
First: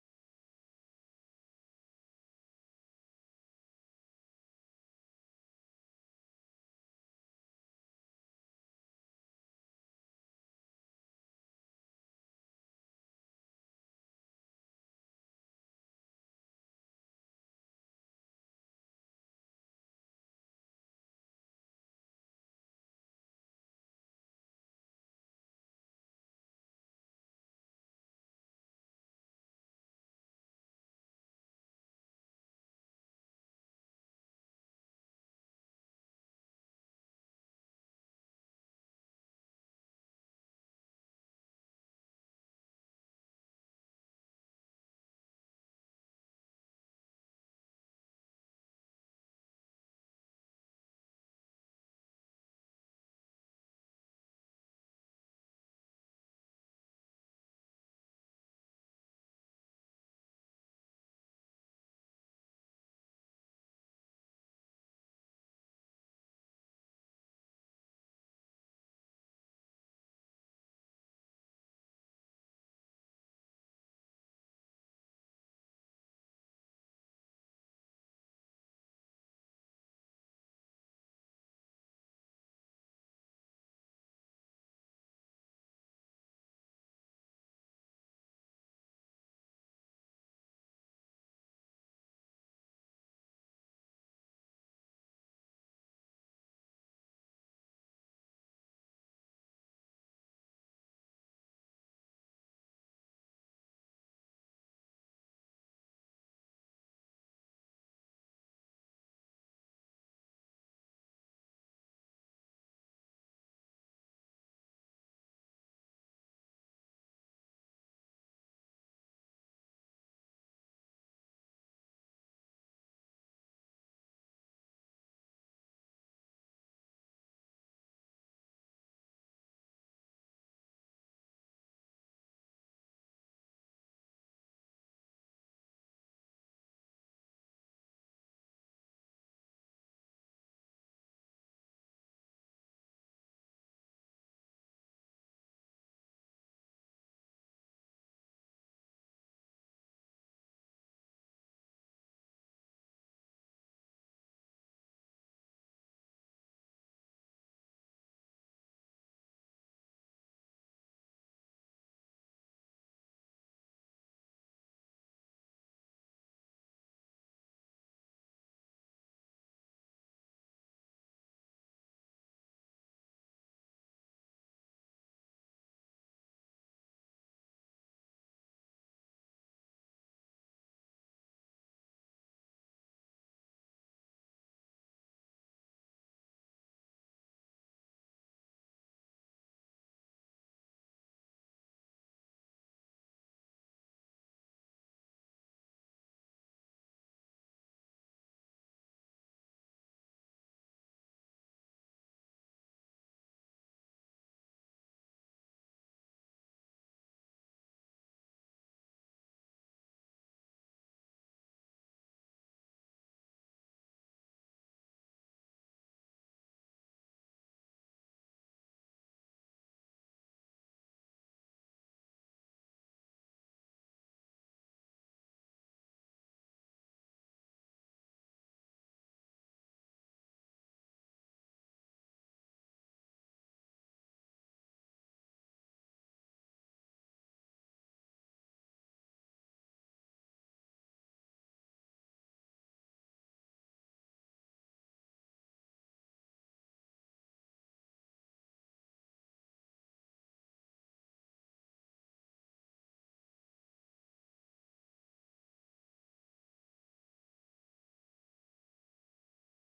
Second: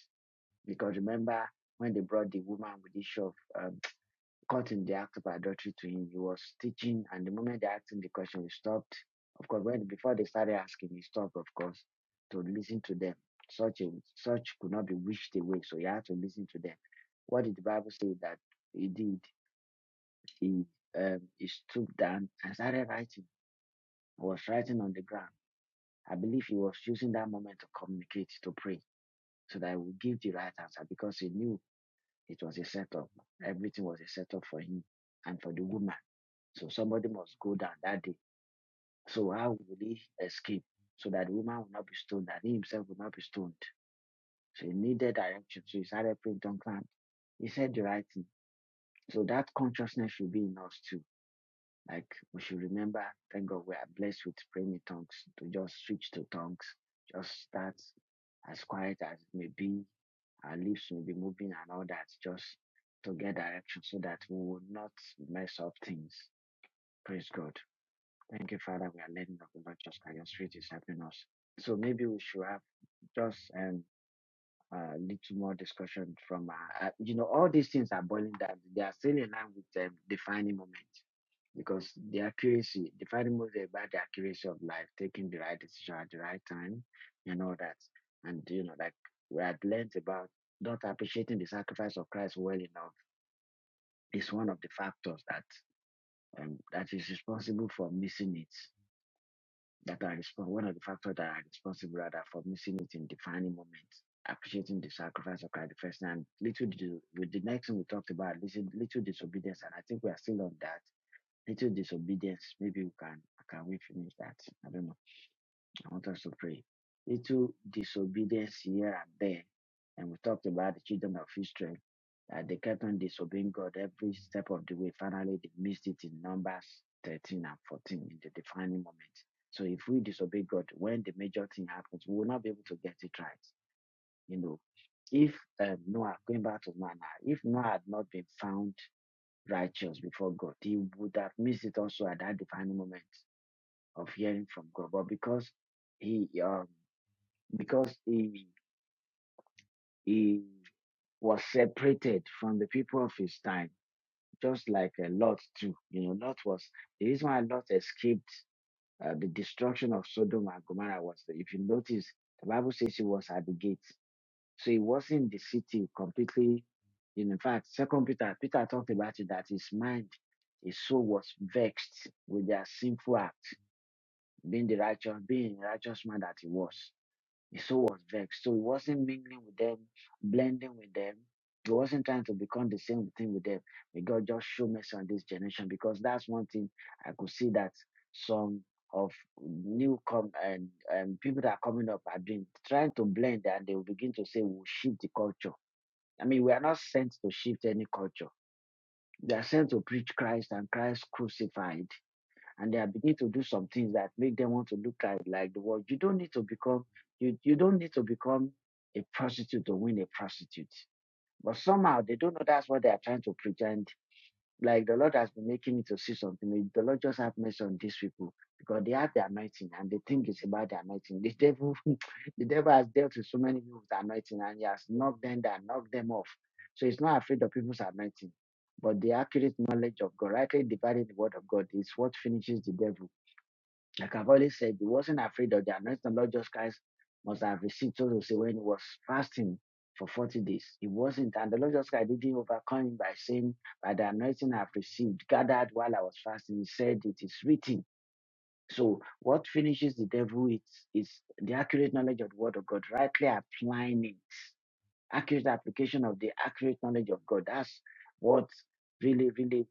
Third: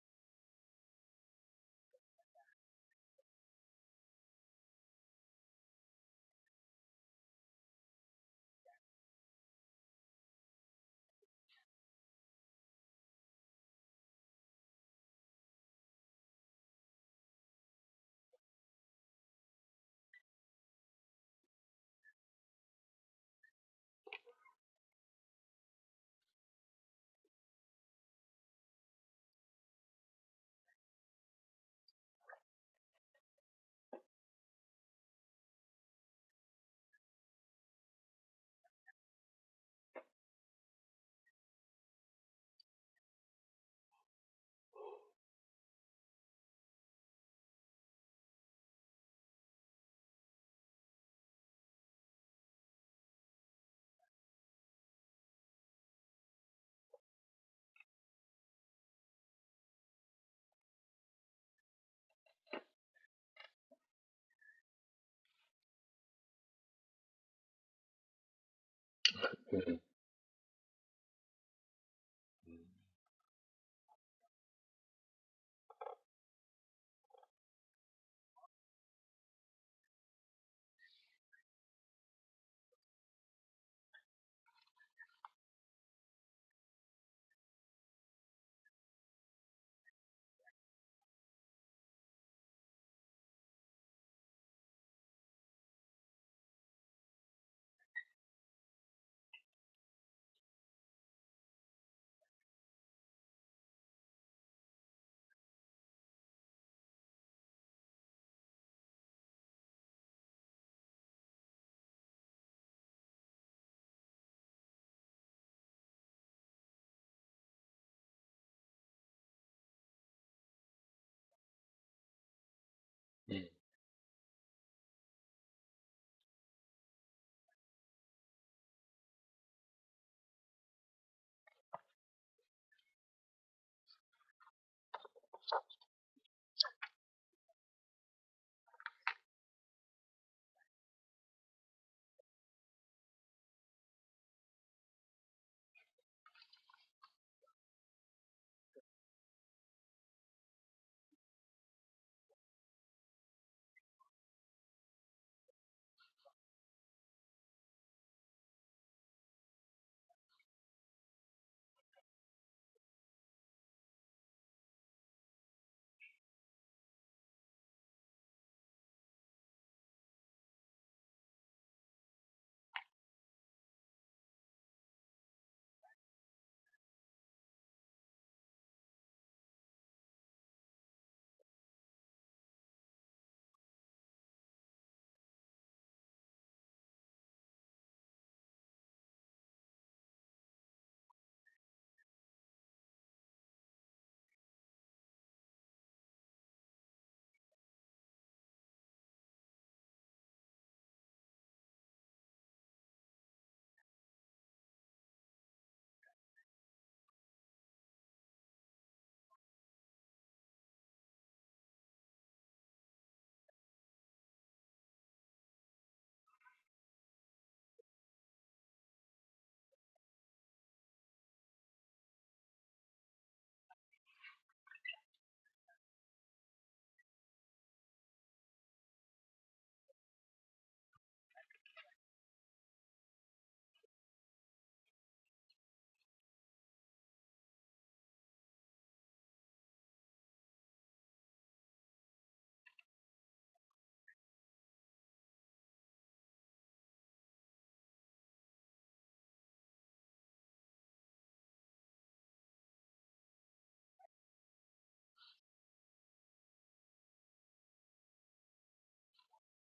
[SPEAKER 1] Because remember when they brought the woman with the issue of um, caught in the act of adultery to him, he was teaching, and the moment they asked him the question, he stopped. Of course, when before they started asking, he stopped, of course, to listen to them. Such a such could not be wished away, so he had to listen to them. What did the Bible say that he did? He um he stooped down and started writing. I was writing on the ground. I believe he was using that moment to communicate, to pray, so that he would give the right answer because he knew it was a setup. Everything was a setup for him and for the woman. So somebody must go down that day. So how will he escape? So that the woman will not be stoned, and he himself will not be stoned. So he needed direction. So he started praying on ground. He said the right thing. So that consciousness should be in us too Like we should remember, thank God we are blessed with praying in tongues to just switch to tongues, just start as quiet as it may be. Our lips may be moving and all that, just to get direction so that we will not mess up things. Praise God. Thank you, Father. We are learning of the Lord just by your spirit is helping us. So maybe we should have just um, a little more discussion from, uh, uh, you know, all these things are boiling down. They are still in line with the defining moment because the accuracy, the fighting moves are about the accuracy of life, taking the right decision at the right time and all that. And you know, like we had learned about not appreciating the sacrifice of Christ well enough is one of the factors that um, that is responsible for missing it. That are respons- one of the factors that are responsible rather for missing it in defining moments. Appreciating the sacrifice of Christ the first time. Little did- with the next thing we talked about, little, little disobedience, and I think we are still on that little disobedience. Maybe we can can we finish that? I don't know. I want us to pray. Little disobedience here and there. And we talked about the children of Israel. That they kept on
[SPEAKER 3] Mm.
[SPEAKER 1] disobeying God every step of the way. Finally they missed it in Numbers 13 and 14 in the defining moment. So if we disobey God, when the major thing happens, we will not be able to get it right. You know, if um, Noah, going back to Noah, now, if Noah had not been found righteous before God. He would have missed it also at that defining moment of hearing from God. But because he um because he he was separated from the people of his time, just like a Lot too. You know, Lot was the reason why Lot escaped uh, the destruction of Sodom and Gomorrah was that if you notice, the Bible says he was at the gate. So he was in the city completely. in fact, Second Peter, Peter talked about it that his mind, his soul was vexed with their sinful act, being the righteous, being the righteous man that he was so was vexed. So he wasn't mingling with them, blending with them. He wasn't trying to become the same thing with them. May God just show mercy on this generation because that's one thing I could see that some of new come and, and people that are coming up are doing trying to blend and they will begin to say we'll shift the culture. I mean, we are not sent to shift any culture. We are sent to preach Christ and Christ crucified and they are beginning to do some things that make them want to look like, like the world. You don't need to become you you don't need to become a prostitute to win a prostitute. But somehow they don't know that's what they are trying to pretend. Like the Lord has been making me to see something. The Lord just have mercy on these people because they have the anointing and they think it's about the anointing. The devil, the devil has dealt with so many people with the anointing and he has knocked them down, knocked them off. So he's not afraid of people's anointing. But the accurate knowledge of God, rightly dividing the word of God, is what finishes the devil like I've always said, he wasn't afraid of the anointing. of Lord Jesus Christ must have received so to say when he was fasting for 40 days. He wasn't, and the Lord Jesus Christ didn't overcome him by saying, By the anointing I've received, gathered while I was fasting, he said, It is written. So what finishes the devil is, is the accurate knowledge of the word of God, rightly applying it accurate application of the accurate knowledge of God. That's what really, really,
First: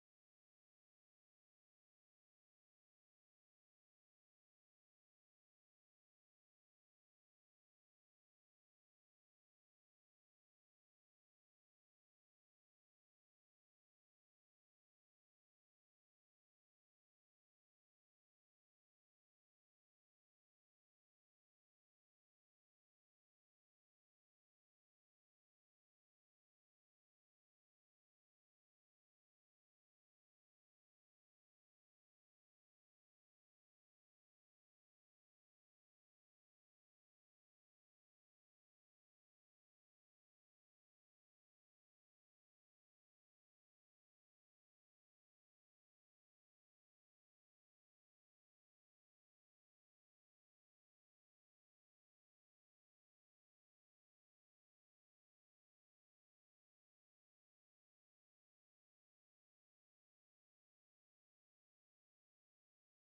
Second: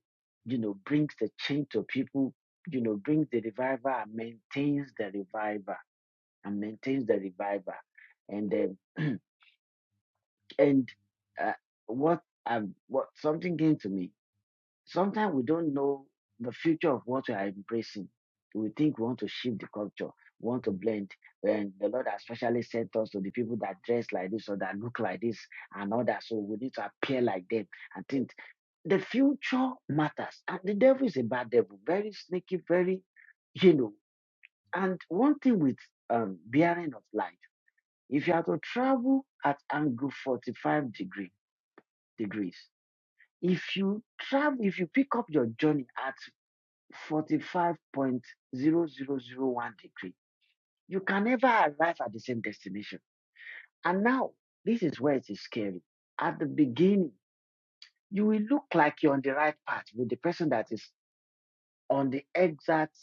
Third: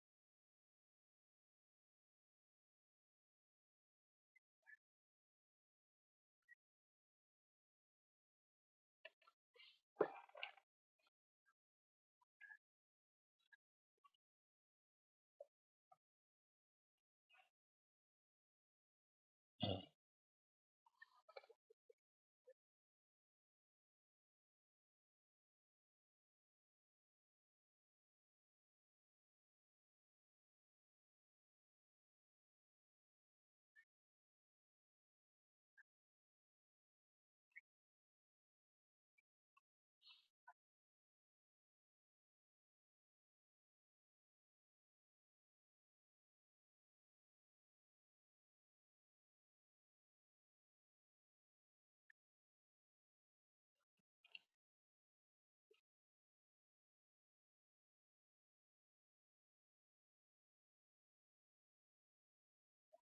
[SPEAKER 1] you know, brings the change to people, you know, brings the revival and maintains the revival and maintains the revival. And then, and uh, what, um, what something came to me Sometimes we don't know the future of what we are embracing. We think we want to shift the culture, we want to blend. And the Lord has specially sent us to the people that dress like this or that look like this and all that. So we need to appear like them and think. The future matters. And the devil is a bad devil, very sneaky, very, you know. And one thing with um, bearing of light, if you are to travel at angle 45 degree, degrees, if you travel, if you pick up your journey at 45.0001 degree. You can never arrive at the same destination. And now, this is where it is scary. At the beginning, you will look like you're on the right path with the person that is on the exact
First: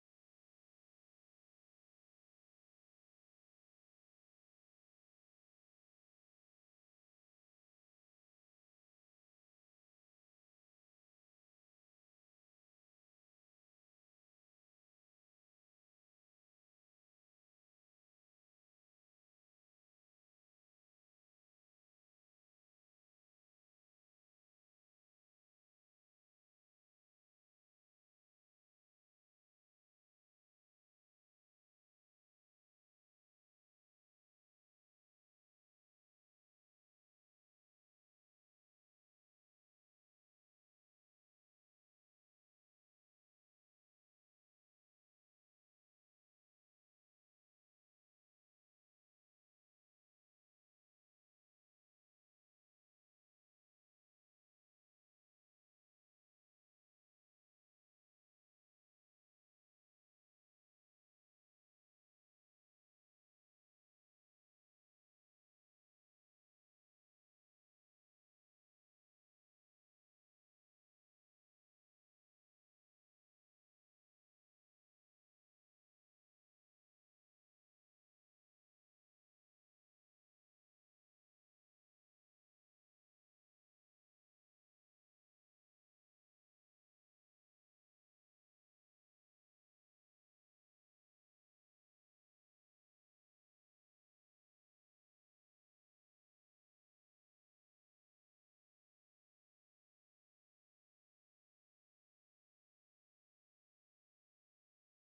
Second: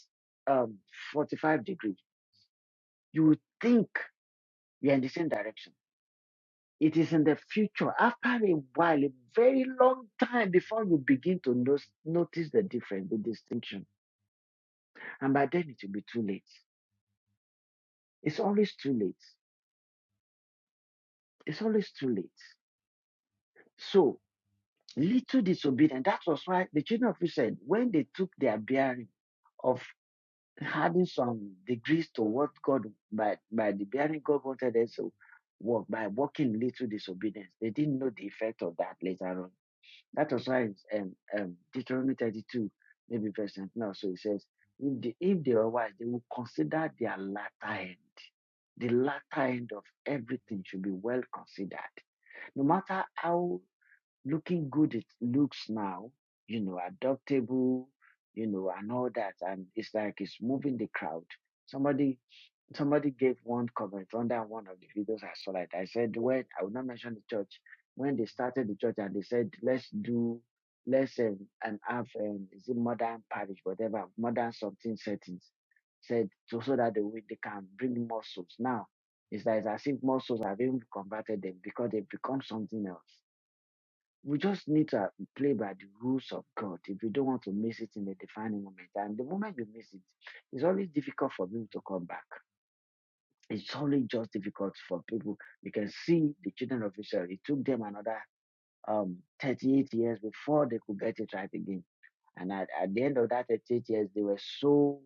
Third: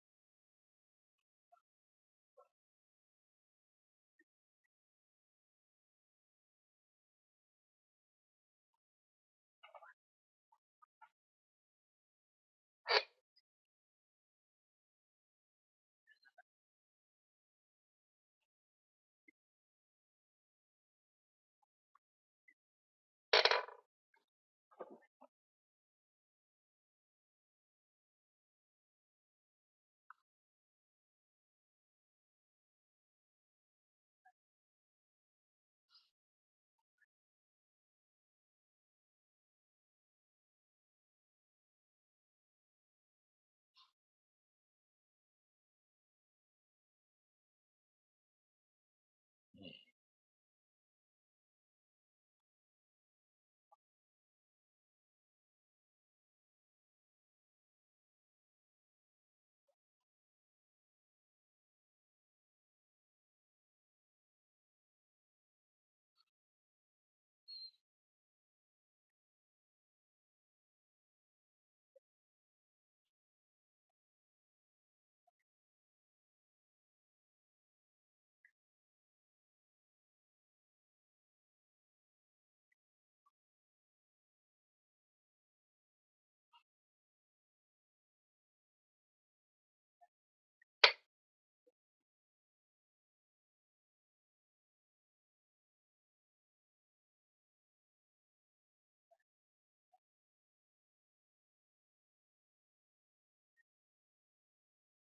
[SPEAKER 1] um, 45 degree. You will think you're in the same direction. It is in the future, after a while, a very long time before you begin to no- notice the difference, the distinction. And by then, it will be too late. It's always too late. It's always too late. So little disobedient. That was why the children of Israel, said, when they took their bearing of having some degrees to what God by by the bearing God wanted them to walk by walking little disobedience, they didn't know the effect of that later on. That was why it's, um, um, Deuteronomy 32, maybe verse 19 or so, it says, if they, if they are wise, they would consider their latter end. The latter end of everything should be well considered. No matter how looking good it looks now, you know, adoptable, you know, and all that. And it's like it's moving the crowd. Somebody somebody gave one comment under one of the videos I saw like that. I said when I will not mention the church, when they started the church and they said let's do let's um, and have um, is it modern parish, whatever, modern something settings. Said so, so that they, will- they can bring more souls. Now it's like it's as if more souls have even converted them because they've become something else we just need to uh, play by the rules of God if we don't want to miss it in the defining moment. And the moment you miss it, it's always difficult for people to come back. It's only just difficult for people. You can see the children of Israel. It took them another um, 38 years before they could get it right again. And at, at the end of that 38 years, they were so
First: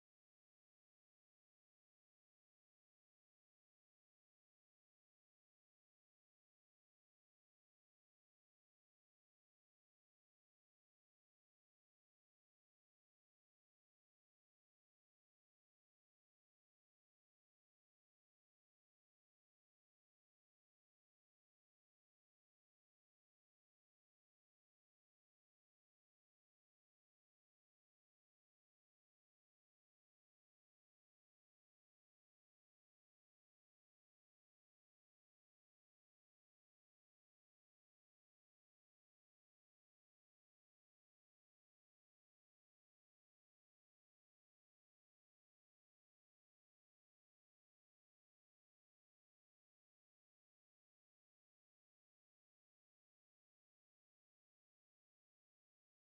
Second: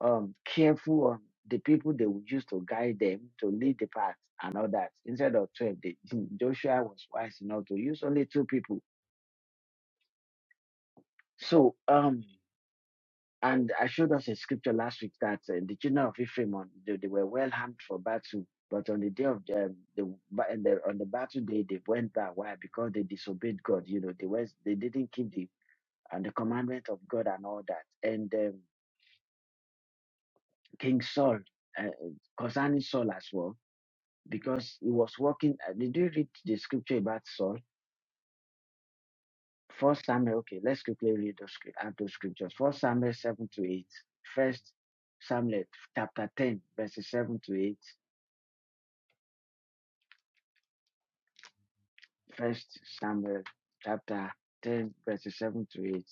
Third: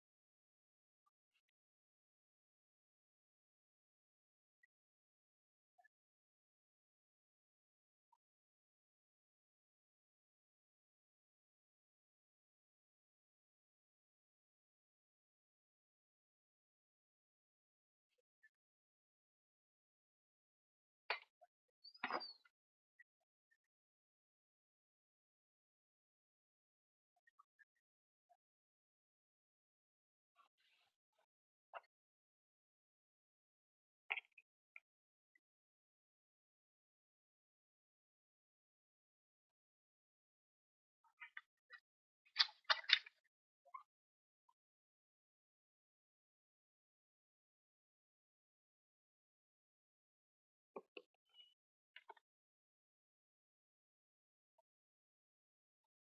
[SPEAKER 1] um, careful on the people they would use to guide them, to lead the path, and all that. Instead of 12, they, Joshua was wise enough to use only two people. So, um, And I showed us a scripture last week that uh, the children of Ephraim, on, they, they were well armed for battle, but on the day of the, the, ba- and the on the battle day, they went back. Why? Because they disobeyed God. You know, they was they didn't keep the and the commandment of God and all that. And um, King Saul, uh, concerning Saul as well, because he was walking. Uh, did you read the scripture about Saul? First Samuel. Okay, let's quickly read those scrip- out those scriptures. First Samuel seven to eight. First Samuel chapter ten, verses seven to eight. First Samuel chapter 10, verses 7 to 8.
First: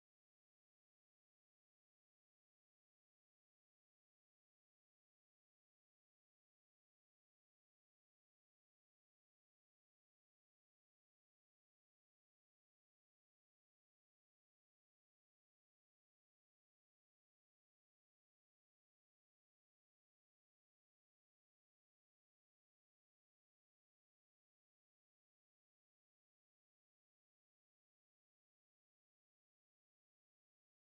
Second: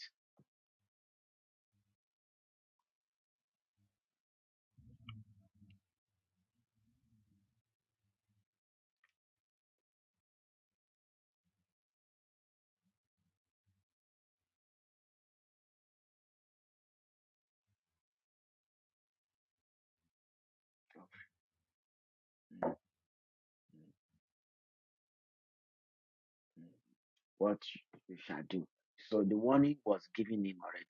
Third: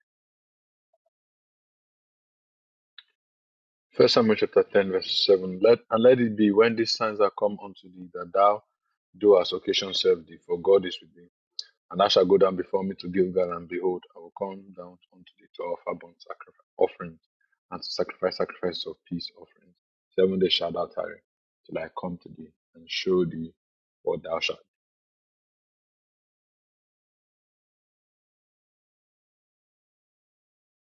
[SPEAKER 3] First Samuel chapter 10, verse 7. Let, and let it be when these signs are come unto thee, that thou do as occasion serve thee, for God is with thee. And thou shalt go down before me to Gilgal, and behold, I will come down unto thee to offer burnt sacrifice offerings, and to sacrifice sacrifices of peace offerings. Seven days shalt thou tarry, till I come to thee, and show thee what thou shalt.
[SPEAKER 1] What you shall do. So the warning was given him already.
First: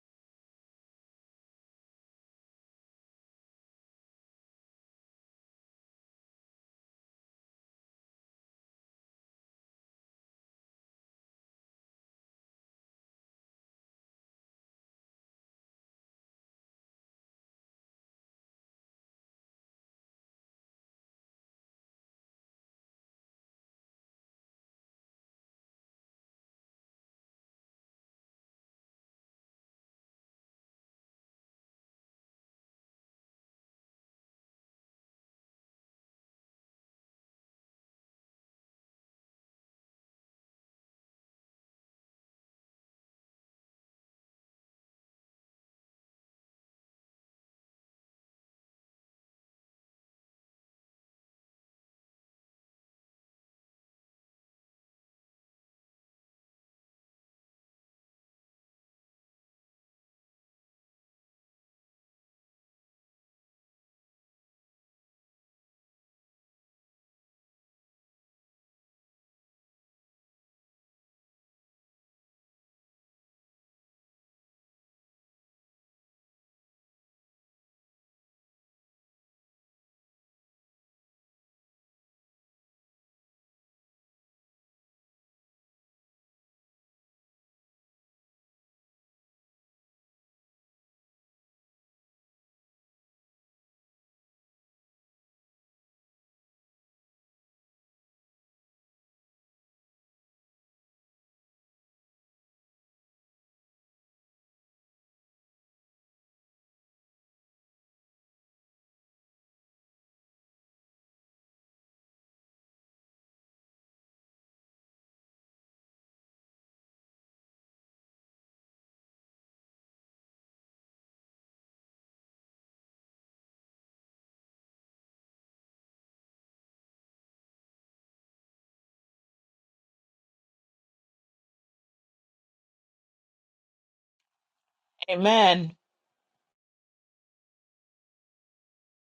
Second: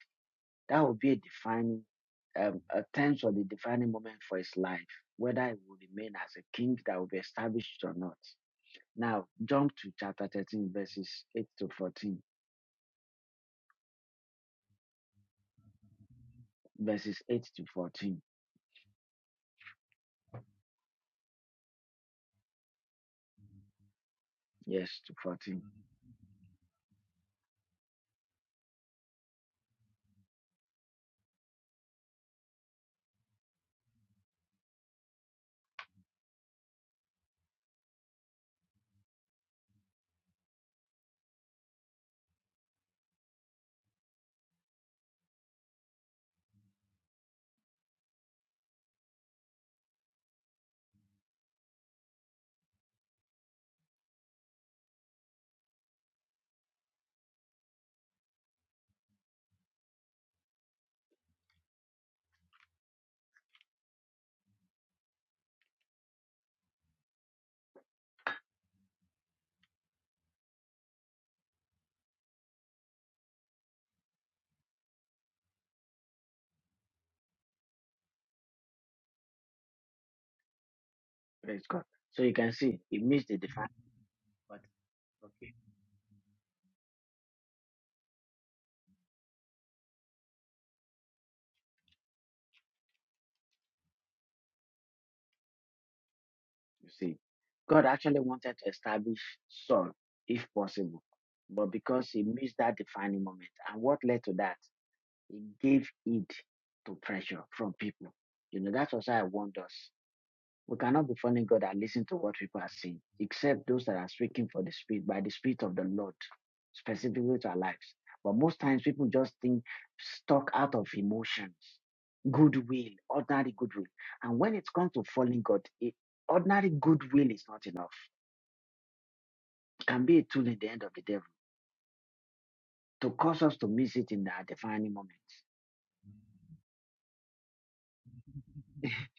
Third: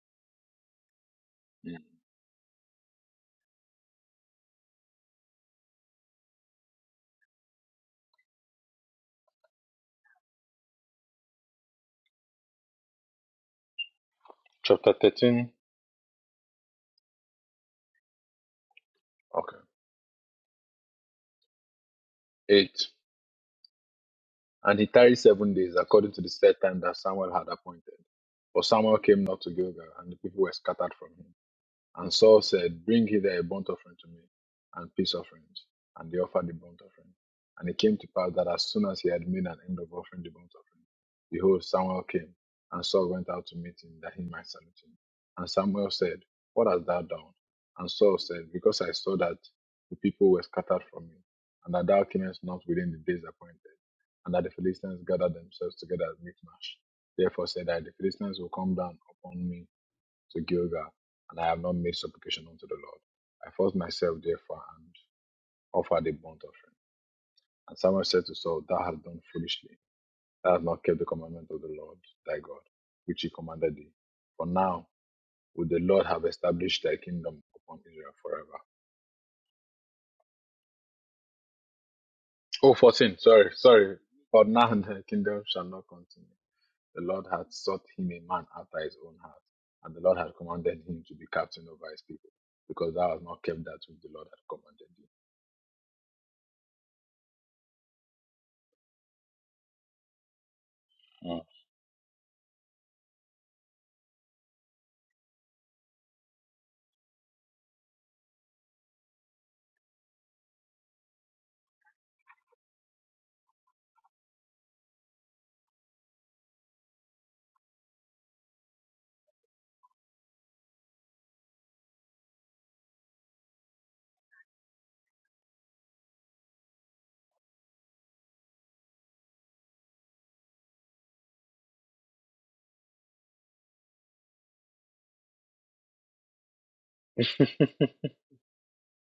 [SPEAKER 1] That will be a
[SPEAKER 3] do. Mm.
[SPEAKER 1] defining, um, a tense or the defining moment for his life, whether he will remain as a king that will be established or not. Now jump to chapter 13, verses 8 to 14.
[SPEAKER 3] Chapter 13,
[SPEAKER 1] Verses 8 to 14.
[SPEAKER 3] okay, 8. And he
[SPEAKER 1] Yes, to
[SPEAKER 3] tarried seven
[SPEAKER 1] 14.
[SPEAKER 3] days, according to the set time that Samuel had appointed. But Samuel came not to Gilgal, and the people were scattered from him. And Saul said, Bring hither a burnt offering to me, and peace offerings. And they offered the burnt offering. And it came to pass that as soon as he had made an end of offering the burnt offering, behold, Samuel came, and Saul went out to meet him, that he might salute him. And Samuel said, What hast thou done? And Saul said, Because I saw that the people were scattered from me, and that thou camest not within the days appointed, and that the Philistines gathered themselves together at Michmash. Therefore said I, The Philistines will come down upon me to Gilgal, and I have not made supplication unto the Lord. I forced myself therefore and offered a burnt offering. And Samuel said to Saul, Thou hast done foolishly. Thou hast not kept the commandment of the Lord thy God, which he commanded thee. For now would the Lord have established thy kingdom upon Israel forever.
[SPEAKER 1] Praise God. So you can
[SPEAKER 3] Oh,
[SPEAKER 1] see it
[SPEAKER 3] 14,
[SPEAKER 1] meets the
[SPEAKER 3] sorry,
[SPEAKER 1] defining.
[SPEAKER 3] sorry. For
[SPEAKER 1] but
[SPEAKER 3] now thy
[SPEAKER 1] okay.
[SPEAKER 3] kingdom shall not continue. The Lord hath sought him a man after his own heart, and the Lord hath commanded him to be captain over his people, because thou hast not kept that which the Lord hath commanded
[SPEAKER 1] You see, God actually wanted to establish Saul, if possible,
[SPEAKER 3] thee.
[SPEAKER 1] but because he missed that defining moment, and what led to that, he gave it to pressure from people. You know, that's what I wonder. We cannot be following God and listen to what people are saying, except those that are speaking for the Spirit, by the Spirit of the Lord, specifically to our lives. But most times people just think stuck out of emotions, goodwill, ordinary goodwill. And when it comes to following God, it, ordinary goodwill is not enough. It can be a tool in the end of the devil to cause us to miss it in our defining moment.
[SPEAKER 2] Amen.
[SPEAKER 3] It's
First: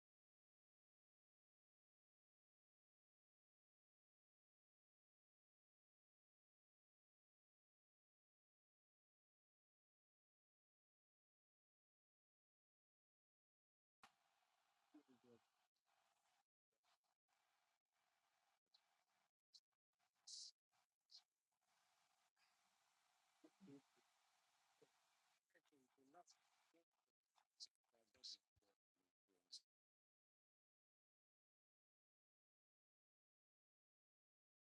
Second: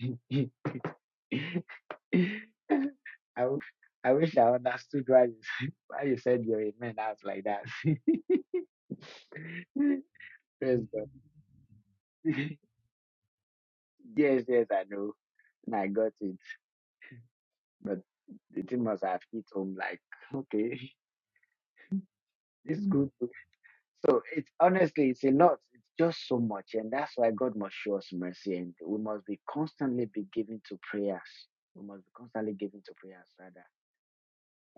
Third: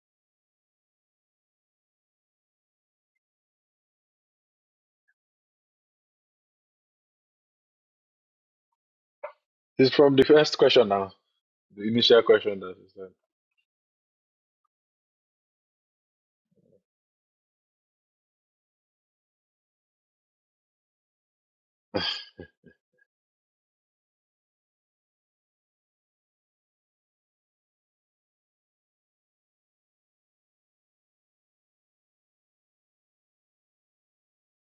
[SPEAKER 1] I, w- I wish I understood why you, why you said your amen out like that. Praise
[SPEAKER 3] from the first question
[SPEAKER 1] God.
[SPEAKER 3] now, the initial question that you said.
[SPEAKER 1] yes, yes, I know. And I got it. But the thing must have hit home like, okay, it's good. So it's honestly, it's a lot. It's just so much. And that's why God must show us mercy. And we must be constantly be giving to prayers. We must be constantly giving to prayers, rather.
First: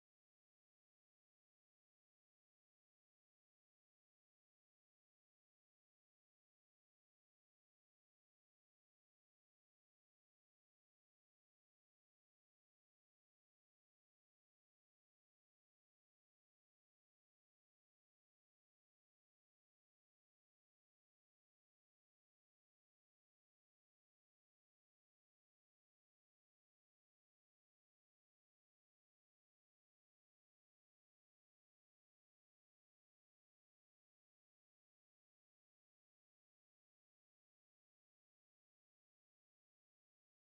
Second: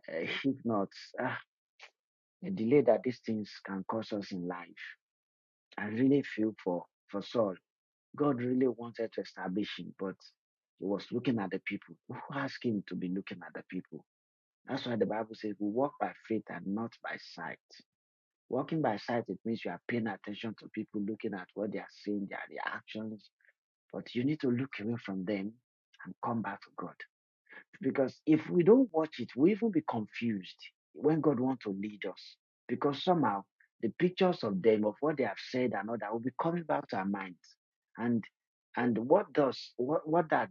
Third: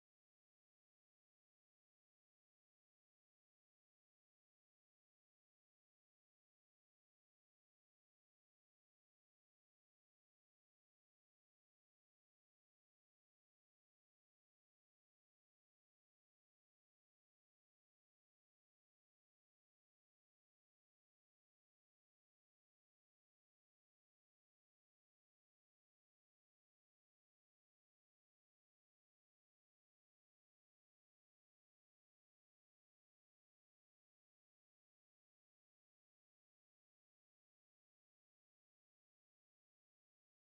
[SPEAKER 1] Uh, if not, ah, the delay that these things can cause us in life. I really feel for, for Saul. God really wanted to establish him, but he was looking at the people. Who asked him to be looking at the people? That's why the Bible says we walk by faith and not by sight. Walking by sight, it means you are paying attention to people, looking at what they are saying, their reactions, but you need to look away from them and come back to God because if we don't watch it, we even be confused when God wants to lead us. Because somehow the pictures of them, of what they have said and all that will be coming back to our minds. And and what does what what that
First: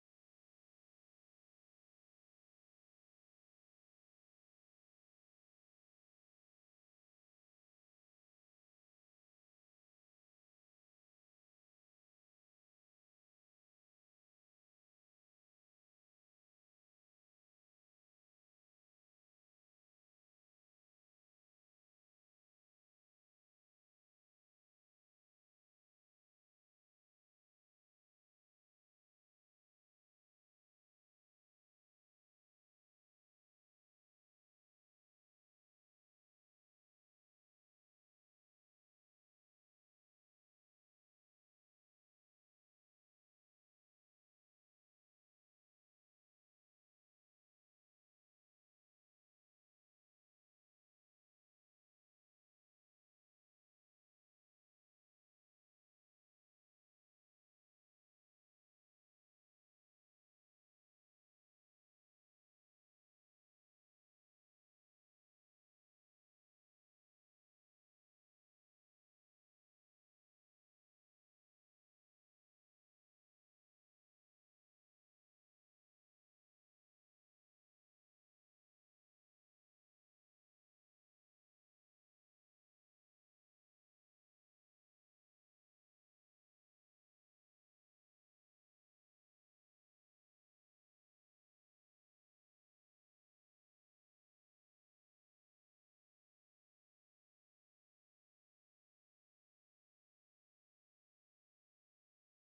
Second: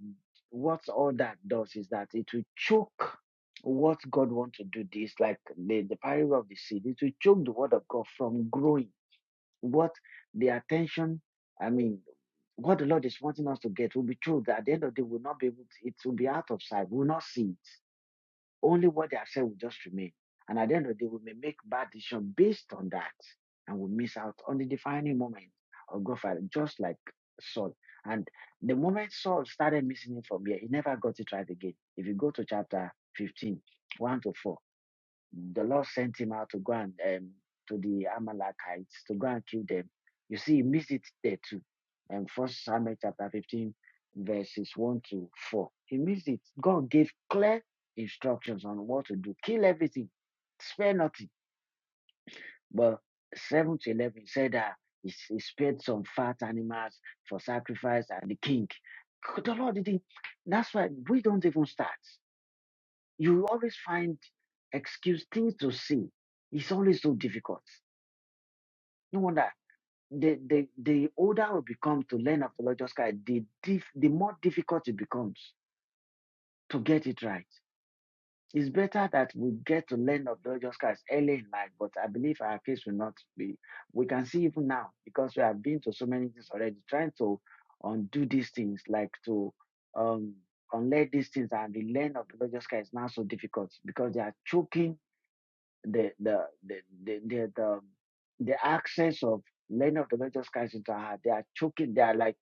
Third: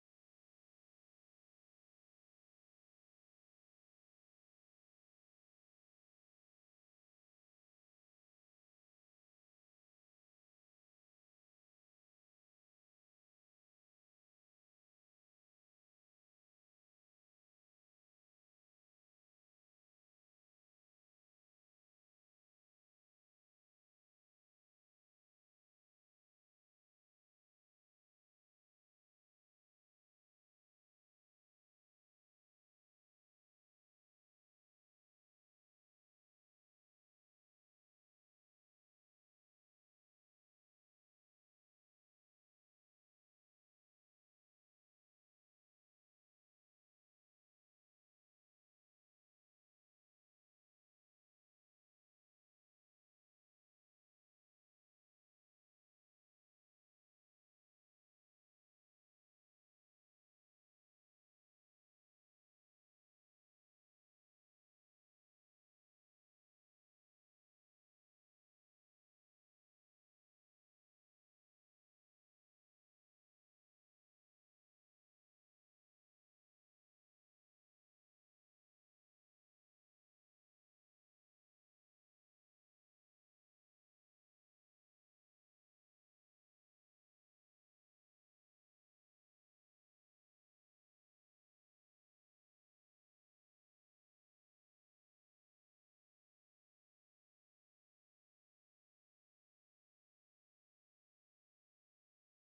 [SPEAKER 1] what all that does is that it will choke what God wants to do this, like the, the parable of the seed, it will choke the word of God from growing what the attention, I mean, what the Lord is wanting us to get will be true. That at the end of the day, we'll not be able to, it will be out of sight. We'll not see it. Only what they have said will just remain. And at the end of the day, we may make bad decisions based on that and we miss out on the defining moment of God, just like Saul. And the moment Saul started missing it from here, he never got it right again. If you go to chapter 15, 1 to 4, the Lord sent him out to go and um, to the Amalekites to go and kill them. You see, he missed it there too. And um, First Samuel chapter 15, verses 1 to 4. He missed it. God gave clear instructions on what to do. Kill everything, spare nothing. But 7 to 11 said that he, he spared some fat animals for sacrifice and the king. The Lord didn't. That's why we don't even start. You will always find excuse things to say. It's always so difficult. No wonder the the, the older we become to learn apologetics, the dif- the more difficult it becomes to get it right. It's better that we get to learn apologetics early in life, but I believe our case will not be. We can see even now because we have been to so many things already, trying to undo these things, like to um unlearn these things and the learn apologetics is now so difficult because they are choking the the the the the, the, the access of many of the major skies into our heart. They are choking. They are like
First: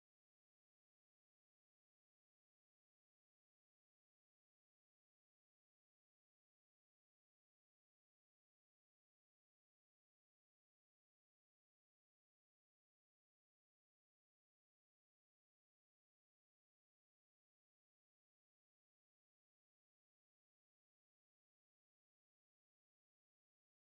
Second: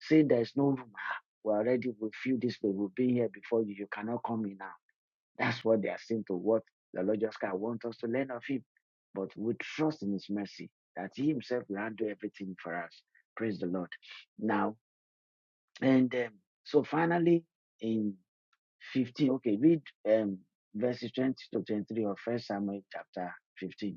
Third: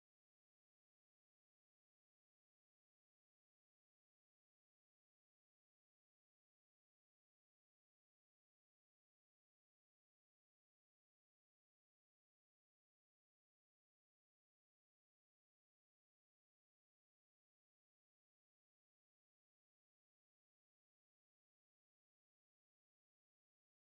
[SPEAKER 1] saying there is no room. Ah, we already we feel this way. We've been here before you. You cannot come in now. That's what they are saying to what the Lord Jesus Christ wants us to learn of Him. But we trust in His mercy that He Himself will handle everything for us. Praise the Lord. Now and um, so finally in 15. Okay, read um, verses 20 to 23 of First Samuel chapter 15.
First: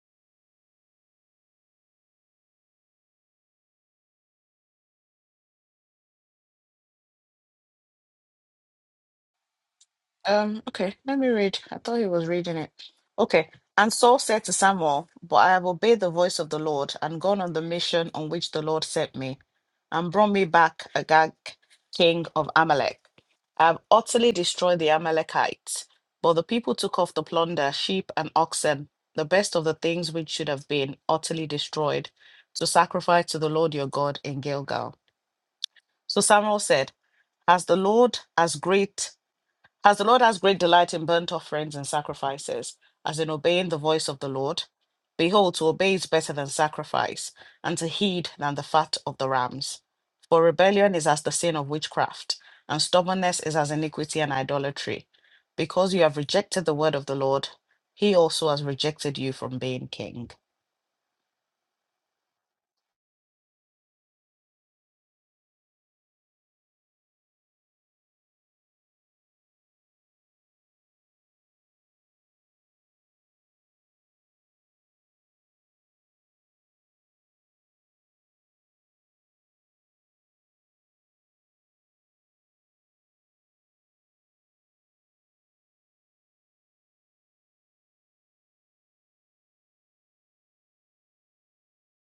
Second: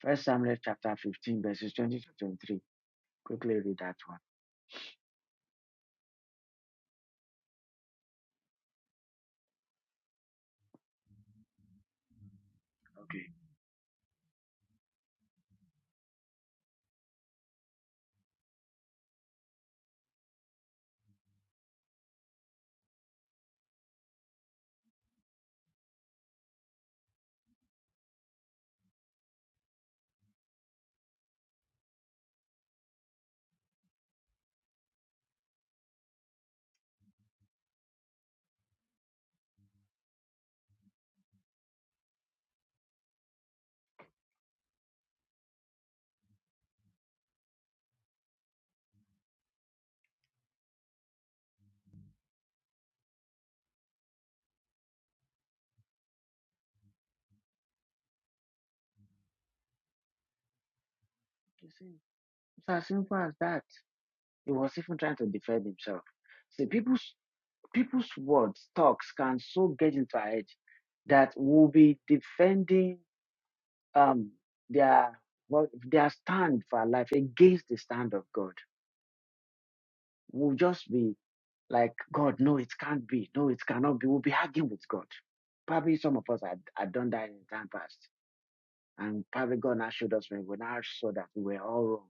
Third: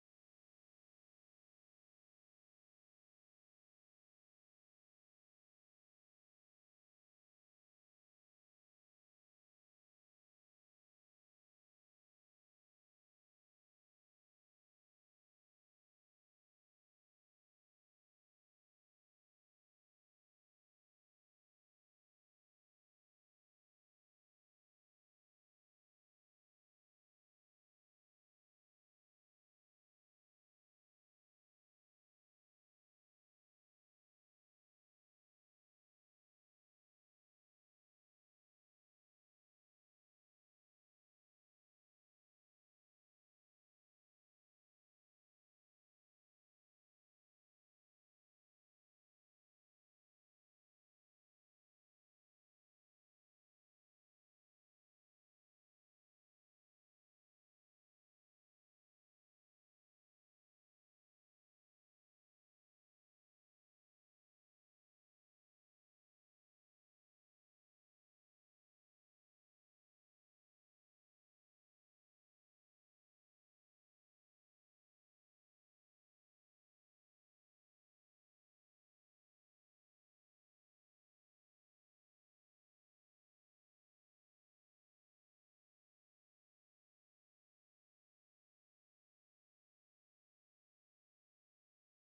[SPEAKER 1] First Samuel chapter 15, verses 20 to 23. Quickly read that one.
[SPEAKER 2] Um, okay, let me read. I thought he was reading it.
[SPEAKER 1] Okay.
[SPEAKER 2] Okay. And Saul said to Samuel, But I have obeyed the voice of the Lord and gone on the mission on which the Lord sent me. and brought me back Agag, king of Amalek. I have utterly destroyed the Amalekites. But the people took off the plunder, sheep and oxen, the best of the things which should have been utterly destroyed, to sacrifice to the Lord your God in Gilgal. So Samuel said, As the Lord as great as the Lord has great delight in burnt offerings and sacrifices, as in obeying the voice of the Lord, behold, to obey is better than sacrifice, and to heed than the fat of the rams. For rebellion is as the sin of witchcraft, and stubbornness is as iniquity and idolatry. Because you have rejected the word of the Lord, he also has rejected you from being king.
[SPEAKER 1] You see, It's as simple as that. He was even trying to defend himself. See, people's people's words, talks can so get into our head that we'll be defending um their what their stand for our life against the stand of God. We'll just be like, God, no, it can't be. No, it cannot be. We'll be arguing with God. Probably some of us had, had done that in the time past And probably God now showed us when we now saw that we were all wrong.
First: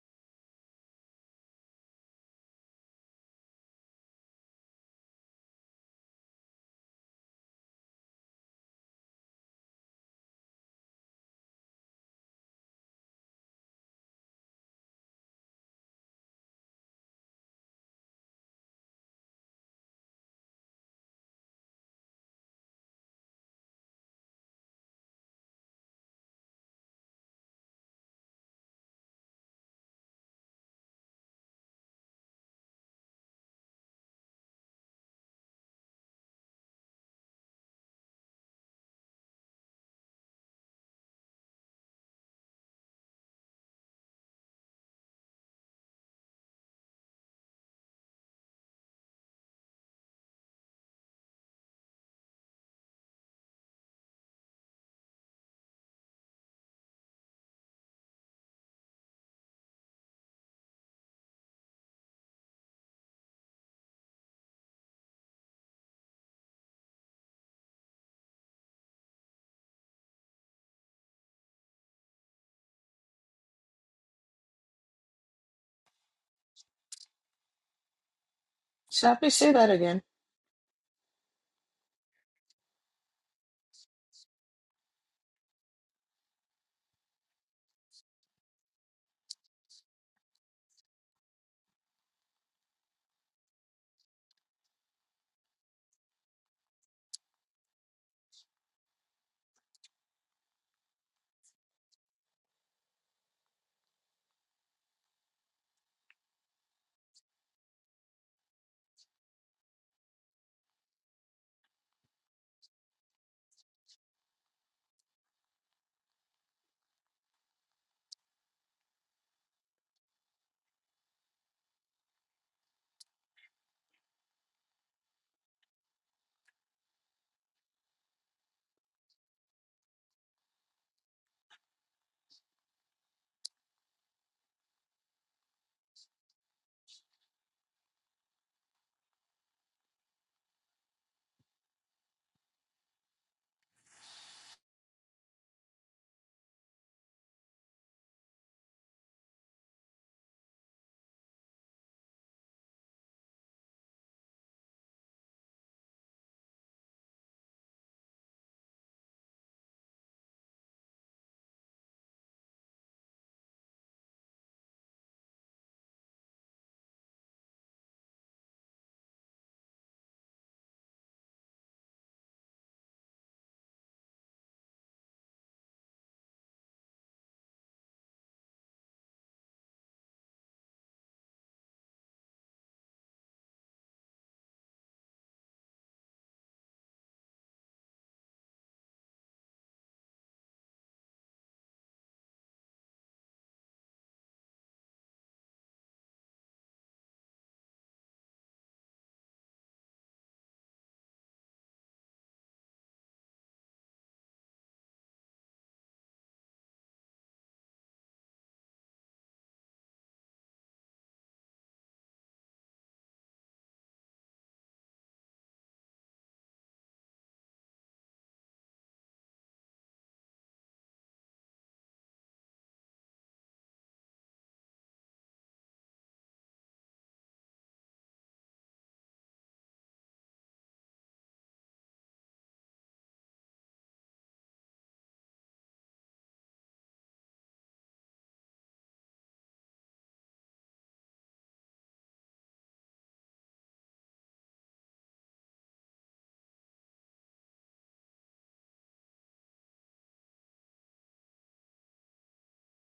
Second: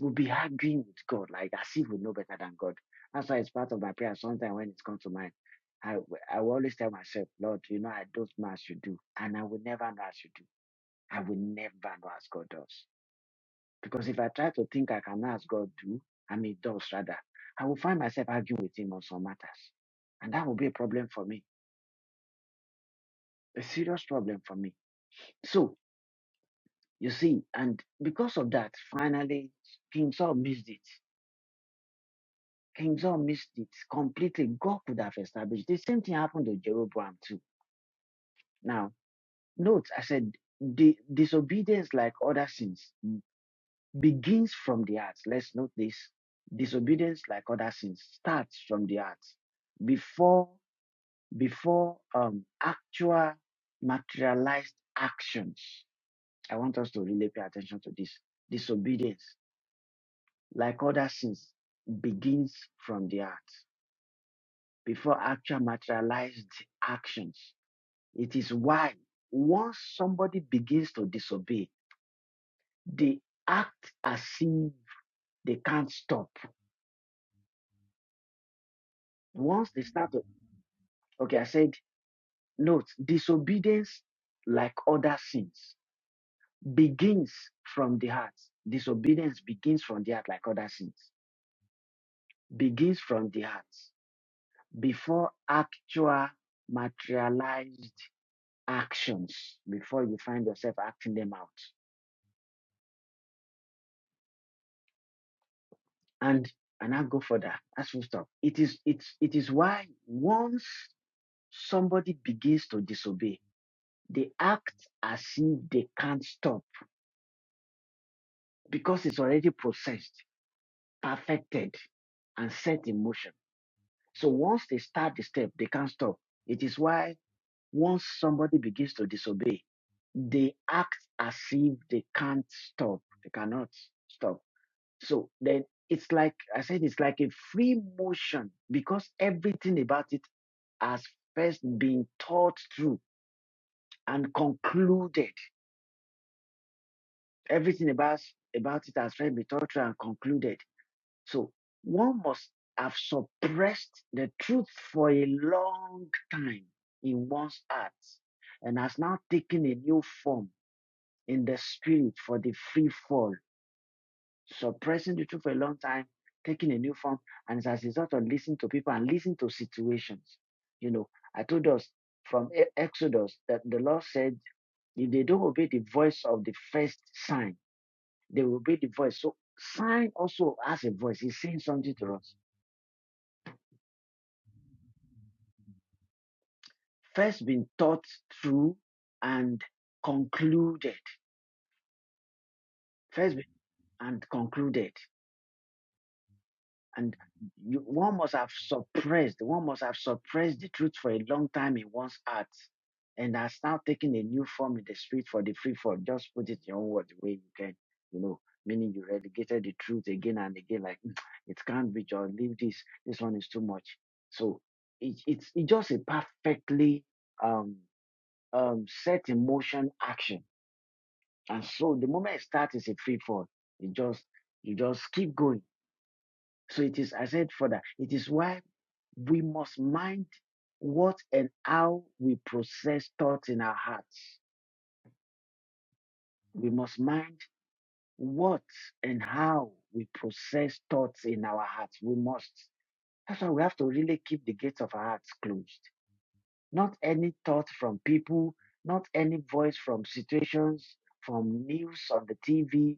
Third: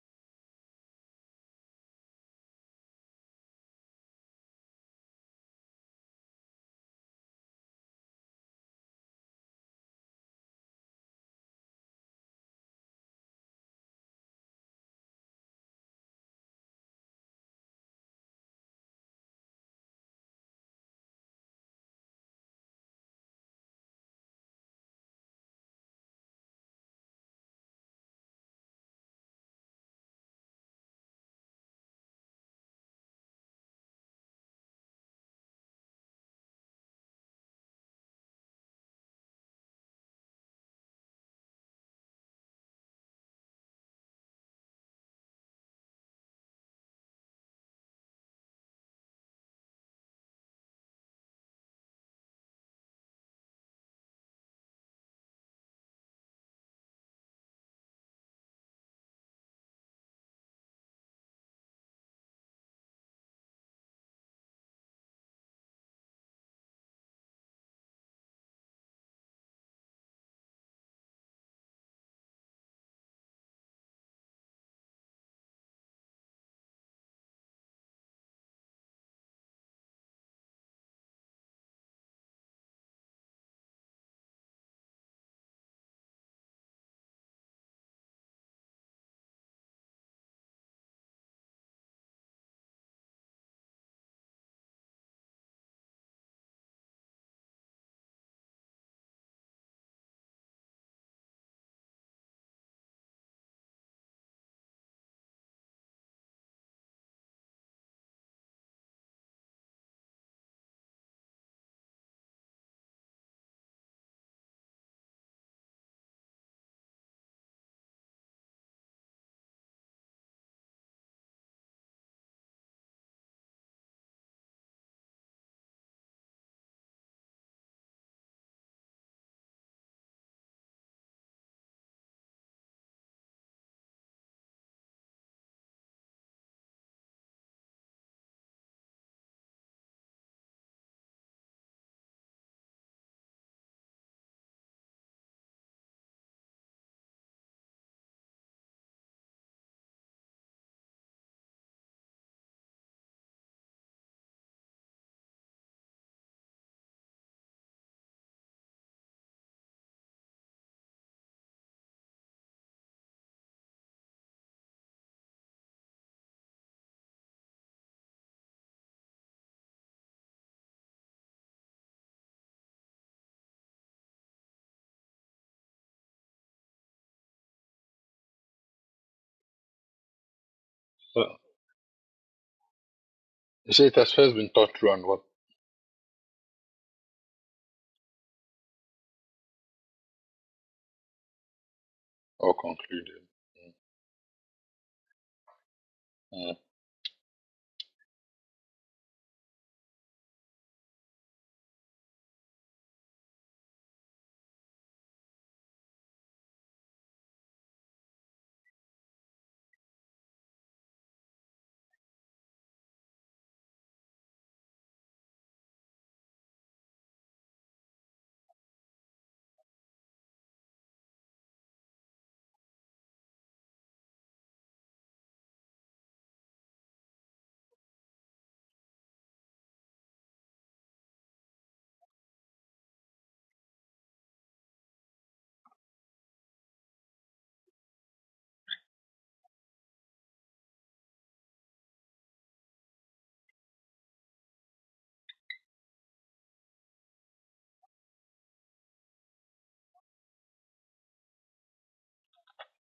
[SPEAKER 1] We'll be arguing with God, like as if we know better than God. That's why it's part of my prayer. Sometimes when it comes to mind, I, I will always tell myself, Lord, you know, I don't know as you do, and I will never know as you do. I will never know as God does. Because if I try to think I can know as God do, I mean, does rather, I will find myself arguing with Him on some matters. And that will be a problem for me, a serious problem for me. So You see, and because of that, finally, King Saul missed it. King Saul missed it completely. God could have established. The same thing happened to Jeroboam too. Now, note, I said the disobedience, like other sins, begins from the heart. Let's note this. Disobedience, like other sins, starts from the heart before before um, actual materialized actions. I want us to really pay attention to this disobedience like other sins, begins from the heart before actual materialized actions. It is why once somebody begins to disobey, they act as if they can't stop.
[SPEAKER 2] Shall we say that
[SPEAKER 1] Once they
[SPEAKER 2] again?
[SPEAKER 1] start to, okay, I said, note, disobedience, like other sins, begins from the heart. Disobedience begins from the heart, like other sins, begins from the heart before actual materialized actions before you find yourself acting them out. And and I go further. That's full stop. It is it's it is why once somebody begins to disobey, they act as if they can't stop because it's already processed, perfected, and set in motion. So once they start the step, they can't stop. It is why once somebody begins to disobey, they act as if they can't stop. They cannot stop So then it's like I said, it's like a free motion because everything about it has first been thought through and concluded. Everything about about it has first been thought through and concluded. So one must have suppressed the truth for a long time in one's heart and has now taken a new form in the spirit for the free fall suppressing the truth for a long time, taking a new form, and it's as a result of listening to people and listening to situations. You know, I told us from E- Exodus that the Lord said, if they don't obey the voice of the first sign, they will obey the voice. So sign also has a voice.
[SPEAKER 3] So,
[SPEAKER 1] He's saying something to us.
[SPEAKER 3] you say it has first been taught through and what
[SPEAKER 1] First been thought through and concluded.
[SPEAKER 3] or concluded.
[SPEAKER 1] First been and concluded.
[SPEAKER 3] Mm.
[SPEAKER 1] and you, one must have suppressed one must have suppressed the truth for a long time in one's heart and has now taken a new form in the street for the free fall just put it in your own word the way you can you know meaning you relegated the truth again and again like "Mm, it can't be just leave this this one is too much so it, it's it's just a perfectly um um set in motion action and so the moment it starts it's a free fall you just you just keep going so it is, I said further, it is why we must mind what and how we process thoughts in our hearts. We must mind what and how we process thoughts in our hearts. We must. That's why we have to really keep the gates of our hearts closed. Not any thought from people, not any voice from situations, from news on the TV.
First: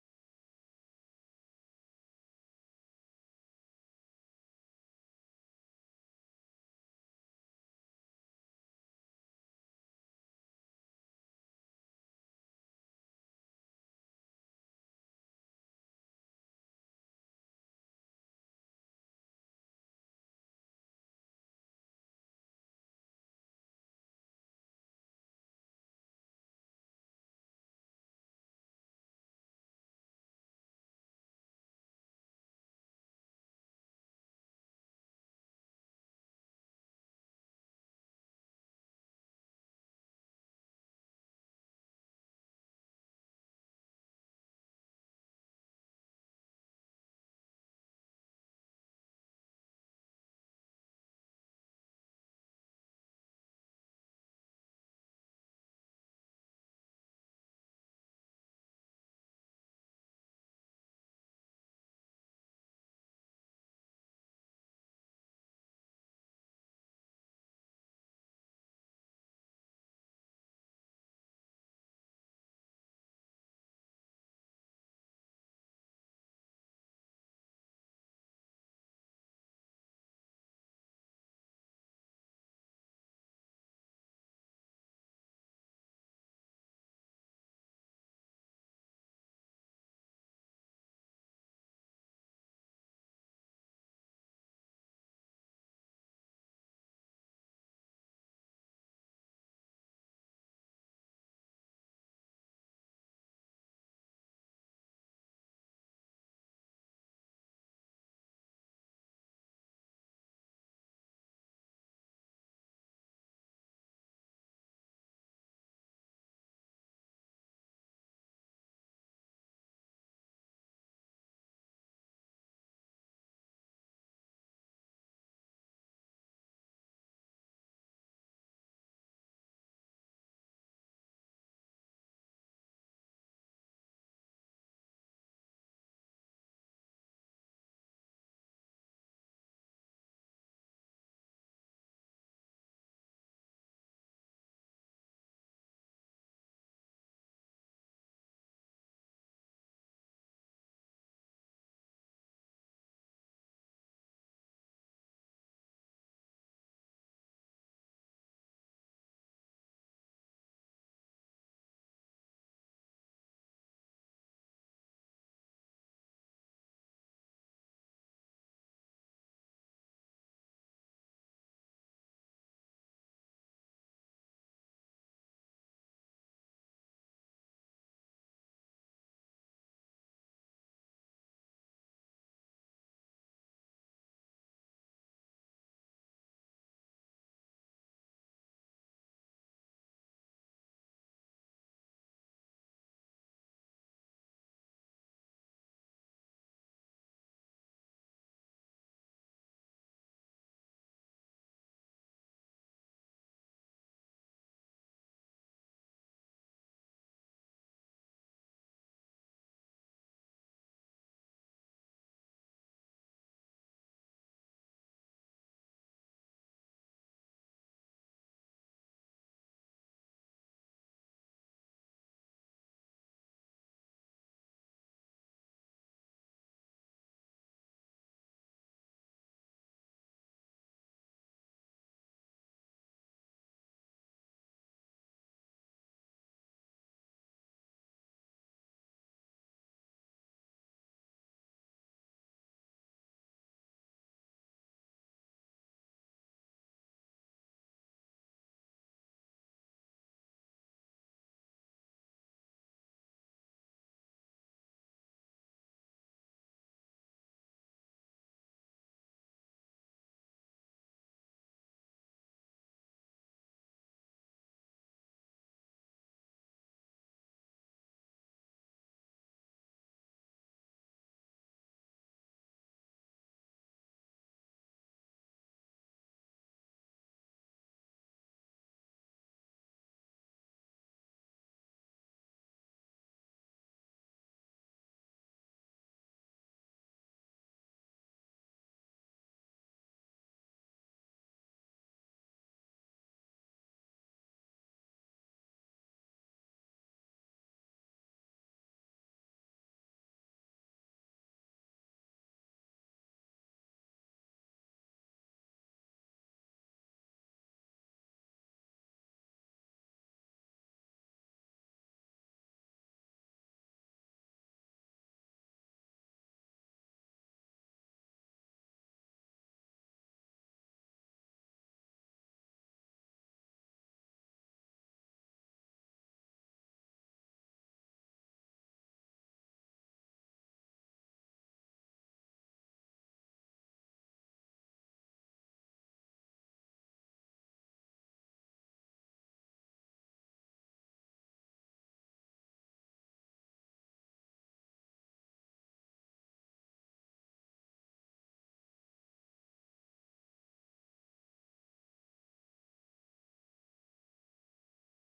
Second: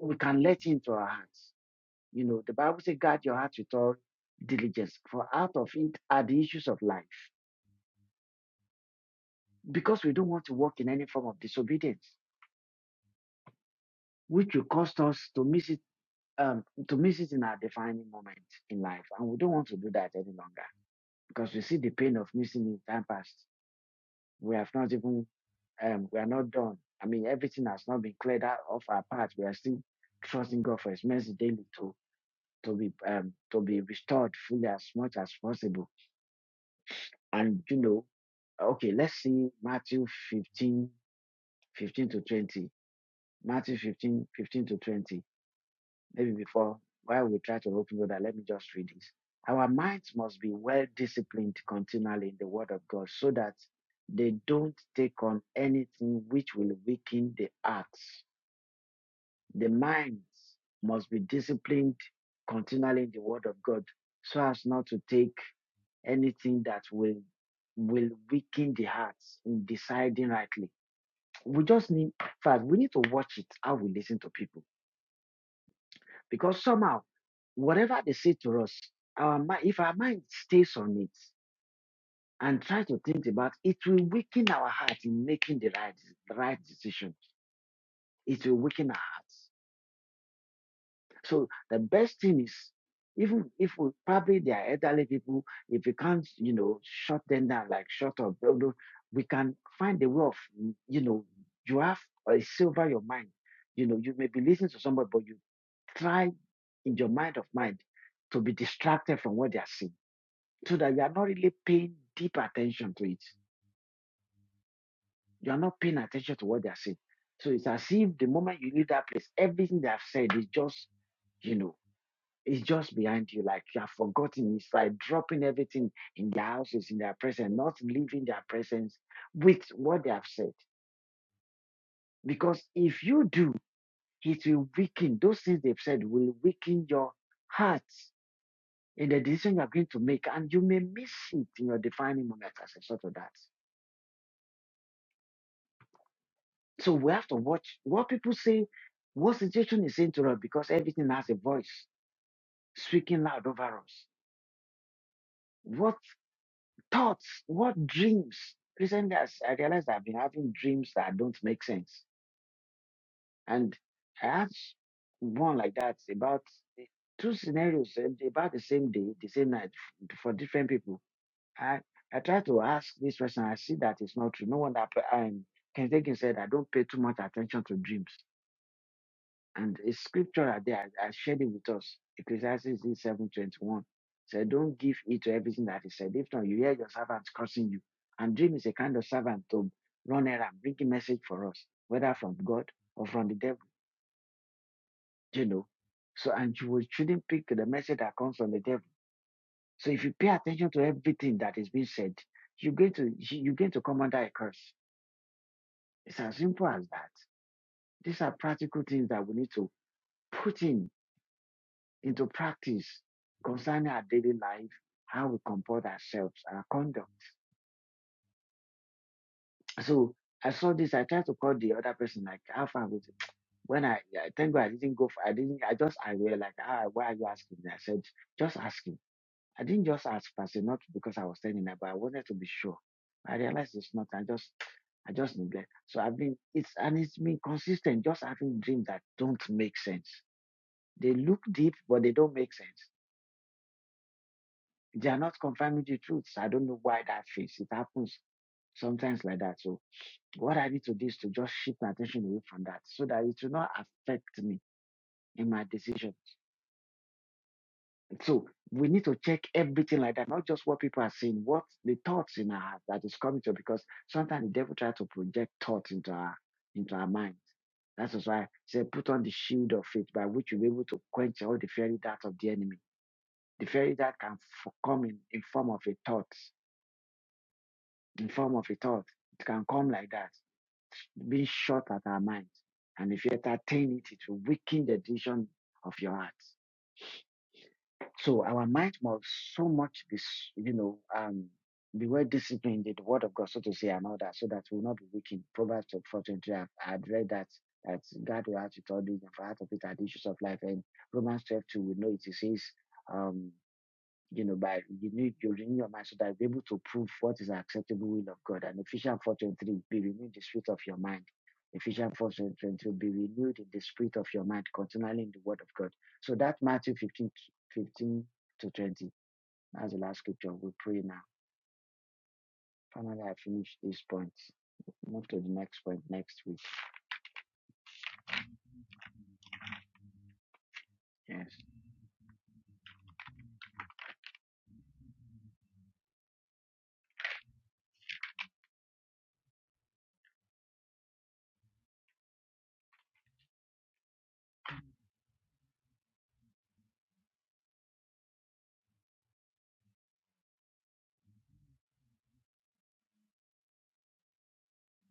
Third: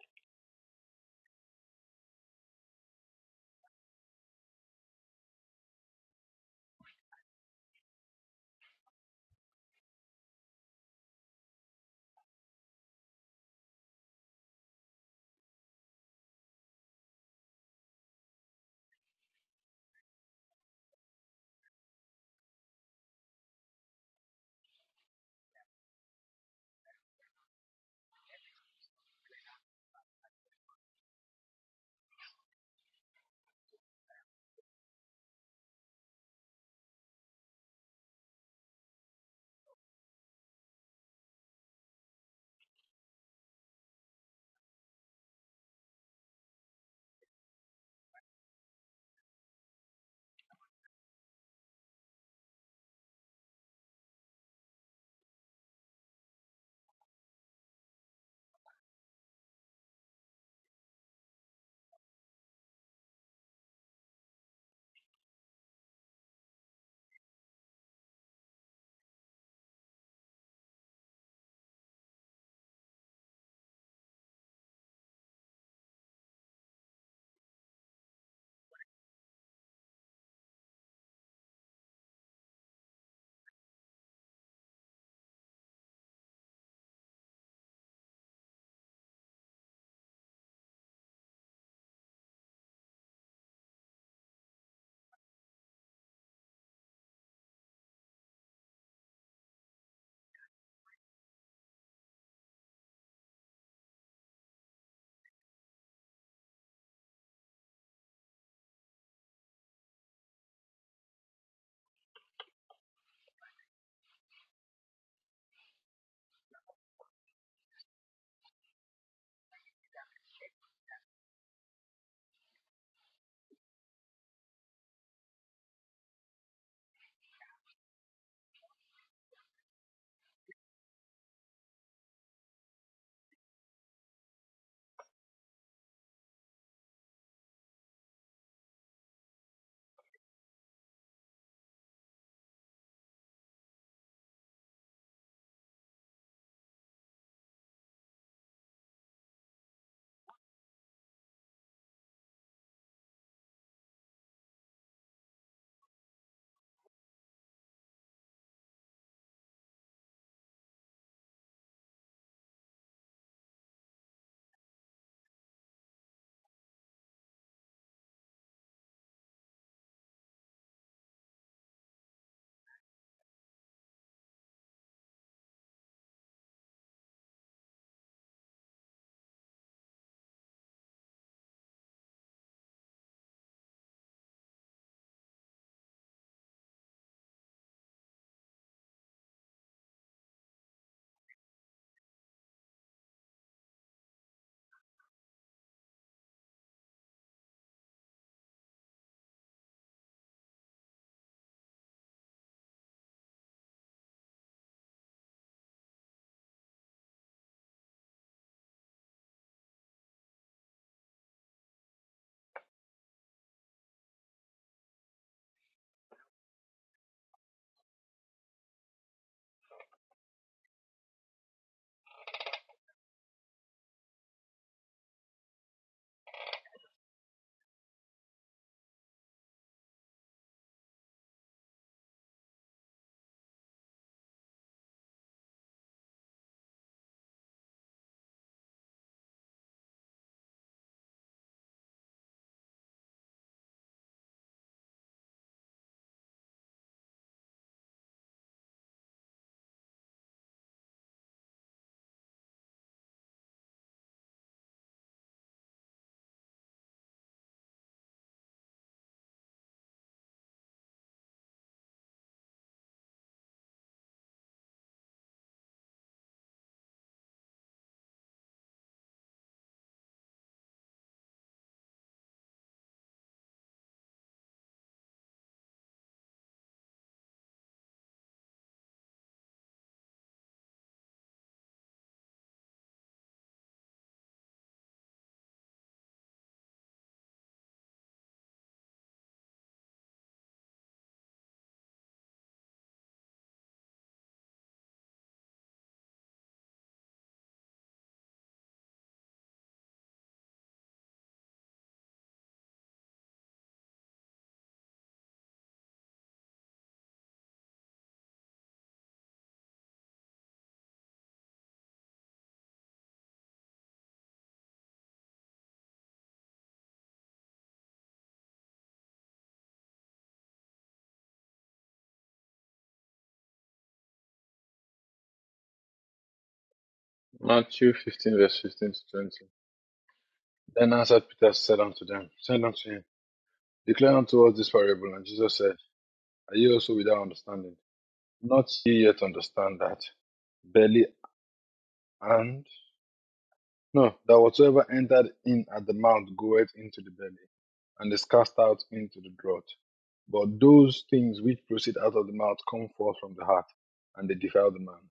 [SPEAKER 1] We can let into our hearts. You know, the Bible says, guard your heart with all diligence, for out of it are the issues of life. Because we don't want to walk in any form of disobedience, which will cost us to miss it, um, to miss it in our defining moment in life. And we don't want to do that any longer because we see the pain of missing in time past. We have not even, um, we are not done. I mean, everything has not been cleared out of our path. We are still trusting God for His mercy daily to to be um, to be restored fully as much as possible And you know, okay, let's see Matthew 15, 15 to 20. Matthew 15, 15 to 20. Maybe before, while we try to open that, let me just read this. Our minds must be well disciplined continually in the Word of God so that they don't take on anything which will weaken the hearts the minds must be disciplined continually in the word of God so as not to take anything that will will weaken the hearts in deciding rightly. We just need in fact we need to watch it how we listen to people because somehow whatever they say to us, our mind if our mind stays on it and try to think about it it will weaken our heart in making the right the right decision. It will weaken our hearts. So the best thing is, even if we probably they are elderly people, if we can't, you know, shut them down, like shut up, no, no, we can find a way of, mm, you know, you have a silver your mind. You know, you may be listening to somebody, but you try in your mind of mind to be distracted from what they are saying so that you are not really paying deep attention to it. You are not paying attention to what they are saying. So it's as if the moment you leave that place, everything they have said is just, you know. He's just behind you, like you have forgotten. It's like dropping everything in their houses, in their presence, not leaving their presence with what they have said. Because if you do, it will weaken. Those things they've said will weaken your heart in the decision you're going to make, and you may miss it in your defining moment as a sort of that. So we have to watch what people say, what situation is saying to us, because everything has a voice speaking loud over us. What Thoughts, what dreams? Recently, I s- I realized I've been having dreams that don't make sense. And I had s- one like that about the- two scenarios eh, about the same day, the same night f- for different people. I, I tried to ask this person, I see that it's not true. No wonder I, um, Ken Jenkins said I don't pay too much attention to dreams. And a scripture out there, I I shared it with us. Ecclesiastes 7.21 said, don't give heed to everything that is said. If not, you hear your servants cursing you. And dream is a kind of servant to run around, bring a message for us, whether from God or from the devil, you know. So, and you will- shouldn't pick the message that comes from the devil. So if you pay attention to everything that is being said, you're going to, you- you're going to come under a curse. It's as simple as that. These are practical things that we need to put in into practice concerning our daily life, how we comport ourselves, our conduct. So I saw this. I tried to call the other person, like, how far was it? When I, I thank God I didn't go for, I didn't, I just, I were like, ah, why are you asking me? I said, just ask him. I didn't just ask, per not because I was telling her, but I wanted to be sure. I realized it's not, I just, I just neglect. So I've been, it's, and it's been consistent, just having dreams that don't make sense. They look deep, but they don't make sense. They are not confirming the truth. So, I don't know why that fits. It happens sometimes like that. So what I need to do is to just shift my attention away from that so that it will not affect me in my decision. So we need to check everything like that, not just what people are saying, what the thoughts in our heart that is coming to us, because sometimes the devil tries to project thoughts into our into our minds. That is why he said, put on the shield of faith by which you'll be able to quench all the fiery darts of the enemy. The fiery dart can f- come in, in form of a thought. in form of a thought. It can come like that, being shot at our minds. And if you entertain it, it will weaken the decision of your heart. So our mind must so much be, you know, um, be well disciplined in the word of God, so to say, and all that, so that we will not be weakened. Proverbs 423, I've, I've read that, that God will add to all these, and for out of it are the issues of life. And Romans 12:2, we know it, it says, um, you know, by you need you renew your mind so that you're able to prove what is an acceptable will of God. And Ephesians four twenty three, be renewed in the spirit of your mind. Ephesians four twenty three, be renewed in the spirit of your mind, continually in the word of God. So that Matthew 15 15 to twenty. That's the last scripture. We pray now. Finally, I finish this point. Move to the next point next week.
[SPEAKER 3] Matthew 15, verse 15 to 20. Then answered
[SPEAKER 1] Yes.
[SPEAKER 3] Peter, said unto them, said unto him, Declare unto us this parable. And Jesus said, Are ye also without understanding? Not ye yet understand that belly and. No, that whatsoever entered in at the mouth goeth into the belly, and is cast out into the draught. But those things which proceed out of the mouth come forth from the heart, and they defile the man.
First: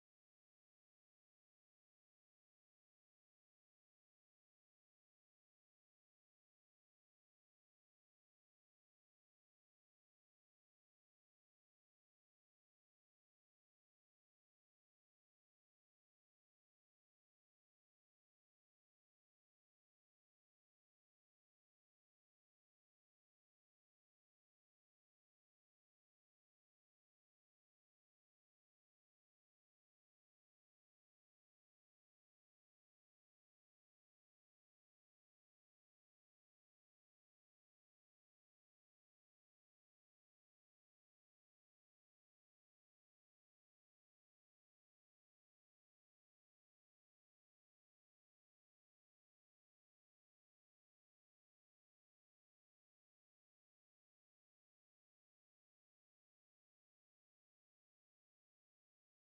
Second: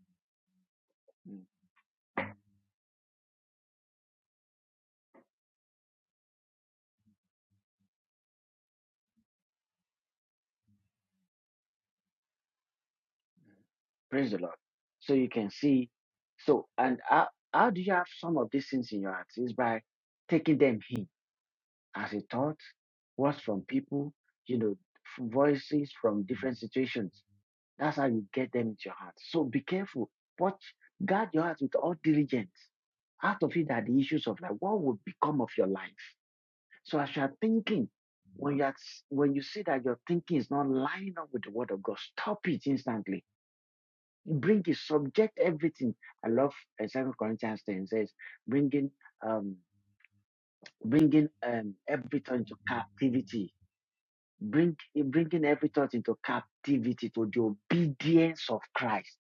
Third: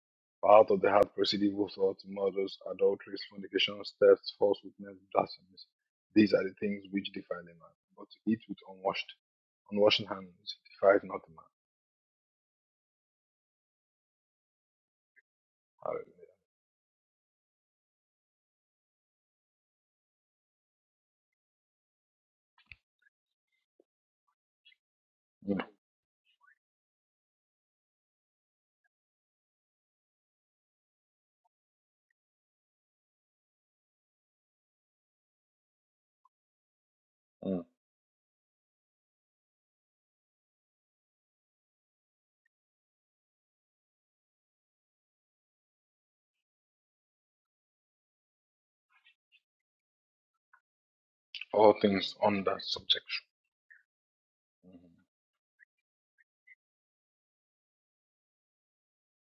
[SPEAKER 3] For out of the heart
[SPEAKER 1] Mm.
[SPEAKER 3] proceed evil thoughts, murders, adulteries, fornications, thefts, false witness, blasphemies. These are the things which defile a man. But to eat with unwashed, unwashed hands defiles not a
[SPEAKER 1] Praise the Lord. So you can see. So and how, how do you have some of these things in your heart? Is by taking them in as a thought, words from people, you know, f-
[SPEAKER 3] man. Hallelujah.
[SPEAKER 1] voices from different situations. That's how you get them into your heart. So be careful. Watch, guard your heart with all diligence. Out of it are the issues of life. What would become of your life? So as you are
[SPEAKER 3] Mm, mm.
[SPEAKER 1] thinking, when you are, s- when you see that your thinking is not lining up with the word of God, stop it instantly. Bring it, subject everything. I love uh, 2 Corinthians 10 says, bringing um, bringing um,
[SPEAKER 3] All things
[SPEAKER 1] every thought into
[SPEAKER 3] under subjection.
[SPEAKER 1] captivity bring
[SPEAKER 3] Mhm,
[SPEAKER 1] bringing every thought into captivity to the obedience of Christ.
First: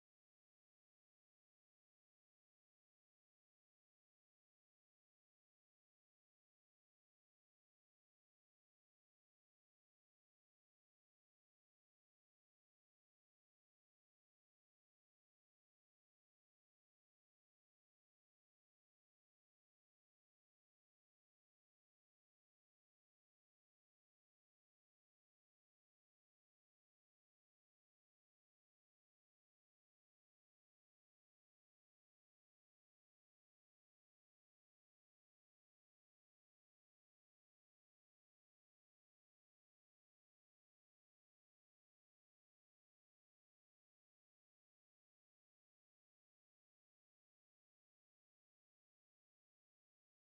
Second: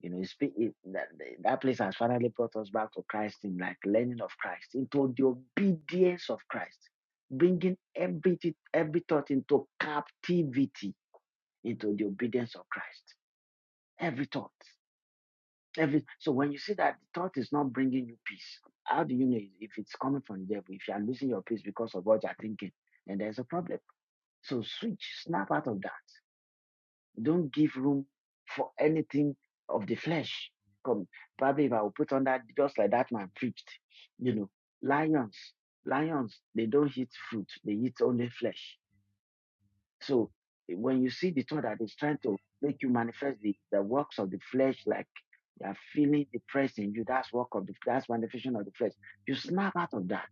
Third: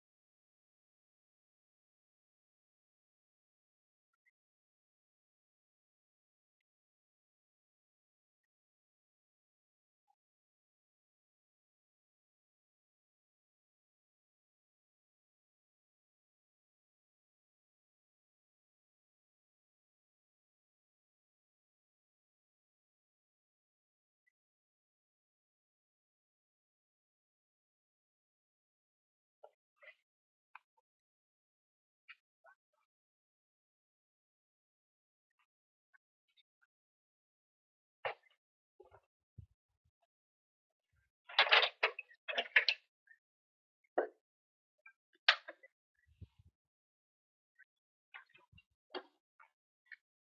[SPEAKER 1] You know, it's, it, that, that place has finally brought us back to Christ in like learning of Christ, into the obedience of Christ, bringing every every thought into captivity, into the obedience of Christ. Every thought, every so when you see that the thought is not bringing you peace, how do you know if it's coming from the devil? If you are losing your peace because of what you are thinking, then there's a problem. So switch, snap out of that Don't give room for anything of the flesh. Come, probably if I will put on that, just like that man preached, you know, lions, lions, they don't eat fruit, they eat only flesh. So when you see the thought that is trying to make you manifest the, the works of the flesh, like they are feeling depressed in you, that's work of the, that's manifestation of the flesh. You snap out of that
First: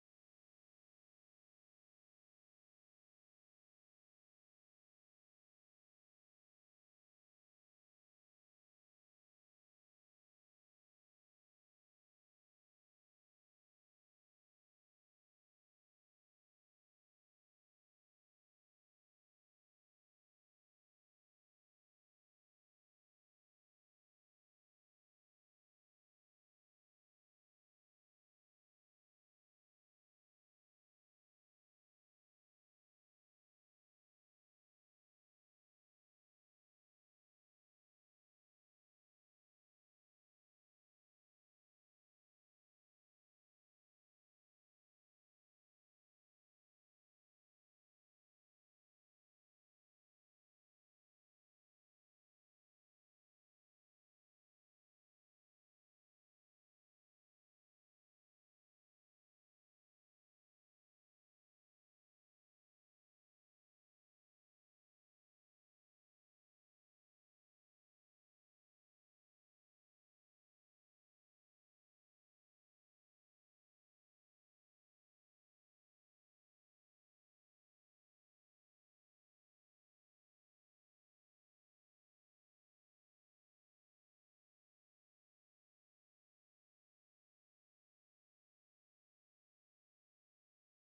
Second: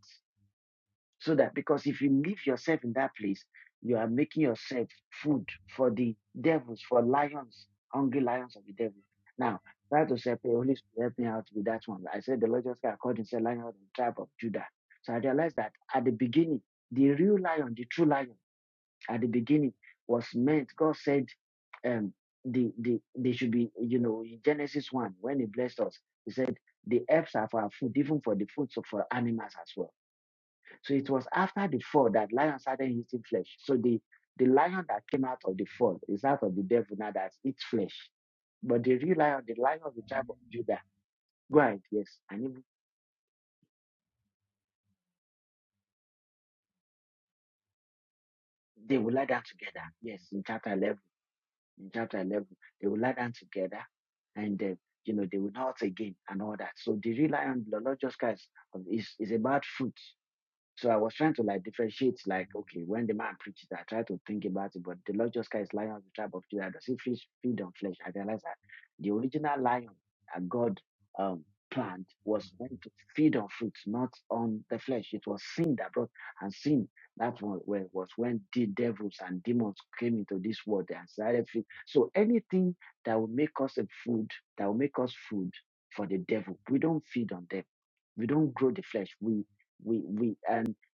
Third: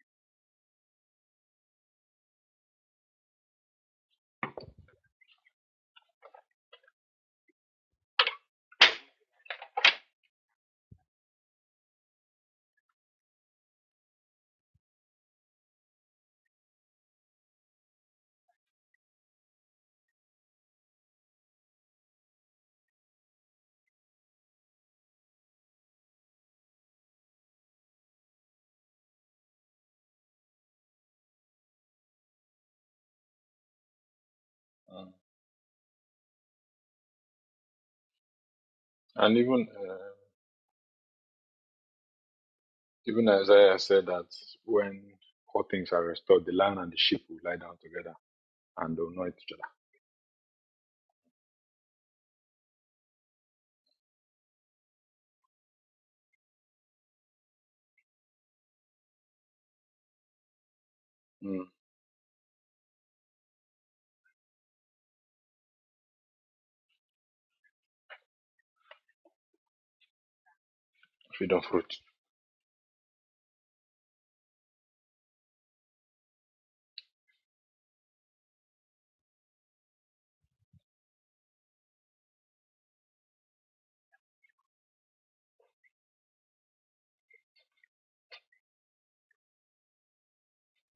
[SPEAKER 1] so that because if you leave yourself in that place, you are making yourself food for the devils, for lions, hungry lions of the devil. Now, that was help Holy Spirit help me out with that one. I said the Lord just got called himself lion of the tribe of Judah. So I realized that at the beginning, the real lion, the true lion, at the beginning was meant, God said, um, the, the they should be, you know, in Genesis 1, when he blessed us, he said, the herbs are for our food, even for the foods of for animals as well. So it was after the fall that lion started eating flesh. So the, the lion that
[SPEAKER 3] mm.
[SPEAKER 1] came out of the fall is out of the devil now that eats flesh. But the real
[SPEAKER 3] And
[SPEAKER 1] lion, the
[SPEAKER 3] even
[SPEAKER 1] lion of the
[SPEAKER 3] uh,
[SPEAKER 1] tribe of Judah, go ahead, yes. And
[SPEAKER 3] Even Isaiah said that when all things are restored, the lion and the sheep will lie down together and
[SPEAKER 1] they
[SPEAKER 3] they'll
[SPEAKER 1] will lie
[SPEAKER 3] know each
[SPEAKER 1] down together. Yes, in chapter 11. In chapter 11, they will lie down together and, uh, you know, they will not again and all that. So the real lion, the Lord Jesus Christ, is, is about fruit. So I was trying to
[SPEAKER 3] other.
[SPEAKER 1] like
[SPEAKER 3] Mm.
[SPEAKER 1] differentiate, like, okay, when the man preaches, I try to think about it, but the Lord Jesus Christ, lion of the tribe of Judah, does he feed feed on flesh? I realized that the original lion that God um,
[SPEAKER 3] Feed on fruit.
[SPEAKER 1] planned was meant to feed on fruits, not on the flesh. It was sin that brought, and sin, that was when, was when the devils and demons came into this world and started feed. So anything that will make us a food, that will make us food for the devil, we don't feed on them. We don't grow the flesh. We, we we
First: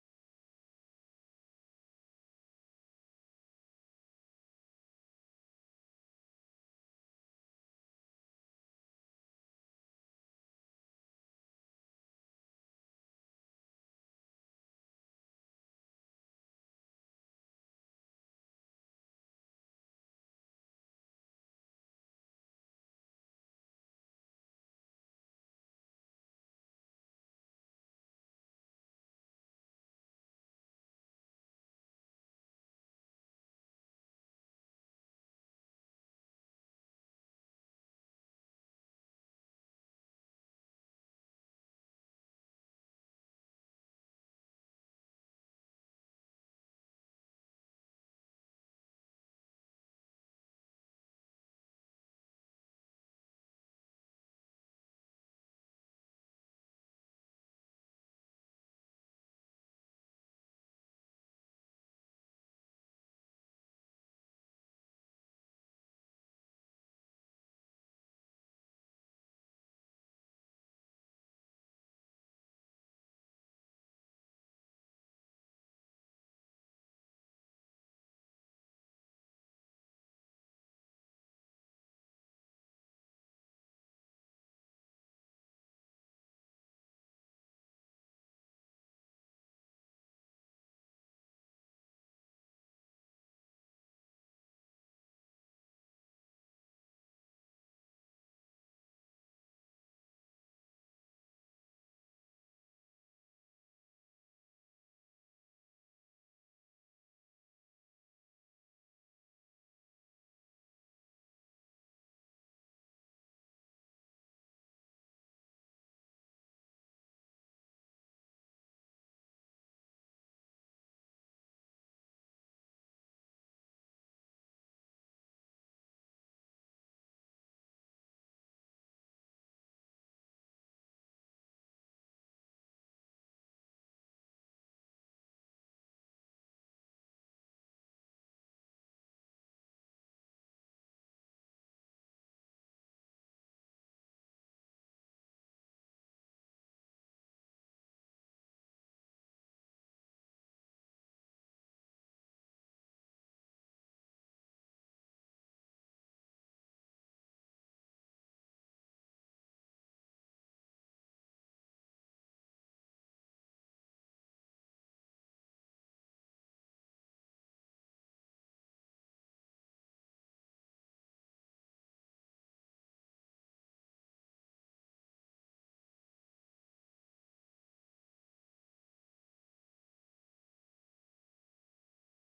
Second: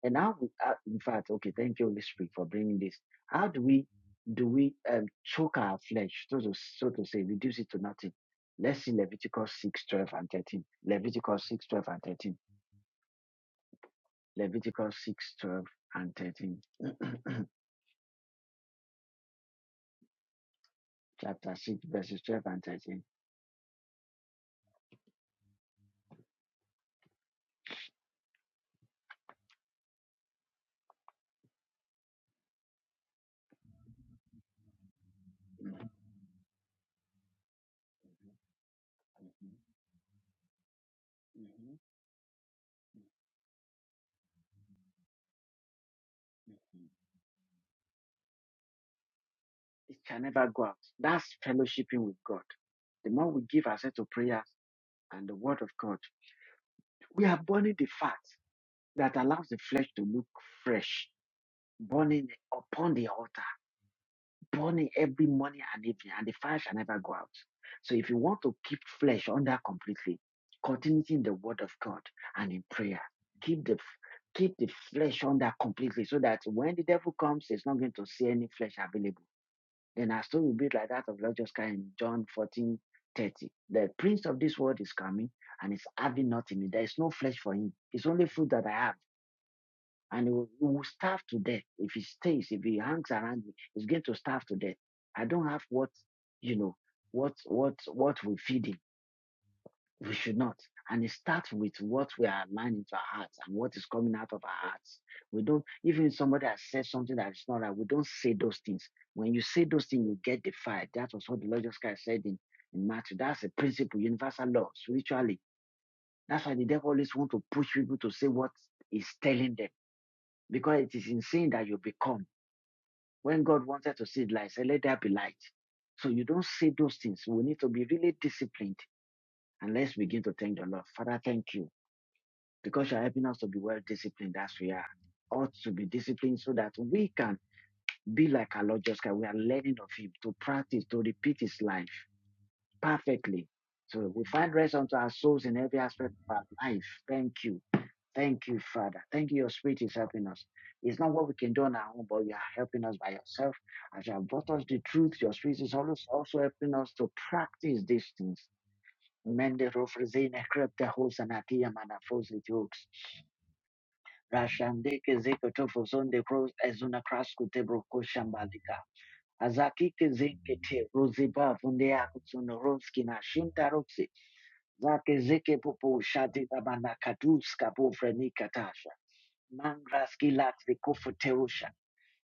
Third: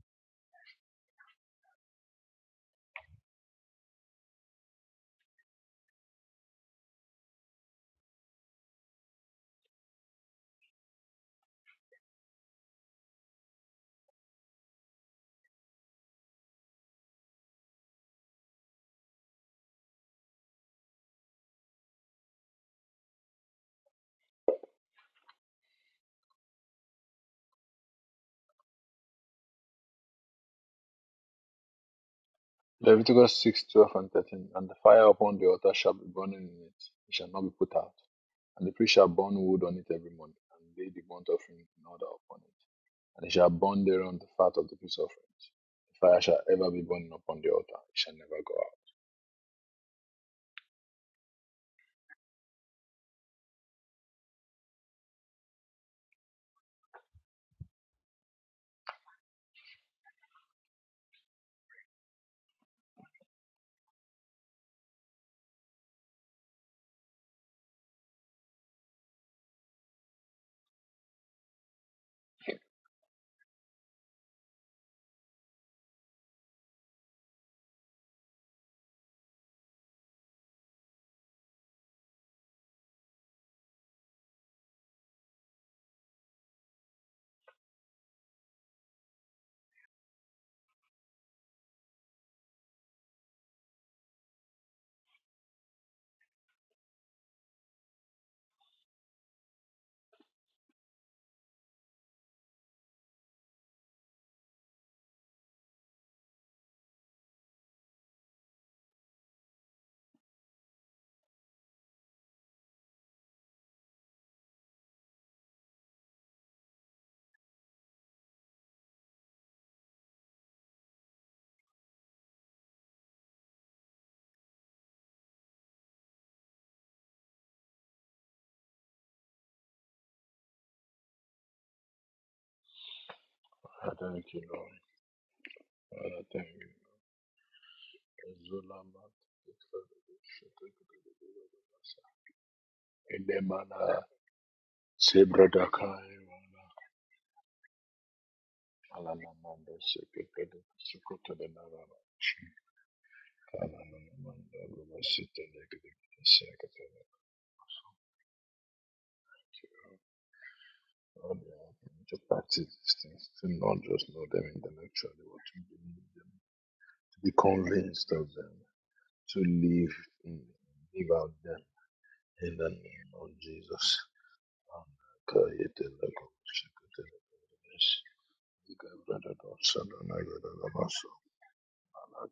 [SPEAKER 1] and now, we, uh, in fact, okay, thank you, Holy Spirit, for bringing this. How do we do we um, choke our flesh, so to, so to say, reduce it to nothing? Let's see Leviticus six, twelve, and 13. Leviticus 6, 12, and 13. Leviticus 6, 12, and 13. Chapter 6, verses 12 and 13.
[SPEAKER 3] Leviticus 6, 12, and 13. And the fire upon the altar shall be burning in it. It shall not be put out. And the priest shall burn wood on it every morning, and lay the burnt offering
[SPEAKER 1] Mhm.
[SPEAKER 3] in order upon it. And he shall burn thereon the fat of the peace offerings. The fire shall ever be burning upon the altar. It shall never go
[SPEAKER 1] It can never go out. That's fellowshipping with God. The more we give ourselves to prayers and the word of God, we are burning the fat that allows the flesh to look fresh, burning upon the altar burning every morning and evening, and the fire shall never go out. So if you want to keep flesh under completely, continue in the word of God and in prayer. Keep the keep the flesh under completely so that when the devil comes, he's not going to see any flesh available. Then our story will be like that of Lord Jesus Christ in John 14 30, The prince of this world is coming and is having nothing. There is no flesh for him. It's only food that I have and he will, he will starve to death if he stays if he hangs around me he's going to starve to death i don't have what you know what what what we feed him we should not and it starts with what we are aligned into our hearts and what is coming out of our hearts we don't even if somebody has said something that is not right we don't say those things when you say those things you get defied that was what the lord jesus christ said in in matthew that's a principle universal law spiritually that's why the devil always want to push people to say what he's telling them because it is in sin that you become. When God wanted to see light, he said, let there be light. So you don't see those things. We need to be really disciplined. And let's begin to thank the Lord. Father, thank you because you're helping us to be well
[SPEAKER 3] out. I thank
[SPEAKER 1] disciplined
[SPEAKER 3] you,
[SPEAKER 1] as we
[SPEAKER 3] Lord.
[SPEAKER 1] are. Ought to be
[SPEAKER 3] Father,
[SPEAKER 1] disciplined so
[SPEAKER 3] thank you.
[SPEAKER 1] that
[SPEAKER 3] Lord.
[SPEAKER 1] we can be like our Lord Jesus Christ. We are learning of Him to practice, to repeat His life perfectly.
[SPEAKER 3] Elemana
[SPEAKER 1] So we find rest unto our souls in every aspect of
[SPEAKER 3] Sebradakaiva
[SPEAKER 1] our life. Thank you. Thank you, Father. Thank you. Your
[SPEAKER 3] Alanamanda
[SPEAKER 1] spirit is helping us.
[SPEAKER 3] Sekata
[SPEAKER 1] It's not what we
[SPEAKER 3] Sukota
[SPEAKER 1] can do on
[SPEAKER 3] Benara
[SPEAKER 1] our own, but you are helping us by yourself. As you have brought
[SPEAKER 3] Alanamanda
[SPEAKER 1] us the truth, your
[SPEAKER 3] Rumasita
[SPEAKER 1] spirit is
[SPEAKER 3] Negative
[SPEAKER 1] always also helping
[SPEAKER 3] Sekata
[SPEAKER 1] us to practice these things. Mende rofrezine krepte hosanatia
[SPEAKER 3] to
[SPEAKER 1] manafositi
[SPEAKER 3] practice
[SPEAKER 1] hooks.
[SPEAKER 3] these things, to not just know them
[SPEAKER 1] Rashandeke
[SPEAKER 3] intellectually, but
[SPEAKER 1] zeke
[SPEAKER 3] to
[SPEAKER 1] tofo
[SPEAKER 3] believe
[SPEAKER 1] zonde
[SPEAKER 3] them,
[SPEAKER 1] pros ezuna
[SPEAKER 3] to be
[SPEAKER 1] krasku tebro
[SPEAKER 3] convinced of them,
[SPEAKER 1] koshambalika.
[SPEAKER 3] to live
[SPEAKER 1] Azakike
[SPEAKER 3] in,
[SPEAKER 1] zeke te
[SPEAKER 3] live out
[SPEAKER 1] roziba
[SPEAKER 3] them
[SPEAKER 1] fundea
[SPEAKER 3] in
[SPEAKER 1] kutsuno
[SPEAKER 3] the
[SPEAKER 1] roski
[SPEAKER 3] name
[SPEAKER 1] na
[SPEAKER 3] of
[SPEAKER 1] shinta
[SPEAKER 3] Jesus.
[SPEAKER 1] Zake zeke popo shati na manakaduska pofrenika Mangraski Laksi
[SPEAKER 3] Amen.
[SPEAKER 1] Kofuterusha.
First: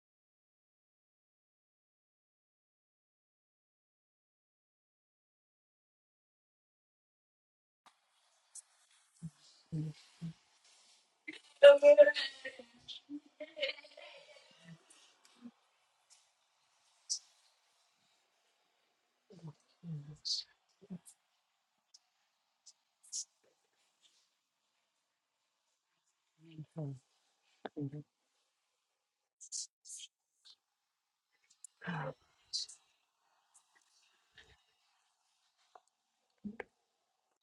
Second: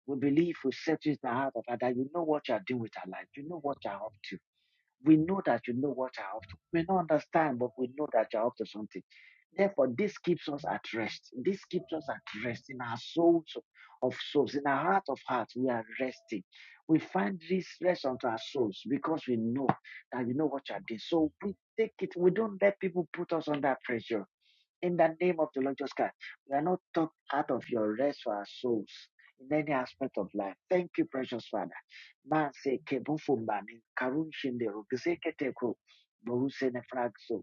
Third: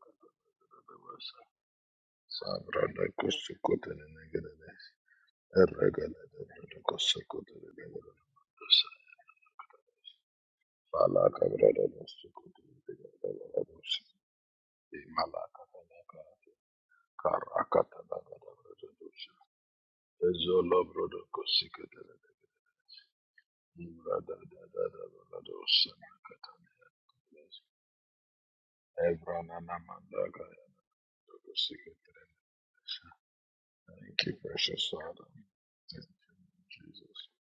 [SPEAKER 1] We believe we said to the heart of her that you know what you are doing with
[SPEAKER 3] Sabrada
[SPEAKER 1] her life. You know what you are
[SPEAKER 3] kusukotene
[SPEAKER 1] up to.
[SPEAKER 3] negedede.
[SPEAKER 1] We know that you know what you are
[SPEAKER 3] Erregelede
[SPEAKER 1] up to. We don't understand,
[SPEAKER 3] kusukotene
[SPEAKER 1] but we know
[SPEAKER 3] negedede.
[SPEAKER 1] that you are up to something. Therefore, this keeps us at rest.
[SPEAKER 3] Malaka
[SPEAKER 1] This
[SPEAKER 3] brada
[SPEAKER 1] keeps us at rest
[SPEAKER 3] kusukotene
[SPEAKER 1] in our souls
[SPEAKER 3] negedede.
[SPEAKER 1] of souls, in our heart of hearts.
[SPEAKER 3] Malaka
[SPEAKER 1] We are
[SPEAKER 3] malaka.
[SPEAKER 1] resting. We find this
[SPEAKER 3] Karakata
[SPEAKER 1] rest unto
[SPEAKER 3] brada
[SPEAKER 1] our souls
[SPEAKER 3] brada.
[SPEAKER 1] because we know that you know what you
[SPEAKER 3] Ezolo
[SPEAKER 1] are doing.
[SPEAKER 3] brada
[SPEAKER 1] So we take it.
[SPEAKER 3] kusukotene
[SPEAKER 1] We don't
[SPEAKER 3] negedede.
[SPEAKER 1] let people put us under pressure
[SPEAKER 3] Brada brada
[SPEAKER 1] in the name of
[SPEAKER 3] brada
[SPEAKER 1] the Lord Jesus
[SPEAKER 3] kusukotene
[SPEAKER 1] Christ,
[SPEAKER 3] negedede.
[SPEAKER 1] we are not talked out of your rest for our souls in
[SPEAKER 3] Ebrana
[SPEAKER 1] any aspect
[SPEAKER 3] namanda
[SPEAKER 1] of life.
[SPEAKER 3] kaya
[SPEAKER 1] Thank you, precious Father.
[SPEAKER 3] kusukotene.
[SPEAKER 1] Man say kebufumbani
[SPEAKER 3] Thank you,
[SPEAKER 1] karunshindero
[SPEAKER 3] precious Father.
[SPEAKER 1] giseketeko
[SPEAKER 3] Thank you,
[SPEAKER 1] borusene
[SPEAKER 3] Jesus.
[SPEAKER 1] fragso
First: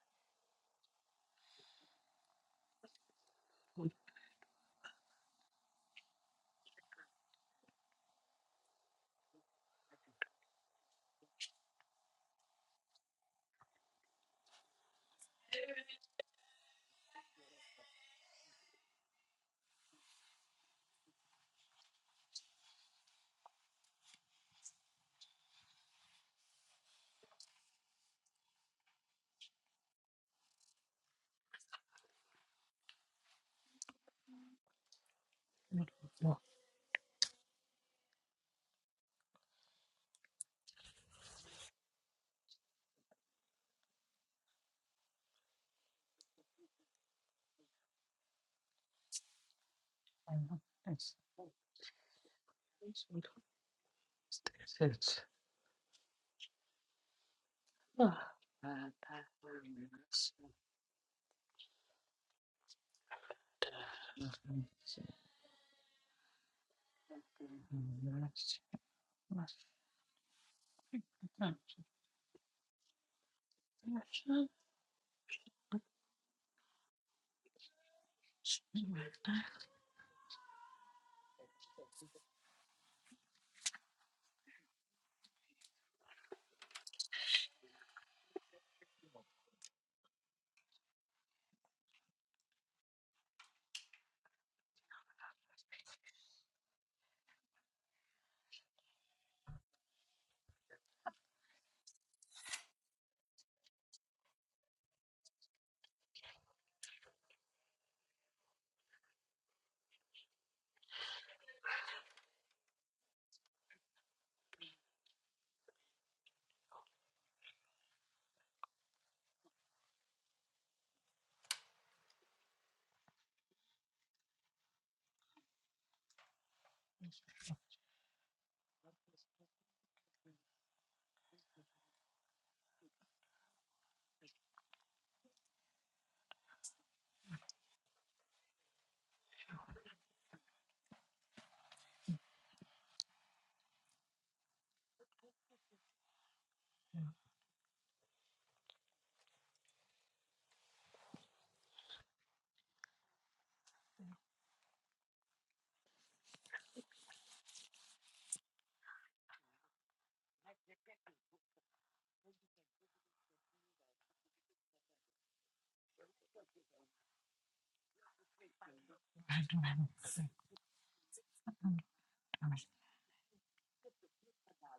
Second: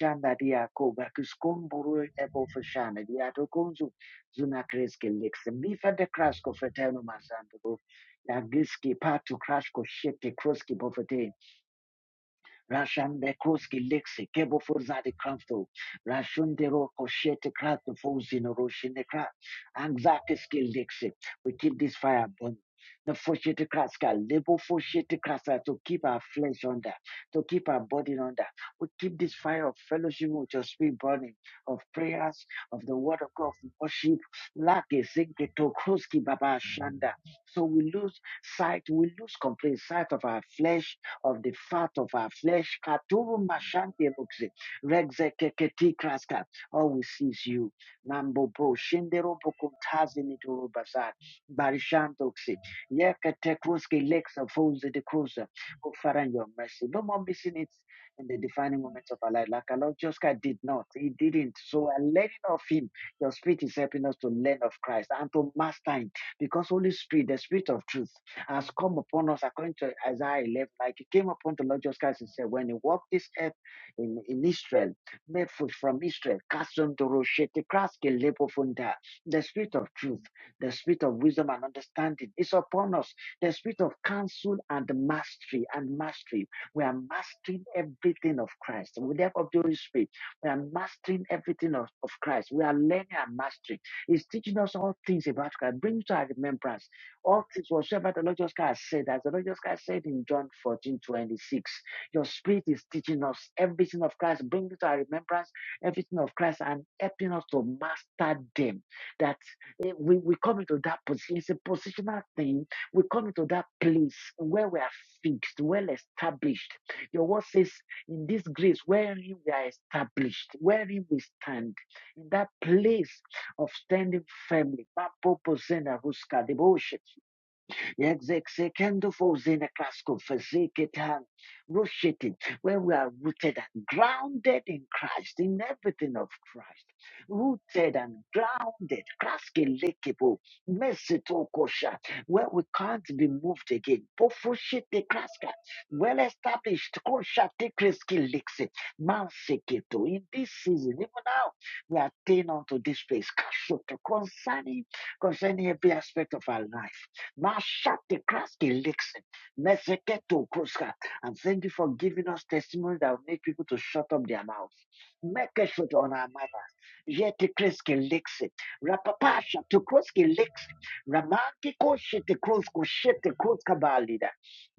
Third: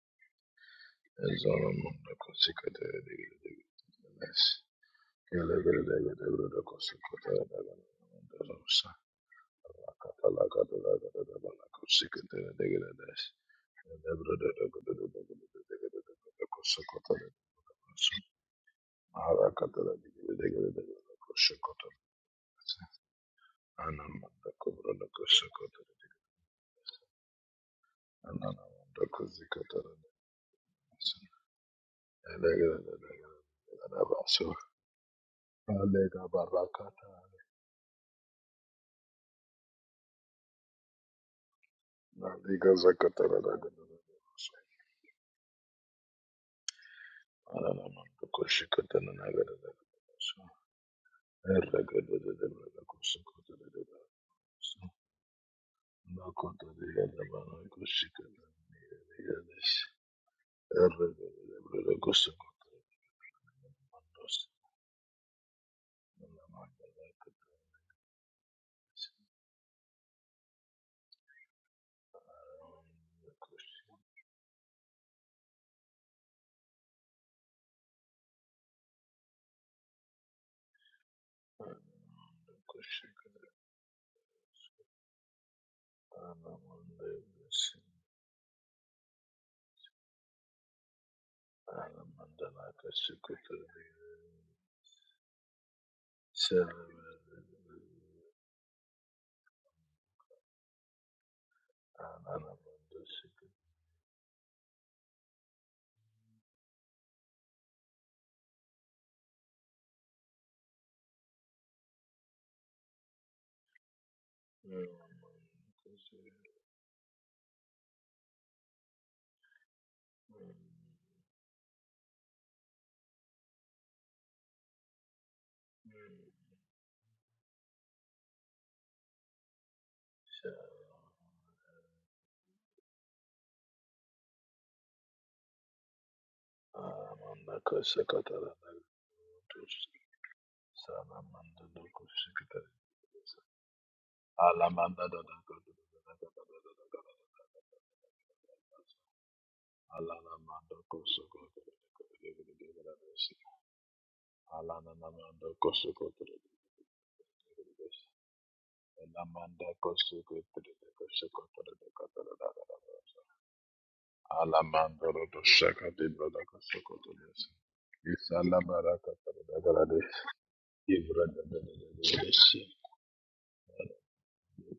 [SPEAKER 1] shanda diako bakiskom boru
[SPEAKER 3] Ezalamonda
[SPEAKER 1] ebo
[SPEAKER 3] kosikata
[SPEAKER 1] fashana diato
[SPEAKER 3] yadigidigidi.
[SPEAKER 1] kunzu
[SPEAKER 3] Yes.
[SPEAKER 1] zuna kreske lekse mifa de krasko
[SPEAKER 3] Elegidigidigidi
[SPEAKER 1] feteno
[SPEAKER 3] kosikata
[SPEAKER 1] masando
[SPEAKER 3] yadigidigidi.
[SPEAKER 1] yagiski patu krasko shete kroski bofete
[SPEAKER 3] Rakatalagadalagadalagala kosikata yadigidigidi.
[SPEAKER 1] Rashande Kruski Lexi Kebo Furzadi Kramfto
[SPEAKER 3] Elegidigidigidi
[SPEAKER 1] Rashundero
[SPEAKER 3] kosikata
[SPEAKER 1] Koshete Krato
[SPEAKER 3] yadigidigidi.
[SPEAKER 1] Fuzino Roshine Kra Anxati Skill
[SPEAKER 3] Harakatalagidigidigidi
[SPEAKER 1] Lexi. We keep
[SPEAKER 3] kosikata
[SPEAKER 1] this
[SPEAKER 3] yadigidigidi.
[SPEAKER 1] fire burning. The Foshete Kraska
[SPEAKER 3] Anamonda
[SPEAKER 1] Lebo
[SPEAKER 3] kobrada
[SPEAKER 1] Foshete Krasa
[SPEAKER 3] kosikata
[SPEAKER 1] to keep
[SPEAKER 3] yadigidigidi.
[SPEAKER 1] our flesh under, to keep our body under. We
[SPEAKER 3] Anamonda
[SPEAKER 1] keep this fire of
[SPEAKER 3] kosikata
[SPEAKER 1] fellowship with your spirit
[SPEAKER 3] yadigidigidi.
[SPEAKER 1] burning, of prayers,
[SPEAKER 3] Nagarabaso,
[SPEAKER 1] of the word of God, of worship. Lake Zinketo
[SPEAKER 3] Nalega
[SPEAKER 1] Kruski
[SPEAKER 2] Oh,
[SPEAKER 1] Baba
[SPEAKER 3] Barakata,
[SPEAKER 1] Shanda. So we lose sight, we lose complete sight of our flesh of the fat of our
[SPEAKER 3] Nalega
[SPEAKER 1] flesh.
[SPEAKER 3] Zakatara
[SPEAKER 1] Katuru mashante
[SPEAKER 3] Nagarabas,
[SPEAKER 1] mukse. Regzekeketi kraska. All we see is you. Nambo bro.
[SPEAKER 3] Ananakushikatana
[SPEAKER 1] Shindero bokumtazi
[SPEAKER 3] Nagarabas,
[SPEAKER 2] I know.
[SPEAKER 1] nituru bazar.
[SPEAKER 2] It's-
[SPEAKER 3] Eragadakusakotanagas,
[SPEAKER 1] Barishantokse.
[SPEAKER 2] it's- it's-
[SPEAKER 1] Yeketekruske leksa
[SPEAKER 2] Ah.
[SPEAKER 1] fozi de
[SPEAKER 2] it's-
[SPEAKER 1] kruza. Oh, Father, in your
[SPEAKER 3] Nakota the
[SPEAKER 1] mercy. No more missing it
[SPEAKER 2] Oh,
[SPEAKER 1] in the
[SPEAKER 3] Yanakushikatan,
[SPEAKER 1] defining
[SPEAKER 2] uh,
[SPEAKER 1] moments of our life.
[SPEAKER 2] uh,
[SPEAKER 1] Like our
[SPEAKER 3] Yadish,
[SPEAKER 1] Lord Josca did not. He didn't. So i learning
[SPEAKER 3] Eragadakusakotanagas,
[SPEAKER 1] of him. Your spirit is helping us to learn of Christ and to master him. Because Holy Spirit, the
[SPEAKER 2] uh,
[SPEAKER 1] spirit of truth has come upon us according to Isaiah 11. Like it came upon the Lord Jesus Christ and said, when he walked this earth in, in Israel, made food from Israel, cast on the Roshete, Kraske, Lepofunda, the spirit of truth, the spirit of wisdom and
[SPEAKER 3] Nakushikatan,
[SPEAKER 1] understanding is upon us,
[SPEAKER 3] Nakushikatan,
[SPEAKER 1] the spirit of counsel and mastery and mastery. We are mastering
[SPEAKER 3] Anamanda.
[SPEAKER 1] everything of Christ. With the help of the Holy Spirit, we are mastering everything of, of Christ. We are
[SPEAKER 3] Mandalaka
[SPEAKER 1] learning and
[SPEAKER 3] Sukutari
[SPEAKER 1] mastering. He's teaching us all things about Christ, bringing to our remembrance all things whatsoever the Lord just God said, as the Lord just God said in John 14 26, your
[SPEAKER 3] Anamanda
[SPEAKER 1] spirit is teaching us everything of Christ, bringing to our remembrance everything of Christ and helping us to master them. That eh, we, we come into that position, it's a positional thing. We come into that place where we are fixed, well established. Your word says, in this grace, wherein we are established, wherein we stand, in that place of standing firmly. Papo Posena Ruska Devotion. Rooted, where we are rooted and grounded in Christ, in everything of Christ,
[SPEAKER 3] Anamanda
[SPEAKER 1] rooted and
[SPEAKER 3] Sakatara
[SPEAKER 1] grounded,
[SPEAKER 3] Nagutus
[SPEAKER 1] kraskelekebo,
[SPEAKER 3] Sanamanda
[SPEAKER 1] mesitokosha,
[SPEAKER 3] Doku
[SPEAKER 1] where we
[SPEAKER 3] Sukutari
[SPEAKER 1] can't be moved again,
[SPEAKER 3] Alamanda
[SPEAKER 1] pofoshete
[SPEAKER 3] Alamanda
[SPEAKER 1] kraska, well established, koshate kreskelekse, manseketo. In this season, even now,
[SPEAKER 3] Kosukotari
[SPEAKER 1] we attain unto this place, kashoto, concerning
[SPEAKER 3] Alamanda
[SPEAKER 1] concerning every aspect
[SPEAKER 3] Kosukotari
[SPEAKER 1] of our life. Mashate kraske lixin.
[SPEAKER 3] Elamanda kosuke
[SPEAKER 1] Meseketo
[SPEAKER 3] pedede
[SPEAKER 1] kruska. And
[SPEAKER 3] kosuko
[SPEAKER 1] thank you
[SPEAKER 3] pedede
[SPEAKER 1] for giving
[SPEAKER 3] katara
[SPEAKER 1] us
[SPEAKER 3] da da
[SPEAKER 1] testimony that will make people to shut up their mouth.
[SPEAKER 3] Alamanda rodo shaka
[SPEAKER 1] Mekesho
[SPEAKER 3] de brada
[SPEAKER 1] Doramara.
[SPEAKER 3] kosuko pedede.
[SPEAKER 1] Yeti Kriski Lixi.
[SPEAKER 3] Isala baraka pedede
[SPEAKER 1] Rapapasha
[SPEAKER 3] da da
[SPEAKER 1] Tukruski Lixi.
[SPEAKER 3] Ibra da da da da da
[SPEAKER 1] Ramanti
[SPEAKER 3] da.
[SPEAKER 1] Koshiti Krusko Shiti Kruska Balida.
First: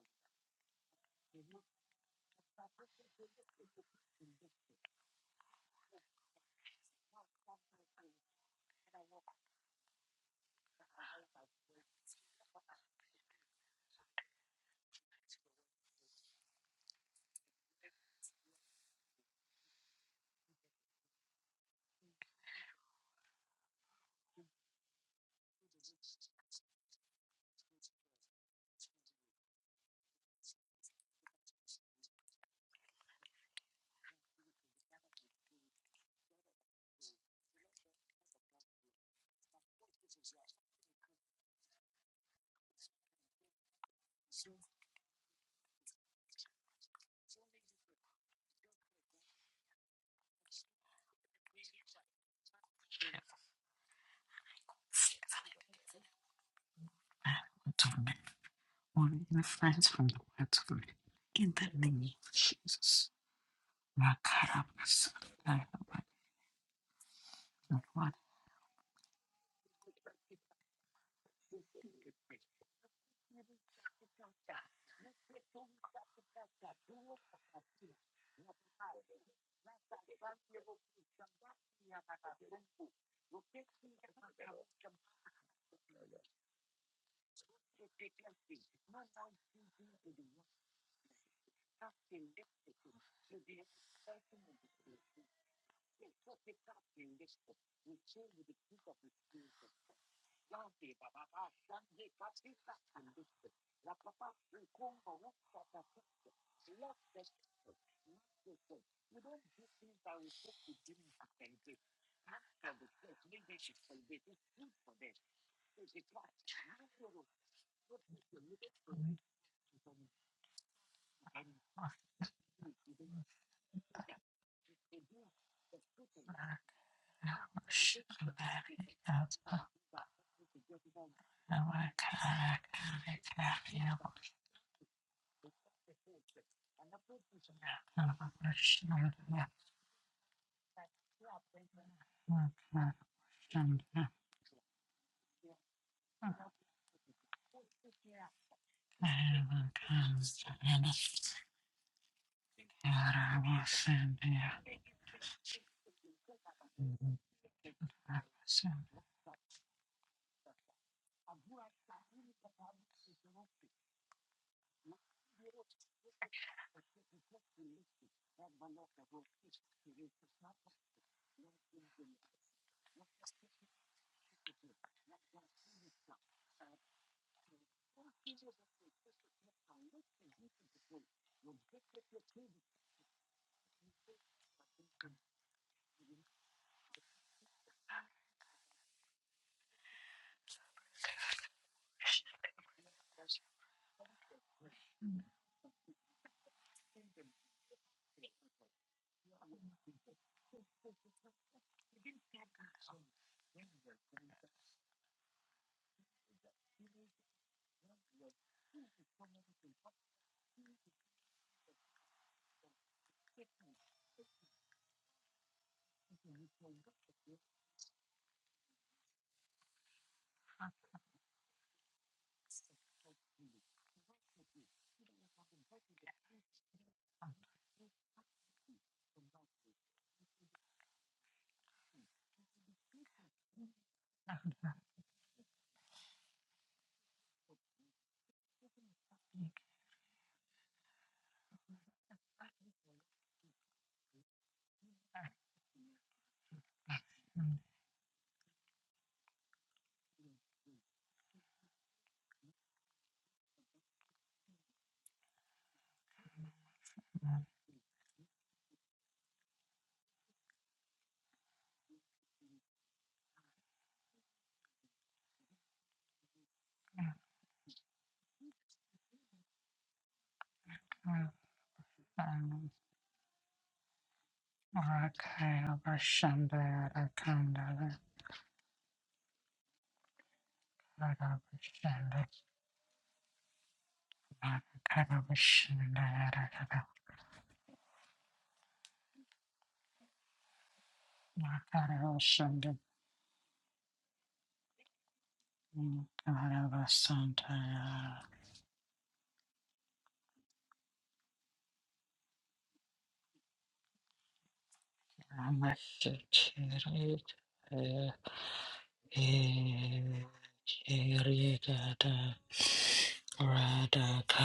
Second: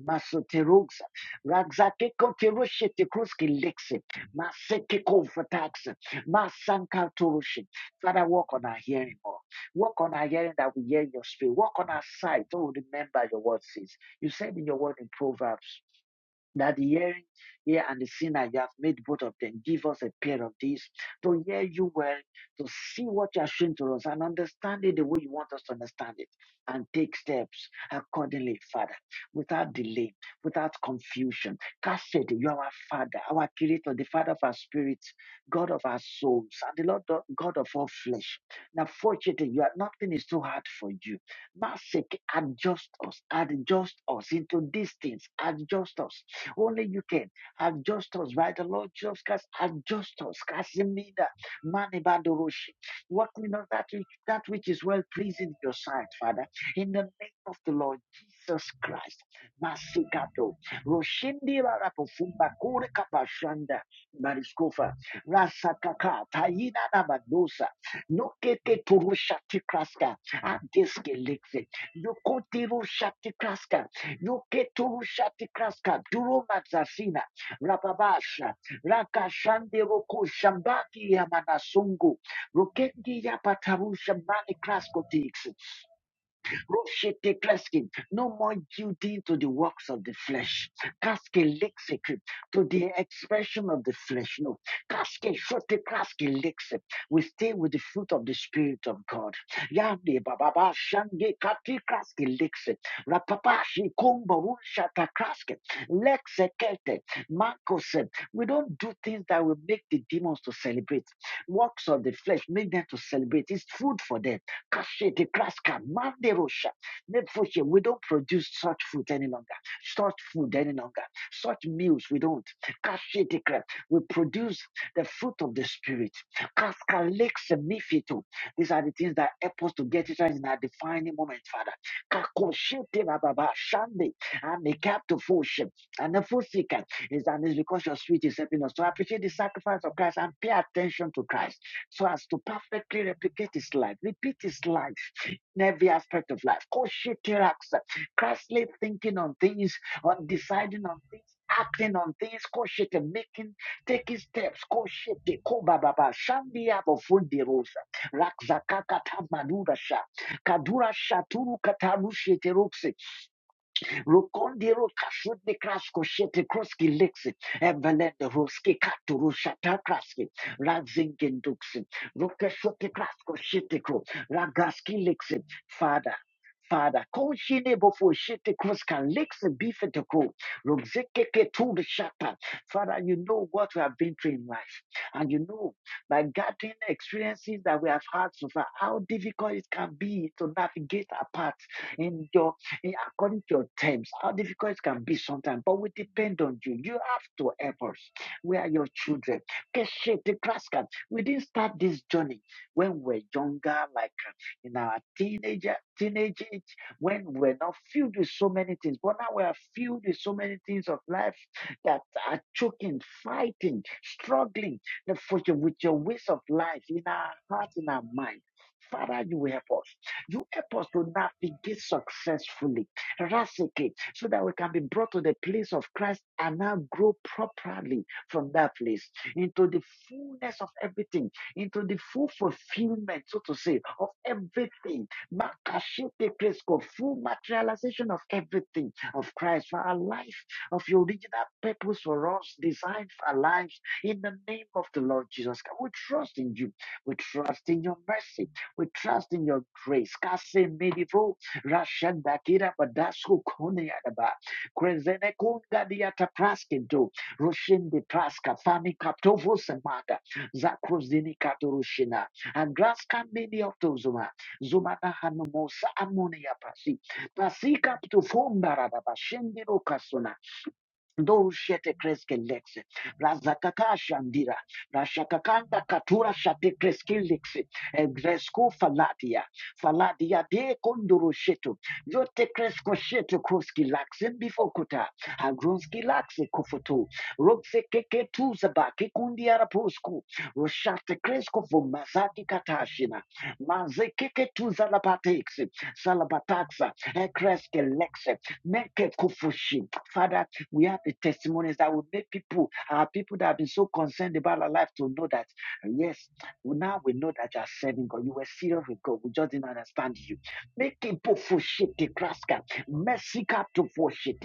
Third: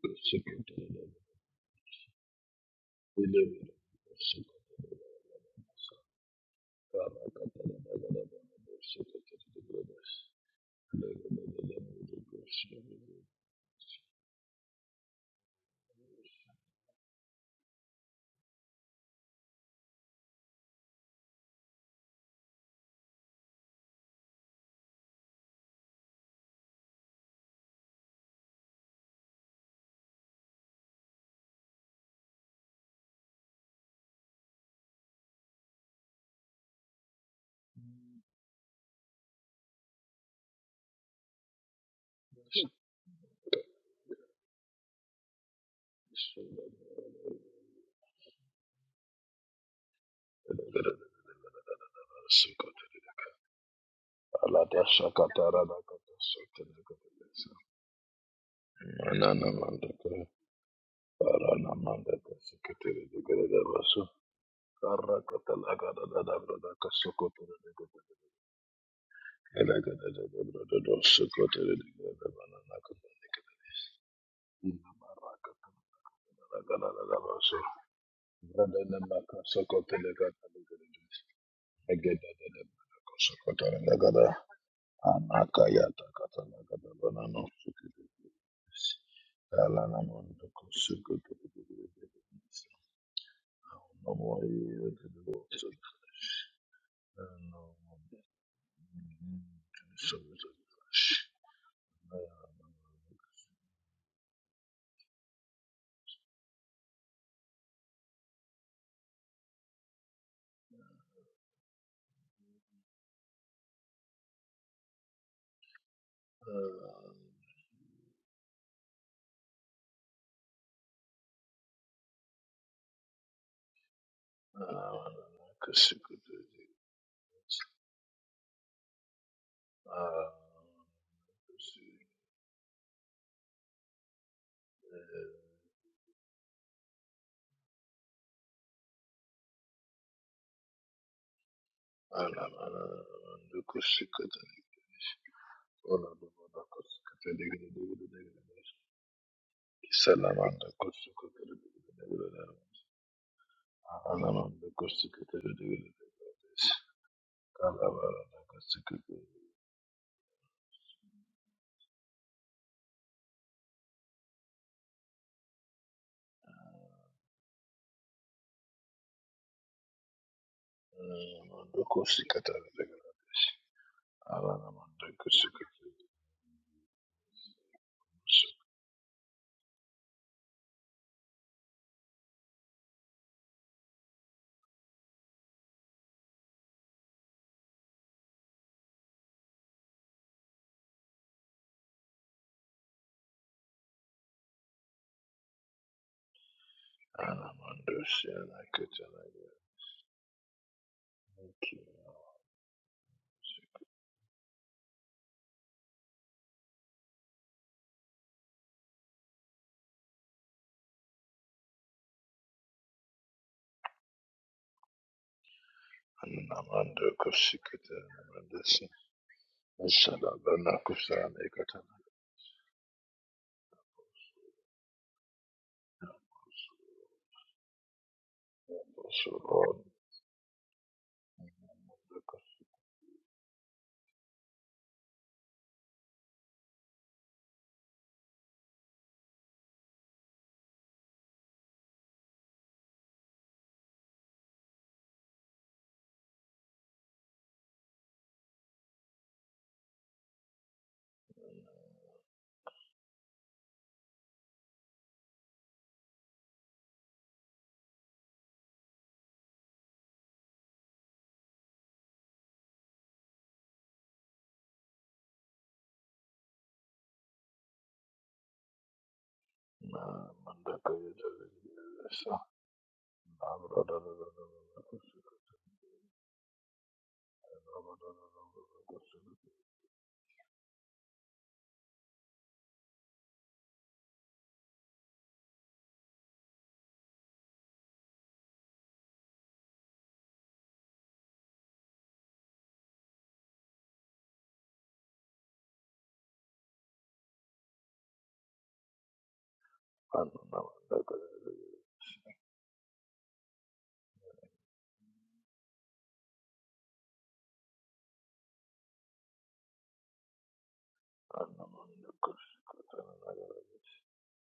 [SPEAKER 3] Kosuko pedede.
[SPEAKER 1] Masutirugsa. Ragzaki Kotirushiti
[SPEAKER 3] Ile
[SPEAKER 1] Kruski
[SPEAKER 3] bira
[SPEAKER 1] Lixi.
[SPEAKER 3] kosuko
[SPEAKER 1] Maseki
[SPEAKER 3] pedede.
[SPEAKER 1] Kofataxa. Masanka
[SPEAKER 3] Baraka
[SPEAKER 1] Turushi.
[SPEAKER 3] pedede da da da
[SPEAKER 1] Father, walk on our
[SPEAKER 3] Kosuko
[SPEAKER 1] hearing, Lord.
[SPEAKER 3] pedede brada.
[SPEAKER 1] Walk on our hearing that we hear
[SPEAKER 3] Ile
[SPEAKER 1] your
[SPEAKER 3] bira
[SPEAKER 1] spirit.
[SPEAKER 3] da da Kosuko pedede. Isala baraka pedede da da da
[SPEAKER 1] Walk on our sight. Oh, remember your word says. You said in your word in Proverbs that hearing ear and the seeing that you have made both of them. Give us a pair of these to hear you well, to see what you are showing to us and understand it the way you want us to understand it and take steps accordingly, Father, without delay, without confusion. Cast it, you are our Father, our Creator, the Father of our spirits, God of our souls, and the Lord of- God of all flesh. Now, fortunately, you are nothing is too hard for you. Masik, adjust us, adjust us into these things, adjust us only you can. Have just us by the Lord Jesus Christ. Have just us. Casimida.
[SPEAKER 3] Kosuko
[SPEAKER 1] Manibandoroshi.
[SPEAKER 3] pedede.
[SPEAKER 1] Work with us that which, that which is well
[SPEAKER 3] Thank
[SPEAKER 1] pleasing in your sight, Father. In the name of the Lord Jesus Christ. Masigato. Roshindi Rarapofumba Kure Kapashanda. Bariskofa. Rasakaka. Tayina Nabadosa. Nokeke Turusha Tikraska. Andeske Likse. Yokotiru Shatikraska. Yuketu Shatikraska, Durumatsasina, Rababasha, Rakashande Roku Shambaki Yamanasungu, Rukendi Yapataru
[SPEAKER 3] you.
[SPEAKER 1] Shambani Kraskotix,
[SPEAKER 3] Anakayata Katalakabalano
[SPEAKER 1] Roshitepleski, No more yielding to the works of the
[SPEAKER 3] Kalanamando
[SPEAKER 1] flesh.
[SPEAKER 3] Kusukutu.
[SPEAKER 1] Kaske lexicate to the expression of the
[SPEAKER 3] No ndoko sukutu. No
[SPEAKER 1] flesh.
[SPEAKER 3] more
[SPEAKER 1] No.
[SPEAKER 3] years in the
[SPEAKER 1] Kaske
[SPEAKER 3] world.
[SPEAKER 1] shote kaske lexe. We stay with
[SPEAKER 3] No
[SPEAKER 1] the
[SPEAKER 3] more.
[SPEAKER 1] fruit of the Spirit of God.
[SPEAKER 3] So
[SPEAKER 1] Yande
[SPEAKER 3] it's a
[SPEAKER 1] bababa
[SPEAKER 3] flash.
[SPEAKER 1] shange kati kaske lexe. Rapapashi kumbo rushata kaske. Lexekete. Marco said, we don't do things that will make the demons to celebrate. Works of the flesh make them to celebrate. It's food for them. Kashete kraska manderosha. Nefoshe, We don't produce such food any longer, such food any longer, such meals we don't. Kashete kra- We produce the fruit of the spirit.
[SPEAKER 3] Kusukutu.
[SPEAKER 1] Kaskalek semifito. These are the things that help us to get it right in our defining moment, Father. Kakoshete bababa shande. And the captive foshe. And the fosika is and it's because your sweet is helping us to appreciate the sacrifice of Christ and pay attention to Christ so as to perfectly replicate
[SPEAKER 3] Anamando
[SPEAKER 1] his life, repeat
[SPEAKER 3] Kusukutu.
[SPEAKER 1] his life in every
[SPEAKER 3] Ola no
[SPEAKER 1] aspect of life. Koshitirax,
[SPEAKER 3] kusukutu.
[SPEAKER 1] Christly thinking on things, on
[SPEAKER 3] Salamanda
[SPEAKER 1] deciding on things.
[SPEAKER 3] Kosukotele
[SPEAKER 1] Acting on things, co koshite, making, taking steps,
[SPEAKER 3] Anamanda
[SPEAKER 1] koshite,
[SPEAKER 3] Kosukotele
[SPEAKER 1] kobababa, shandia bofundi rosa,
[SPEAKER 3] Kalabaranda
[SPEAKER 1] rakzakaka
[SPEAKER 3] Kosukotele
[SPEAKER 1] tamadura sha, kadura shaturu kataru sheterokse, Rukondi Rukashutni Krasko Shete Kroski Lixi, Evelenda Ruski Katu Rushata Kraski, Razingin
[SPEAKER 3] Anamanda
[SPEAKER 1] Duxi,
[SPEAKER 3] Kosikatele
[SPEAKER 1] Rukashutni Krasko Shete Kro,
[SPEAKER 3] Anamanda
[SPEAKER 1] Ragaski Lixi,
[SPEAKER 3] Kosukotele
[SPEAKER 1] Father. Father, Koshine before Shete Kroskan Lixi Bifete Kro, Rugzeke to the Shata. Father, you know what we have been through in life. And you know, by gathering the experiences that we have had so far, how difficult it can be to navigate our path in your in according to your terms, how difficult it can be sometimes, but we depend on you. You have to help
[SPEAKER 3] Anamanda
[SPEAKER 1] us. We
[SPEAKER 3] Siana
[SPEAKER 1] are your
[SPEAKER 3] Kutana
[SPEAKER 1] children. Keshe, the grass cat. We didn't start this journey when we're younger, like uh, in our teenager, teenage age, when we're not filled with so many things. But now we are filled with so many things of life that are choking, fighting, struggling the- with your ways of life in
[SPEAKER 3] Anamanda
[SPEAKER 1] our heart, in our
[SPEAKER 3] Kosikotele
[SPEAKER 1] mind.
[SPEAKER 3] Anamanda
[SPEAKER 1] Father, you will help us. You help
[SPEAKER 3] Salabana
[SPEAKER 1] us to
[SPEAKER 3] Kusana
[SPEAKER 1] navigate
[SPEAKER 3] Katana
[SPEAKER 1] successfully, Rasicate, so that we can be brought to the place of Christ and now grow properly from that place
[SPEAKER 3] Also
[SPEAKER 1] into the
[SPEAKER 3] Lord
[SPEAKER 1] fullness of everything, into the full fulfillment, so to say, of everything. Makashete Kresko, full materialization of everything of Christ for our life, of your original purpose for us, designed for our lives, in the name of the Lord Jesus. Christ. We trust in you. We trust in your mercy. We trust in your grace. Kase medivo rashandakira badasku kone adaba. Krezene kunga diata praskento. Roshinde praska fani kaptovo semata. Zakrozini katorushina. Andraska mini optozuma. Zumana hanumosa amonia pasi. Pasi kaptofumba radaba. Shindiro kasuna.
[SPEAKER 3] Mandaka
[SPEAKER 1] Ndo shete
[SPEAKER 3] Yadavasa
[SPEAKER 1] kresken lexe. Razakaka shandira. Rashakakanda katura shate kresken lexe. Egresku faladia. Faladia de konduru shetu. Yote kresko shetu kruski laxen bifokuta. Agrunski laxe kufutu. Rokse keke tuzaba kikundi arapusku. Roshate kresko vumazaki katashina. Maze keke tuzalabatexe. Salabataxa. Ekreske lexe. Meke kufushi. Father, we have the testimonies that will make people, our people that have been so concerned about our life to know that, uh, yes, well, now we know that you are serving God. You were serious with God. We just didn't understand you. Make people forget the kraska. Messika to forget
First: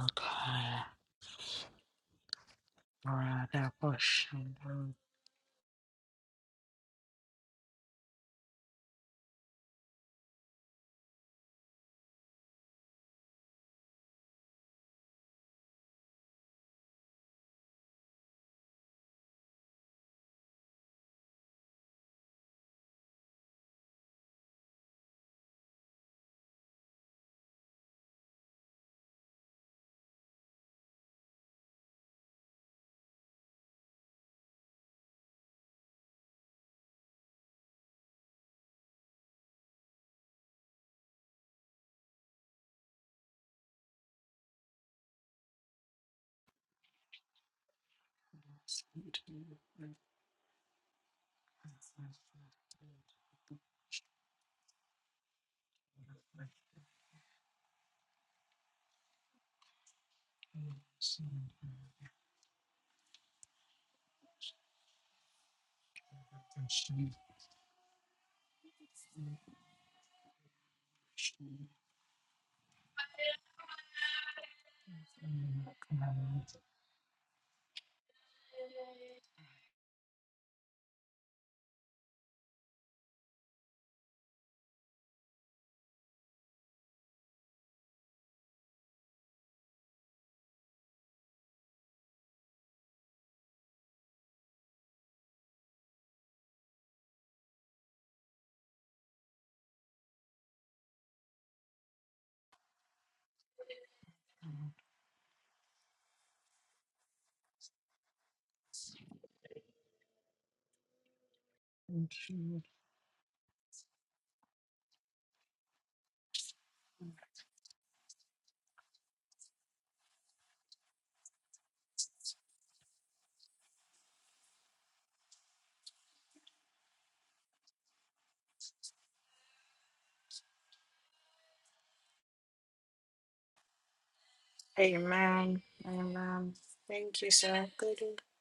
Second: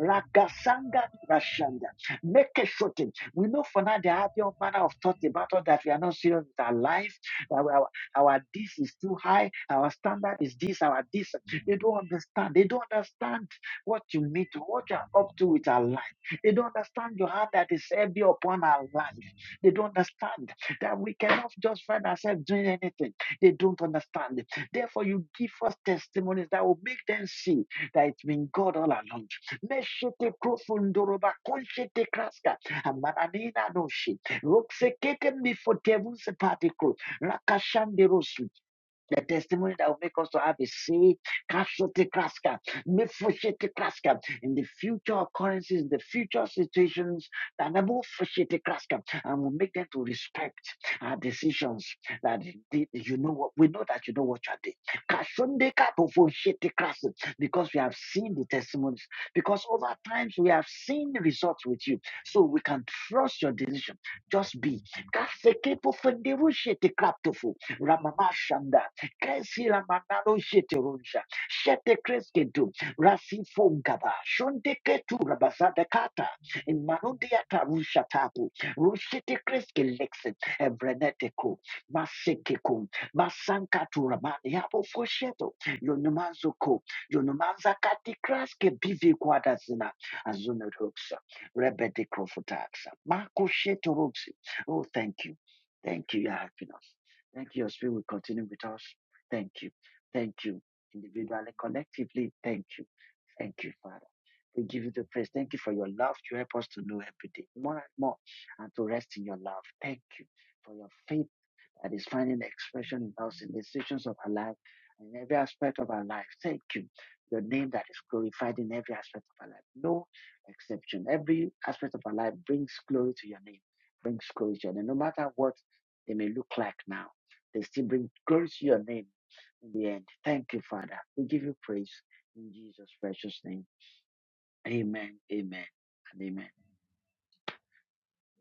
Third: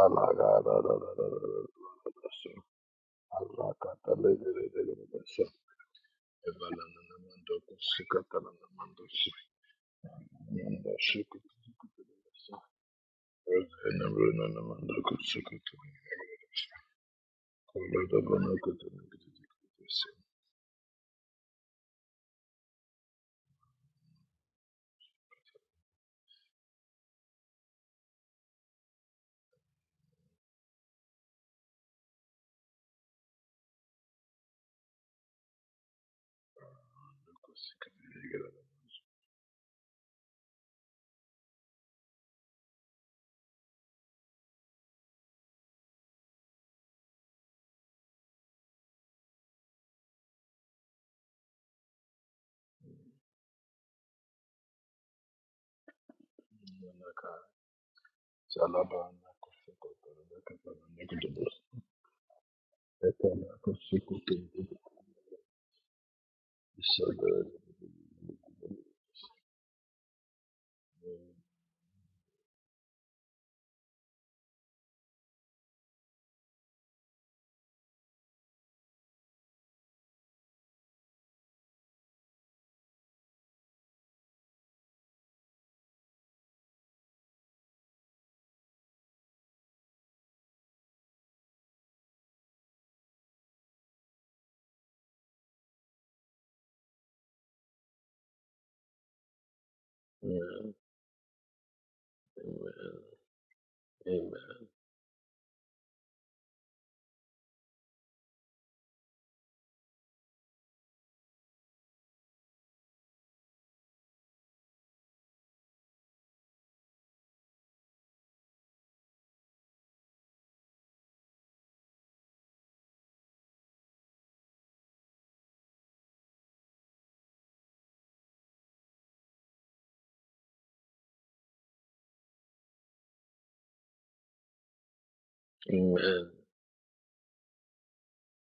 [SPEAKER 1] Ragasanga rashanda. Make a shorten. We know for now they have your manner of thought about us that we are not serious with our life. That our our this is too high, our standard is this, our this. They don't understand. They don't understand what you need to, what you are up to with our life. They don't understand your heart that is heavy upon our life. They don't understand that we cannot just find ourselves doing anything. They don't understand. it. Therefore, you give us testimonies that will make them see that it's been God all along. Meshete profundoroba konshete kraska amananina noshi roksekeke mifotevu sepatikro rakashanderos the testimony that will make us to have a say, casualty crasker, mefushete crasker, in the future occurrences, in the future situations, that mefushete crasker, and will make them to respect our decisions. That they- you know what we know that you know what you are doing. Kashunde kapofushete crasker, Because we have seen the testimonies,
[SPEAKER 3] Salabana,
[SPEAKER 1] because
[SPEAKER 3] Kushaka,
[SPEAKER 1] over times we
[SPEAKER 3] Kushaka,
[SPEAKER 1] have
[SPEAKER 3] Kushaka,
[SPEAKER 1] seen the
[SPEAKER 3] Kushaka,
[SPEAKER 1] results with you, so we can trust
[SPEAKER 3] Amen.
[SPEAKER 1] your decision. Just be. Kasekepofunderushete kraptofu, Ramamashanda. Kresi la manalo shete runja Shete kreske du. Rasi fongaba. Shonde ketu rabazada kata. In manundia tarusha tabu. Rushete kreske lexen. Evreneteko. Masekeko. Masankatu ramani. Yabo fosheto. Yonumanzuko. Yonumanza kati kreske bivi kwadazina. Azunuruksa. Rebede krofutaksa. Mako sheteruksa. Oh, thank you. Thank you, your happiness. Thank you, your spirit will continue with us. Thank you. Thank you. Individually, collectively, thank you. Thank you, Father.
[SPEAKER 3] Amen.
[SPEAKER 1] We give you the praise. Thank you for your love. You help us to know every day more and more and to rest in your love. Thank you for your faith that is finding expression in us in the decisions of our life and in every aspect of our life. Thank you. Your name that is glorified in every aspect of our life. No exception. Every aspect of our life brings glory to your name, brings glory to your name. No matter what they may look like now, they still bring glory to your name in the end. Thank you, Father. We give you praise in Jesus' precious name. Amen, amen, and amen.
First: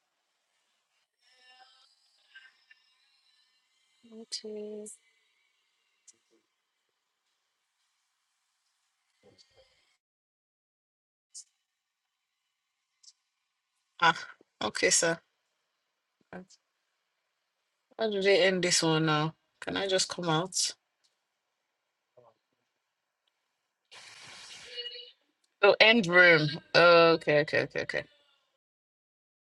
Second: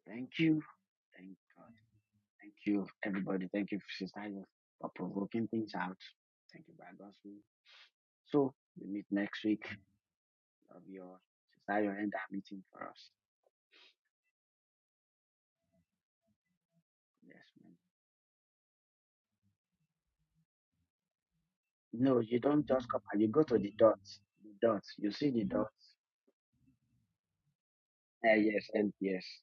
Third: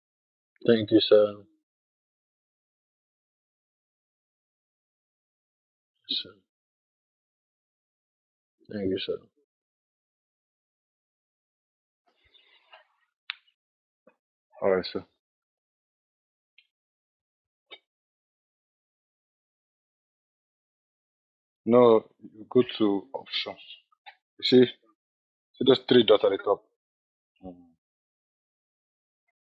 [SPEAKER 1] Thank you.
[SPEAKER 3] Thank you,
[SPEAKER 1] Thank
[SPEAKER 3] sir.
[SPEAKER 1] God. Thank you, everybody. Thank you, Sister Isaac, for
[SPEAKER 2] yes.
[SPEAKER 1] provoking things out.
[SPEAKER 3] Sir,
[SPEAKER 1] Thank you, by God's will. So, we
[SPEAKER 3] Thank you,
[SPEAKER 1] meet
[SPEAKER 3] sir.
[SPEAKER 1] next week. Love you all. Sister Ayo, end our meeting for us.
[SPEAKER 2] Ah,
[SPEAKER 3] All right,
[SPEAKER 2] okay,
[SPEAKER 3] sir.
[SPEAKER 2] sir. How
[SPEAKER 1] Yes, ma'am.
[SPEAKER 2] do they end this one now? Can I just come out?
[SPEAKER 3] No,
[SPEAKER 1] No, you
[SPEAKER 3] you go
[SPEAKER 1] don't just come
[SPEAKER 3] to
[SPEAKER 1] out. You go to
[SPEAKER 3] options.
[SPEAKER 1] the dots.
[SPEAKER 3] You see,
[SPEAKER 1] The
[SPEAKER 3] see
[SPEAKER 1] dots. You see the dots.
[SPEAKER 2] Oh,
[SPEAKER 3] those three
[SPEAKER 2] end
[SPEAKER 3] dots at the
[SPEAKER 2] room.
[SPEAKER 3] top.
[SPEAKER 2] Oh, okay, okay,
[SPEAKER 3] Mm.
[SPEAKER 2] okay, okay.
[SPEAKER 1] Eh, yes, and yes.